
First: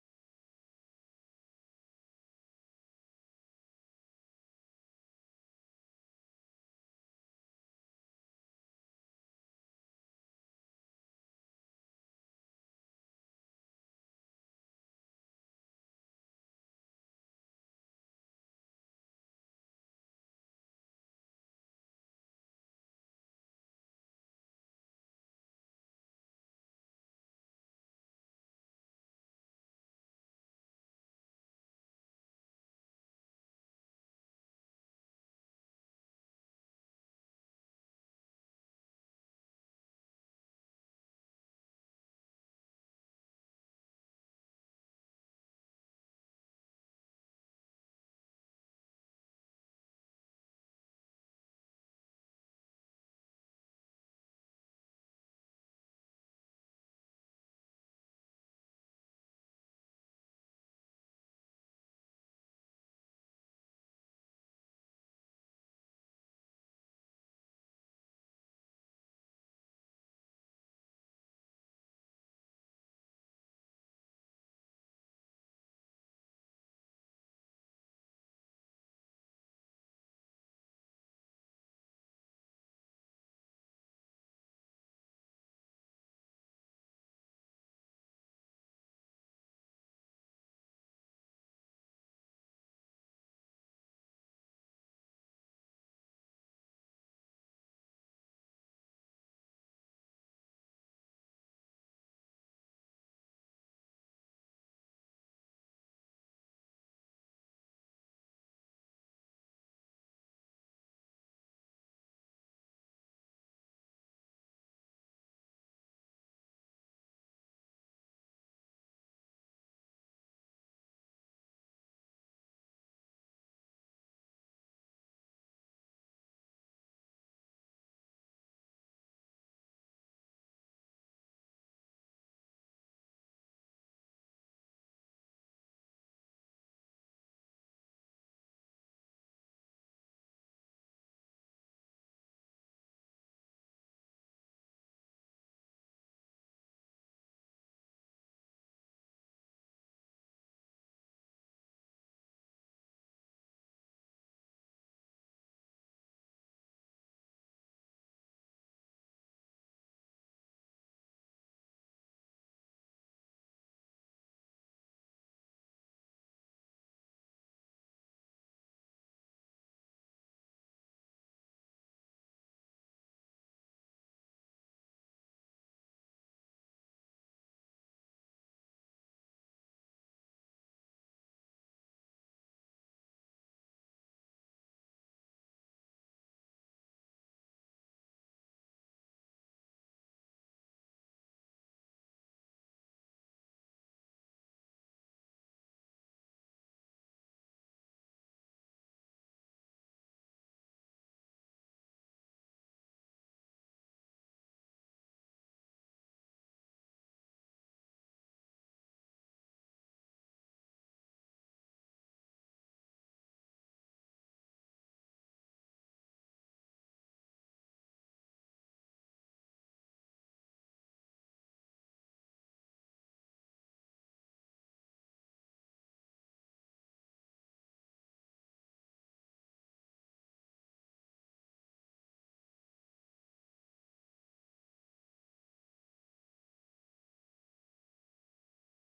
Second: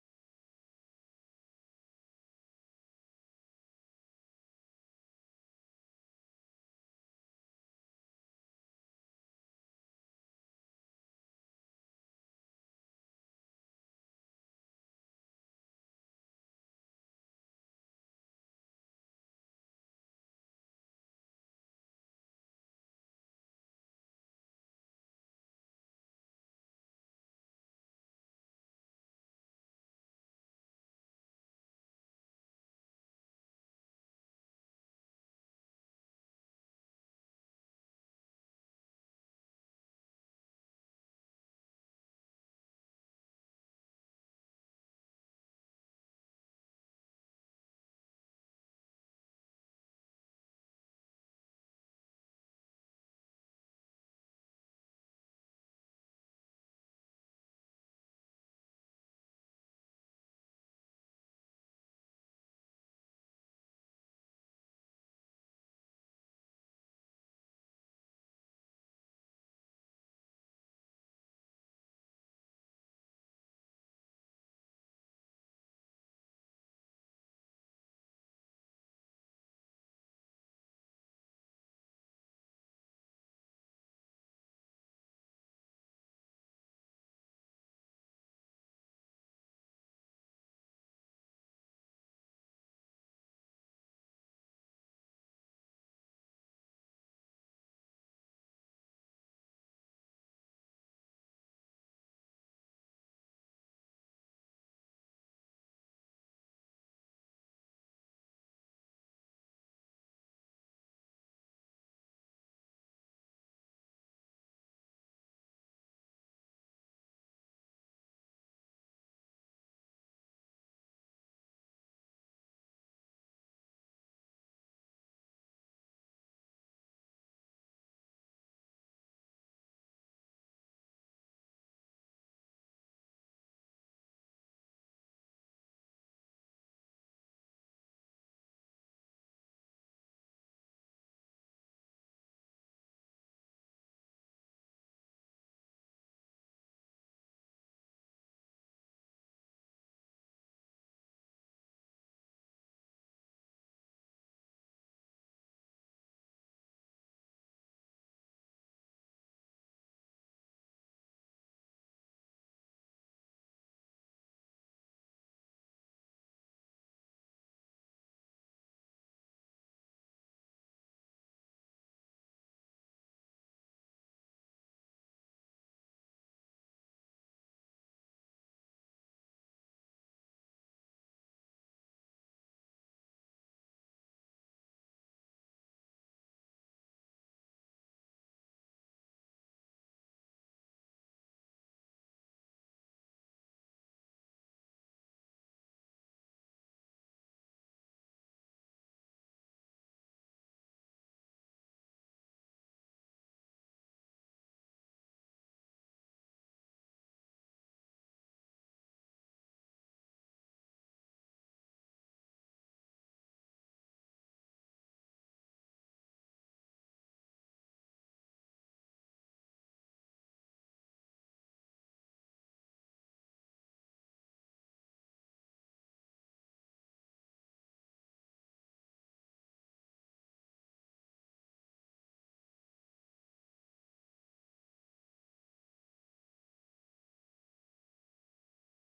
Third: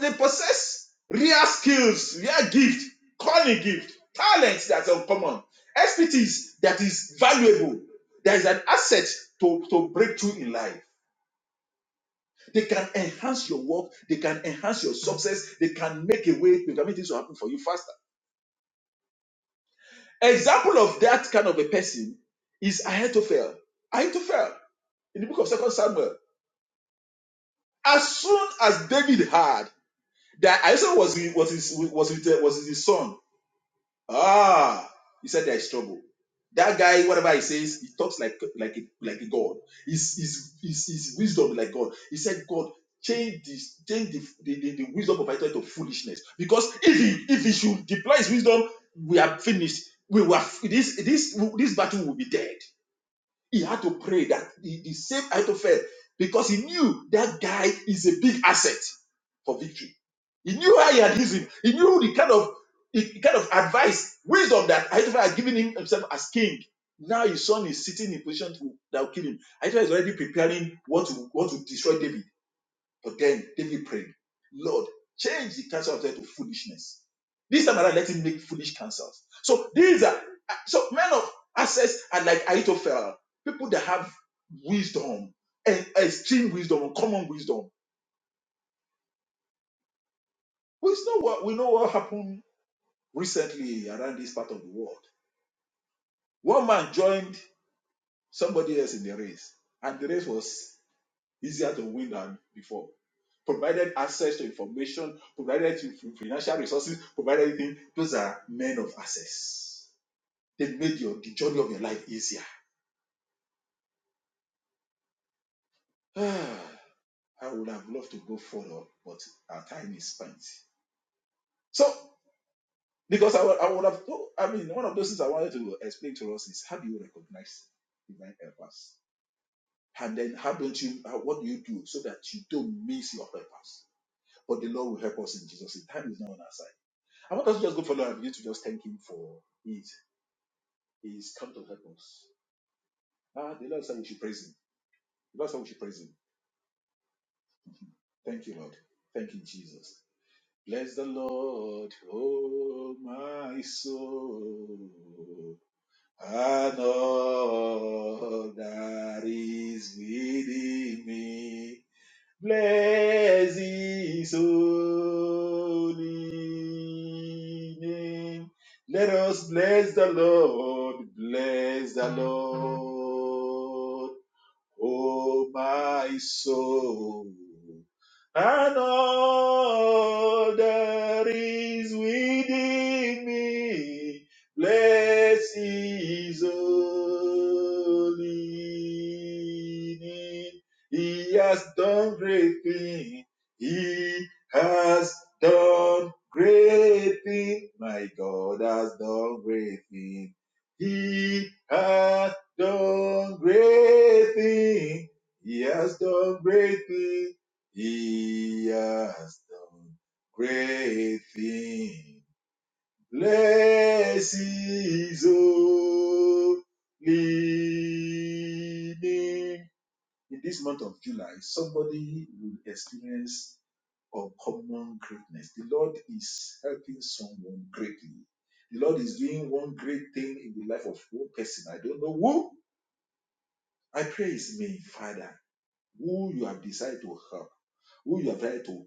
[SPEAKER 3] they possess rare skills, rare gift, calling gift, talents that are uncommon, expertise that is valuable, that is an asset to, to breakthrough in life. They can enhance your work, they can enhance your success, they can make a way, they can make things happen for you faster. Example of that kind of a person is Ahithophel. Ahithophel in the book of Second Samuel. As soon as David heard that Ahithophel was, was, his, was, his, was his son, Ah, he said there is trouble. That guy, whatever he says, he talks like like a, like a god. His, his, his, his wisdom is like God. He said, God, change this, change the, the, the, the wisdom of Israel to foolishness. Because if he if he should deploy his wisdom, we are finished. We were this this this battle will be dead. He had to pray that the, the same Ahithophel, because he knew that guy is a big asset for victory. He knew how he had used him. He knew the kind of the kind of advice, wisdom that Ahithophel had given him himself as king. Now his son is sitting in position to, that will kill him. Ahithophel is already preparing what to what to destroy David. But then David prayed, Lord, change the counsel of death to foolishness. This time around, let him make foolish counsels. So these are so men of access are like Ahithophel, people that have wisdom and extreme wisdom, common wisdom. We know what we know what happened recently around this part of the world. One man joined somebody else in the race, and the race was easier to win than before. Provided access to information, provided you financial resources, provided anything, those are men of access. They made your the journey of your life easier. [sighs] Ah, I would have loved to go further, but our time is spent. So, because I would, I would have, I mean, one of those things I wanted to explain to us is how do you recognize divine helpers? And then how don't you, how, what do you do so that you don't miss your purpose? But the Lord will help us in Jesus' name. Time is now on our side. I want us to just go follow and begin to just thank Him for it. He's come to help us. Ah, the Lord said we should praise Him. The Lord said we should praise Him. Thank you, Lord. Thank you, Jesus. Bless the Lord, oh my soul, and all that is within me. Bless his holy name. Let us bless the Lord, bless the Lord, oh my soul, and all that is within me. Bless his holy name. He has done great things. He has done great things. My God has done great things. He has done great things. He has done great things. He has done great things. Bless his holy name. In this month of July, somebody will experience uncommon greatness. The Lord is helping someone greatly. The Lord is doing one great thing in the life of one person. I don't know who. I pray is me, Father, who you have decided to help who you have tried to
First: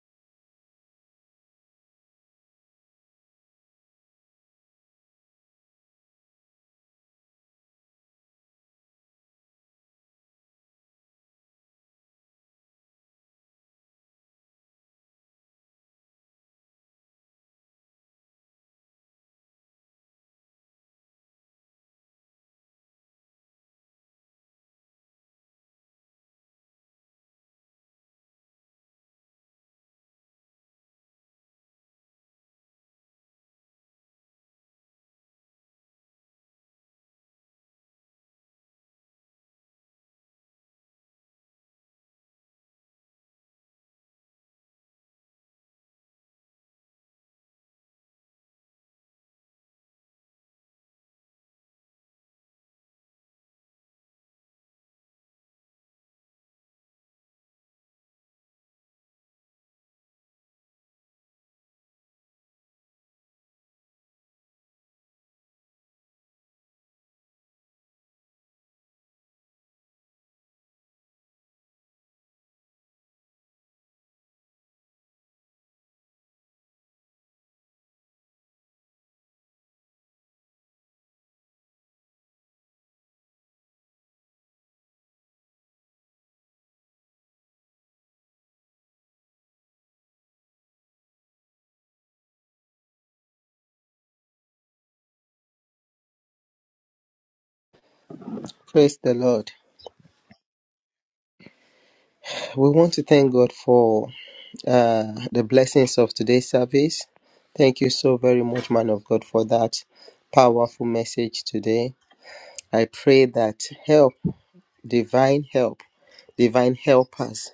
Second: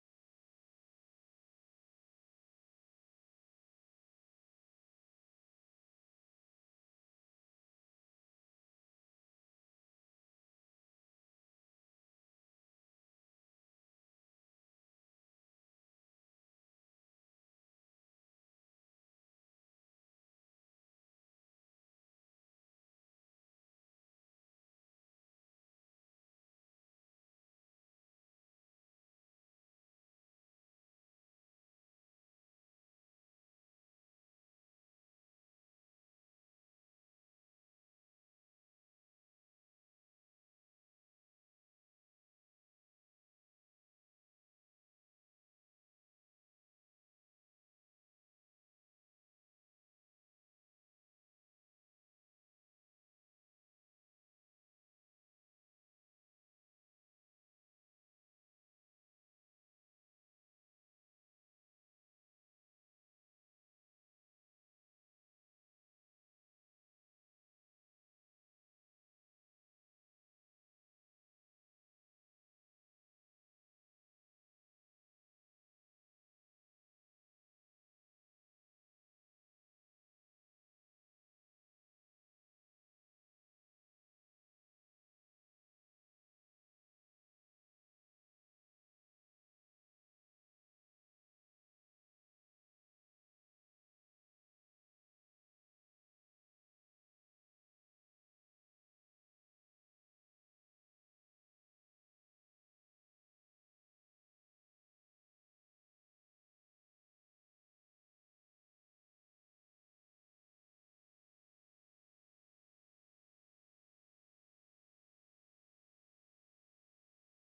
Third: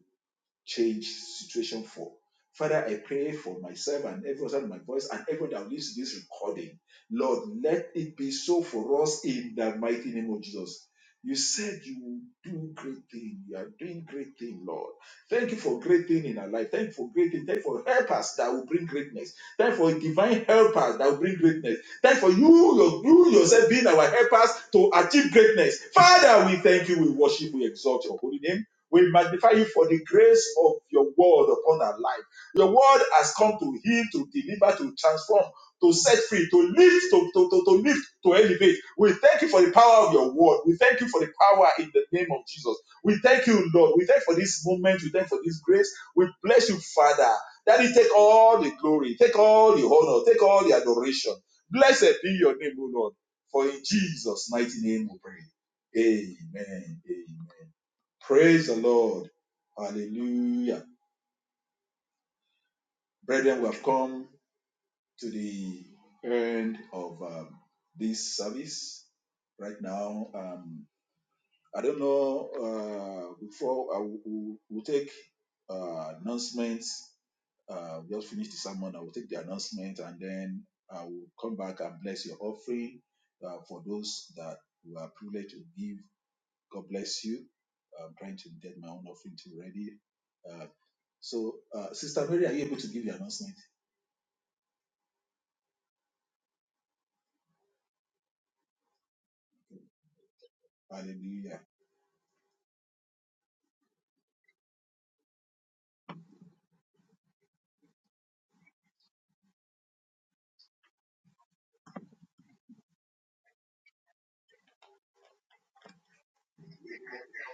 [SPEAKER 3] change situation for. Father, I pray for myself and everyone under my voice and everyone that lives to this recording. Lord, let it be so for us in the mighty name of Jesus. You said you will do great thing. You are doing great thing, Lord. Thank you for great thing in our life. Thank you for great thing. Thank you for helpers that will bring greatness. Thank you for divine helpers that will bring greatness. Thank you for you, your, you yourself being our helpers to achieve greatness. Father, we thank you. We worship. We exalt your holy name. We magnify you for the grace of your word upon our life. Your word has come to heal, to deliver, to transform, to set free, to lift, to, to, to, to lift, to elevate. We thank you for the power of your word. We thank you for the power in the name of Jesus. We thank you, Lord. We thank you for this moment. We thank you for this grace. We bless you, Father. Daddy, take all the glory, take all the honor, take all the adoration. Blessed be your name, O Lord. For in Jesus' mighty name we pray. Amen. Amen. Praise the Lord. Hallelujah. Brethren, we have come to the end of um, this service right now. Um, I don't know, uh, before I will will- will take uh, announcements, uh, we just finish the sermon. I will take the announcement and then I will come back and bless your offering uh, for those that we are privileged to give. God bless you. I'm trying to get my own offering too ready. Uh, So, uh, Sister Mary, are you able to give your announcement?
[SPEAKER 2] Praise the Lord.
[SPEAKER 3] Hallelujah.
[SPEAKER 2] We want to thank God for uh, the blessings of today's service. Thank you so very much, man of God, for that powerful message today. I pray that help, divine help, divine helpers,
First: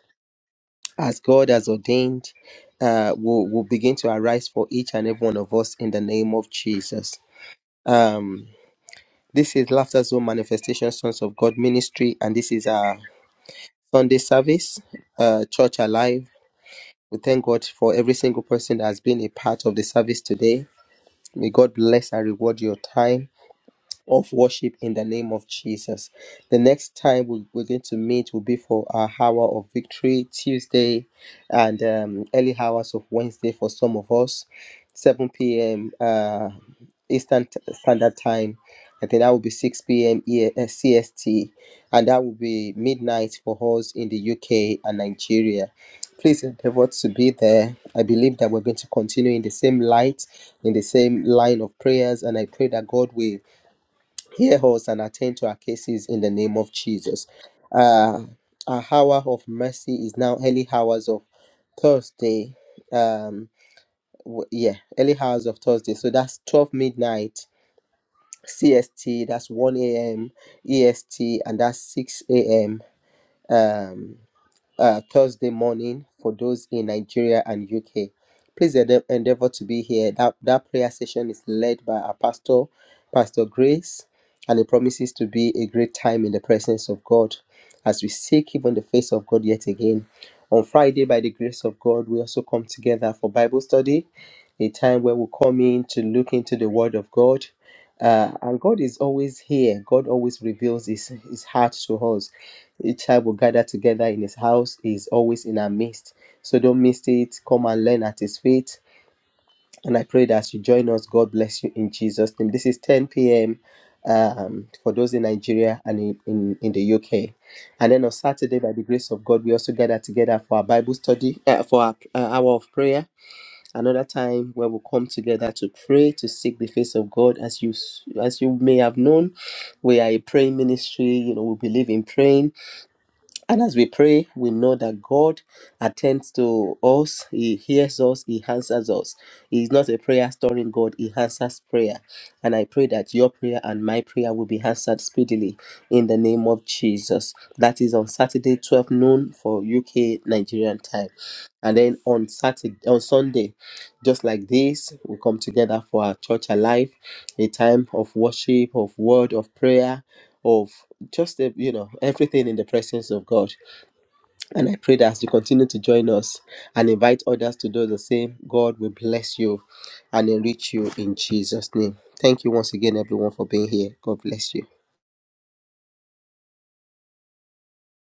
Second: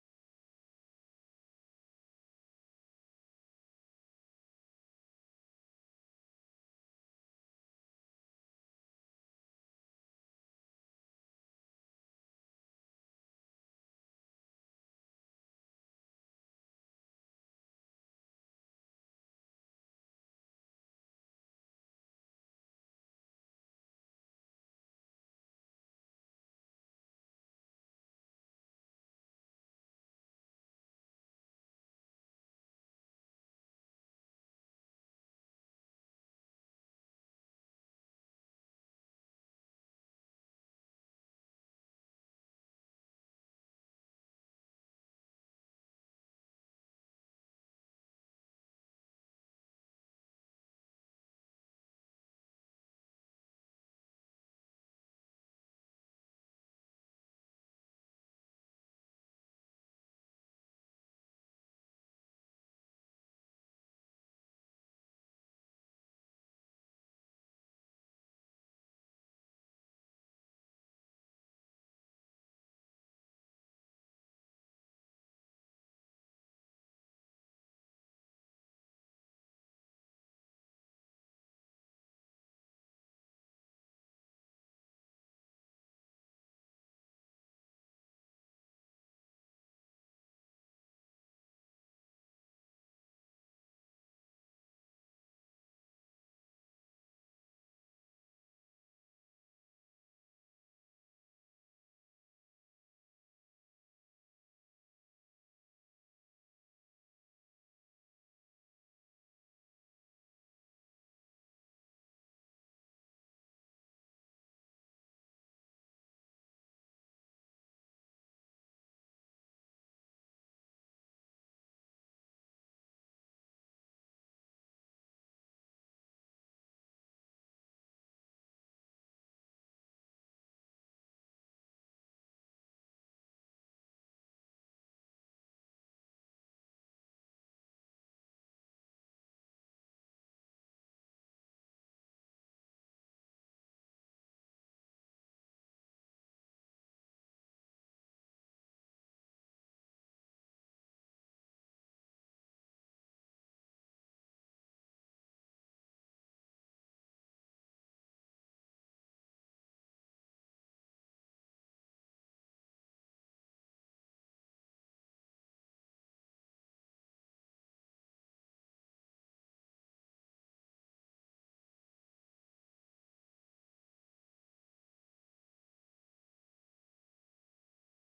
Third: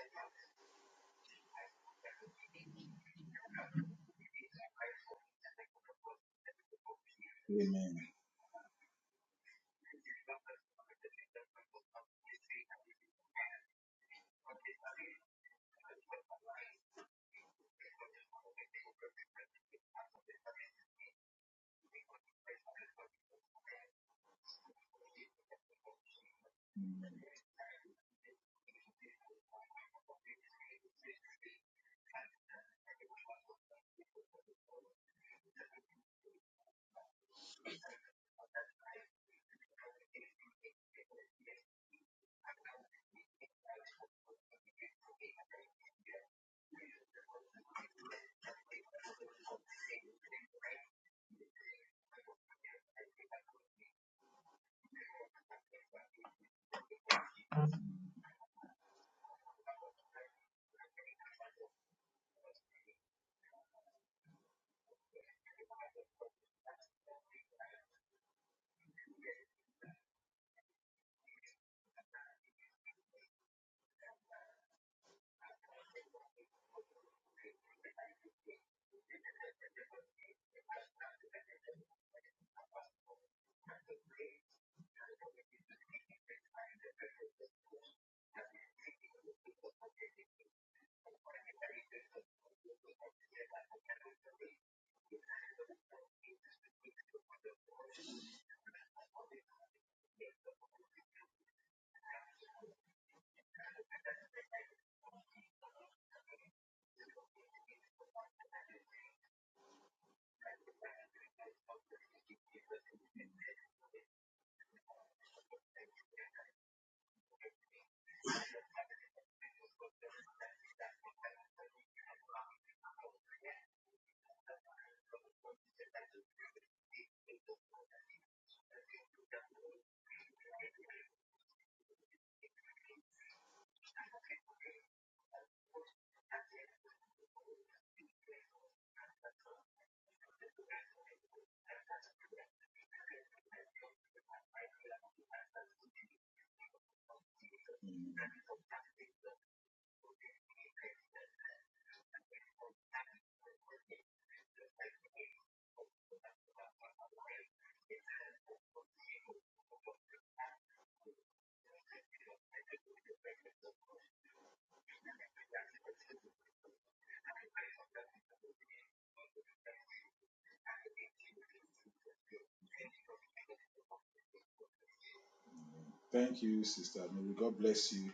[SPEAKER 2] as God has ordained, uh, will, will begin to arise for each and every one of us in the name of Jesus.
[SPEAKER 3] Amen.
[SPEAKER 2] Um, this is Laughter Zone Manifestation Sons of God Ministry, and this is our Sunday service, uh, Church Alive. We thank God for every single person that has been a part of the service today May God bless and reward your time of worship in the name of Jesus. The next time we, we're going to meet will be for our hour of victory Tuesday and um, early hours of Wednesday for some of us, 7 p.m. Uh, Eastern T- Standard Time. I think that will be 6 p.m. E- uh, CST, and that will be midnight for us in the UK and Nigeria. Please endeavor to be there. I believe that we're going to continue in the same light, in the same line of prayers, and I pray that God will Hear us and attend to our cases in the name of Jesus. Uh, our hour of mercy is now early hours of Thursday. Um, w- yeah, early hours of Thursday. So that's 12 midnight CST, that's 1 a.m. EST, and that's 6 a.m. Um uh, Thursday morning for those in Nigeria and UK. Please ende- endeavor to be here. That, that prayer session is led by our pastor, Pastor Grace, and it promises to be a great time in the presence of God as we seek even the face of God yet again. On Friday, by the grace of God, we also come together for Bible study, a time where we come in to look into the Word of God. Uh, and God is always here. God always reveals his, his heart to us. Each child will gather together in his house. He is always in our midst. So don't miss it. Come and learn at his feet. And I pray that as you join us, God bless you in Jesus' name. This is 10 p.m. Um, for those in Nigeria and in, in, in the UK. And then on Saturday, by the grace of God, we also gather together for our Bible study, uh, for our uh, hour of prayer. Another time where we'll come together to pray, to seek the face of God. As you s- as you may have known, we are a praying ministry. You know, we believe in praying and as we pray, we know that God attends to us, He hears us, He answers us. He is not a prayer storing God, He answers prayer. And I pray that your prayer and my prayer will be answered speedily in the name of Jesus. That is on Saturday, 12 noon for UK Nigerian time. And then on Saturday, on Sunday, just like this, we come together for our church alive, a time of worship, of word, of prayer of just uh, you know everything in the presence of God. And I pray that as you continue to join us and invite others to do the same, God will bless you and enrich you in Jesus' name. Thank you once again, everyone, for being here. God bless you.
[SPEAKER 3] Thank you, Sister Mary. God bless you.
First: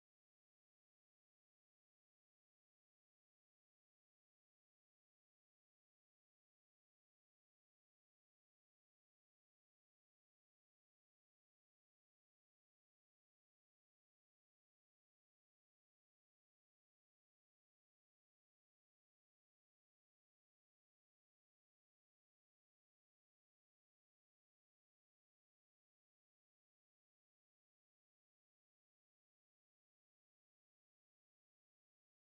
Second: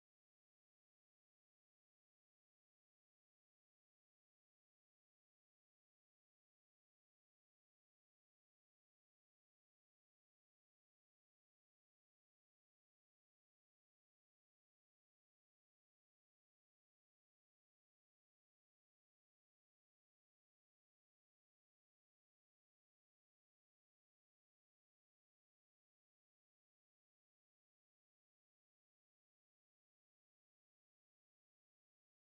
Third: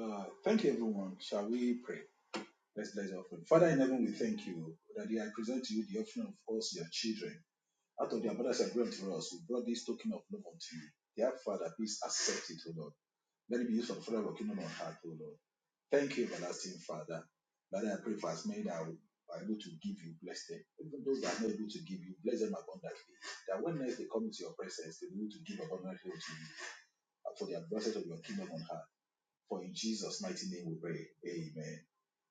[SPEAKER 3] Uh, thank you, everyone. Shall we pray? Let's bless our offering. Father in heaven, we thank you that I present to you the offering of us, your children. Out of the abundance of grant to us, we brought this token of love unto you. Dear Father, please accept it, O Lord. Let it be used for the further of your kingdom on earth, O Lord. Thank you, everlasting Father. Father, I pray for as many that are able to give you, bless them. Even those that are not able to give you, bless them abundantly. That when next they come into your presence, they will be able to give abundantly to you and for the advantage of your kingdom on earth. For in Jesus' mighty name we pray. Amen.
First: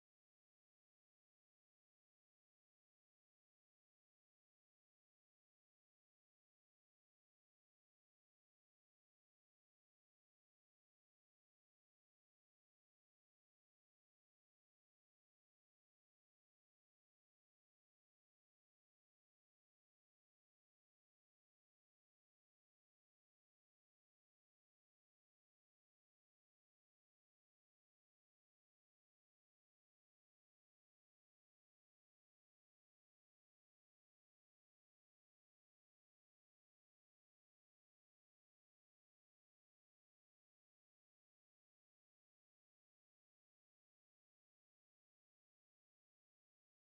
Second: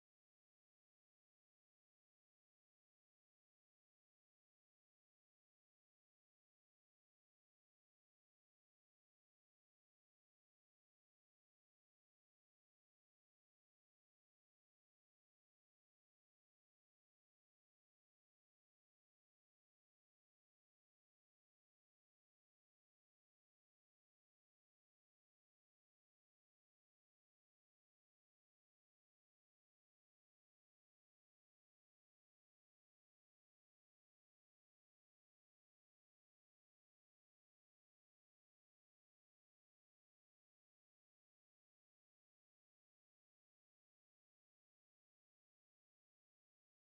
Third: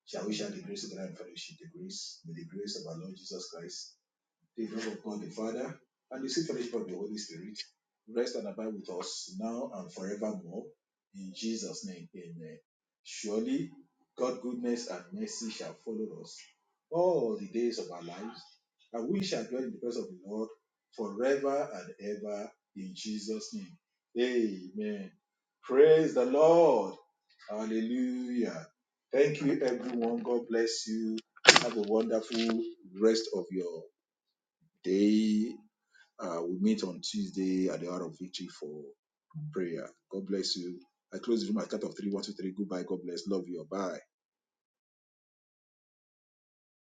[SPEAKER 3] Shall we share the grace together in fellowship? The grace, may the grace of our Lord Jesus Christ the love of God the Father, and the sweet fellowship of the Holy Spirit rest and abide with us now and forevermore. In Jesus' name, amen. Surely, God's goodness and mercy shall follow us all the days of our lives, and we shall dwell in the presence of the Lord forever and ever. In Jesus' name, amen. Praise the Lord. Hallelujah. Thank you, everyone. God bless you. Have a wonderful rest of your they uh, will meet on Tuesday at the hour of victory for prayer. God bless you. I close the room at count of three. One two three. Goodbye. God bless. Love you. Bye.